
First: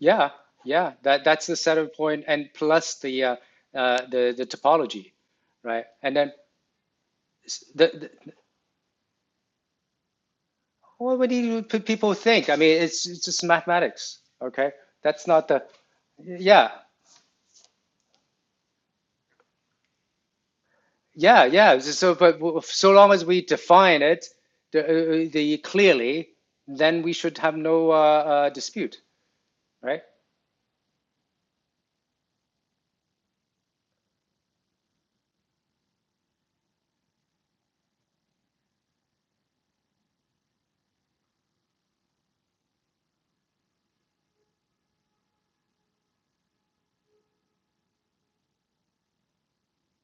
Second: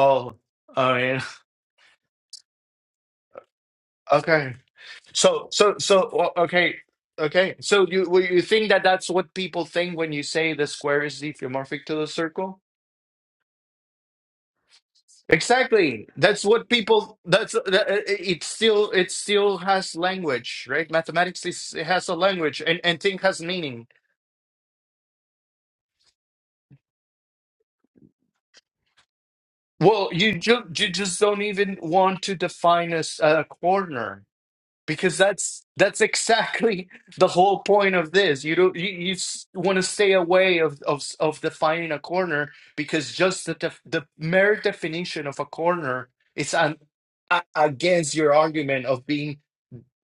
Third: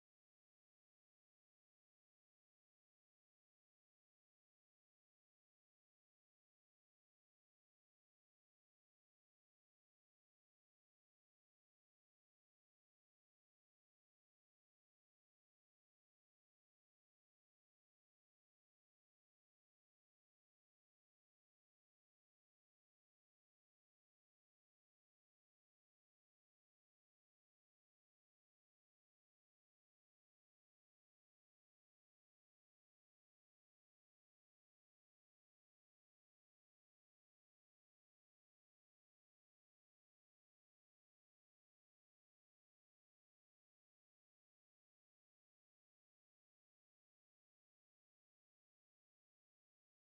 Speaker 1: yeah yeah
Speaker 2: i mean
Speaker 1: that that's the setup point and plus the uh, uh the the
Speaker 2: okay
Speaker 1: topology,
Speaker 2: So, so,
Speaker 1: right?
Speaker 2: so,
Speaker 1: And then
Speaker 2: well, okay, okay.
Speaker 1: the,
Speaker 2: So, you
Speaker 1: the
Speaker 2: well, you think that that's what people think when you say the square
Speaker 1: Well,
Speaker 2: is
Speaker 1: what do you
Speaker 2: diffeomorphic to the
Speaker 1: people think? I
Speaker 2: circle?
Speaker 1: mean, it's, it's just mathematics. Okay, that's not the.
Speaker 2: Exactly. That's what
Speaker 1: Yeah,
Speaker 2: people. That's that, it. Still, it still has language, right?
Speaker 1: yeah,
Speaker 2: Mathematics is
Speaker 1: yeah.
Speaker 2: it
Speaker 1: So,
Speaker 2: has
Speaker 1: so,
Speaker 2: a
Speaker 1: but
Speaker 2: language, and
Speaker 1: so
Speaker 2: and
Speaker 1: long
Speaker 2: thing
Speaker 1: as
Speaker 2: has
Speaker 1: we
Speaker 2: meaning.
Speaker 1: define it, the, uh, uh, the clearly, then we should have no uh, uh, dispute, right?
Speaker 2: Well, you ju- you just don't even want to define a, s- a corner. because that's that's exactly the whole point of this you don't you, you want to stay away of, of of defining a corner because just the def, the mere definition of a corner is an, a, against your argument of being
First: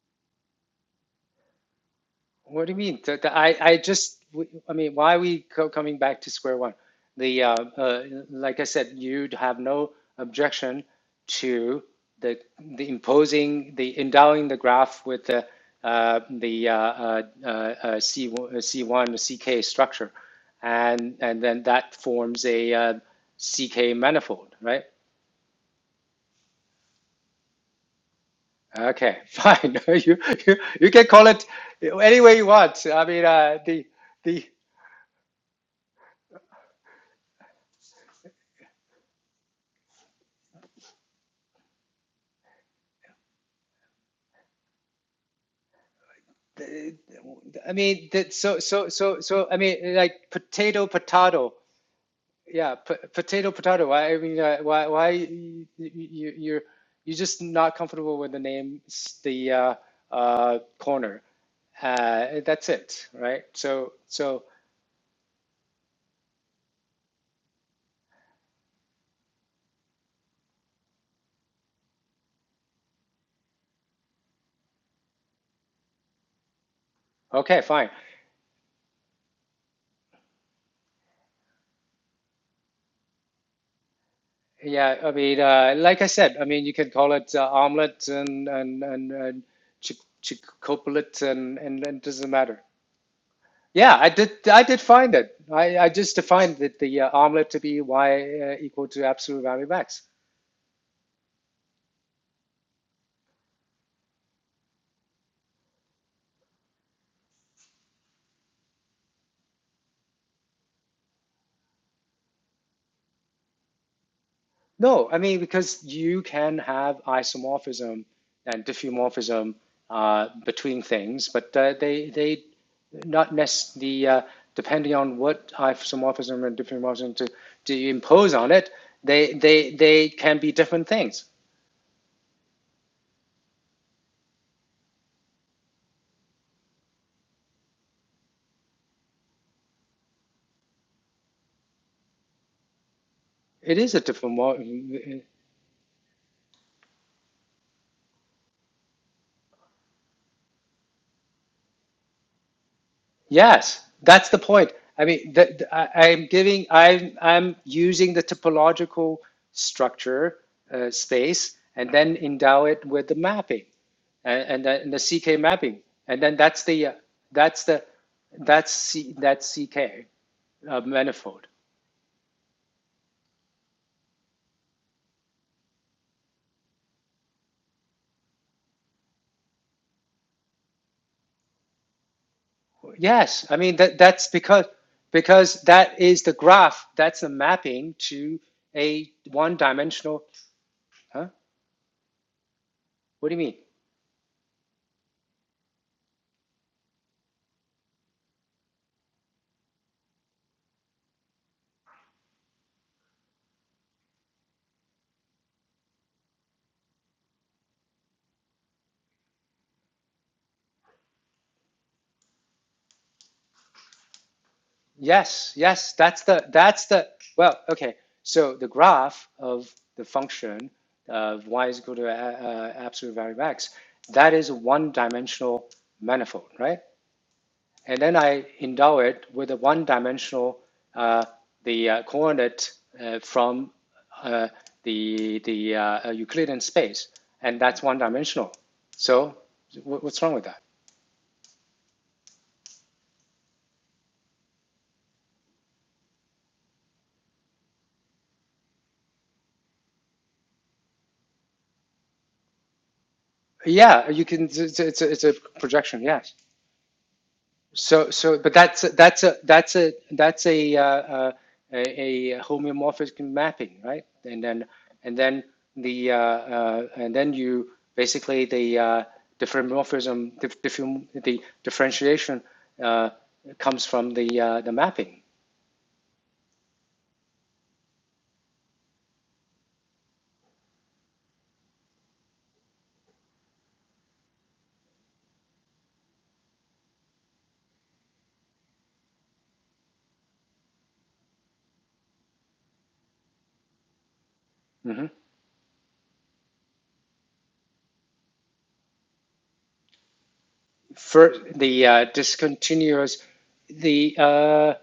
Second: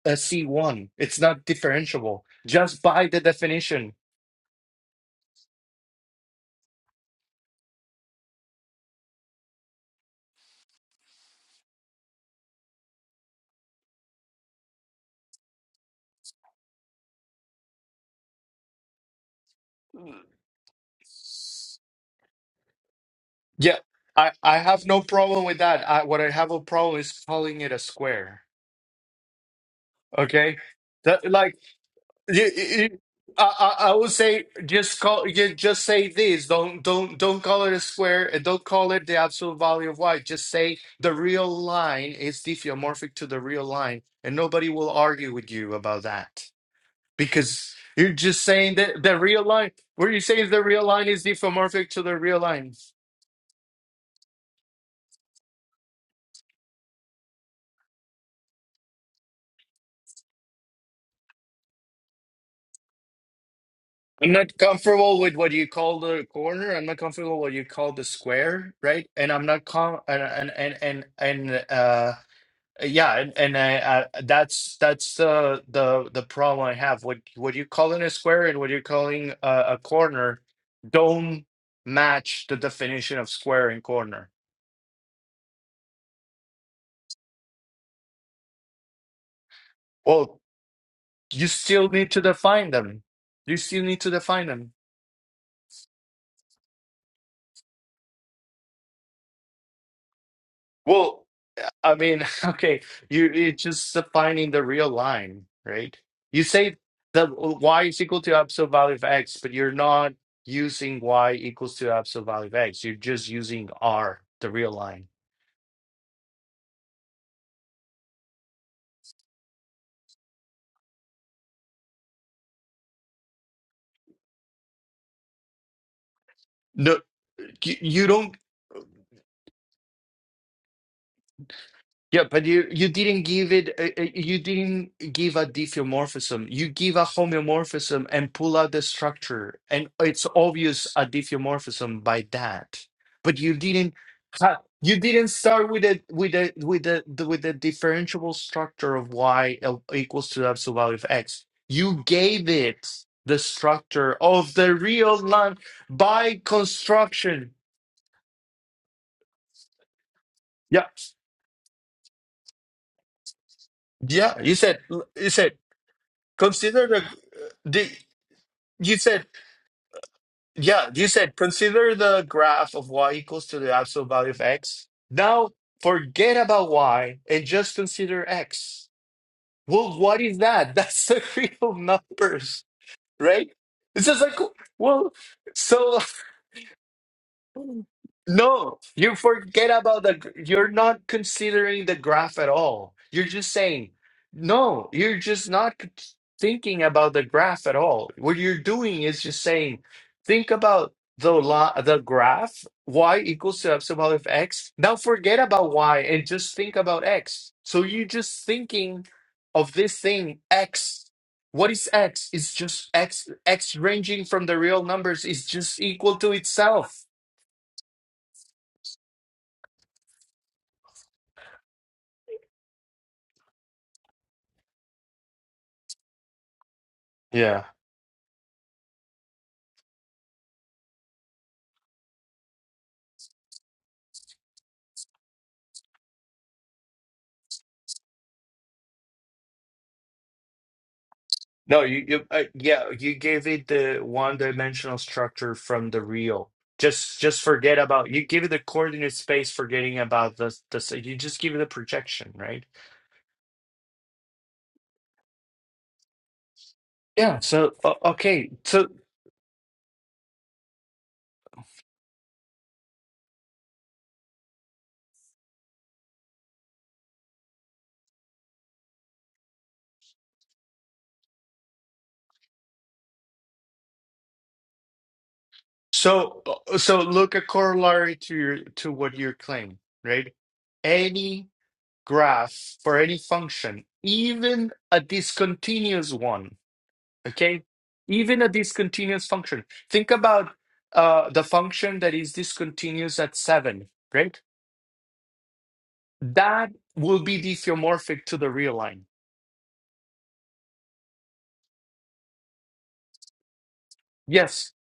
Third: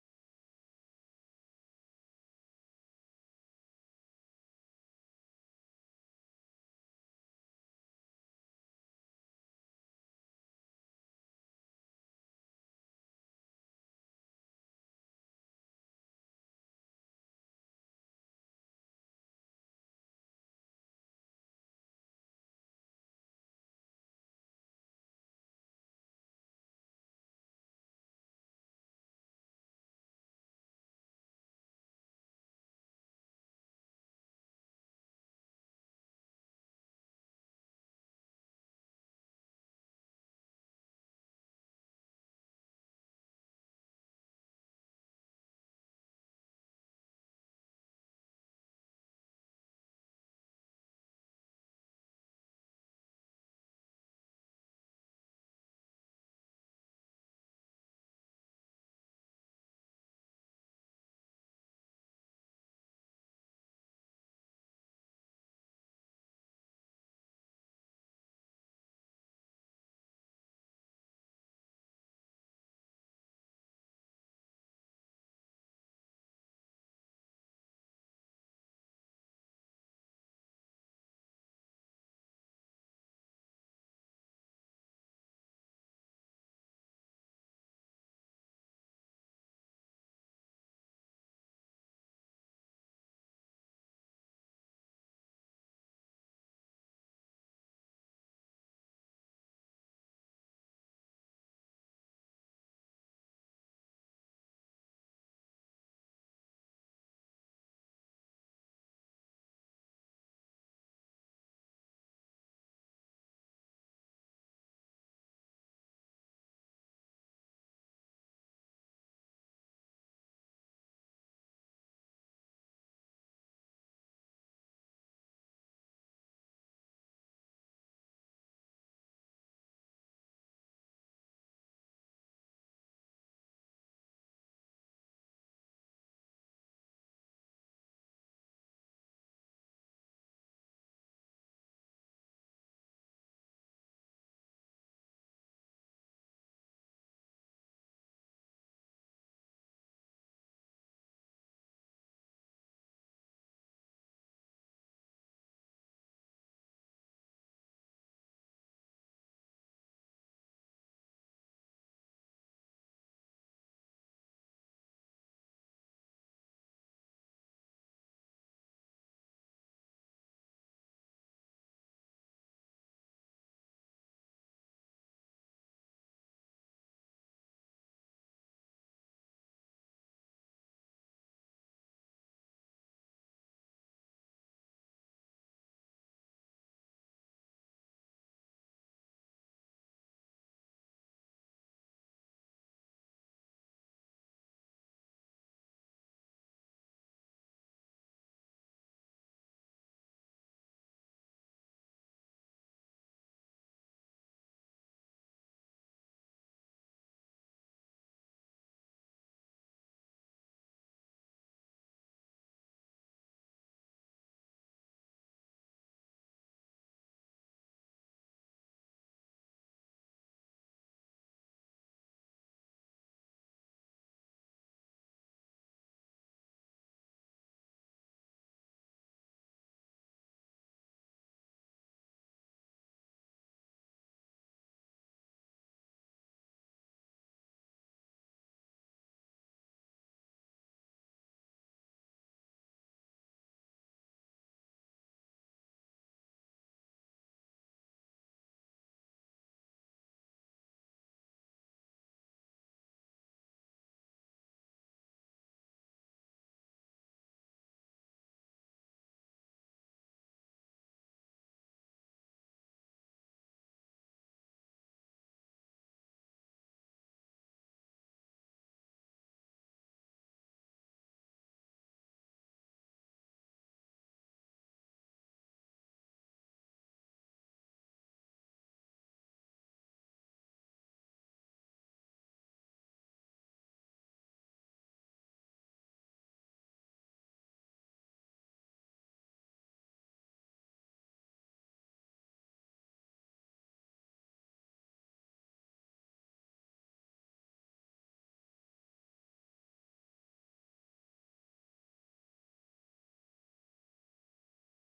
Speaker 2: a c1 it's not differentiable
Speaker 1: What do you
Speaker 2: just
Speaker 1: mean?
Speaker 2: by the
Speaker 1: Th- th- I, I
Speaker 2: definition
Speaker 1: just, w- I mean, why are we co coming back to square one? The, uh, uh, like I said, you'd have no objection to the, the imposing, the endowing the graph with the, uh, the uh, uh, uh, uh, C, C1, CK structure. And, and then that forms a uh,
Speaker 2: yeah
Speaker 1: CK
Speaker 2: i
Speaker 1: manifold,
Speaker 2: i
Speaker 1: right?
Speaker 2: have no problem with that I, what i have a problem is calling it a square
Speaker 1: Okay, fine. You, you,
Speaker 2: okay
Speaker 1: you can call
Speaker 2: that
Speaker 1: it
Speaker 2: like.
Speaker 1: any way
Speaker 2: You,
Speaker 1: you want.
Speaker 2: you,
Speaker 1: I mean,
Speaker 2: I,
Speaker 1: uh, the,
Speaker 2: I I would say
Speaker 1: the,
Speaker 2: just call you just say this. Don't don't don't call it a square and don't call it the absolute value of y. Just say the real line is diffeomorphic to the real line, and nobody will argue with you about that
Speaker 1: I
Speaker 2: because
Speaker 1: mean,
Speaker 2: you're
Speaker 1: that
Speaker 2: just
Speaker 1: so
Speaker 2: saying
Speaker 1: so
Speaker 2: that the
Speaker 1: so
Speaker 2: real
Speaker 1: so. I
Speaker 2: line.
Speaker 1: mean,
Speaker 2: Where you
Speaker 1: like
Speaker 2: say the real
Speaker 1: potato,
Speaker 2: line is
Speaker 1: potato.
Speaker 2: diffeomorphic to the real line.
Speaker 1: Yeah, p- potato, potato. Why? I mean, uh, why why you, you you're you're just not comfortable with the name, s- the uh, uh, corner. Uh, that's it, right? So
Speaker 2: I'm
Speaker 1: so
Speaker 2: not comfortable with what you call the corner. I'm not comfortable with what you call the square, right? And I'm not com and and and and and uh. Uh, yeah and, and I, I that's that's the the the problem i have what what
Speaker 1: okay,
Speaker 2: you
Speaker 1: fine.
Speaker 2: calling a square and what you're calling a, a corner don't match the definition of square and corner
Speaker 1: Yeah, I mean, uh, like I said, I mean, you can call it uh, omelet and and and, and chick chick
Speaker 2: well you
Speaker 1: and and
Speaker 2: still
Speaker 1: it
Speaker 2: need to
Speaker 1: doesn't matter.
Speaker 2: define them you still
Speaker 1: Yeah,
Speaker 2: need
Speaker 1: I
Speaker 2: to
Speaker 1: did.
Speaker 2: define
Speaker 1: I
Speaker 2: them
Speaker 1: did find it. I, I just defined the, the uh, omelet to be y uh, equal to absolute value of x.
Speaker 2: Well. I mean, okay, you it's just defining the real line, right? You say that y is equal to absolute value of x, but you're not using y equals to absolute value of x. You're just using r, the real line.
Speaker 1: No, I mean because you can have isomorphism and diffeomorphism uh, between things, but uh, they they not necessarily the uh, depending on what isomorphism and
Speaker 2: No,
Speaker 1: diffeomorphism to do
Speaker 2: you,
Speaker 1: you
Speaker 2: you
Speaker 1: impose
Speaker 2: don't.
Speaker 1: on it. They they they can be different things.
Speaker 2: Yeah, but you you didn't give it. uh, uh, You didn't give a diffeomorphism. You give a homeomorphism and pull out the structure, and it's obvious a diffeomorphism by that. But you
Speaker 1: It
Speaker 2: didn't.
Speaker 1: is a
Speaker 2: ha- You
Speaker 1: different
Speaker 2: didn't start with a with a with a the, with the differentiable structure of y el- equals to the absolute value of x. You gave it the
Speaker 1: Yes,
Speaker 2: structure
Speaker 1: that's the
Speaker 2: of
Speaker 1: point.
Speaker 2: the
Speaker 1: I
Speaker 2: real
Speaker 1: mean, the,
Speaker 2: line
Speaker 1: the- I, I'm
Speaker 2: by
Speaker 1: giving, I'm,
Speaker 2: construction.
Speaker 1: I'm using the topological structure
Speaker 2: Yeah,
Speaker 1: uh, space and then endow it with the mapping uh,
Speaker 2: yeah. You
Speaker 1: and, uh,
Speaker 2: said
Speaker 1: and, then the
Speaker 2: you
Speaker 1: CK
Speaker 2: said
Speaker 1: mapping. And then that's the, uh,
Speaker 2: consider
Speaker 1: that's the,
Speaker 2: the.
Speaker 1: that's
Speaker 2: You
Speaker 1: C,
Speaker 2: said,
Speaker 1: that's CK uh,
Speaker 2: yeah, you said
Speaker 1: manifold.
Speaker 2: consider the graph of y equals to the absolute value of x. Now forget about y and just consider x. Well, what is that? That's the real numbers,
Speaker 1: Yes,
Speaker 2: right?
Speaker 1: I mean, that,
Speaker 2: It's just
Speaker 1: that's
Speaker 2: like,
Speaker 1: because,
Speaker 2: well,
Speaker 1: because
Speaker 2: so
Speaker 1: that is the graph, that's the mapping to
Speaker 2: No,
Speaker 1: a
Speaker 2: you
Speaker 1: one
Speaker 2: forget about the,
Speaker 1: dimensional,
Speaker 2: gr- you're not
Speaker 1: huh?
Speaker 2: considering the graph at all. You're
Speaker 1: What do you
Speaker 2: just
Speaker 1: mean?
Speaker 2: saying, no, you're just not c- thinking about the graph at all. What you're doing is just saying, think about the lo the graph, y equals to epsilon of x. Now forget about y and just think about x. So you're just thinking of this thing, x. What is x? It's just x, x ranging from the real numbers is
Speaker 1: Yes,
Speaker 2: just
Speaker 1: yes,
Speaker 2: equal
Speaker 1: that's
Speaker 2: to
Speaker 1: the that's
Speaker 2: itself.
Speaker 1: the well, okay. So the graph of the function of y is equal to uh, uh, absolute value of x, that is a one-dimensional manifold, right?
Speaker 2: Yeah.
Speaker 1: And then I endow it with a one-dimensional uh, the uh, coordinate uh, from uh, the the uh, uh, Euclidean space, and that's one-dimensional. So what's wrong with that?
Speaker 2: No, you, you uh, yeah, you gave it the one-dimensional structure from the real. Just just forget about you give it the coordinate space, forgetting about the the s- you just give it the projection, right?
Speaker 1: Yeah, you can. It's, it's, a, it's a projection. Yes.
Speaker 2: Yeah. So o-
Speaker 1: So, so,
Speaker 2: okay,
Speaker 1: but that's
Speaker 2: so
Speaker 1: a, that's a that's a that's a uh, uh, a, a homeomorphic mapping, right? And then and then the uh, uh, and then you basically the uh, diffeomorphism, dif- diffeom- the differentiation uh, comes from the uh, the mapping.
Speaker 2: so uh, so look a corollary to your to what you're claiming, right? Any graph for any function, even a discontinuous one okay even a discontinuous function think about uh, the function that is discontinuous at 7 right
Speaker 1: Mm-hmm.
Speaker 2: that will be diffeomorphic to the real line
Speaker 1: For the uh, discontinuous, the
Speaker 2: yes
Speaker 1: uh,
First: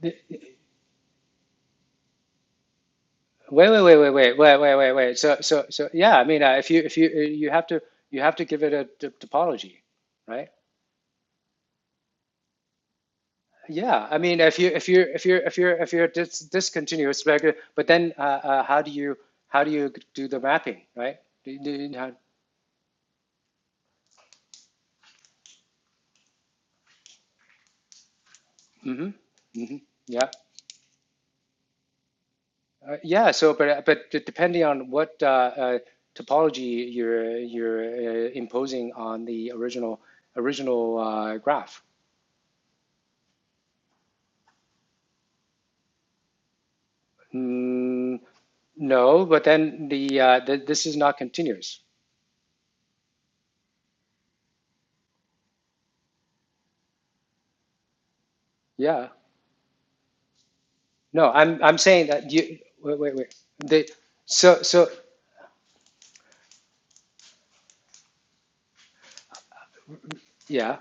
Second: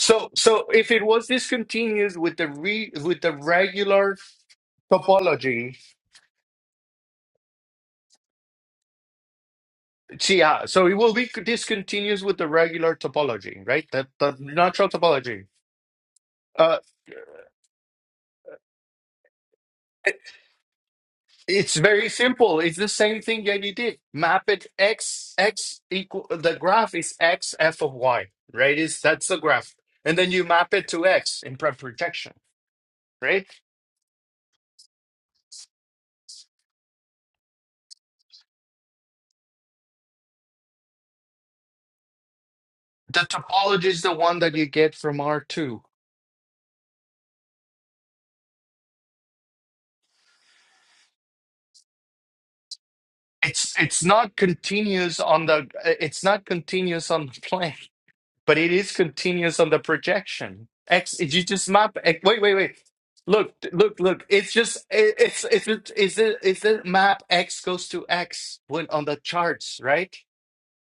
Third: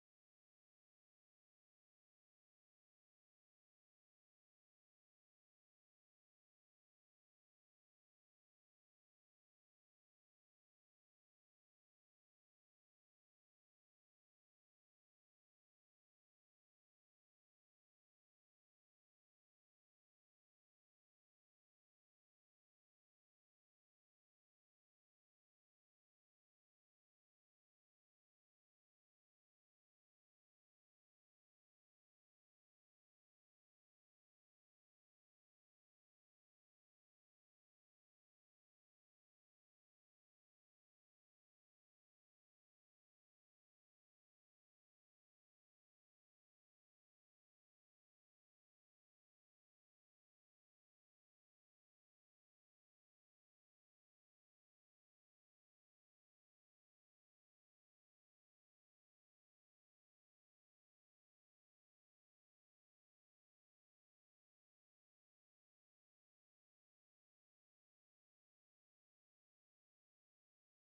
Speaker 1: the-
Speaker 2: so if it was discontinuous with the re with the
Speaker 1: wait, wait, wait,
Speaker 2: regular
Speaker 1: wait, wait, wait, wait, wait, wait. So, so,
Speaker 2: topology
Speaker 1: so, yeah. I mean, uh, if you if you you have to you have to give it a d- topology,
Speaker 2: see,
Speaker 1: right?
Speaker 2: yeah so it will be discontinuous with the regular topology right
Speaker 1: Yeah,
Speaker 2: the,
Speaker 1: I
Speaker 2: the
Speaker 1: mean, if you if
Speaker 2: natural
Speaker 1: you if you
Speaker 2: topology
Speaker 1: if you if you're dis
Speaker 2: Uh,
Speaker 1: discontinuous regular, but then uh, uh, how do you how do you do the mapping, right? Do,
Speaker 2: It's very simple. It's the same thing that you did. Map it x x equal the graph is x f of y, right? Is
Speaker 1: hmm
Speaker 2: that's the graph.
Speaker 1: hmm
Speaker 2: And
Speaker 1: yeah,
Speaker 2: then you map it to x in pre projection,
Speaker 1: uh, yeah.
Speaker 2: right?
Speaker 1: So, but uh, but d- depending on what uh, uh, topology you're you're uh, imposing on the original original uh, graph.
Speaker 2: The topology is the one that you get from R2.
Speaker 1: Mm, no, but then the, uh, the this is not continuous.
Speaker 2: It's it's not continuous on the it's not continuous on the plane. but it is
Speaker 1: Yeah.
Speaker 2: continuous on the projection. X,
Speaker 1: No,
Speaker 2: if you
Speaker 1: I'm
Speaker 2: just
Speaker 1: I'm
Speaker 2: map.
Speaker 1: saying
Speaker 2: eh,
Speaker 1: that
Speaker 2: Wait, wait,
Speaker 1: you
Speaker 2: wait.
Speaker 1: wait wait wait.
Speaker 2: Look,
Speaker 1: The
Speaker 2: look, look. It's
Speaker 1: so
Speaker 2: just
Speaker 1: so
Speaker 2: it, it's it's it's it's a, it's a map. X goes to X when on the charts, right?
Speaker 1: yeah.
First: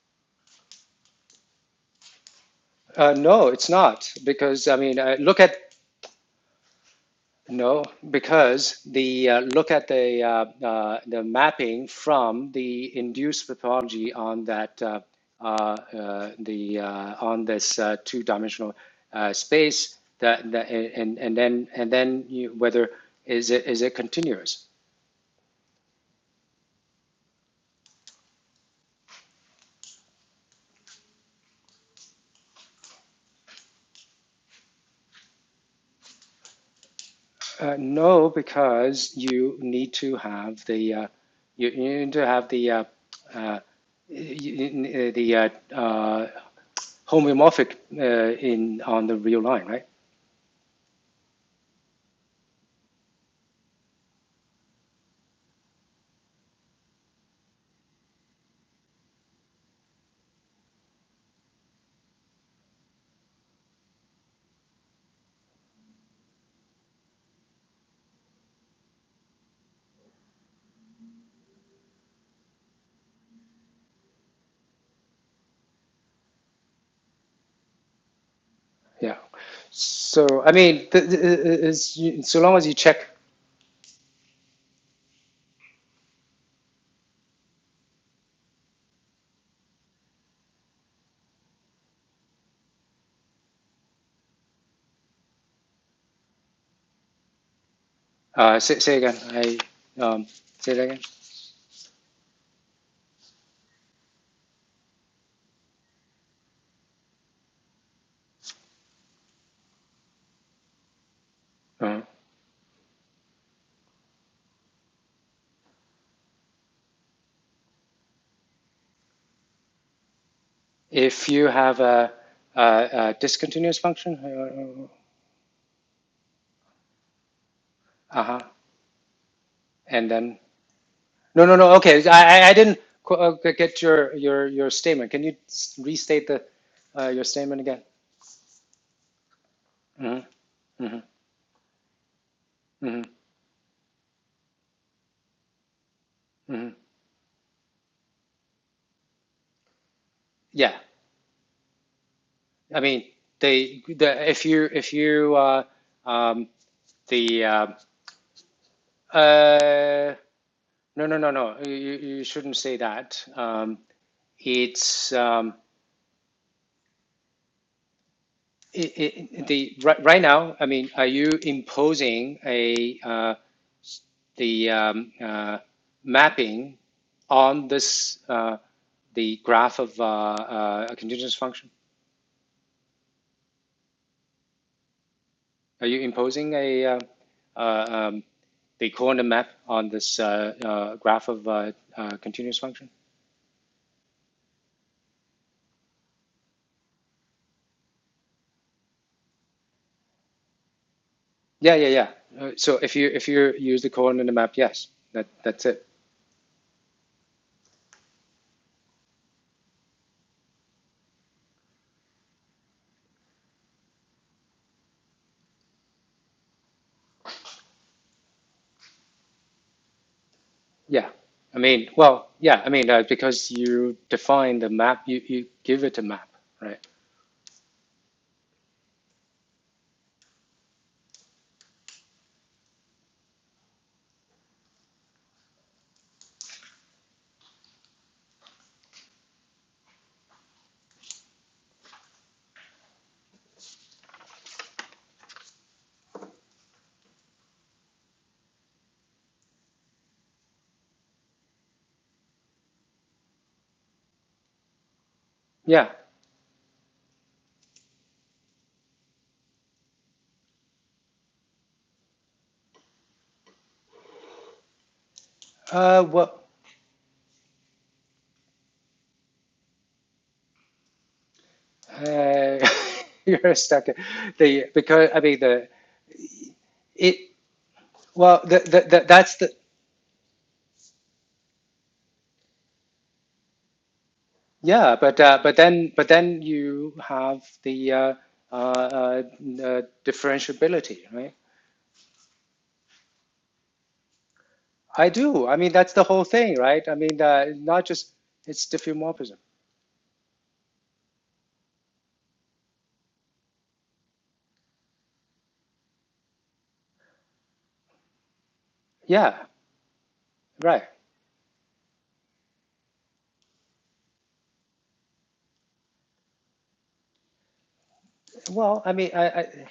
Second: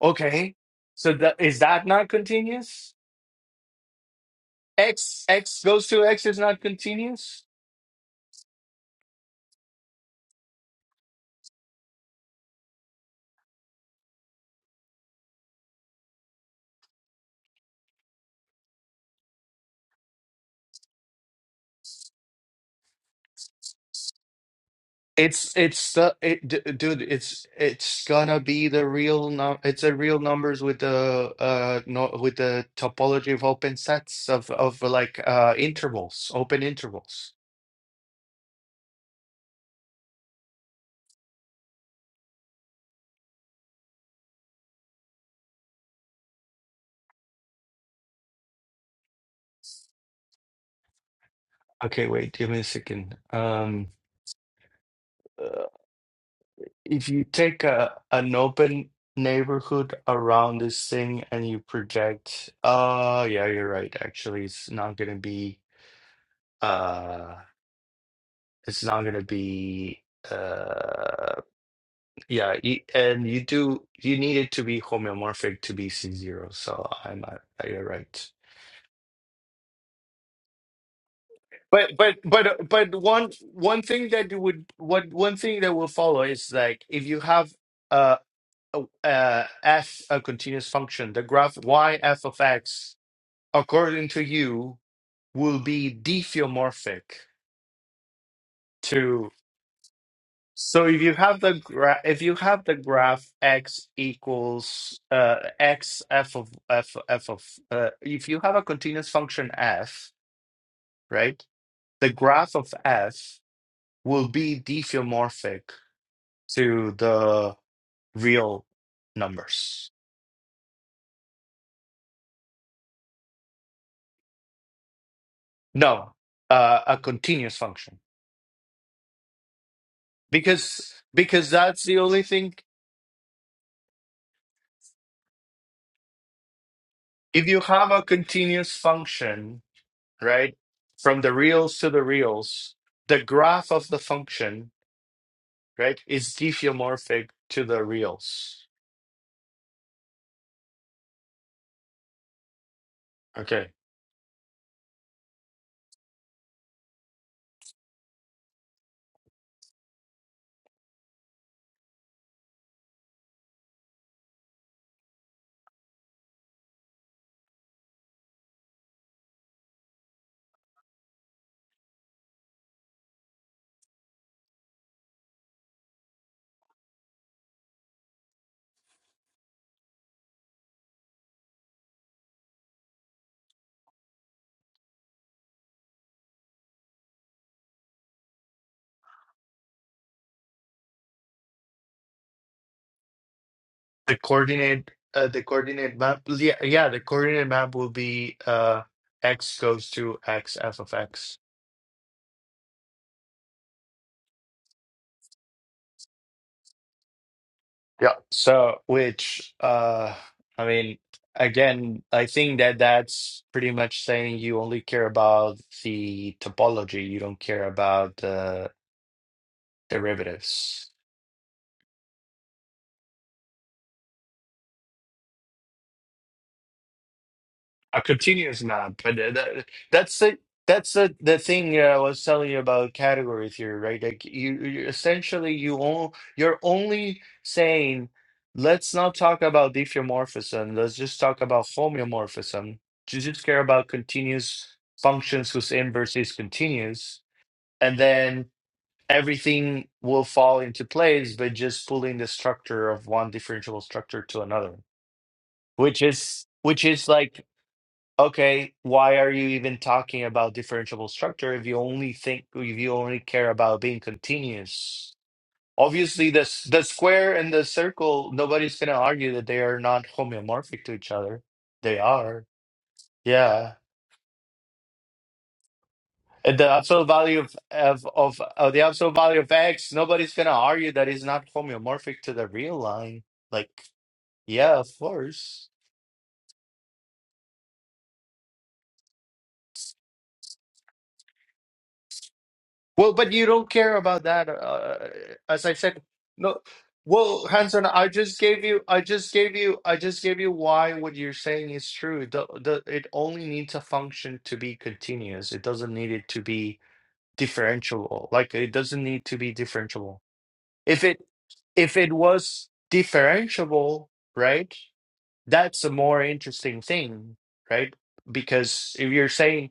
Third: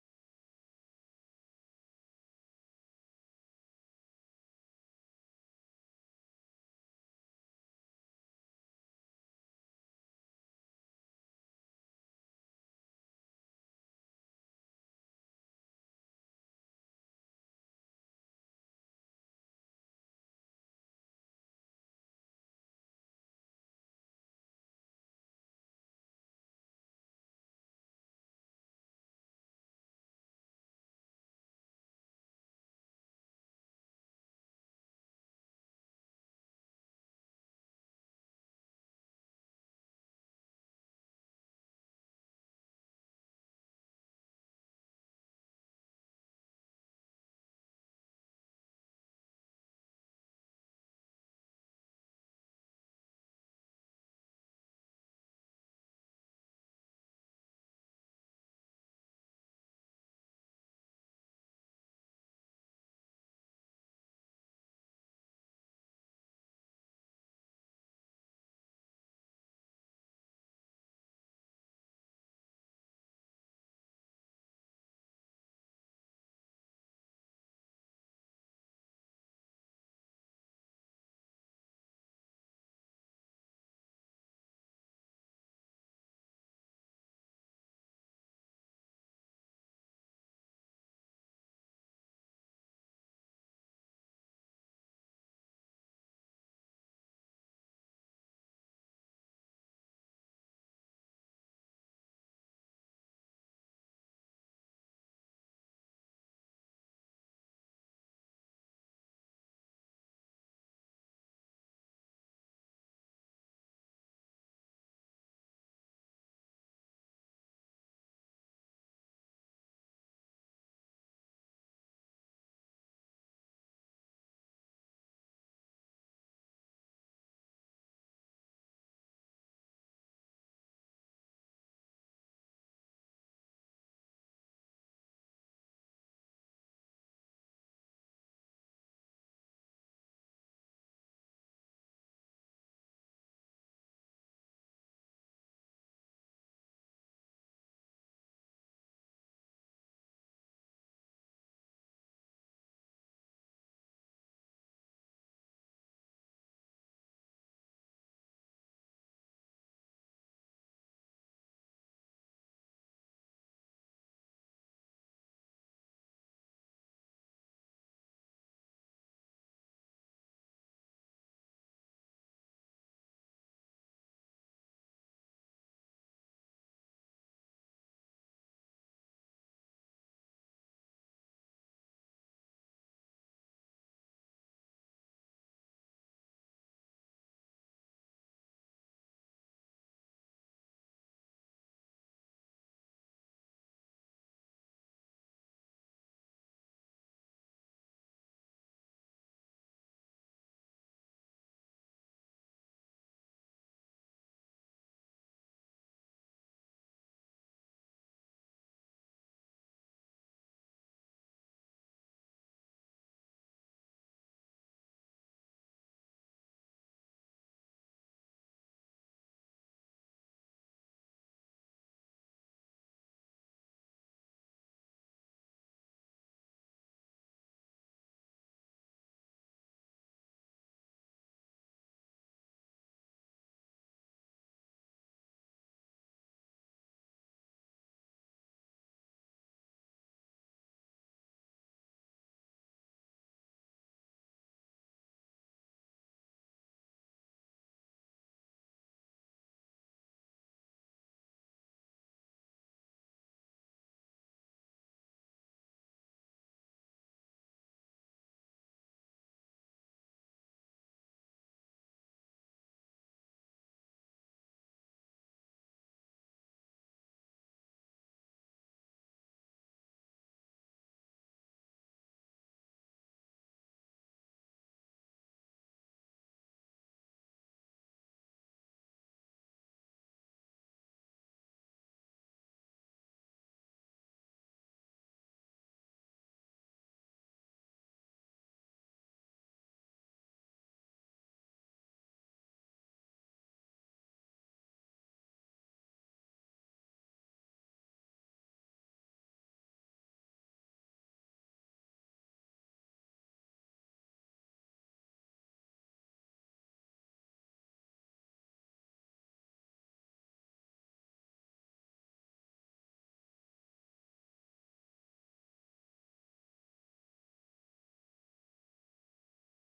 Speaker 2: Okay. So that is that not continuous?
Speaker 1: Uh, no, it's not because I mean, uh,
Speaker 2: X
Speaker 1: look at
Speaker 2: X goes to X is not continuous.
Speaker 1: no because the uh, look at the uh, uh, the mapping from the induced pathology on that uh, uh, uh, the uh, on this uh, two-dimensional uh, space that, that and and then and then you, whether is it is it continuous?
Speaker 2: It's it's the it, d- dude. It's it's gonna be the real num. It's a real numbers with the uh no with the topology of open sets of of like uh intervals, open intervals.
Speaker 1: Uh, no, because you need to have the uh, you, you need to have the uh, uh, y- the uh, uh, homeomorphic uh, in on the real line, right?
Speaker 2: Okay, wait, give me a second. Um, uh, if you take a an open neighborhood around this thing and you project, uh, yeah, you're right. Actually, it's not gonna be uh, it's not gonna be. Uh. Yeah, y- and you do you need it to be homeomorphic to be C0, so I'm not, you're right.
Speaker 1: Yeah. So I mean, th- th-
Speaker 2: But
Speaker 1: is-
Speaker 2: but
Speaker 1: so
Speaker 2: but
Speaker 1: long
Speaker 2: uh,
Speaker 1: as you
Speaker 2: but
Speaker 1: check.
Speaker 2: one one thing that you would what one thing that will follow is like if you have uh, a, a f a continuous function, the graph y f of x according to you will be diffeomorphic
Speaker 1: Uh, say, say again. I um, say that
Speaker 2: So
Speaker 1: again.
Speaker 2: if you have the graph, if you have the graph x equals uh, x f of f f of uh, if you have a continuous function f, right?
Speaker 1: Uh-huh.
Speaker 2: The graph of f will be diffeomorphic to the real numbers.
Speaker 1: If you have a, a, a discontinuous function,
Speaker 2: No, uh, a continuous function
Speaker 1: uh huh, and then
Speaker 2: because
Speaker 1: no,
Speaker 2: because
Speaker 1: no, no.
Speaker 2: that's the
Speaker 1: Okay,
Speaker 2: only
Speaker 1: I, I
Speaker 2: thing.
Speaker 1: didn't uh, get your your your statement. Can you restate the uh, your
Speaker 2: If you
Speaker 1: statement again?
Speaker 2: have a continuous function,
Speaker 1: hmm
Speaker 2: right,
Speaker 1: hmm
Speaker 2: from the reals to the reals,
Speaker 1: hmm
Speaker 2: the graph of the function right? Is
Speaker 1: hmm
Speaker 2: diffeomorphic to the reals.
Speaker 1: Yeah. I mean,
Speaker 2: Okay.
Speaker 1: they the if you if you uh, um, the uh, uh, no no no no you, you shouldn't say that. Um, it's um, it, it, the right, right now. I mean, are you imposing a uh, the um, uh, mapping on this uh, the graph of uh, uh, a continuous function? Are you imposing a uh, uh, um, the coordinate map on this uh, uh, graph of uh, uh, continuous function?
Speaker 2: The coordinate uh, the coordinate map yeah, yeah, the coordinate map will be uh x goes to x f of x.
Speaker 1: Yeah, yeah, yeah. Uh, so if you if you use the coordinate map, yes, that that's it.
Speaker 2: Yeah. So which uh I mean again I think that that's pretty much saying you only care about the topology, you don't care about the derivatives.
Speaker 1: Yeah, I mean, well, yeah, I mean uh, because you define the map, you you give it a map, right?
Speaker 2: A continuous is but uh, that, that's the that's the the thing uh, I was telling you about category theory, right? Like you, you essentially you all you're only saying let's not talk about diffeomorphism, let's just talk about homeomorphism. You just care about continuous functions whose inverse is continuous, and then everything will fall into place by just pulling the structure of one differentiable structure to another
Speaker 1: Yeah.
Speaker 2: which is which is like okay, why are you even talking about differentiable structure if you only think if you only care about being continuous?
Speaker 1: Uh,
Speaker 2: Obviously, the
Speaker 1: well,
Speaker 2: s- the square and the circle, nobody's gonna argue that they are not homeomorphic to each other. They are,
Speaker 1: uh, you're a
Speaker 2: yeah.
Speaker 1: stuck. The because I mean the
Speaker 2: And the absolute
Speaker 1: it
Speaker 2: value of of
Speaker 1: well
Speaker 2: of
Speaker 1: the,
Speaker 2: uh,
Speaker 1: the,
Speaker 2: the
Speaker 1: the
Speaker 2: absolute
Speaker 1: that's
Speaker 2: value
Speaker 1: the
Speaker 2: of x, nobody's gonna argue that it's not homeomorphic to the real line. Like, yeah, of
Speaker 1: yeah, but uh, but
Speaker 2: course.
Speaker 1: then but then you have the uh, uh, uh, uh, differentiability, right?
Speaker 2: Well, but you don't care about that. Uh,
Speaker 1: I do. I
Speaker 2: as
Speaker 1: mean,
Speaker 2: I
Speaker 1: that's
Speaker 2: said,
Speaker 1: the whole thing,
Speaker 2: no.
Speaker 1: right? I mean, uh,
Speaker 2: Well,
Speaker 1: not
Speaker 2: Hanson, I
Speaker 1: just
Speaker 2: just gave
Speaker 1: it's
Speaker 2: you, I just
Speaker 1: diffeomorphism.
Speaker 2: gave you, I just gave you why what you're saying is true. The, the, it only needs a function to be continuous. It doesn't need it to be differentiable. Like it doesn't need
Speaker 1: Yeah,
Speaker 2: to be differentiable.
Speaker 1: right.
Speaker 2: If it if it was differentiable, right? That's a more interesting thing, right?
Speaker 1: Well, I
Speaker 2: Because
Speaker 1: mean,
Speaker 2: if
Speaker 1: I,
Speaker 2: you're
Speaker 1: I
Speaker 2: saying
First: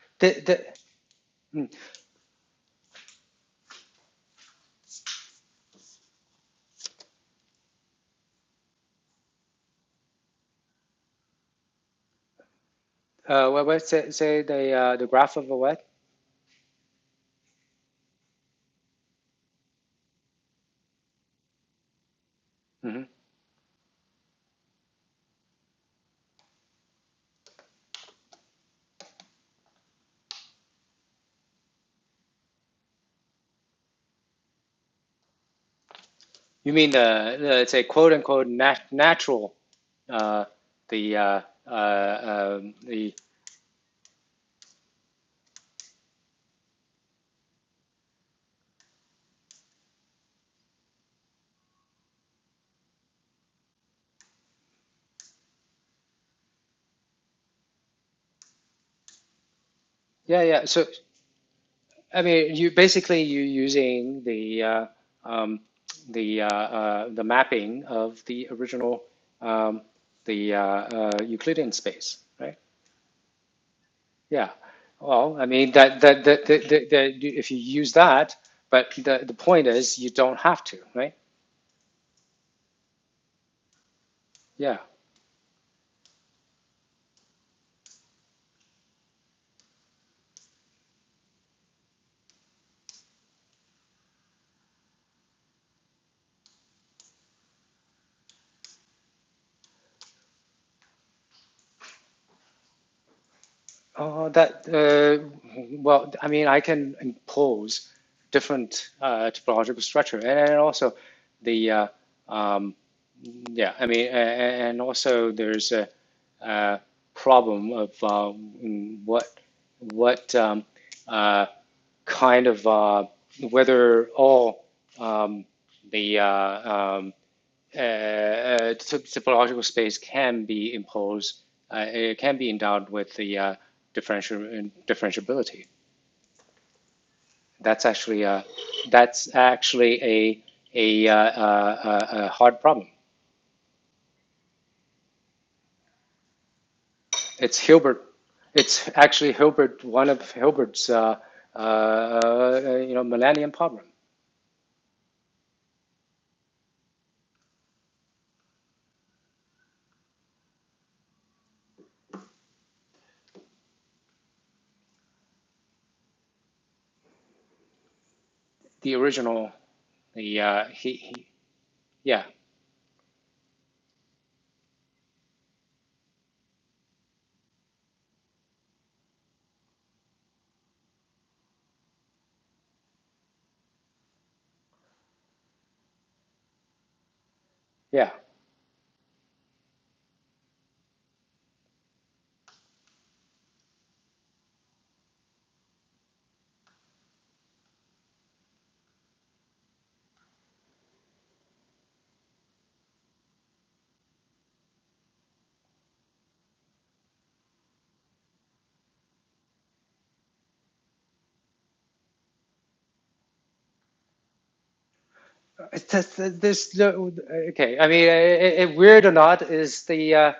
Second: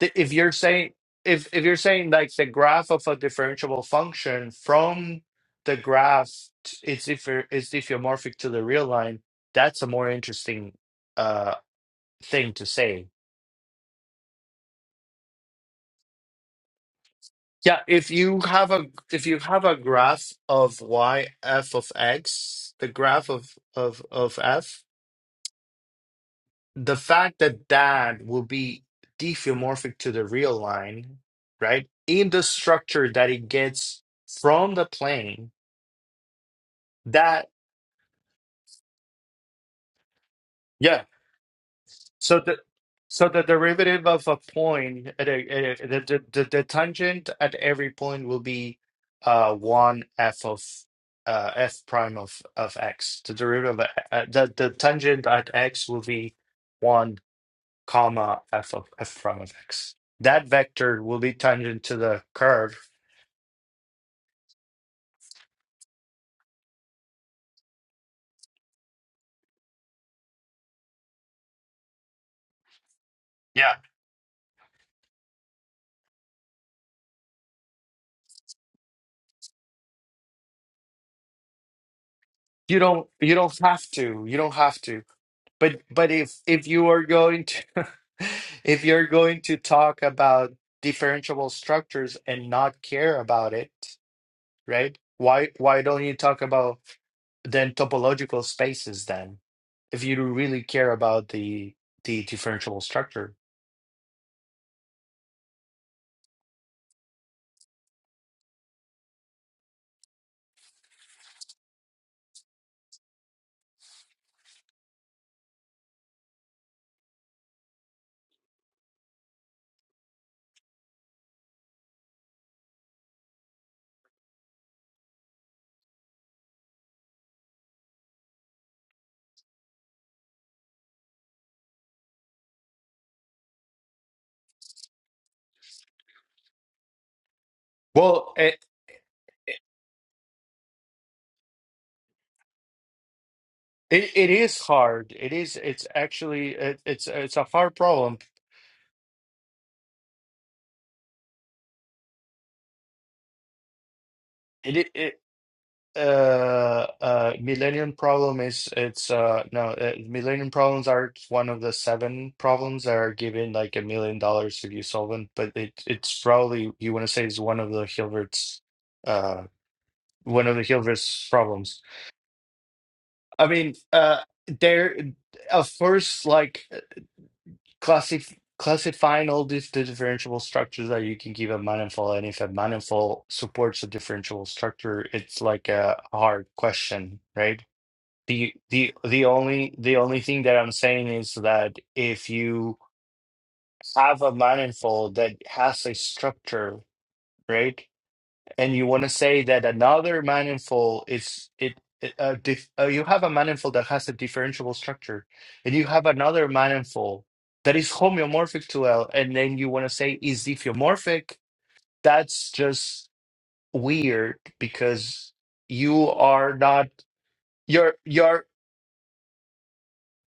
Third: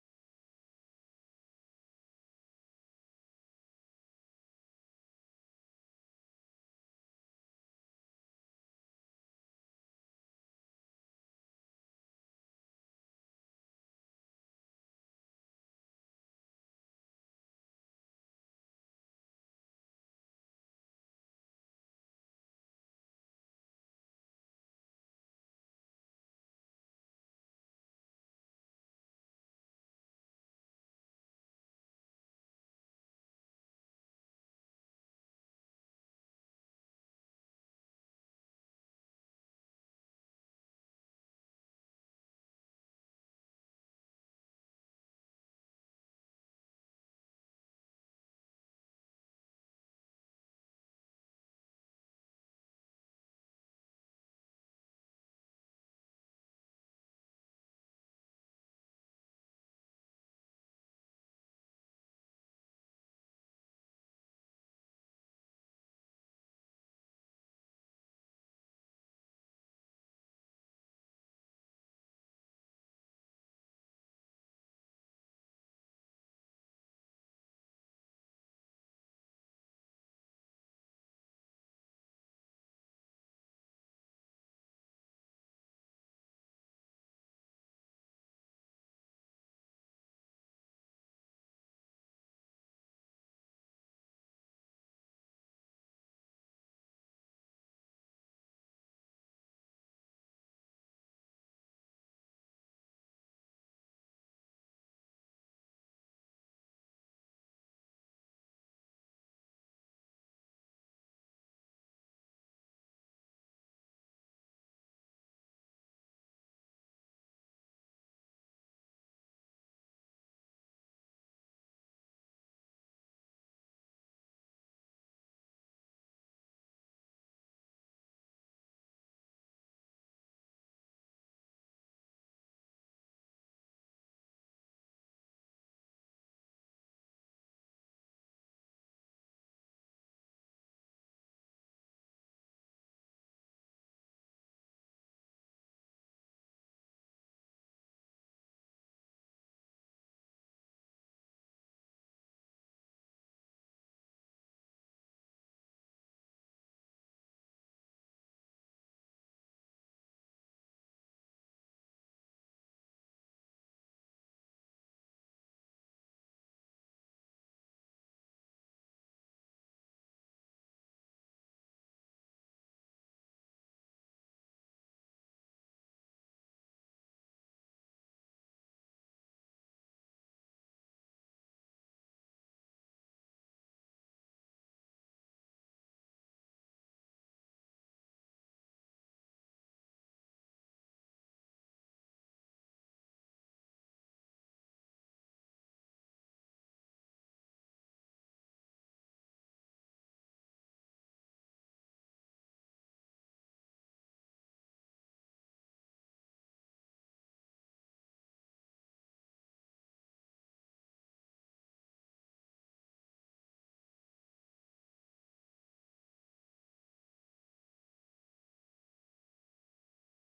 Speaker 2: th- if
Speaker 1: the
Speaker 2: you're
Speaker 1: the
Speaker 2: saying if if
Speaker 1: mm,
Speaker 2: you're saying like the graph of a differentiable function from the graph t- it's if it's diffeomorphic to the real line that's a more interesting uh thing to say
Speaker 1: uh, what, what say, say the uh, the graph of a what?
Speaker 2: yeah if you have a if you have a graph of y f of x the
Speaker 1: hmm
Speaker 2: graph of of of f the fact that that will be diffeomorphic to the real line right in the structure that it gets from the plane
Speaker 1: You mean the,
Speaker 2: That,
Speaker 1: the say quote unquote nat- natural uh,
Speaker 2: yeah.
Speaker 1: the uh,
Speaker 2: So
Speaker 1: uh,
Speaker 2: the
Speaker 1: um, the
Speaker 2: so the derivative of a point, at a, at a- the, the the the tangent at every point will be uh one f of uh f prime of of x. The derivative of uh, the the tangent at x will be one comma f of f prime of x.
Speaker 1: yeah
Speaker 2: That
Speaker 1: yeah. So
Speaker 2: vector will be tangent to
Speaker 1: I
Speaker 2: the
Speaker 1: mean, you
Speaker 2: curve.
Speaker 1: basically you using the uh, um, the uh, uh, the mapping of the original um, the uh, uh, Euclidean space, right?
Speaker 2: Yeah.
Speaker 1: Yeah. Well, I mean that that that, that, that, that if you use that, but the, the point is you don't have to, right?
Speaker 2: You don't you don't have to. You don't
Speaker 1: Yeah.
Speaker 2: have to. But but if if you are going to if you're going to talk about differentiable structures and not care about it, right? Why why don't you talk about then topological spaces then? If you really care about the the differentiable structure.
Speaker 1: Oh, that uh, well, I mean I can impose different uh, topological structure, and, and also the uh, um, yeah, I mean, and, and also there's a uh, problem of uh, mm, what what um, uh, kind of uh, whether all um, the uh, um, uh, uh, topological space can be imposed, uh, it can be endowed with the uh, differential differentiability. That's actually
Speaker 2: Well,
Speaker 1: a
Speaker 2: it
Speaker 1: that's actually a a, uh, uh, uh, a hard problem.
Speaker 2: it, it is hard. It is it's actually it, it's it's a
Speaker 1: It's
Speaker 2: hard
Speaker 1: Hilbert.
Speaker 2: problem.
Speaker 1: It's actually Hilbert, one of Hilbert's, uh, uh, uh, you know, Millennium Problem.
Speaker 2: It, it uh uh Millennium Problem is it's uh no uh, Millennium Problems are one of the seven problems that are given like a million dollars if you solve them but it it's probably you want to say it's one of the Hilbert's
Speaker 1: The
Speaker 2: uh
Speaker 1: original, the
Speaker 2: one of the
Speaker 1: uh, he, he,
Speaker 2: Hilbert's problems
Speaker 1: yeah,
Speaker 2: I mean uh there of course like classif classifying all these differentiable structures that you can give a manifold and if a manifold supports a differentiable structure it's like a hard question right
Speaker 1: yeah.
Speaker 2: The the the only the only thing that I'm saying is that if you have a manifold that has a structure, right? And you want to say that another manifold is it, it uh, dif uh, you have a manifold that has a differentiable structure, and you have another manifold that is homeomorphic to L, and then you want to say is diffeomorphic, that's just weird because you are
Speaker 1: This,
Speaker 2: not
Speaker 1: no- okay. I
Speaker 2: you're
Speaker 1: mean,
Speaker 2: you're
Speaker 1: i i weird or not is the uh,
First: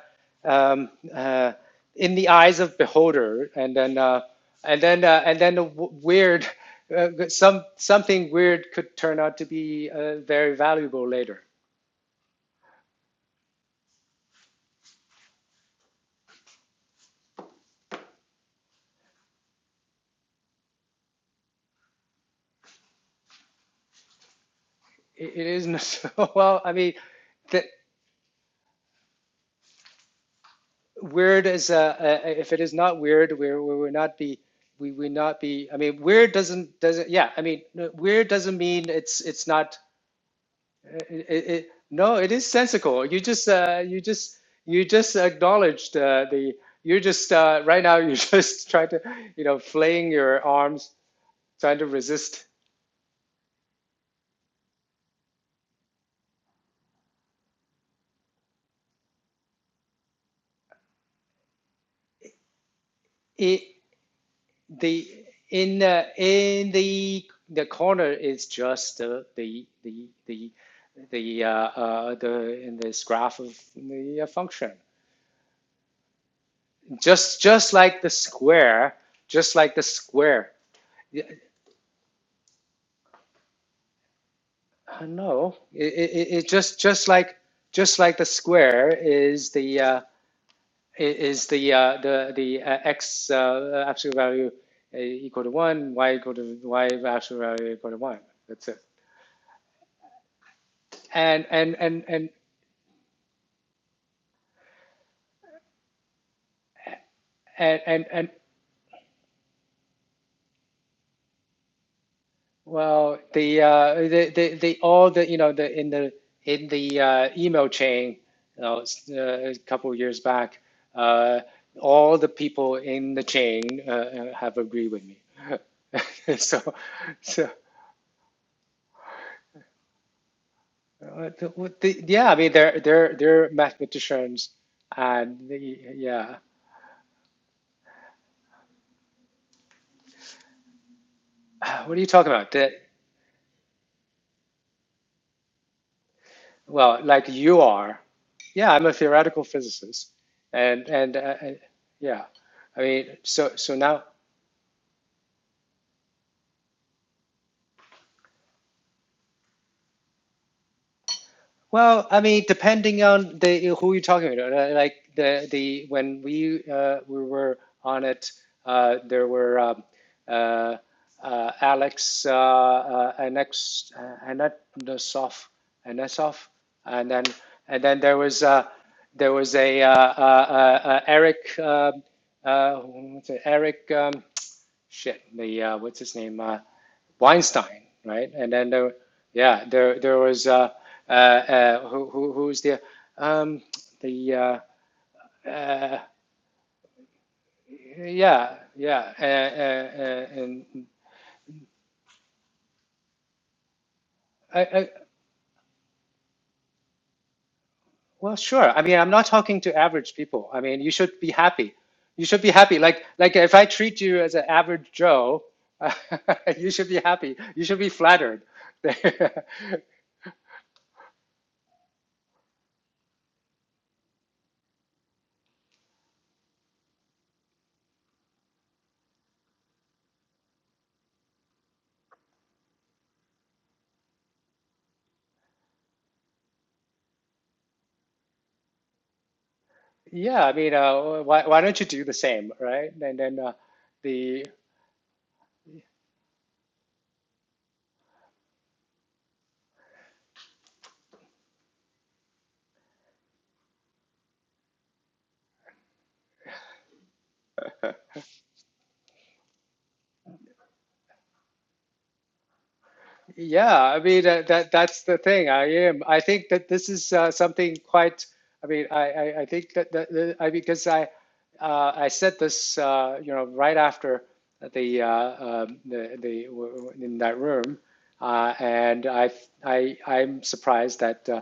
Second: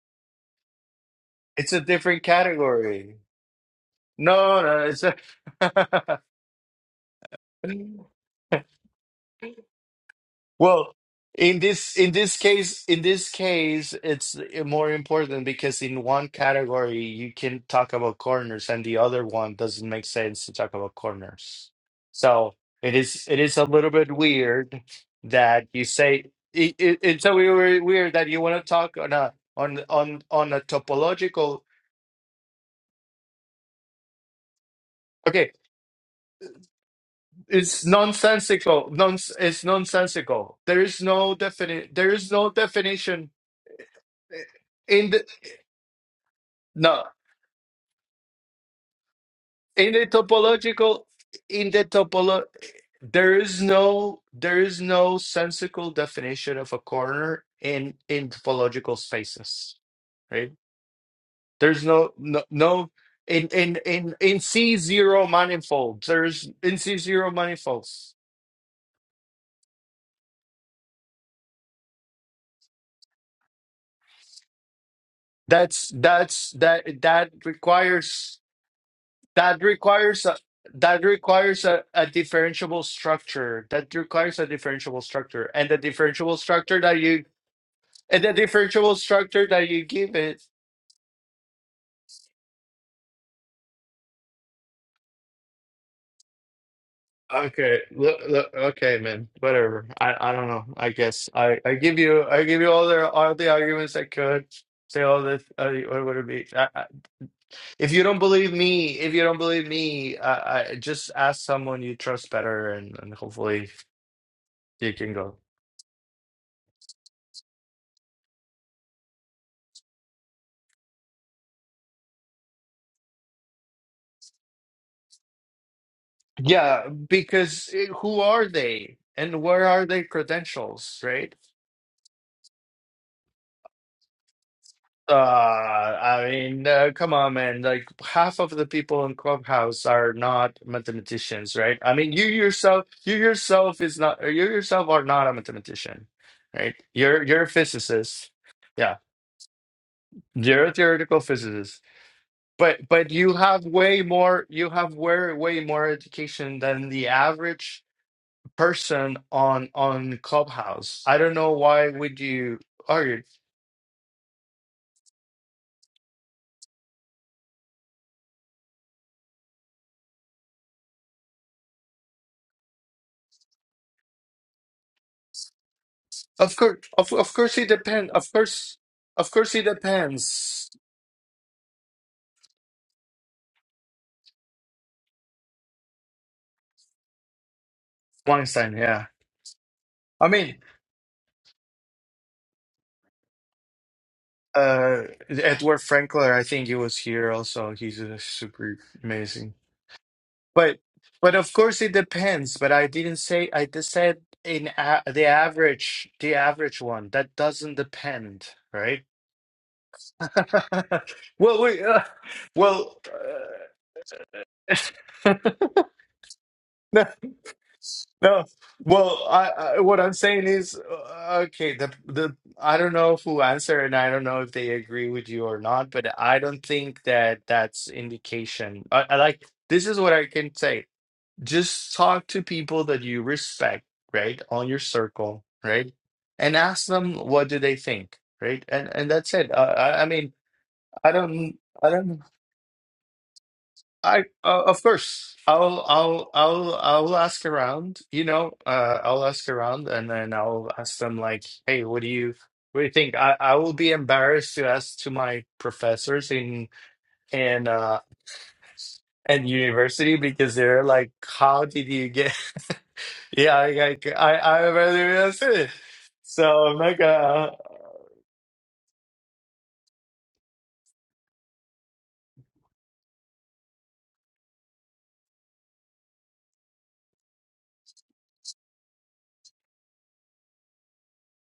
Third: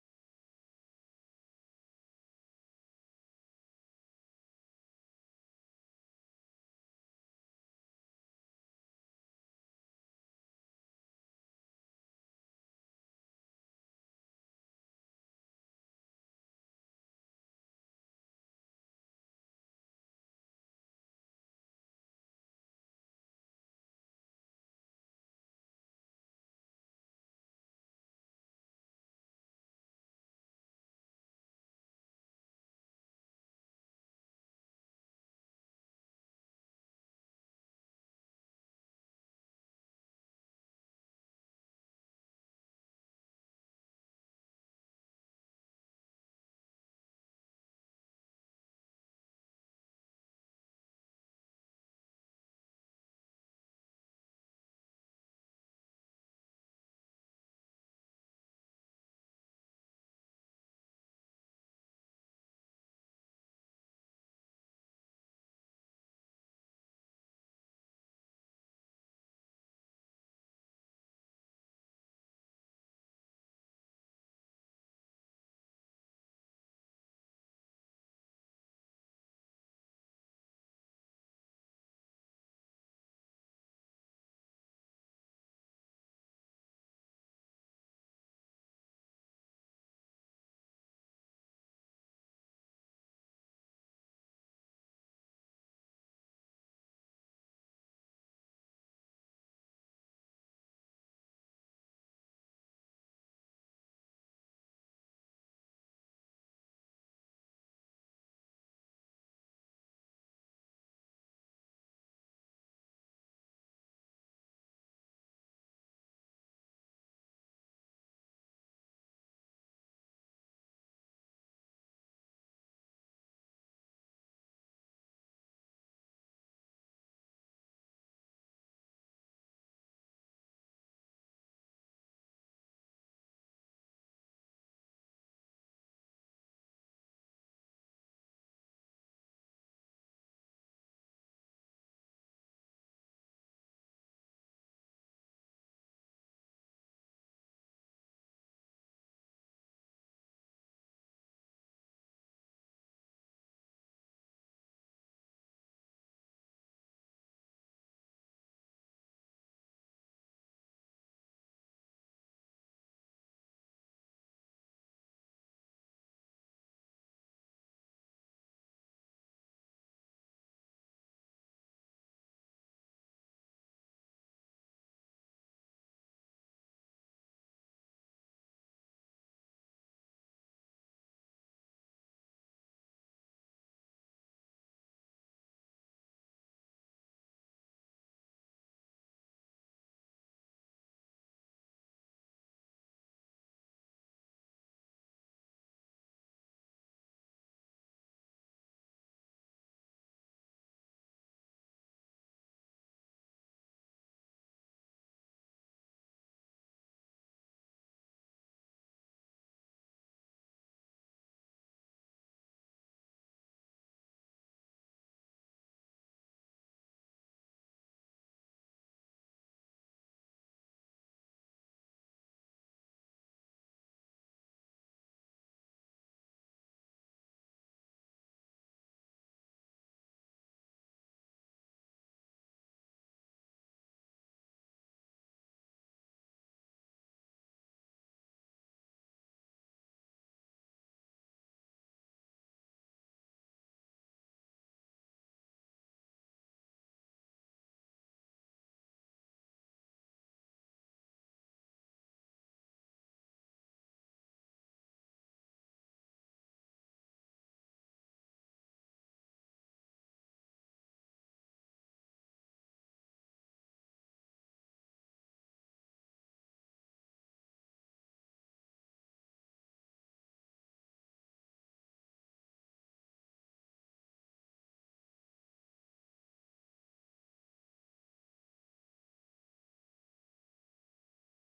Speaker 1: um, uh,
Speaker 2: it's a
Speaker 1: in
Speaker 2: different
Speaker 1: the eyes of
Speaker 2: category.
Speaker 1: beholder, and then uh,
Speaker 2: No, no,
Speaker 1: and
Speaker 2: it's
Speaker 1: then
Speaker 2: a
Speaker 1: uh, and then the weird, uh, some something weird could turn out to be uh, very
Speaker 2: well,
Speaker 1: valuable later.
Speaker 2: in this in this case, in this case, it's more important because in one category you can talk about corners, and the other one doesn't make sense to talk about corners. So it is it is a little bit weird
Speaker 1: It, it
Speaker 2: that
Speaker 1: isn't
Speaker 2: you
Speaker 1: so
Speaker 2: say
Speaker 1: well. I
Speaker 2: it,
Speaker 1: mean.
Speaker 2: it, it's a
Speaker 1: th
Speaker 2: weird weird that you want to talk on a on on on a
Speaker 1: weird
Speaker 2: topological.
Speaker 1: is uh, uh if it is not weird we we would not be we would not
Speaker 2: okay,
Speaker 1: be i mean weird doesn't doesn't yeah i mean
Speaker 2: it's
Speaker 1: no, weird doesn't mean
Speaker 2: nonsensical non
Speaker 1: it's it's
Speaker 2: it's
Speaker 1: not
Speaker 2: nonsensical there is
Speaker 1: uh,
Speaker 2: no
Speaker 1: it, it-
Speaker 2: definite there
Speaker 1: no it
Speaker 2: is
Speaker 1: is
Speaker 2: no
Speaker 1: sensical you
Speaker 2: definition
Speaker 1: just uh you just you
Speaker 2: in
Speaker 1: just
Speaker 2: the
Speaker 1: acknowledged uh, the you're
Speaker 2: no
Speaker 1: just uh right now you're just trying to you know
Speaker 2: in the
Speaker 1: flaying your arms
Speaker 2: topological in
Speaker 1: trying to
Speaker 2: the topolo
Speaker 1: resist
Speaker 2: there is no there is no sensical definition of a corner in in topological spaces right there's no no, no in
Speaker 1: it
Speaker 2: in in in
Speaker 1: the
Speaker 2: c0
Speaker 1: in
Speaker 2: manifolds
Speaker 1: the
Speaker 2: there's
Speaker 1: in
Speaker 2: in
Speaker 1: the
Speaker 2: c0
Speaker 1: the corner
Speaker 2: manifolds
Speaker 1: is just the the the the the uh, uh, the in this graph of the uh, function.
Speaker 2: that's that's that that
Speaker 1: Just just like the
Speaker 2: requires
Speaker 1: square, just
Speaker 2: that
Speaker 1: like the
Speaker 2: requires a,
Speaker 1: square.
Speaker 2: that
Speaker 1: Yeah,
Speaker 2: requires a, a differentiable structure that requires a differentiable
Speaker 1: uh,
Speaker 2: structure
Speaker 1: no,
Speaker 2: and the
Speaker 1: it, it, it
Speaker 2: differentiable
Speaker 1: just
Speaker 2: structure that
Speaker 1: just
Speaker 2: you
Speaker 1: like just like the
Speaker 2: and the
Speaker 1: square
Speaker 2: differentiable structure
Speaker 1: is
Speaker 2: that
Speaker 1: the
Speaker 2: you
Speaker 1: uh,
Speaker 2: give it
Speaker 1: is the uh, the the uh, x uh, uh, absolute value uh, equal to one, y equal to y absolute value
Speaker 2: okay
Speaker 1: equal to
Speaker 2: look,
Speaker 1: one.
Speaker 2: look
Speaker 1: That's it
Speaker 2: okay man whatever i i don't know i guess
Speaker 1: and
Speaker 2: i i
Speaker 1: and
Speaker 2: give
Speaker 1: and
Speaker 2: you
Speaker 1: and
Speaker 2: i give you all the all the arguments i could say all the uh, what would it be I, I,
Speaker 1: and
Speaker 2: if you
Speaker 1: and
Speaker 2: don't
Speaker 1: and
Speaker 2: believe me if you don't believe me I, I just ask someone you trust better and, and
Speaker 1: well, the
Speaker 2: hopefully
Speaker 1: uh, the the, the
Speaker 2: you
Speaker 1: all
Speaker 2: can
Speaker 1: the
Speaker 2: go
Speaker 1: you know the in the in the uh, email chain, you know, s- uh, a couple of years back, uh, all the people in the chain uh, uh, have agreed with me. so,
Speaker 2: Yeah,
Speaker 1: so
Speaker 2: because it, who are they and where are their credentials,
Speaker 1: uh,
Speaker 2: right?
Speaker 1: the, what the, yeah, I mean they're they're they're mathematicians,
Speaker 2: Uh,
Speaker 1: and the,
Speaker 2: I
Speaker 1: yeah,
Speaker 2: mean, uh, come on, man. Like half of the people in Clubhouse are not mathematicians, right?
Speaker 1: Ah,
Speaker 2: I
Speaker 1: what are you
Speaker 2: mean, you
Speaker 1: talking about? The,
Speaker 2: yourself, you yourself is not, you yourself are not a mathematician, right?
Speaker 1: well,
Speaker 2: You're
Speaker 1: like
Speaker 2: you're a
Speaker 1: you are.
Speaker 2: physicist.
Speaker 1: Yeah, I'm a
Speaker 2: Yeah,
Speaker 1: theoretical physicist,
Speaker 2: you're a
Speaker 1: and and
Speaker 2: theoretical
Speaker 1: uh,
Speaker 2: physicist.
Speaker 1: yeah, I
Speaker 2: But
Speaker 1: mean,
Speaker 2: but you
Speaker 1: so
Speaker 2: have
Speaker 1: so
Speaker 2: way
Speaker 1: now
Speaker 2: more, you have way way more education than the average person on on Clubhouse. I don't know why
Speaker 1: Well,
Speaker 2: would
Speaker 1: I mean,
Speaker 2: you
Speaker 1: depending
Speaker 2: argue.
Speaker 1: on the who you're talking about, uh, like the the when we uh, we were on it, uh, there were um, uh, uh, Alex uh, uh, Anex uh, Anatosov Anasov,
Speaker 2: Of course,
Speaker 1: and
Speaker 2: of
Speaker 1: then
Speaker 2: of course it
Speaker 1: and then
Speaker 2: depends.
Speaker 1: there
Speaker 2: Of
Speaker 1: was uh,
Speaker 2: course, of
Speaker 1: there was
Speaker 2: course it
Speaker 1: a uh, uh,
Speaker 2: depends.
Speaker 1: uh, uh, Eric uh, uh, what's it, Eric. Um, shit, the uh, what's his name, uh, Weinstein, right? And then
Speaker 2: Weinstein,
Speaker 1: there,
Speaker 2: yeah.
Speaker 1: yeah, there there
Speaker 2: I
Speaker 1: was
Speaker 2: mean,
Speaker 1: uh, uh, uh, who who who's the um, the uh,
Speaker 2: uh, Edward
Speaker 1: uh,
Speaker 2: Frankler. I think he was here also. He's uh,
Speaker 1: yeah
Speaker 2: super
Speaker 1: yeah uh,
Speaker 2: amazing.
Speaker 1: uh, uh, and
Speaker 2: But but of course it depends. But I didn't say. I just said
Speaker 1: I,
Speaker 2: in
Speaker 1: I
Speaker 2: a the average, the average one. That doesn't
Speaker 1: well
Speaker 2: depend,
Speaker 1: sure. I mean,
Speaker 2: right?
Speaker 1: I'm not talking to average people. I mean, you should be
Speaker 2: well,
Speaker 1: happy.
Speaker 2: we. Uh,
Speaker 1: You should be happy.
Speaker 2: well.
Speaker 1: Like like if I treat you as an average
Speaker 2: Uh,
Speaker 1: Joe, you should be happy. You should be flattered.
Speaker 2: No, well, I, I what I'm saying is, uh, okay, the the I don't know who answered, and I don't know if they agree with you or not, but I don't think that that's indication. I, I like this is what I can say. Just talk to people that you respect, right, on your circle, right, and ask them what do they think, right, and and that's it. Uh, I I mean,
Speaker 1: Yeah, I mean,
Speaker 2: I
Speaker 1: uh, why
Speaker 2: don't.
Speaker 1: why don't you
Speaker 2: I
Speaker 1: do the
Speaker 2: don't.
Speaker 1: same, right? And then uh,
Speaker 2: I
Speaker 1: the
Speaker 2: uh, of course I'll I'll I'll I'll ask around, you know, uh I'll ask around and then I'll ask them like, "Hey, what do you what do you think?" I I will be embarrassed to ask to my professors in in uh and university because they're like, "How did you get?" Yeah,
Speaker 1: Yeah,
Speaker 2: I I
Speaker 1: I mean
Speaker 2: I
Speaker 1: uh,
Speaker 2: I
Speaker 1: that that's
Speaker 2: rather
Speaker 1: the
Speaker 2: ask
Speaker 1: thing. I
Speaker 2: it.
Speaker 1: am. I think
Speaker 2: So
Speaker 1: that
Speaker 2: I'm
Speaker 1: this
Speaker 2: like,
Speaker 1: is uh,
Speaker 2: uh,
Speaker 1: something quite. I mean, I I, I think that, that, that I because I uh, I said this uh, you know right after the uh, um, the the w- w- in that room, uh, and I I I'm surprised that uh,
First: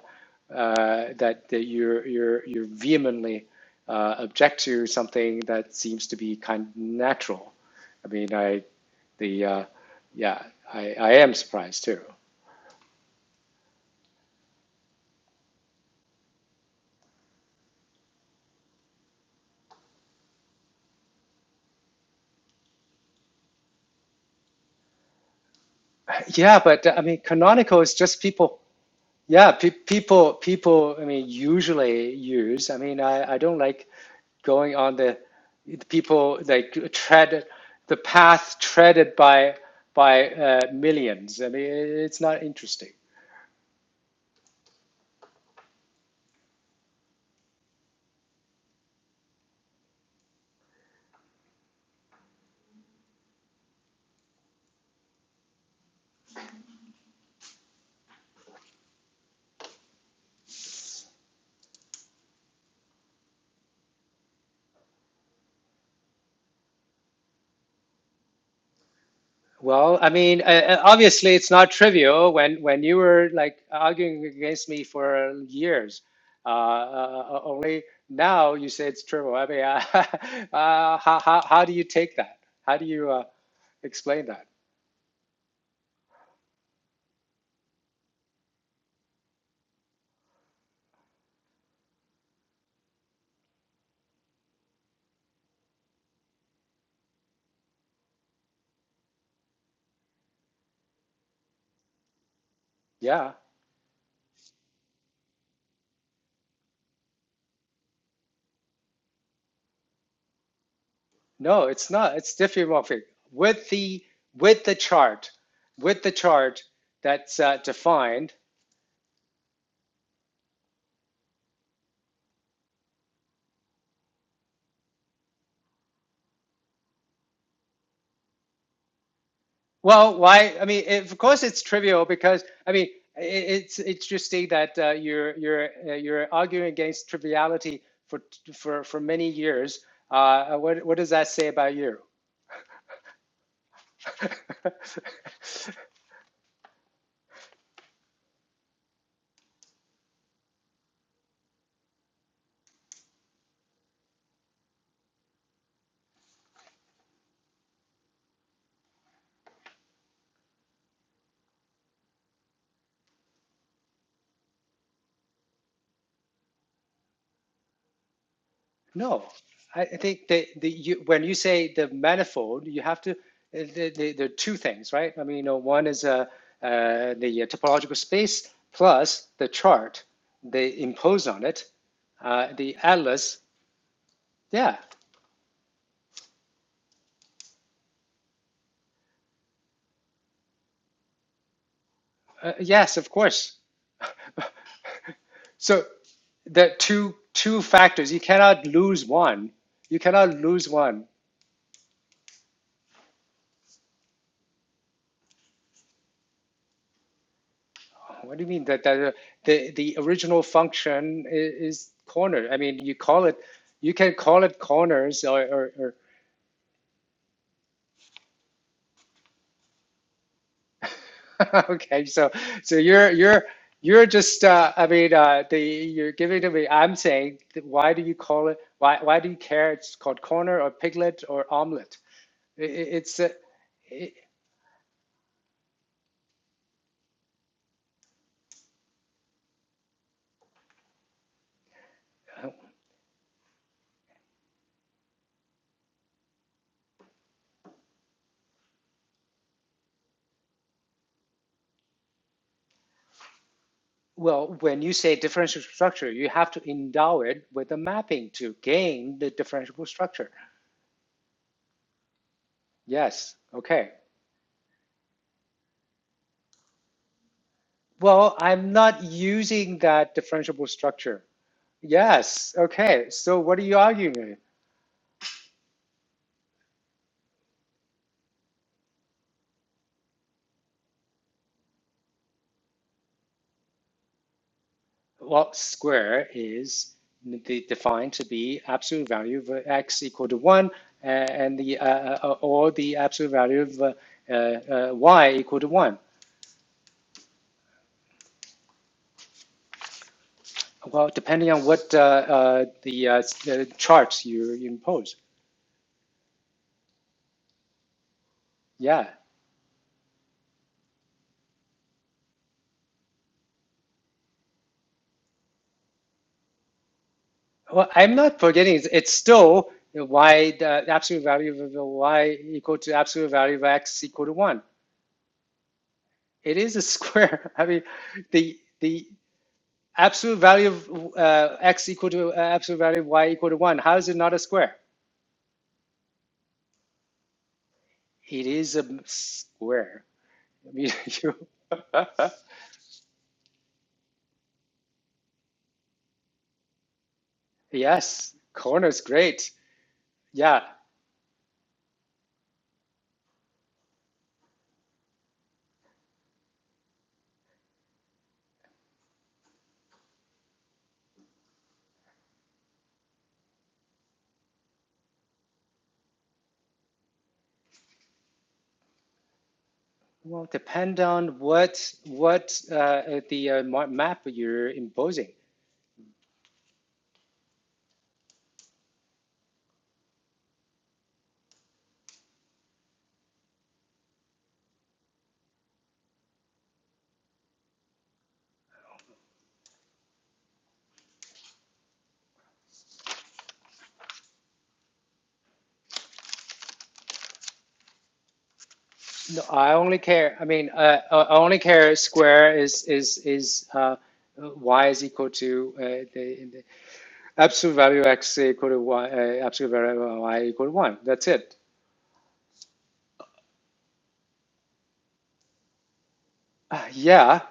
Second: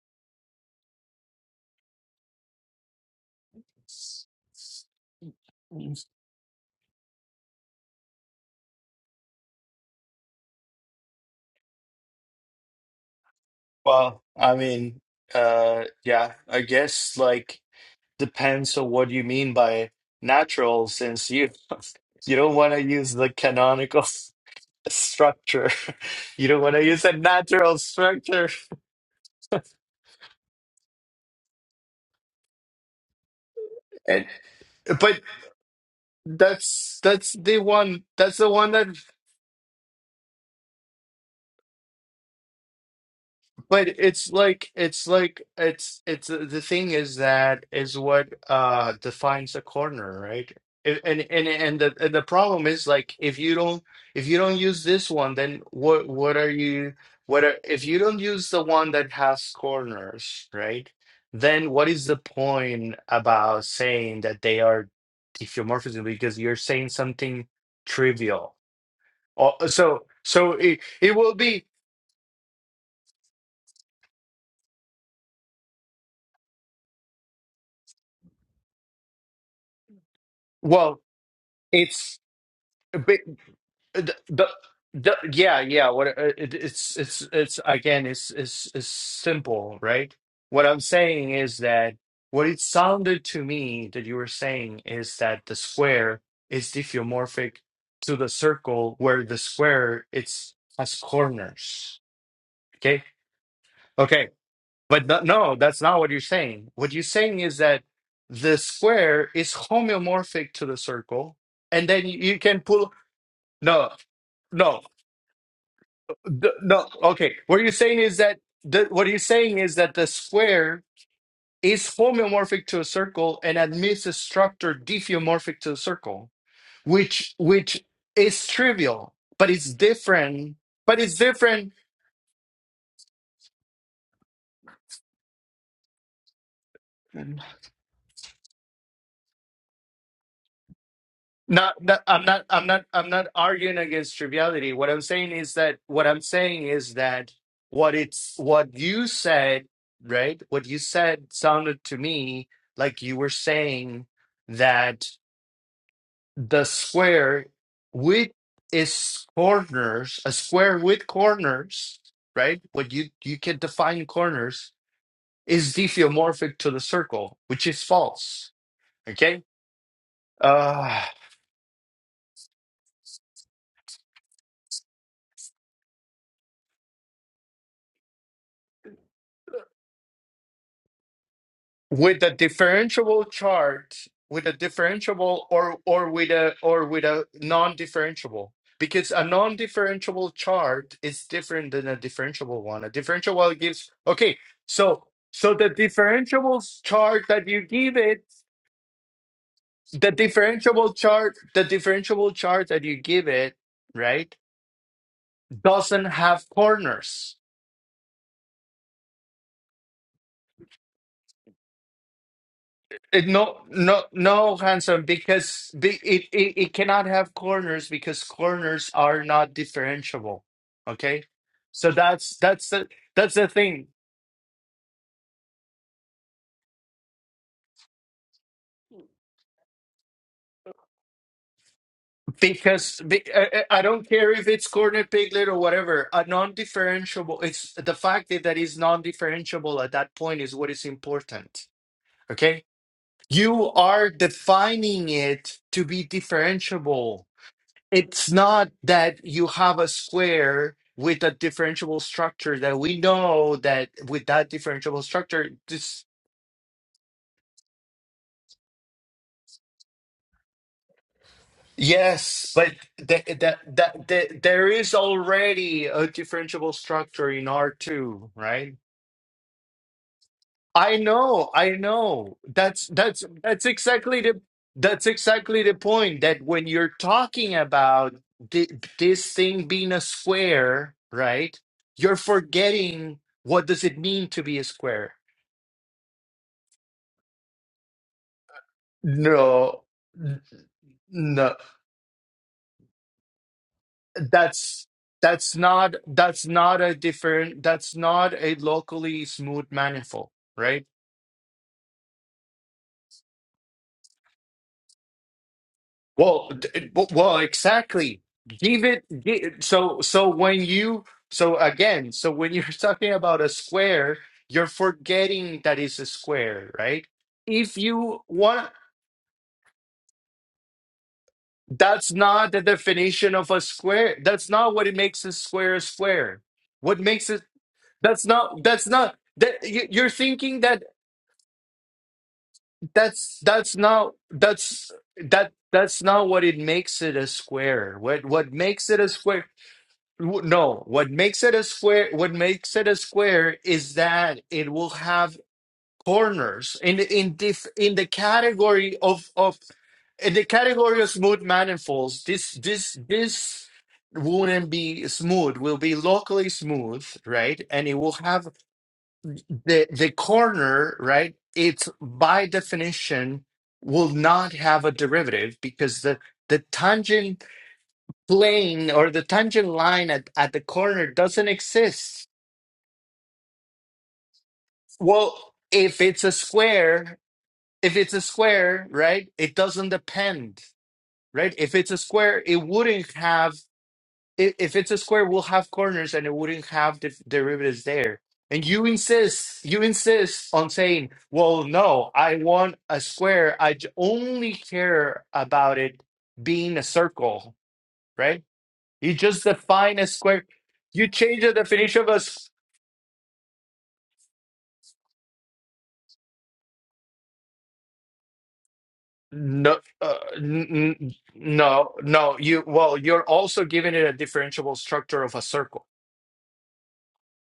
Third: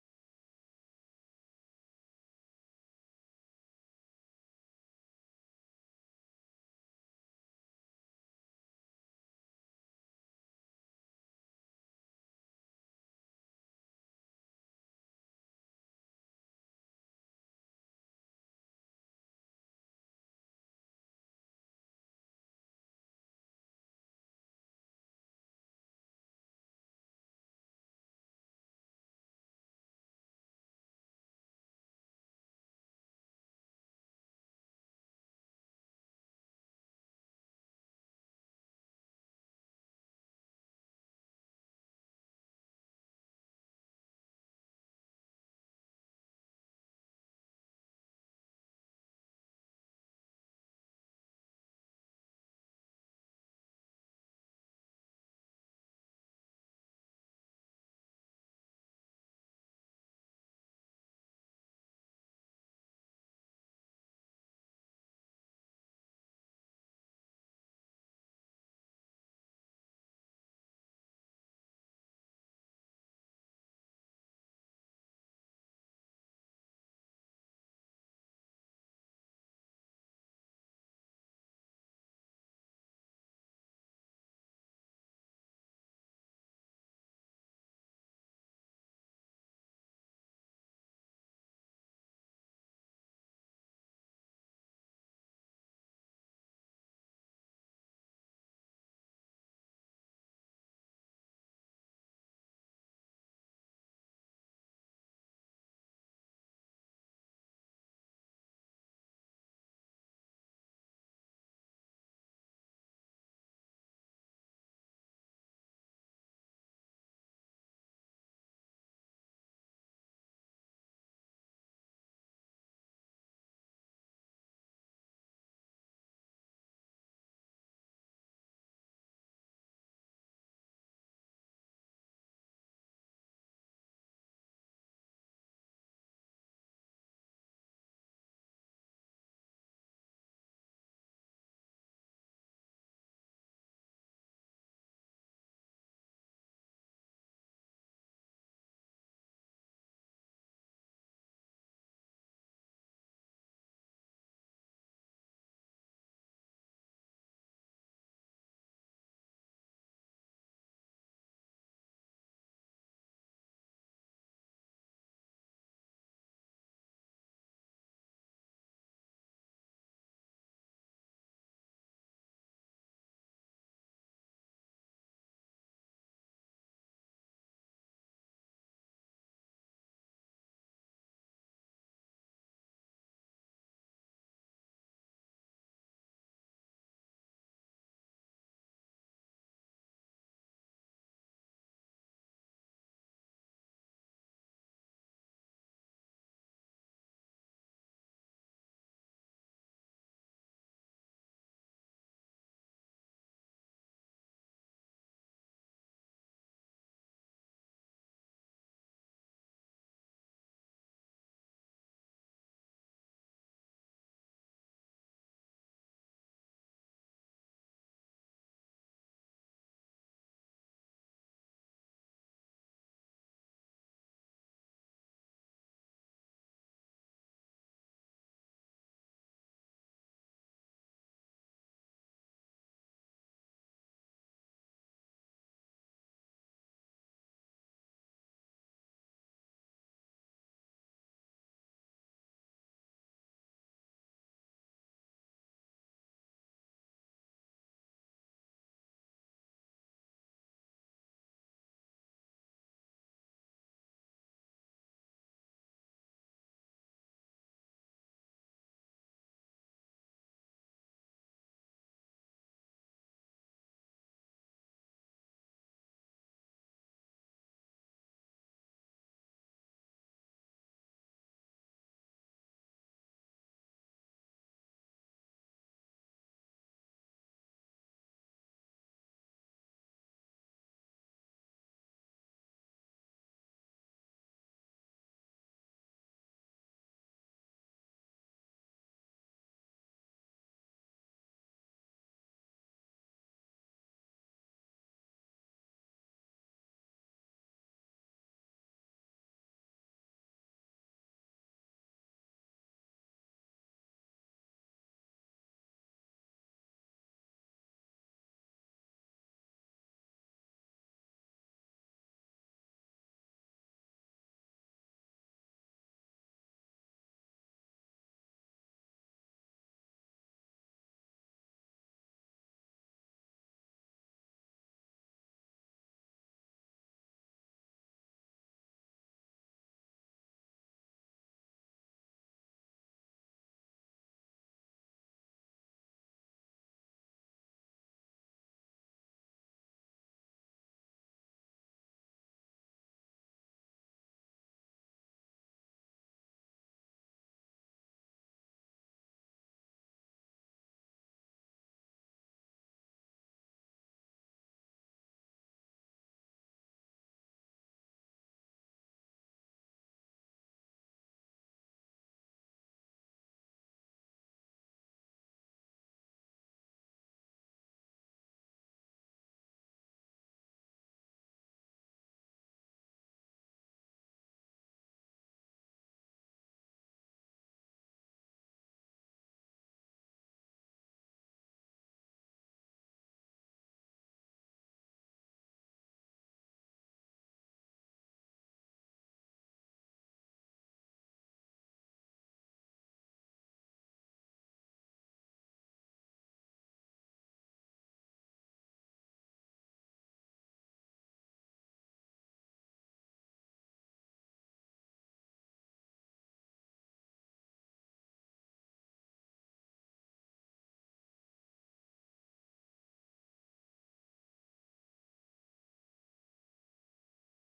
Speaker 1: uh, that that you're you're you vehemently uh, object to something that seems to be kind of natural. I mean, I the uh, yeah, I, I am surprised too.
Speaker 2: well, I mean, uh, yeah, I guess like. depends on what you mean by natural, since you you don't want to use the canonical structure. You
Speaker 1: yeah,
Speaker 2: don't want to
Speaker 1: but I
Speaker 2: use a
Speaker 1: mean,
Speaker 2: natural
Speaker 1: canonical is just
Speaker 2: structure.
Speaker 1: people. Yeah, pe- people, people. I mean, usually use. I mean, I, I don't like
Speaker 2: And,
Speaker 1: going on the
Speaker 2: but
Speaker 1: people like
Speaker 2: that's that's
Speaker 1: tread
Speaker 2: the
Speaker 1: the
Speaker 2: one that's the
Speaker 1: path
Speaker 2: one that
Speaker 1: treaded by by uh, millions. I mean, it's not interesting.
Speaker 2: But it's like it's like it's it's uh, the thing is that is what uh defines a corner, right? And and and and the and the problem is like if you don't if you don't use this one, then what what are you what are, if you don't use the one that has corners, right? Then what is the point about saying that they are diffeomorphism because you're saying something trivial. Oh,
Speaker 1: Well,
Speaker 2: so
Speaker 1: I mean, uh,
Speaker 2: so it,
Speaker 1: uh,
Speaker 2: it will
Speaker 1: obviously it's
Speaker 2: be
Speaker 1: not trivial when when you were like arguing against me for years. Uh, uh, uh, only now you say it's trivial. I mean, uh, uh,
Speaker 2: well,
Speaker 1: how, how how do you take
Speaker 2: it's.
Speaker 1: that? How do you uh,
Speaker 2: the,
Speaker 1: explain that?
Speaker 2: the, the yeah yeah what uh, it, it's it's it's again it's, it's it's simple right what i'm saying is that what it sounded to me that you were saying is that the square is diffeomorphic to the circle where the square it's has corners okay
Speaker 1: Yeah,
Speaker 2: okay but no, no that's not what you're saying what you're saying is that the square is homeomorphic to the circle
Speaker 1: no,
Speaker 2: and
Speaker 1: it's
Speaker 2: then
Speaker 1: not.
Speaker 2: you
Speaker 1: It's
Speaker 2: you can pull
Speaker 1: diffeomorphic with
Speaker 2: no
Speaker 1: the with the
Speaker 2: no
Speaker 1: chart, with the
Speaker 2: The-
Speaker 1: chart
Speaker 2: no, okay.
Speaker 1: that's uh,
Speaker 2: What you're saying is
Speaker 1: defined.
Speaker 2: that the, what you're saying is that the square is homeomorphic to a circle and admits a structure diffeomorphic to a circle, which which is trivial, but it's
Speaker 1: Well, why?
Speaker 2: different.
Speaker 1: I mean,
Speaker 2: But
Speaker 1: it,
Speaker 2: it's
Speaker 1: of course it's
Speaker 2: different.
Speaker 1: trivial because I mean i it's interesting that uh, you're you're uh, you're arguing against triviality for for for many years. Uh, what what does that say about
Speaker 2: Not,
Speaker 1: you?
Speaker 2: not I'm not I'm not I'm not arguing against triviality. What I'm saying is that what I'm saying is that what it's what you said, right? What you said sounded to me like you were saying that the square with its corners, a square with corners, right? What you you can define corners is diffeomorphic to the circle, which is false.
Speaker 1: No,
Speaker 2: Okay.
Speaker 1: I I think that the you,
Speaker 2: Ah,
Speaker 1: when you say the manifold, you have to uh, the, the, there are two things, right? I mean, you know, one is uh, uh, the uh, topological space plus the chart they impose on it,
Speaker 2: with a
Speaker 1: uh, the
Speaker 2: differentiable
Speaker 1: atlas.
Speaker 2: chart with a
Speaker 1: Yeah,
Speaker 2: differentiable or or with a or with a non-differentiable because a non-differentiable chart is different than a
Speaker 1: Uh,
Speaker 2: differentiable one a
Speaker 1: yes, of course.
Speaker 2: differentiable gives okay so so the
Speaker 1: So
Speaker 2: differentiable
Speaker 1: the two
Speaker 2: chart that you
Speaker 1: two
Speaker 2: give
Speaker 1: factors. You
Speaker 2: it
Speaker 1: cannot lose one. You
Speaker 2: the
Speaker 1: cannot lose
Speaker 2: differentiable
Speaker 1: one.
Speaker 2: chart the differentiable chart that you give it right doesn't have corners
Speaker 1: What do you mean that that uh, the the original function is, is corner? I mean, you call
Speaker 2: It,
Speaker 1: it.
Speaker 2: no,
Speaker 1: You
Speaker 2: no,
Speaker 1: can call
Speaker 2: no,
Speaker 1: it
Speaker 2: handsome.
Speaker 1: corners or,
Speaker 2: Because
Speaker 1: or,
Speaker 2: be, it, it it cannot have corners because corners are not differentiable. Okay,
Speaker 1: or
Speaker 2: so
Speaker 1: okay. So
Speaker 2: that's that's
Speaker 1: so
Speaker 2: the
Speaker 1: you're
Speaker 2: that's
Speaker 1: you're
Speaker 2: the thing.
Speaker 1: you're just. Uh, I mean, uh, the you're giving to me. I'm saying that why do you call it? Why why do you care? It's called corner or piglet or omelet. It, it-
Speaker 2: Because
Speaker 1: it's.
Speaker 2: be,
Speaker 1: Uh,
Speaker 2: I, I I don't
Speaker 1: it,
Speaker 2: care if it's corner piglet or whatever. A non-differentiable. It's the fact that that is non-differentiable at that point is what is important. Okay, you are defining it to be differentiable it's not that you have a square with a differentiable structure that we know that with that
Speaker 1: Well, when you
Speaker 2: differentiable
Speaker 1: say
Speaker 2: structure
Speaker 1: differentiable
Speaker 2: this
Speaker 1: structure, you have to endow it with a mapping to gain the differentiable structure.
Speaker 2: yes but th-
Speaker 1: Yes.
Speaker 2: that
Speaker 1: Okay.
Speaker 2: that th- there is already a differentiable structure in r2
Speaker 1: Well, I'm
Speaker 2: right
Speaker 1: not using that differentiable
Speaker 2: I
Speaker 1: structure.
Speaker 2: know, I know.
Speaker 1: Yes.
Speaker 2: That's
Speaker 1: Okay.
Speaker 2: that's
Speaker 1: So what are
Speaker 2: that's
Speaker 1: you arguing?
Speaker 2: exactly
Speaker 1: with?
Speaker 2: the that's exactly the point that when you're talking about thi- this thing being a square, right? You're forgetting what does it mean to be a square.
Speaker 1: Well, square is the, defined to be absolute value of
Speaker 2: No,
Speaker 1: x equal to
Speaker 2: n-
Speaker 1: one,
Speaker 2: no.
Speaker 1: and the uh, uh, uh, or the absolute value of uh, uh,
Speaker 2: That's
Speaker 1: uh, y
Speaker 2: that's
Speaker 1: equal to
Speaker 2: not
Speaker 1: one.
Speaker 2: that's not a different that's not a locally smooth manifold, right?
Speaker 1: Well, depending on what uh, uh, the, uh, the charts you impose.
Speaker 2: Well, d- it- well, exactly. Give it,
Speaker 1: Yeah.
Speaker 2: gi- so so when you so again, so when you're talking about a square, you're forgetting that it's a square, right? If
Speaker 1: Well, I'm
Speaker 2: you
Speaker 1: not
Speaker 2: want,
Speaker 1: forgetting. It's, it's still y, the absolute value of the
Speaker 2: that's
Speaker 1: y
Speaker 2: not the
Speaker 1: equal to absolute
Speaker 2: definition of
Speaker 1: value
Speaker 2: a
Speaker 1: of x
Speaker 2: square.
Speaker 1: equal to
Speaker 2: That's
Speaker 1: one.
Speaker 2: not what it makes a square a square.
Speaker 1: It is a
Speaker 2: What makes it?
Speaker 1: square. I mean,
Speaker 2: That's
Speaker 1: the
Speaker 2: not. That's
Speaker 1: the
Speaker 2: not. That you- you're
Speaker 1: absolute
Speaker 2: thinking
Speaker 1: value
Speaker 2: that
Speaker 1: of uh, x equal to uh, absolute value of y
Speaker 2: that's
Speaker 1: equal to
Speaker 2: that's
Speaker 1: one. How is
Speaker 2: not
Speaker 1: it not a square?
Speaker 2: that's that that's not what it makes it a square. What
Speaker 1: It
Speaker 2: what
Speaker 1: is a
Speaker 2: makes it a square?
Speaker 1: square.
Speaker 2: W-
Speaker 1: I
Speaker 2: No,
Speaker 1: mean,
Speaker 2: what
Speaker 1: you.
Speaker 2: makes it a square, what makes it a square is that it will have corners in the- in dif, in the
Speaker 1: Yes,
Speaker 2: category
Speaker 1: corner's
Speaker 2: of
Speaker 1: great.
Speaker 2: of in the
Speaker 1: Yeah.
Speaker 2: category of smooth manifolds. This this this wouldn't be smooth. Will be locally smooth, right? And it will have the the corner, right? It's by definition will not have a derivative because the the tangent plane or the tangent line at,
Speaker 1: Well,
Speaker 2: at the
Speaker 1: depend
Speaker 2: corner
Speaker 1: on
Speaker 2: doesn't
Speaker 1: what
Speaker 2: exist.
Speaker 1: what uh, the uh, ma- map you're imposing.
Speaker 2: Well, if it's a square, if it's a square, right, it doesn't depend, right? If it's a square, it wouldn't have, i- if it's a square, we'll have corners and it wouldn't have the derivatives there. And you insist, you insist on saying, well, no, I want a square. I j- only care about it being a circle, right? You
Speaker 1: No,
Speaker 2: just
Speaker 1: I only
Speaker 2: define a
Speaker 1: care.
Speaker 2: square
Speaker 1: I mean, uh,
Speaker 2: you
Speaker 1: uh, I
Speaker 2: change the
Speaker 1: only care
Speaker 2: definition of a
Speaker 1: square is is is uh, y is equal to uh, the, the absolute value x equal to y. Uh, absolute
Speaker 2: No,
Speaker 1: value
Speaker 2: uh,
Speaker 1: of y equal to
Speaker 2: n
Speaker 1: one.
Speaker 2: n-
Speaker 1: That's it.
Speaker 2: no, no. You well, you're also giving it a differentiable structure of a circle.
Speaker 1: Uh, yeah.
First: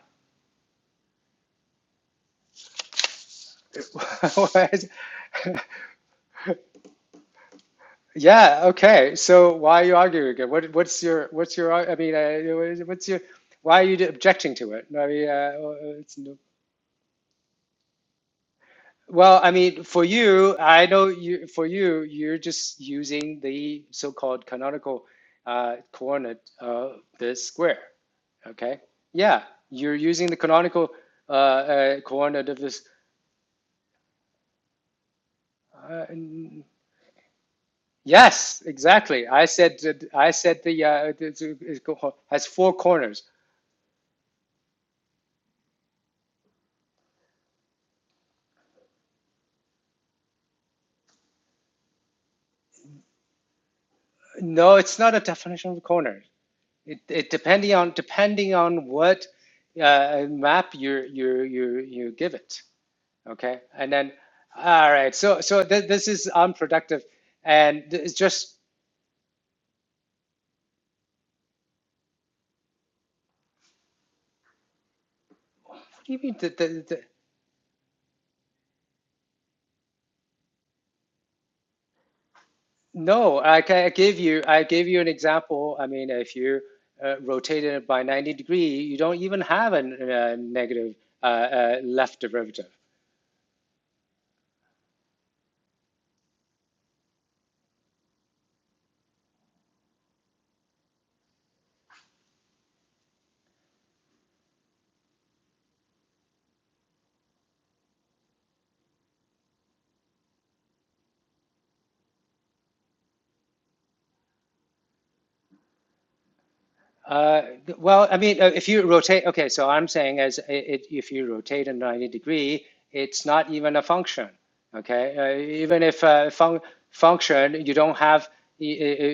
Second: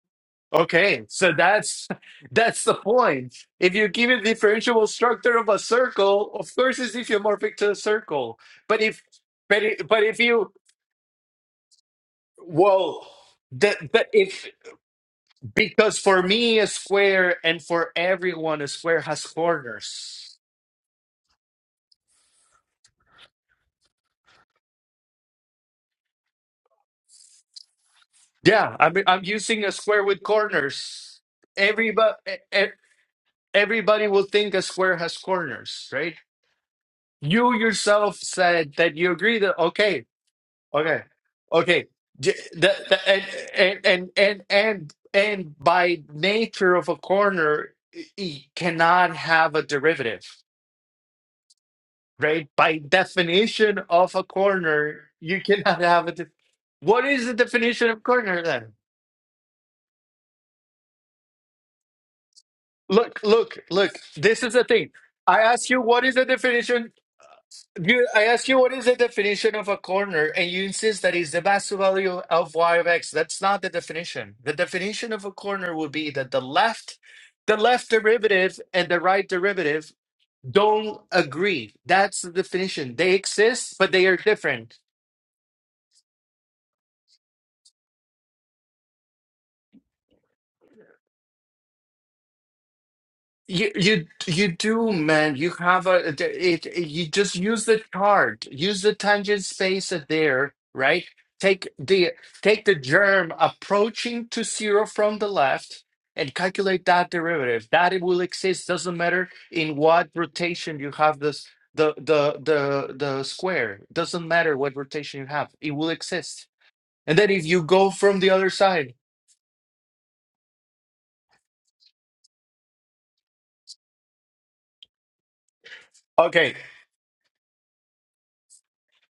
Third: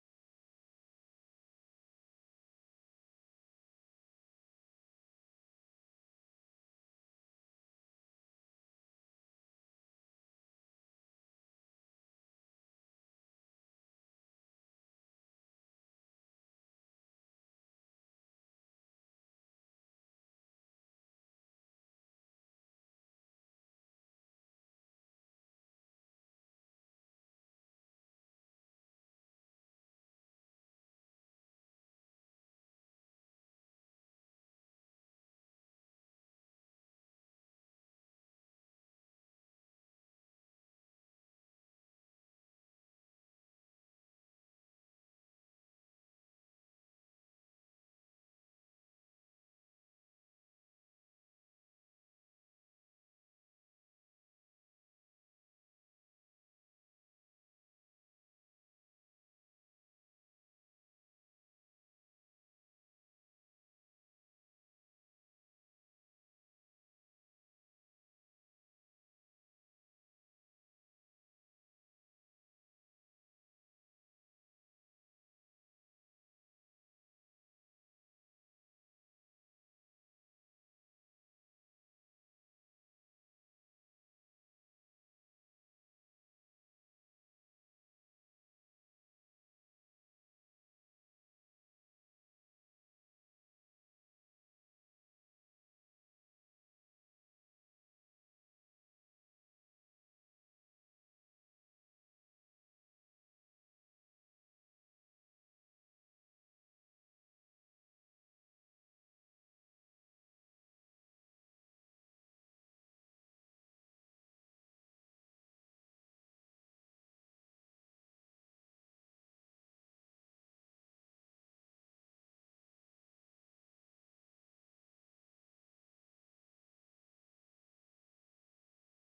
Speaker 2: Okay, so that's that's the point. If you give it
Speaker 1: Why
Speaker 2: differentiable structure of a circle, of course it's diffeomorphic to a circle.
Speaker 1: yeah.
Speaker 2: But if
Speaker 1: Okay. So
Speaker 2: but i-
Speaker 1: why are you
Speaker 2: but if
Speaker 1: arguing again?
Speaker 2: you
Speaker 1: What what's your what's your ar- I mean uh,
Speaker 2: well,
Speaker 1: what's your why are
Speaker 2: that
Speaker 1: you
Speaker 2: that if
Speaker 1: objecting to it? I mean, uh,
Speaker 2: because
Speaker 1: it's,
Speaker 2: for
Speaker 1: no.
Speaker 2: me a square and for everyone a square has
Speaker 1: Well, I mean, for
Speaker 2: corners.
Speaker 1: you, I know you. For you, you're just using the so-called canonical uh, coordinate of the square.
Speaker 2: Yeah,
Speaker 1: Okay.
Speaker 2: I mean I'm
Speaker 1: Yeah,
Speaker 2: using a
Speaker 1: you're
Speaker 2: square with
Speaker 1: using the canonical
Speaker 2: corners
Speaker 1: uh, uh,
Speaker 2: everybody e,
Speaker 1: coordinate of
Speaker 2: e,
Speaker 1: this.
Speaker 2: everybody will think a square has corners,
Speaker 1: Uh,
Speaker 2: right?
Speaker 1: n-
Speaker 2: You yourself
Speaker 1: yes,
Speaker 2: said that you
Speaker 1: exactly.
Speaker 2: agree
Speaker 1: I
Speaker 2: that
Speaker 1: said
Speaker 2: okay,
Speaker 1: that. I said the
Speaker 2: okay,
Speaker 1: uh, the- the- it
Speaker 2: okay.
Speaker 1: co-
Speaker 2: J-
Speaker 1: has four
Speaker 2: The, the,
Speaker 1: corners.
Speaker 2: and, and and and and and by nature of a corner, it cannot have a derivative, right? By definition of a
Speaker 1: No, it's
Speaker 2: corner,
Speaker 1: not a
Speaker 2: you
Speaker 1: definition
Speaker 2: cannot
Speaker 1: of
Speaker 2: have a.
Speaker 1: corners.
Speaker 2: De-
Speaker 1: It,
Speaker 2: what is
Speaker 1: it
Speaker 2: the
Speaker 1: depending
Speaker 2: definition
Speaker 1: on
Speaker 2: of corner
Speaker 1: depending
Speaker 2: then?
Speaker 1: on what uh, map you you you you give it.
Speaker 2: Look, look,
Speaker 1: Okay, and
Speaker 2: look.
Speaker 1: then
Speaker 2: This is the
Speaker 1: all
Speaker 2: thing.
Speaker 1: right. So
Speaker 2: I
Speaker 1: so
Speaker 2: ask you,
Speaker 1: th-
Speaker 2: what
Speaker 1: this
Speaker 2: is the
Speaker 1: is
Speaker 2: definition?
Speaker 1: unproductive, and
Speaker 2: You,
Speaker 1: it's
Speaker 2: I asked
Speaker 1: just
Speaker 2: you what is the definition of a corner, and you insist that it's the master value of y of x. That's not the definition. The definition of a corner would
Speaker 1: what
Speaker 2: be
Speaker 1: do you
Speaker 2: that
Speaker 1: mean?
Speaker 2: the
Speaker 1: The the
Speaker 2: left,
Speaker 1: th-
Speaker 2: the left derivative and the right derivative don't agree. That's the definition. They
Speaker 1: no, I,
Speaker 2: exist,
Speaker 1: ca- I
Speaker 2: but they
Speaker 1: gave
Speaker 2: are
Speaker 1: you I
Speaker 2: different.
Speaker 1: gave you an example. I mean, if you uh, rotated it by ninety degree, you don't even have a, n- a negative uh, uh, left derivative.
Speaker 2: You you you do, man. You have a it, it- You just use the chart. Use the tangent space there, right? Take the take the germ approaching to zero from the left and calculate that derivative. That it will exist. Doesn't matter in what rotation you have this the the the the square. Doesn't matter what rotation you have. It will exist. And then
Speaker 1: Uh,
Speaker 2: if you go
Speaker 1: well, I
Speaker 2: from the
Speaker 1: mean, uh,
Speaker 2: other
Speaker 1: if you
Speaker 2: side,
Speaker 1: rotate, okay, so I'm saying as it, if you rotate a 90 degree, it's not even a function, okay? Uh, even if a
Speaker 2: okay.
Speaker 1: fun function, you don't have,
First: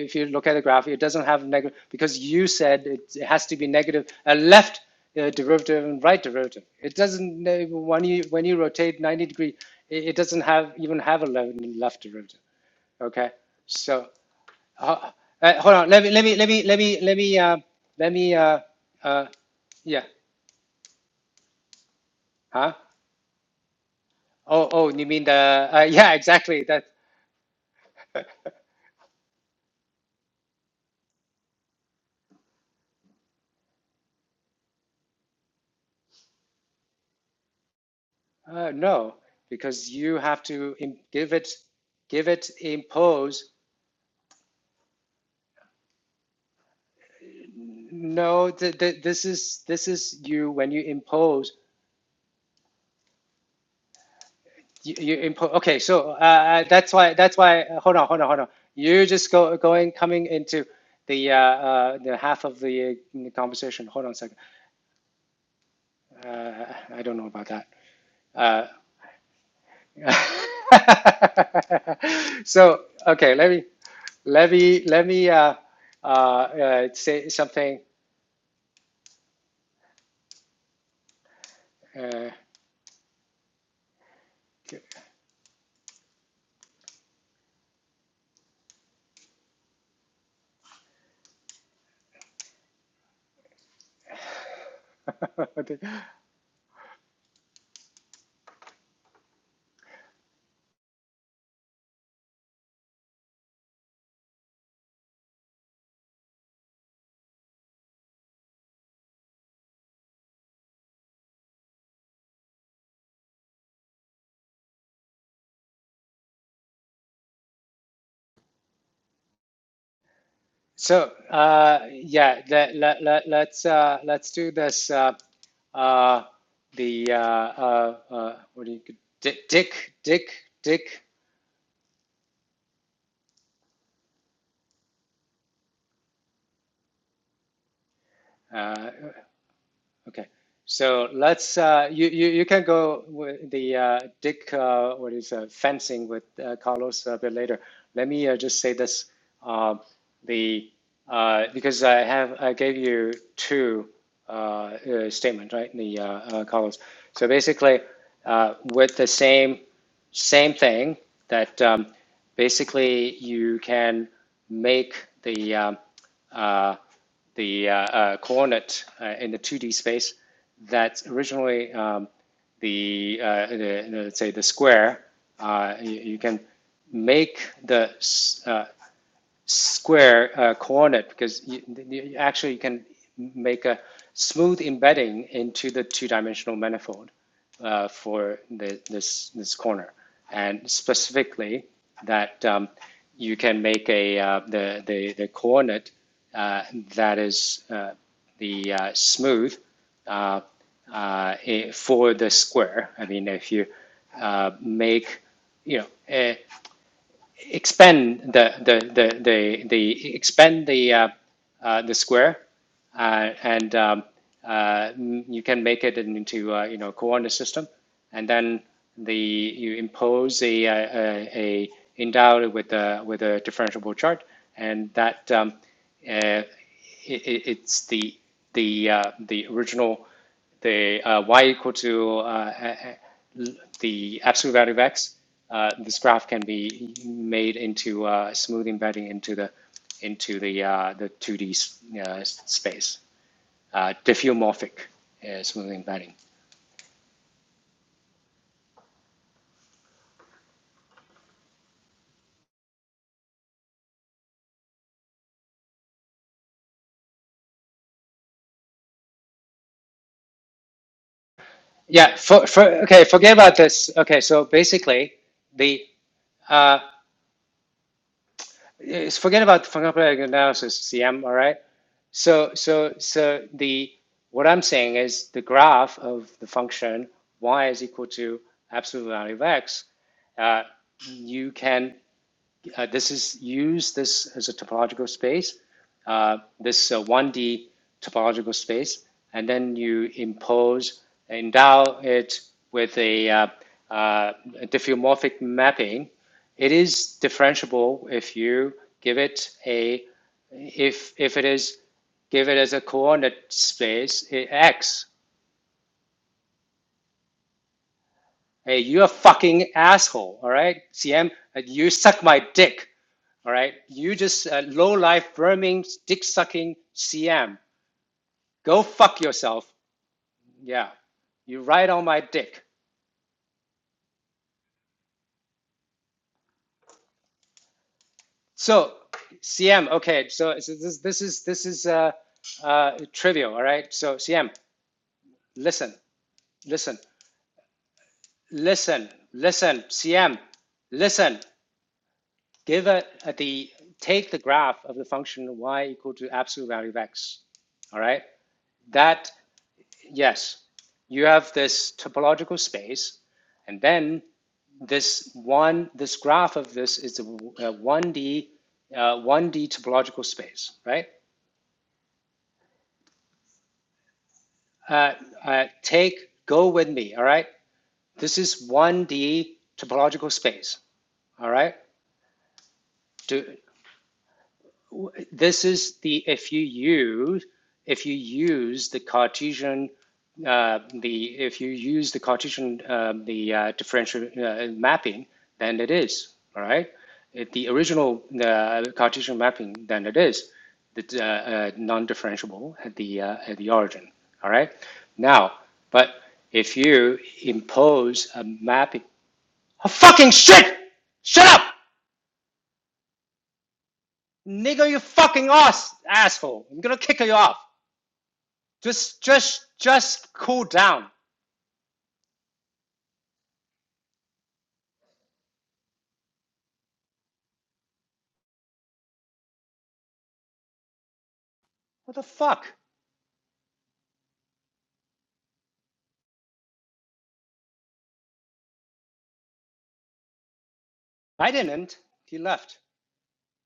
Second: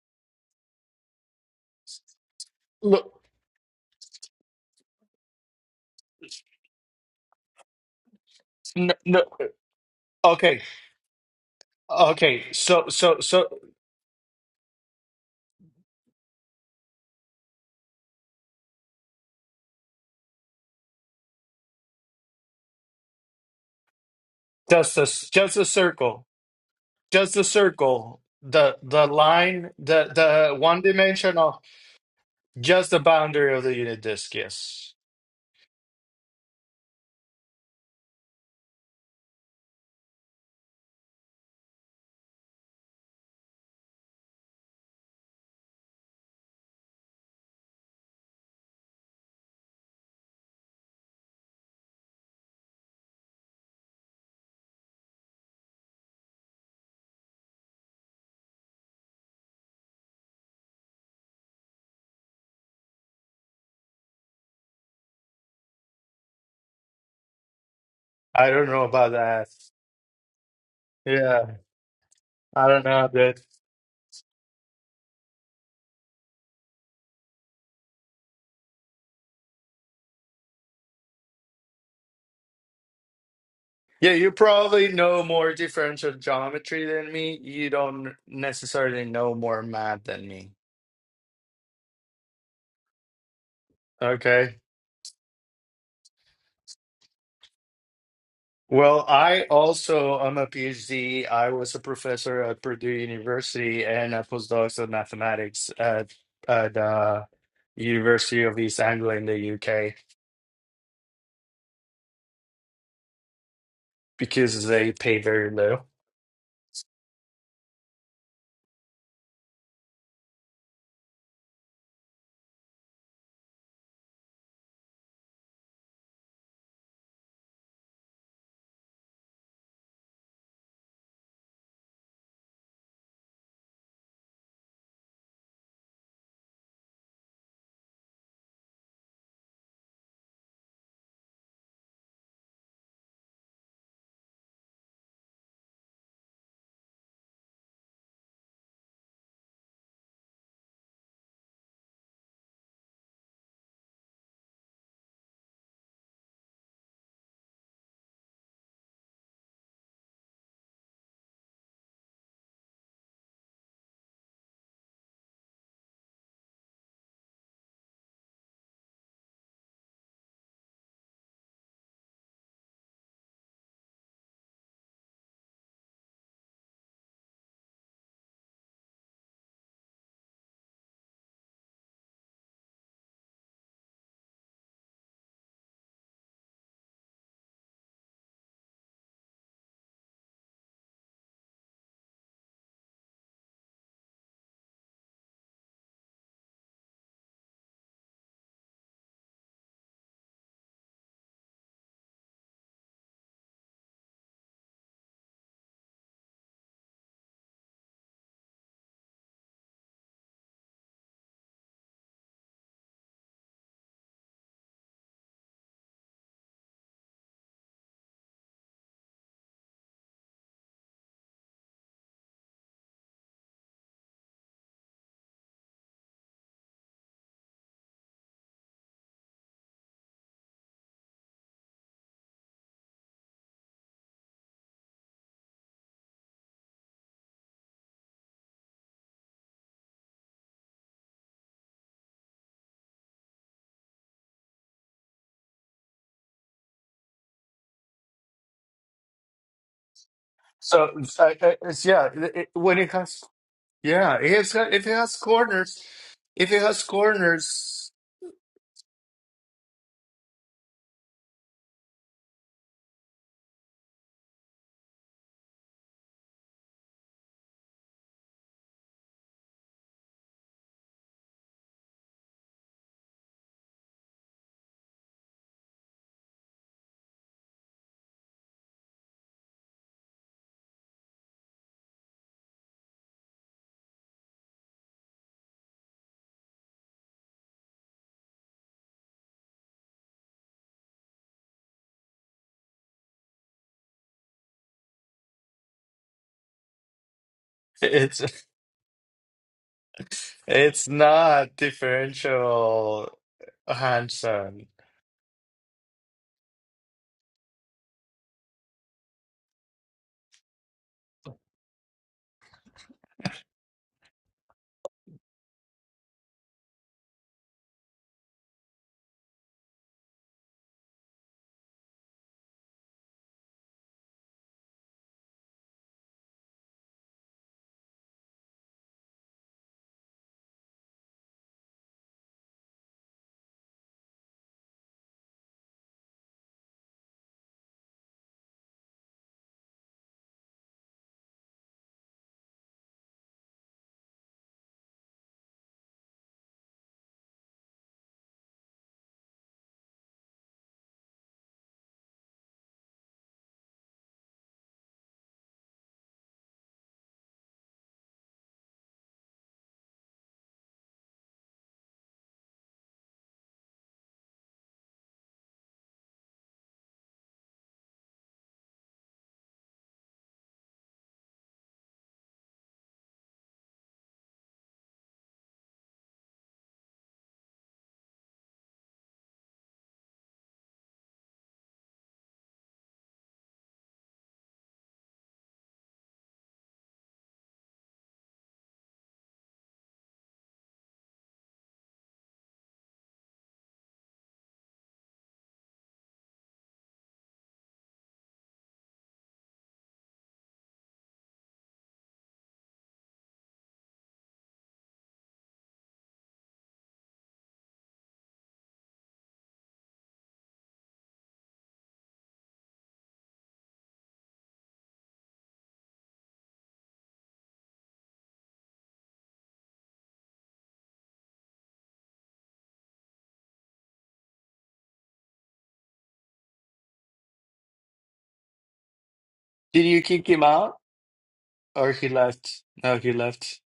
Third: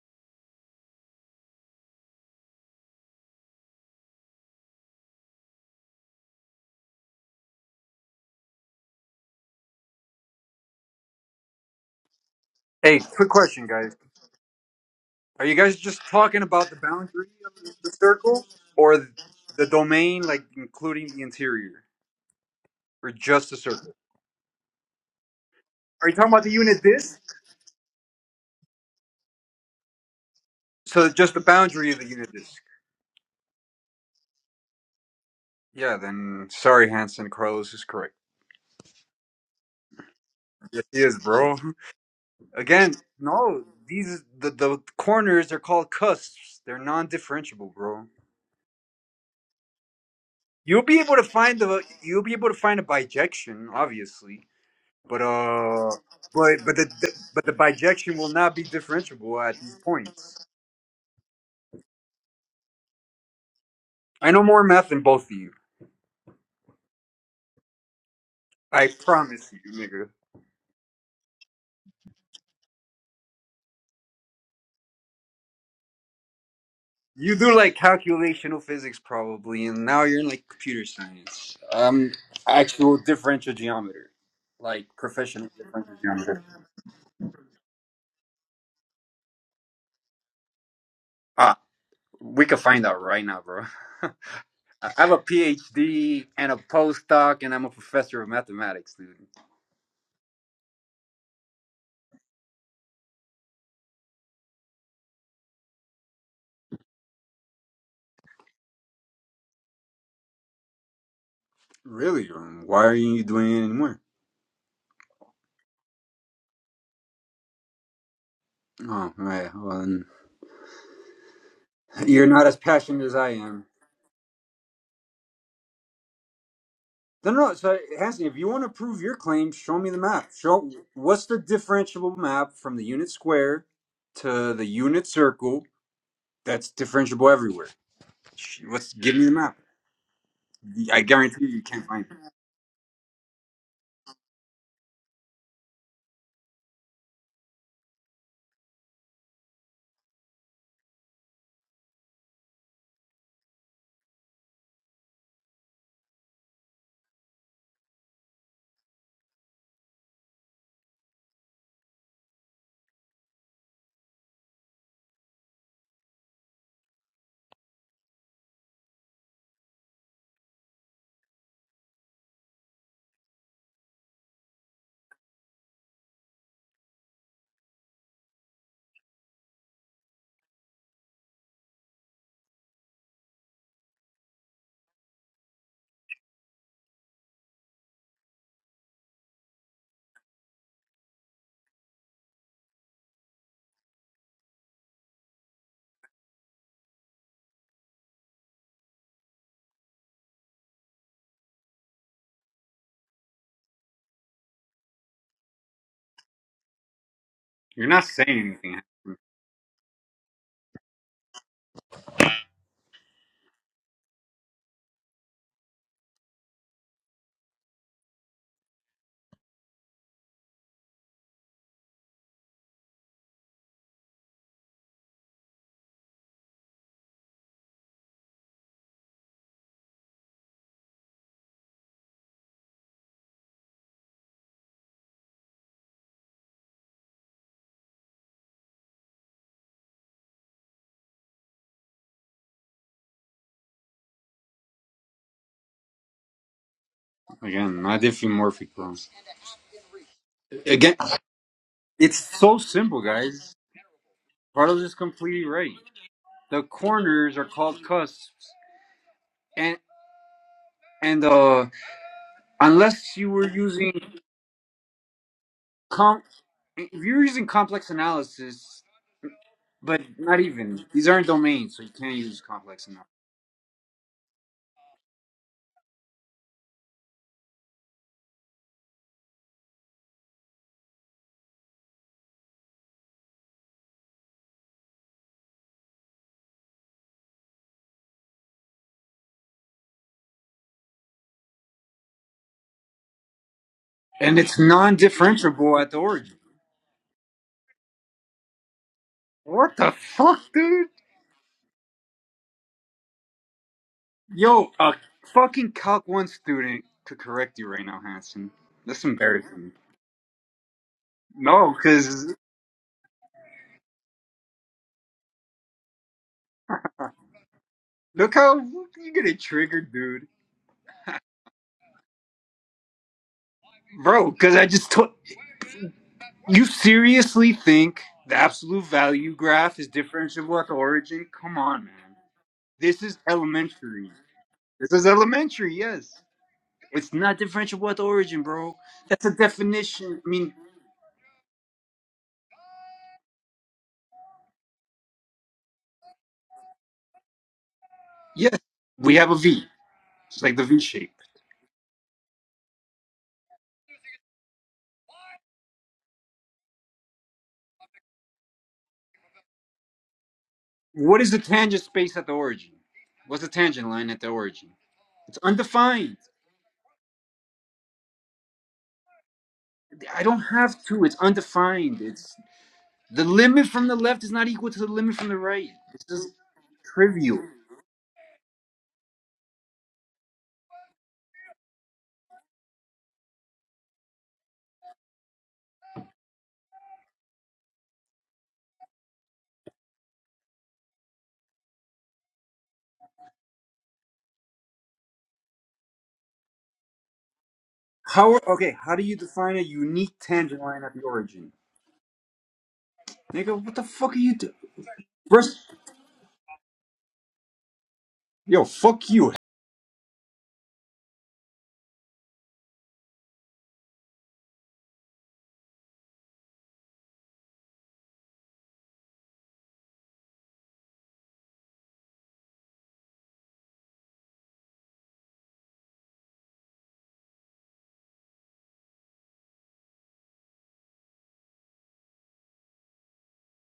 Speaker 1: if you look at the graph, it doesn't have negative, because you said
Speaker 2: Look,
Speaker 1: it, it has to be negative, a left uh, derivative and right derivative. It doesn't, uh, when you, when you
Speaker 2: no,
Speaker 1: rotate
Speaker 2: no,
Speaker 1: 90 degree, it, it doesn't
Speaker 2: okay.
Speaker 1: have, even have a left, left derivative,
Speaker 2: Okay, so
Speaker 3: Hey,
Speaker 2: so
Speaker 3: quick
Speaker 1: okay?
Speaker 2: so
Speaker 3: question, guys.
Speaker 1: So. Uh,
Speaker 3: Are
Speaker 1: uh,
Speaker 3: you
Speaker 1: hold
Speaker 3: guys
Speaker 1: on. Let
Speaker 3: just
Speaker 1: me let me
Speaker 3: talking
Speaker 1: let me
Speaker 3: about the
Speaker 1: let me let
Speaker 3: boundary
Speaker 1: me uh
Speaker 3: of the
Speaker 1: let me
Speaker 3: circle
Speaker 1: uh
Speaker 3: or
Speaker 1: uh
Speaker 3: the
Speaker 1: yeah.
Speaker 3: domain, like including the interior,
Speaker 1: Huh?
Speaker 3: or just the circle?
Speaker 1: Oh oh,
Speaker 2: Just a
Speaker 1: you mean
Speaker 2: just a
Speaker 1: the uh,
Speaker 3: Are
Speaker 1: yeah
Speaker 3: you
Speaker 2: circle.
Speaker 3: talking about the
Speaker 1: exactly
Speaker 3: unit
Speaker 1: that.
Speaker 3: disk?
Speaker 2: Just a circle. The the line, the the one
Speaker 3: So just the
Speaker 2: dimensional,
Speaker 3: boundary of the unit disk.
Speaker 2: just the boundary of the unit disk, yes.
Speaker 3: Yeah, then sorry, Hanson. Carlos is correct.
Speaker 1: Uh, no, because you have to
Speaker 3: Yes,
Speaker 1: im
Speaker 3: he is,
Speaker 1: give it
Speaker 3: bro.
Speaker 1: give it
Speaker 3: Again,
Speaker 1: impose.
Speaker 3: no, these the, the corners are called cusps. They're non-differentiable, bro.
Speaker 1: No, th th this is this is you when
Speaker 3: You'll
Speaker 1: you
Speaker 3: be able to
Speaker 1: impose
Speaker 3: find the you'll be able to find a bijection, obviously.
Speaker 1: you, you
Speaker 3: But
Speaker 1: impose. Okay,
Speaker 3: uh,
Speaker 1: so uh,
Speaker 3: but
Speaker 1: uh,
Speaker 3: but the
Speaker 1: that's
Speaker 3: the-
Speaker 1: why that's
Speaker 3: but the
Speaker 1: why. uh, Hold on,
Speaker 3: bijection
Speaker 1: hold on,
Speaker 3: will
Speaker 1: hold on.
Speaker 3: not be
Speaker 1: You're just
Speaker 3: differentiable
Speaker 1: go
Speaker 3: at these
Speaker 1: going coming
Speaker 3: points.
Speaker 1: into the uh, uh the half of the uh, conversation. Hold on a
Speaker 3: I
Speaker 1: second.
Speaker 3: know more math than both of you.
Speaker 1: Uh, I don't know about that.
Speaker 2: I
Speaker 1: Uh,
Speaker 2: don't know
Speaker 3: I
Speaker 2: about that.
Speaker 3: promise you, nigga.
Speaker 2: Yeah, I
Speaker 1: so
Speaker 2: don't know
Speaker 1: okay,
Speaker 2: that.
Speaker 1: let me let me let me uh, uh, uh, say
Speaker 3: You do like
Speaker 1: something.
Speaker 3: calculational physics probably, and now you're in like computer science. Um,
Speaker 1: Uh,
Speaker 3: actual differential geometry,
Speaker 2: Yeah, you
Speaker 3: like
Speaker 2: probably know
Speaker 3: professional
Speaker 2: more
Speaker 3: differential
Speaker 2: differential
Speaker 3: geometry.
Speaker 2: geometry than me. You don't necessarily know more math than me.
Speaker 3: Ah, we could find out right now, bro.
Speaker 2: Okay.
Speaker 3: I have a PhD and a postdoc, and I'm a professor of mathematics,
Speaker 2: Well,
Speaker 3: dude.
Speaker 2: I also am a PhD. I was a professor at Purdue University and a postdoc in mathematics at at uh, University of East Anglia in the UK
Speaker 3: Really? Um, Why are you doing it anymore?
Speaker 2: because they pay very low.
Speaker 3: Oh, right. Well,
Speaker 1: so uh,
Speaker 3: You're
Speaker 1: yeah,
Speaker 3: not as
Speaker 1: let, let,
Speaker 3: passionate as
Speaker 1: let,
Speaker 3: I
Speaker 1: let's
Speaker 3: am.
Speaker 1: uh, let's do this. Uh, uh, the uh,
Speaker 3: No, no. no. So,
Speaker 1: uh,
Speaker 3: Hanson, if
Speaker 1: uh,
Speaker 3: you want
Speaker 1: what
Speaker 3: to
Speaker 1: do you
Speaker 3: prove your
Speaker 1: Dick
Speaker 3: claim, show me
Speaker 1: Dick
Speaker 3: the map.
Speaker 1: Dick
Speaker 3: Show
Speaker 1: Dick
Speaker 3: what's the differentiable map from the unit square to the unit circle that's differentiable everywhere. Sh- Let's
Speaker 1: uh,
Speaker 3: give me the map.
Speaker 1: Okay.
Speaker 3: I
Speaker 1: So
Speaker 3: guarantee you,
Speaker 1: let's
Speaker 3: you can't
Speaker 1: uh,
Speaker 3: find
Speaker 1: you,
Speaker 3: it.
Speaker 1: you you can go with the uh, Dick uh, what is uh, fencing with uh, Carlos a bit later. Let me uh, just say this um, the uh, because I have I gave you two uh, uh, statements right the uh, uh, Carlos. So basically uh, with the same same thing that um, basically you can make the um, uh, the uh, uh, coordinate uh, in the 2D space that's originally um, the, uh, the, let's say the square, uh, you, you can make the uh, square uh, coordinate because you, you actually can make a smooth embedding into the two-dimensional manifold uh, for the, this this corner, and specifically that um, you can make a uh, the, the the coordinate uh, that is uh, the uh, smooth uh, uh, eh, for the square. I mean, if you uh, make you know. Uh,
Speaker 3: You're not
Speaker 1: expand
Speaker 3: saying
Speaker 1: the the
Speaker 3: anything.
Speaker 1: the the, the expand the uh, uh, the square, uh, and um, uh, you can make it into uh, you know coordinate system, and then the you impose a uh, a, a endowed with a with a differentiable chart, and that um, uh, it, it's the the uh, the original the uh, y equal to uh, uh, uh, the absolute value of x, uh, this graph can be made into uh, smooth embedding into the into the uh, the 2D D uh, space, uh, diffeomorphic uh, smooth embedding.
Speaker 3: Again, not diffeomorphic problems.
Speaker 2: So
Speaker 3: Again,
Speaker 2: I, I, it's, yeah,
Speaker 3: it's
Speaker 2: it, it-
Speaker 3: so
Speaker 2: when it
Speaker 3: simple,
Speaker 2: has
Speaker 3: guys.
Speaker 2: yeah, it has,
Speaker 3: Bartles
Speaker 2: if it
Speaker 3: is
Speaker 2: has
Speaker 3: completely right.
Speaker 2: corners, if it
Speaker 3: The
Speaker 2: has
Speaker 3: corners are called
Speaker 2: corners,
Speaker 3: cusps, and and uh,
Speaker 1: Yeah. For, for okay,
Speaker 3: unless you
Speaker 1: forget
Speaker 3: were
Speaker 1: about this.
Speaker 3: using
Speaker 1: Okay, so basically the
Speaker 3: Com-
Speaker 1: uh,
Speaker 3: if you're using complex analysis,
Speaker 1: it's- forget about
Speaker 3: but
Speaker 1: functional
Speaker 3: not
Speaker 1: analysis,
Speaker 3: even these
Speaker 1: CM,
Speaker 3: aren't
Speaker 1: all right?
Speaker 3: domains, so you can't use
Speaker 1: So,
Speaker 3: complex
Speaker 1: so,
Speaker 3: analysis.
Speaker 1: so the, what I'm saying is the graph of the function y is equal to absolute value of x, uh, you can uh, this is use this as a topological space, uh, this uh, 1D topological space, and then you impose, endow it with a, uh, uh,
Speaker 3: And it's
Speaker 1: a diffeomorphic
Speaker 3: non-differentiable at the
Speaker 1: mapping.
Speaker 3: origin.
Speaker 1: It is differentiable
Speaker 2: it's
Speaker 1: if you give it
Speaker 3: What the
Speaker 1: a,
Speaker 3: fuck, dude?
Speaker 2: it's
Speaker 1: if if it
Speaker 2: not
Speaker 1: is, give it as a
Speaker 2: differential
Speaker 1: coordinate space eh,
Speaker 2: Hanson.
Speaker 3: Yo, a
Speaker 1: x.
Speaker 3: fucking Calc One student could correct you right now, Hanson.
Speaker 1: Hey,
Speaker 3: That's
Speaker 1: you're a
Speaker 3: embarrassing.
Speaker 1: fucking asshole, all right, CM. uh,
Speaker 3: No,
Speaker 1: You suck
Speaker 3: because
Speaker 1: my dick. All right. You just uh, low life, vermin, dick sucking CM.
Speaker 3: look how
Speaker 1: Go
Speaker 3: you
Speaker 1: fuck
Speaker 3: get it
Speaker 1: yourself.
Speaker 3: triggered, dude.
Speaker 1: Yeah. You ride on my dick.
Speaker 3: Bro, because I just took. You seriously think the absolute
Speaker 1: So
Speaker 3: value graph is
Speaker 1: CM. Okay.
Speaker 3: differentiable
Speaker 1: So,
Speaker 3: at the
Speaker 1: so this this
Speaker 3: origin?
Speaker 1: is
Speaker 3: Come
Speaker 1: this
Speaker 3: on,
Speaker 1: is
Speaker 3: man.
Speaker 1: uh, uh,
Speaker 3: This is
Speaker 1: trivial. All right.
Speaker 3: elementary.
Speaker 1: So CM,
Speaker 3: This is elementary,
Speaker 1: listen,
Speaker 3: yes.
Speaker 1: listen,
Speaker 3: It's not differential wealth origin, bro.
Speaker 1: listen,
Speaker 3: That's a
Speaker 1: listen.
Speaker 3: definition. I
Speaker 1: CM,
Speaker 3: mean,
Speaker 1: listen. Give a, a the take the graph of the function y equal to absolute value of x. All right.
Speaker 3: yes, we have
Speaker 1: That
Speaker 3: a V. It's like
Speaker 1: yes.
Speaker 3: the V shape.
Speaker 1: You have this topological space, and then this one, this graph of this is a w- a 1D, uh, 1D topological space, right?
Speaker 3: What is the tangent space at the origin? What's the tangent line at the origin?
Speaker 1: Uh,
Speaker 3: It's
Speaker 1: uh, take,
Speaker 3: undefined.
Speaker 1: go with me, all right? This is 1D
Speaker 3: I
Speaker 1: topological
Speaker 3: don't
Speaker 1: space,
Speaker 3: have to. It's
Speaker 1: all right?
Speaker 3: undefined. It's the
Speaker 1: Do,
Speaker 3: limit from the left is not equal to the limit from the
Speaker 1: this
Speaker 3: right.
Speaker 1: is
Speaker 3: This
Speaker 1: the
Speaker 3: is
Speaker 1: if you
Speaker 3: trivial.
Speaker 1: use if you use the Cartesian uh, the if you use the Cartesian uh, the uh, differential uh, mapping, then it is all right. If the original uh, Cartesian mapping, then it is the uh, uh, non-differentiable at the uh, at the origin. All right. Now, but if you impose
Speaker 3: How are,
Speaker 1: a
Speaker 3: okay? How
Speaker 1: mapping,
Speaker 3: do you define a
Speaker 1: oh,
Speaker 3: unique
Speaker 1: fucking
Speaker 3: tangent
Speaker 1: shit!
Speaker 3: line at the
Speaker 1: Shut
Speaker 3: origin,
Speaker 1: up,
Speaker 3: nigga? What the fuck are you doing?
Speaker 1: nigga! You fucking
Speaker 3: First,
Speaker 1: ass asshole! I'm gonna kick you off.
Speaker 3: yo, fuck
Speaker 1: Just,
Speaker 3: you.
Speaker 1: just, just cool down. What the fuck?
Speaker 2: Did you kick him out
Speaker 1: I
Speaker 2: or
Speaker 1: didn't.
Speaker 2: he
Speaker 1: He
Speaker 2: left?
Speaker 1: left.
Speaker 2: No, he left.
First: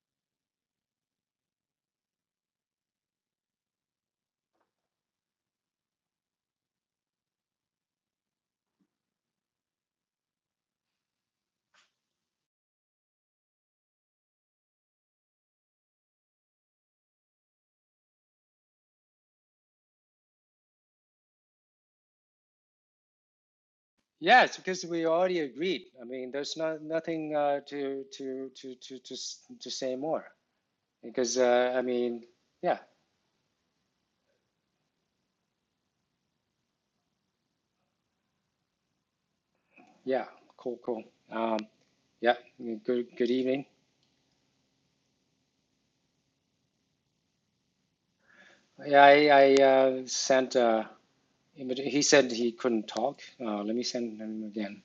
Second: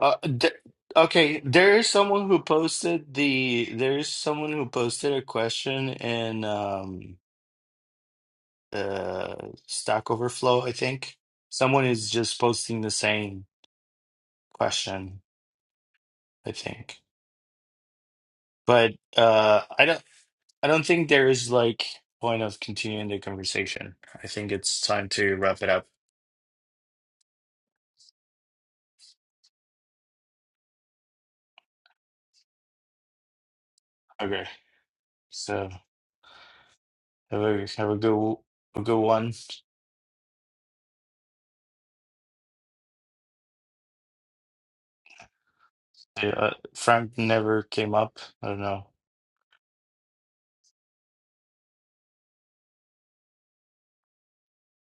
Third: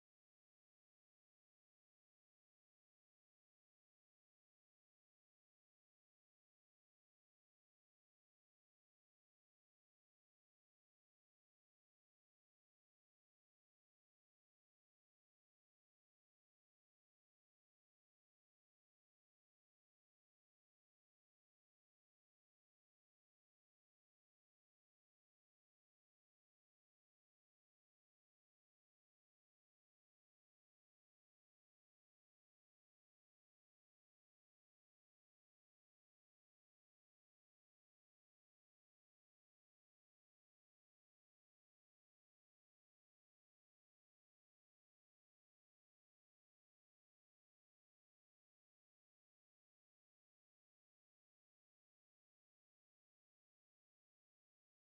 Speaker 2: Uh, th okay, there is someone who posted the there is someone who posted a question in um. uh, Stack Overflow, I think. Someone is just posting the same question, I think. But uh, I don't I don't think there is like point of continuing the conversation. I think
Speaker 1: Yes,
Speaker 2: it's
Speaker 1: because we
Speaker 2: time to
Speaker 1: already
Speaker 2: wrap it up.
Speaker 1: agreed. I mean, there's not nothing uh, to to to to to to say more because uh, I mean, yeah,
Speaker 2: Okay. So have a have a good a good one.
Speaker 1: yeah, cool, cool. Um, yeah, good good evening.
Speaker 2: Yeah, Uh, Frank never came up. I don't know.
Speaker 1: Yeah, I, I uh, sent. Uh, he said he couldn't talk. Uh, let me send him again.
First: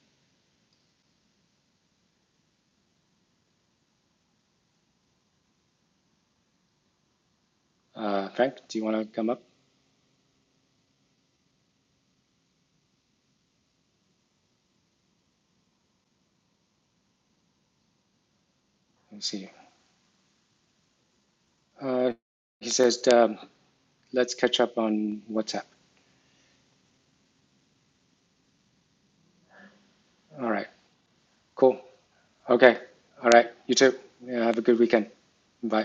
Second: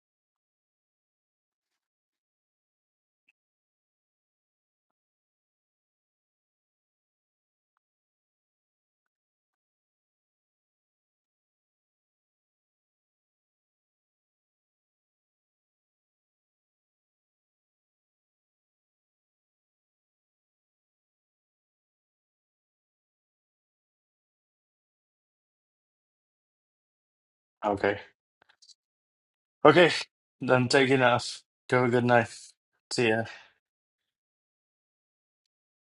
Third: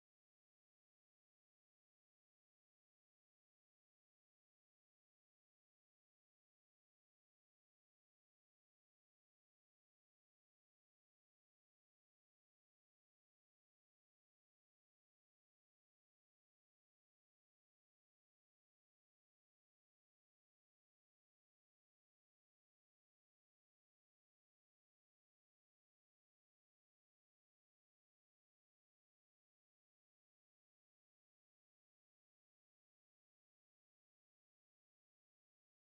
Speaker 1: Uh, Frank, do you want to come up? Let's see. Uh, he says, um, let's catch up on WhatsApp.
Speaker 2: Okay. Okay.
Speaker 1: All right.
Speaker 2: Then take it off.
Speaker 1: Cool.
Speaker 2: Have a good night.
Speaker 1: Okay.
Speaker 2: See ya.
Speaker 1: All right. You too. Yeah, have a good weekend. Bye.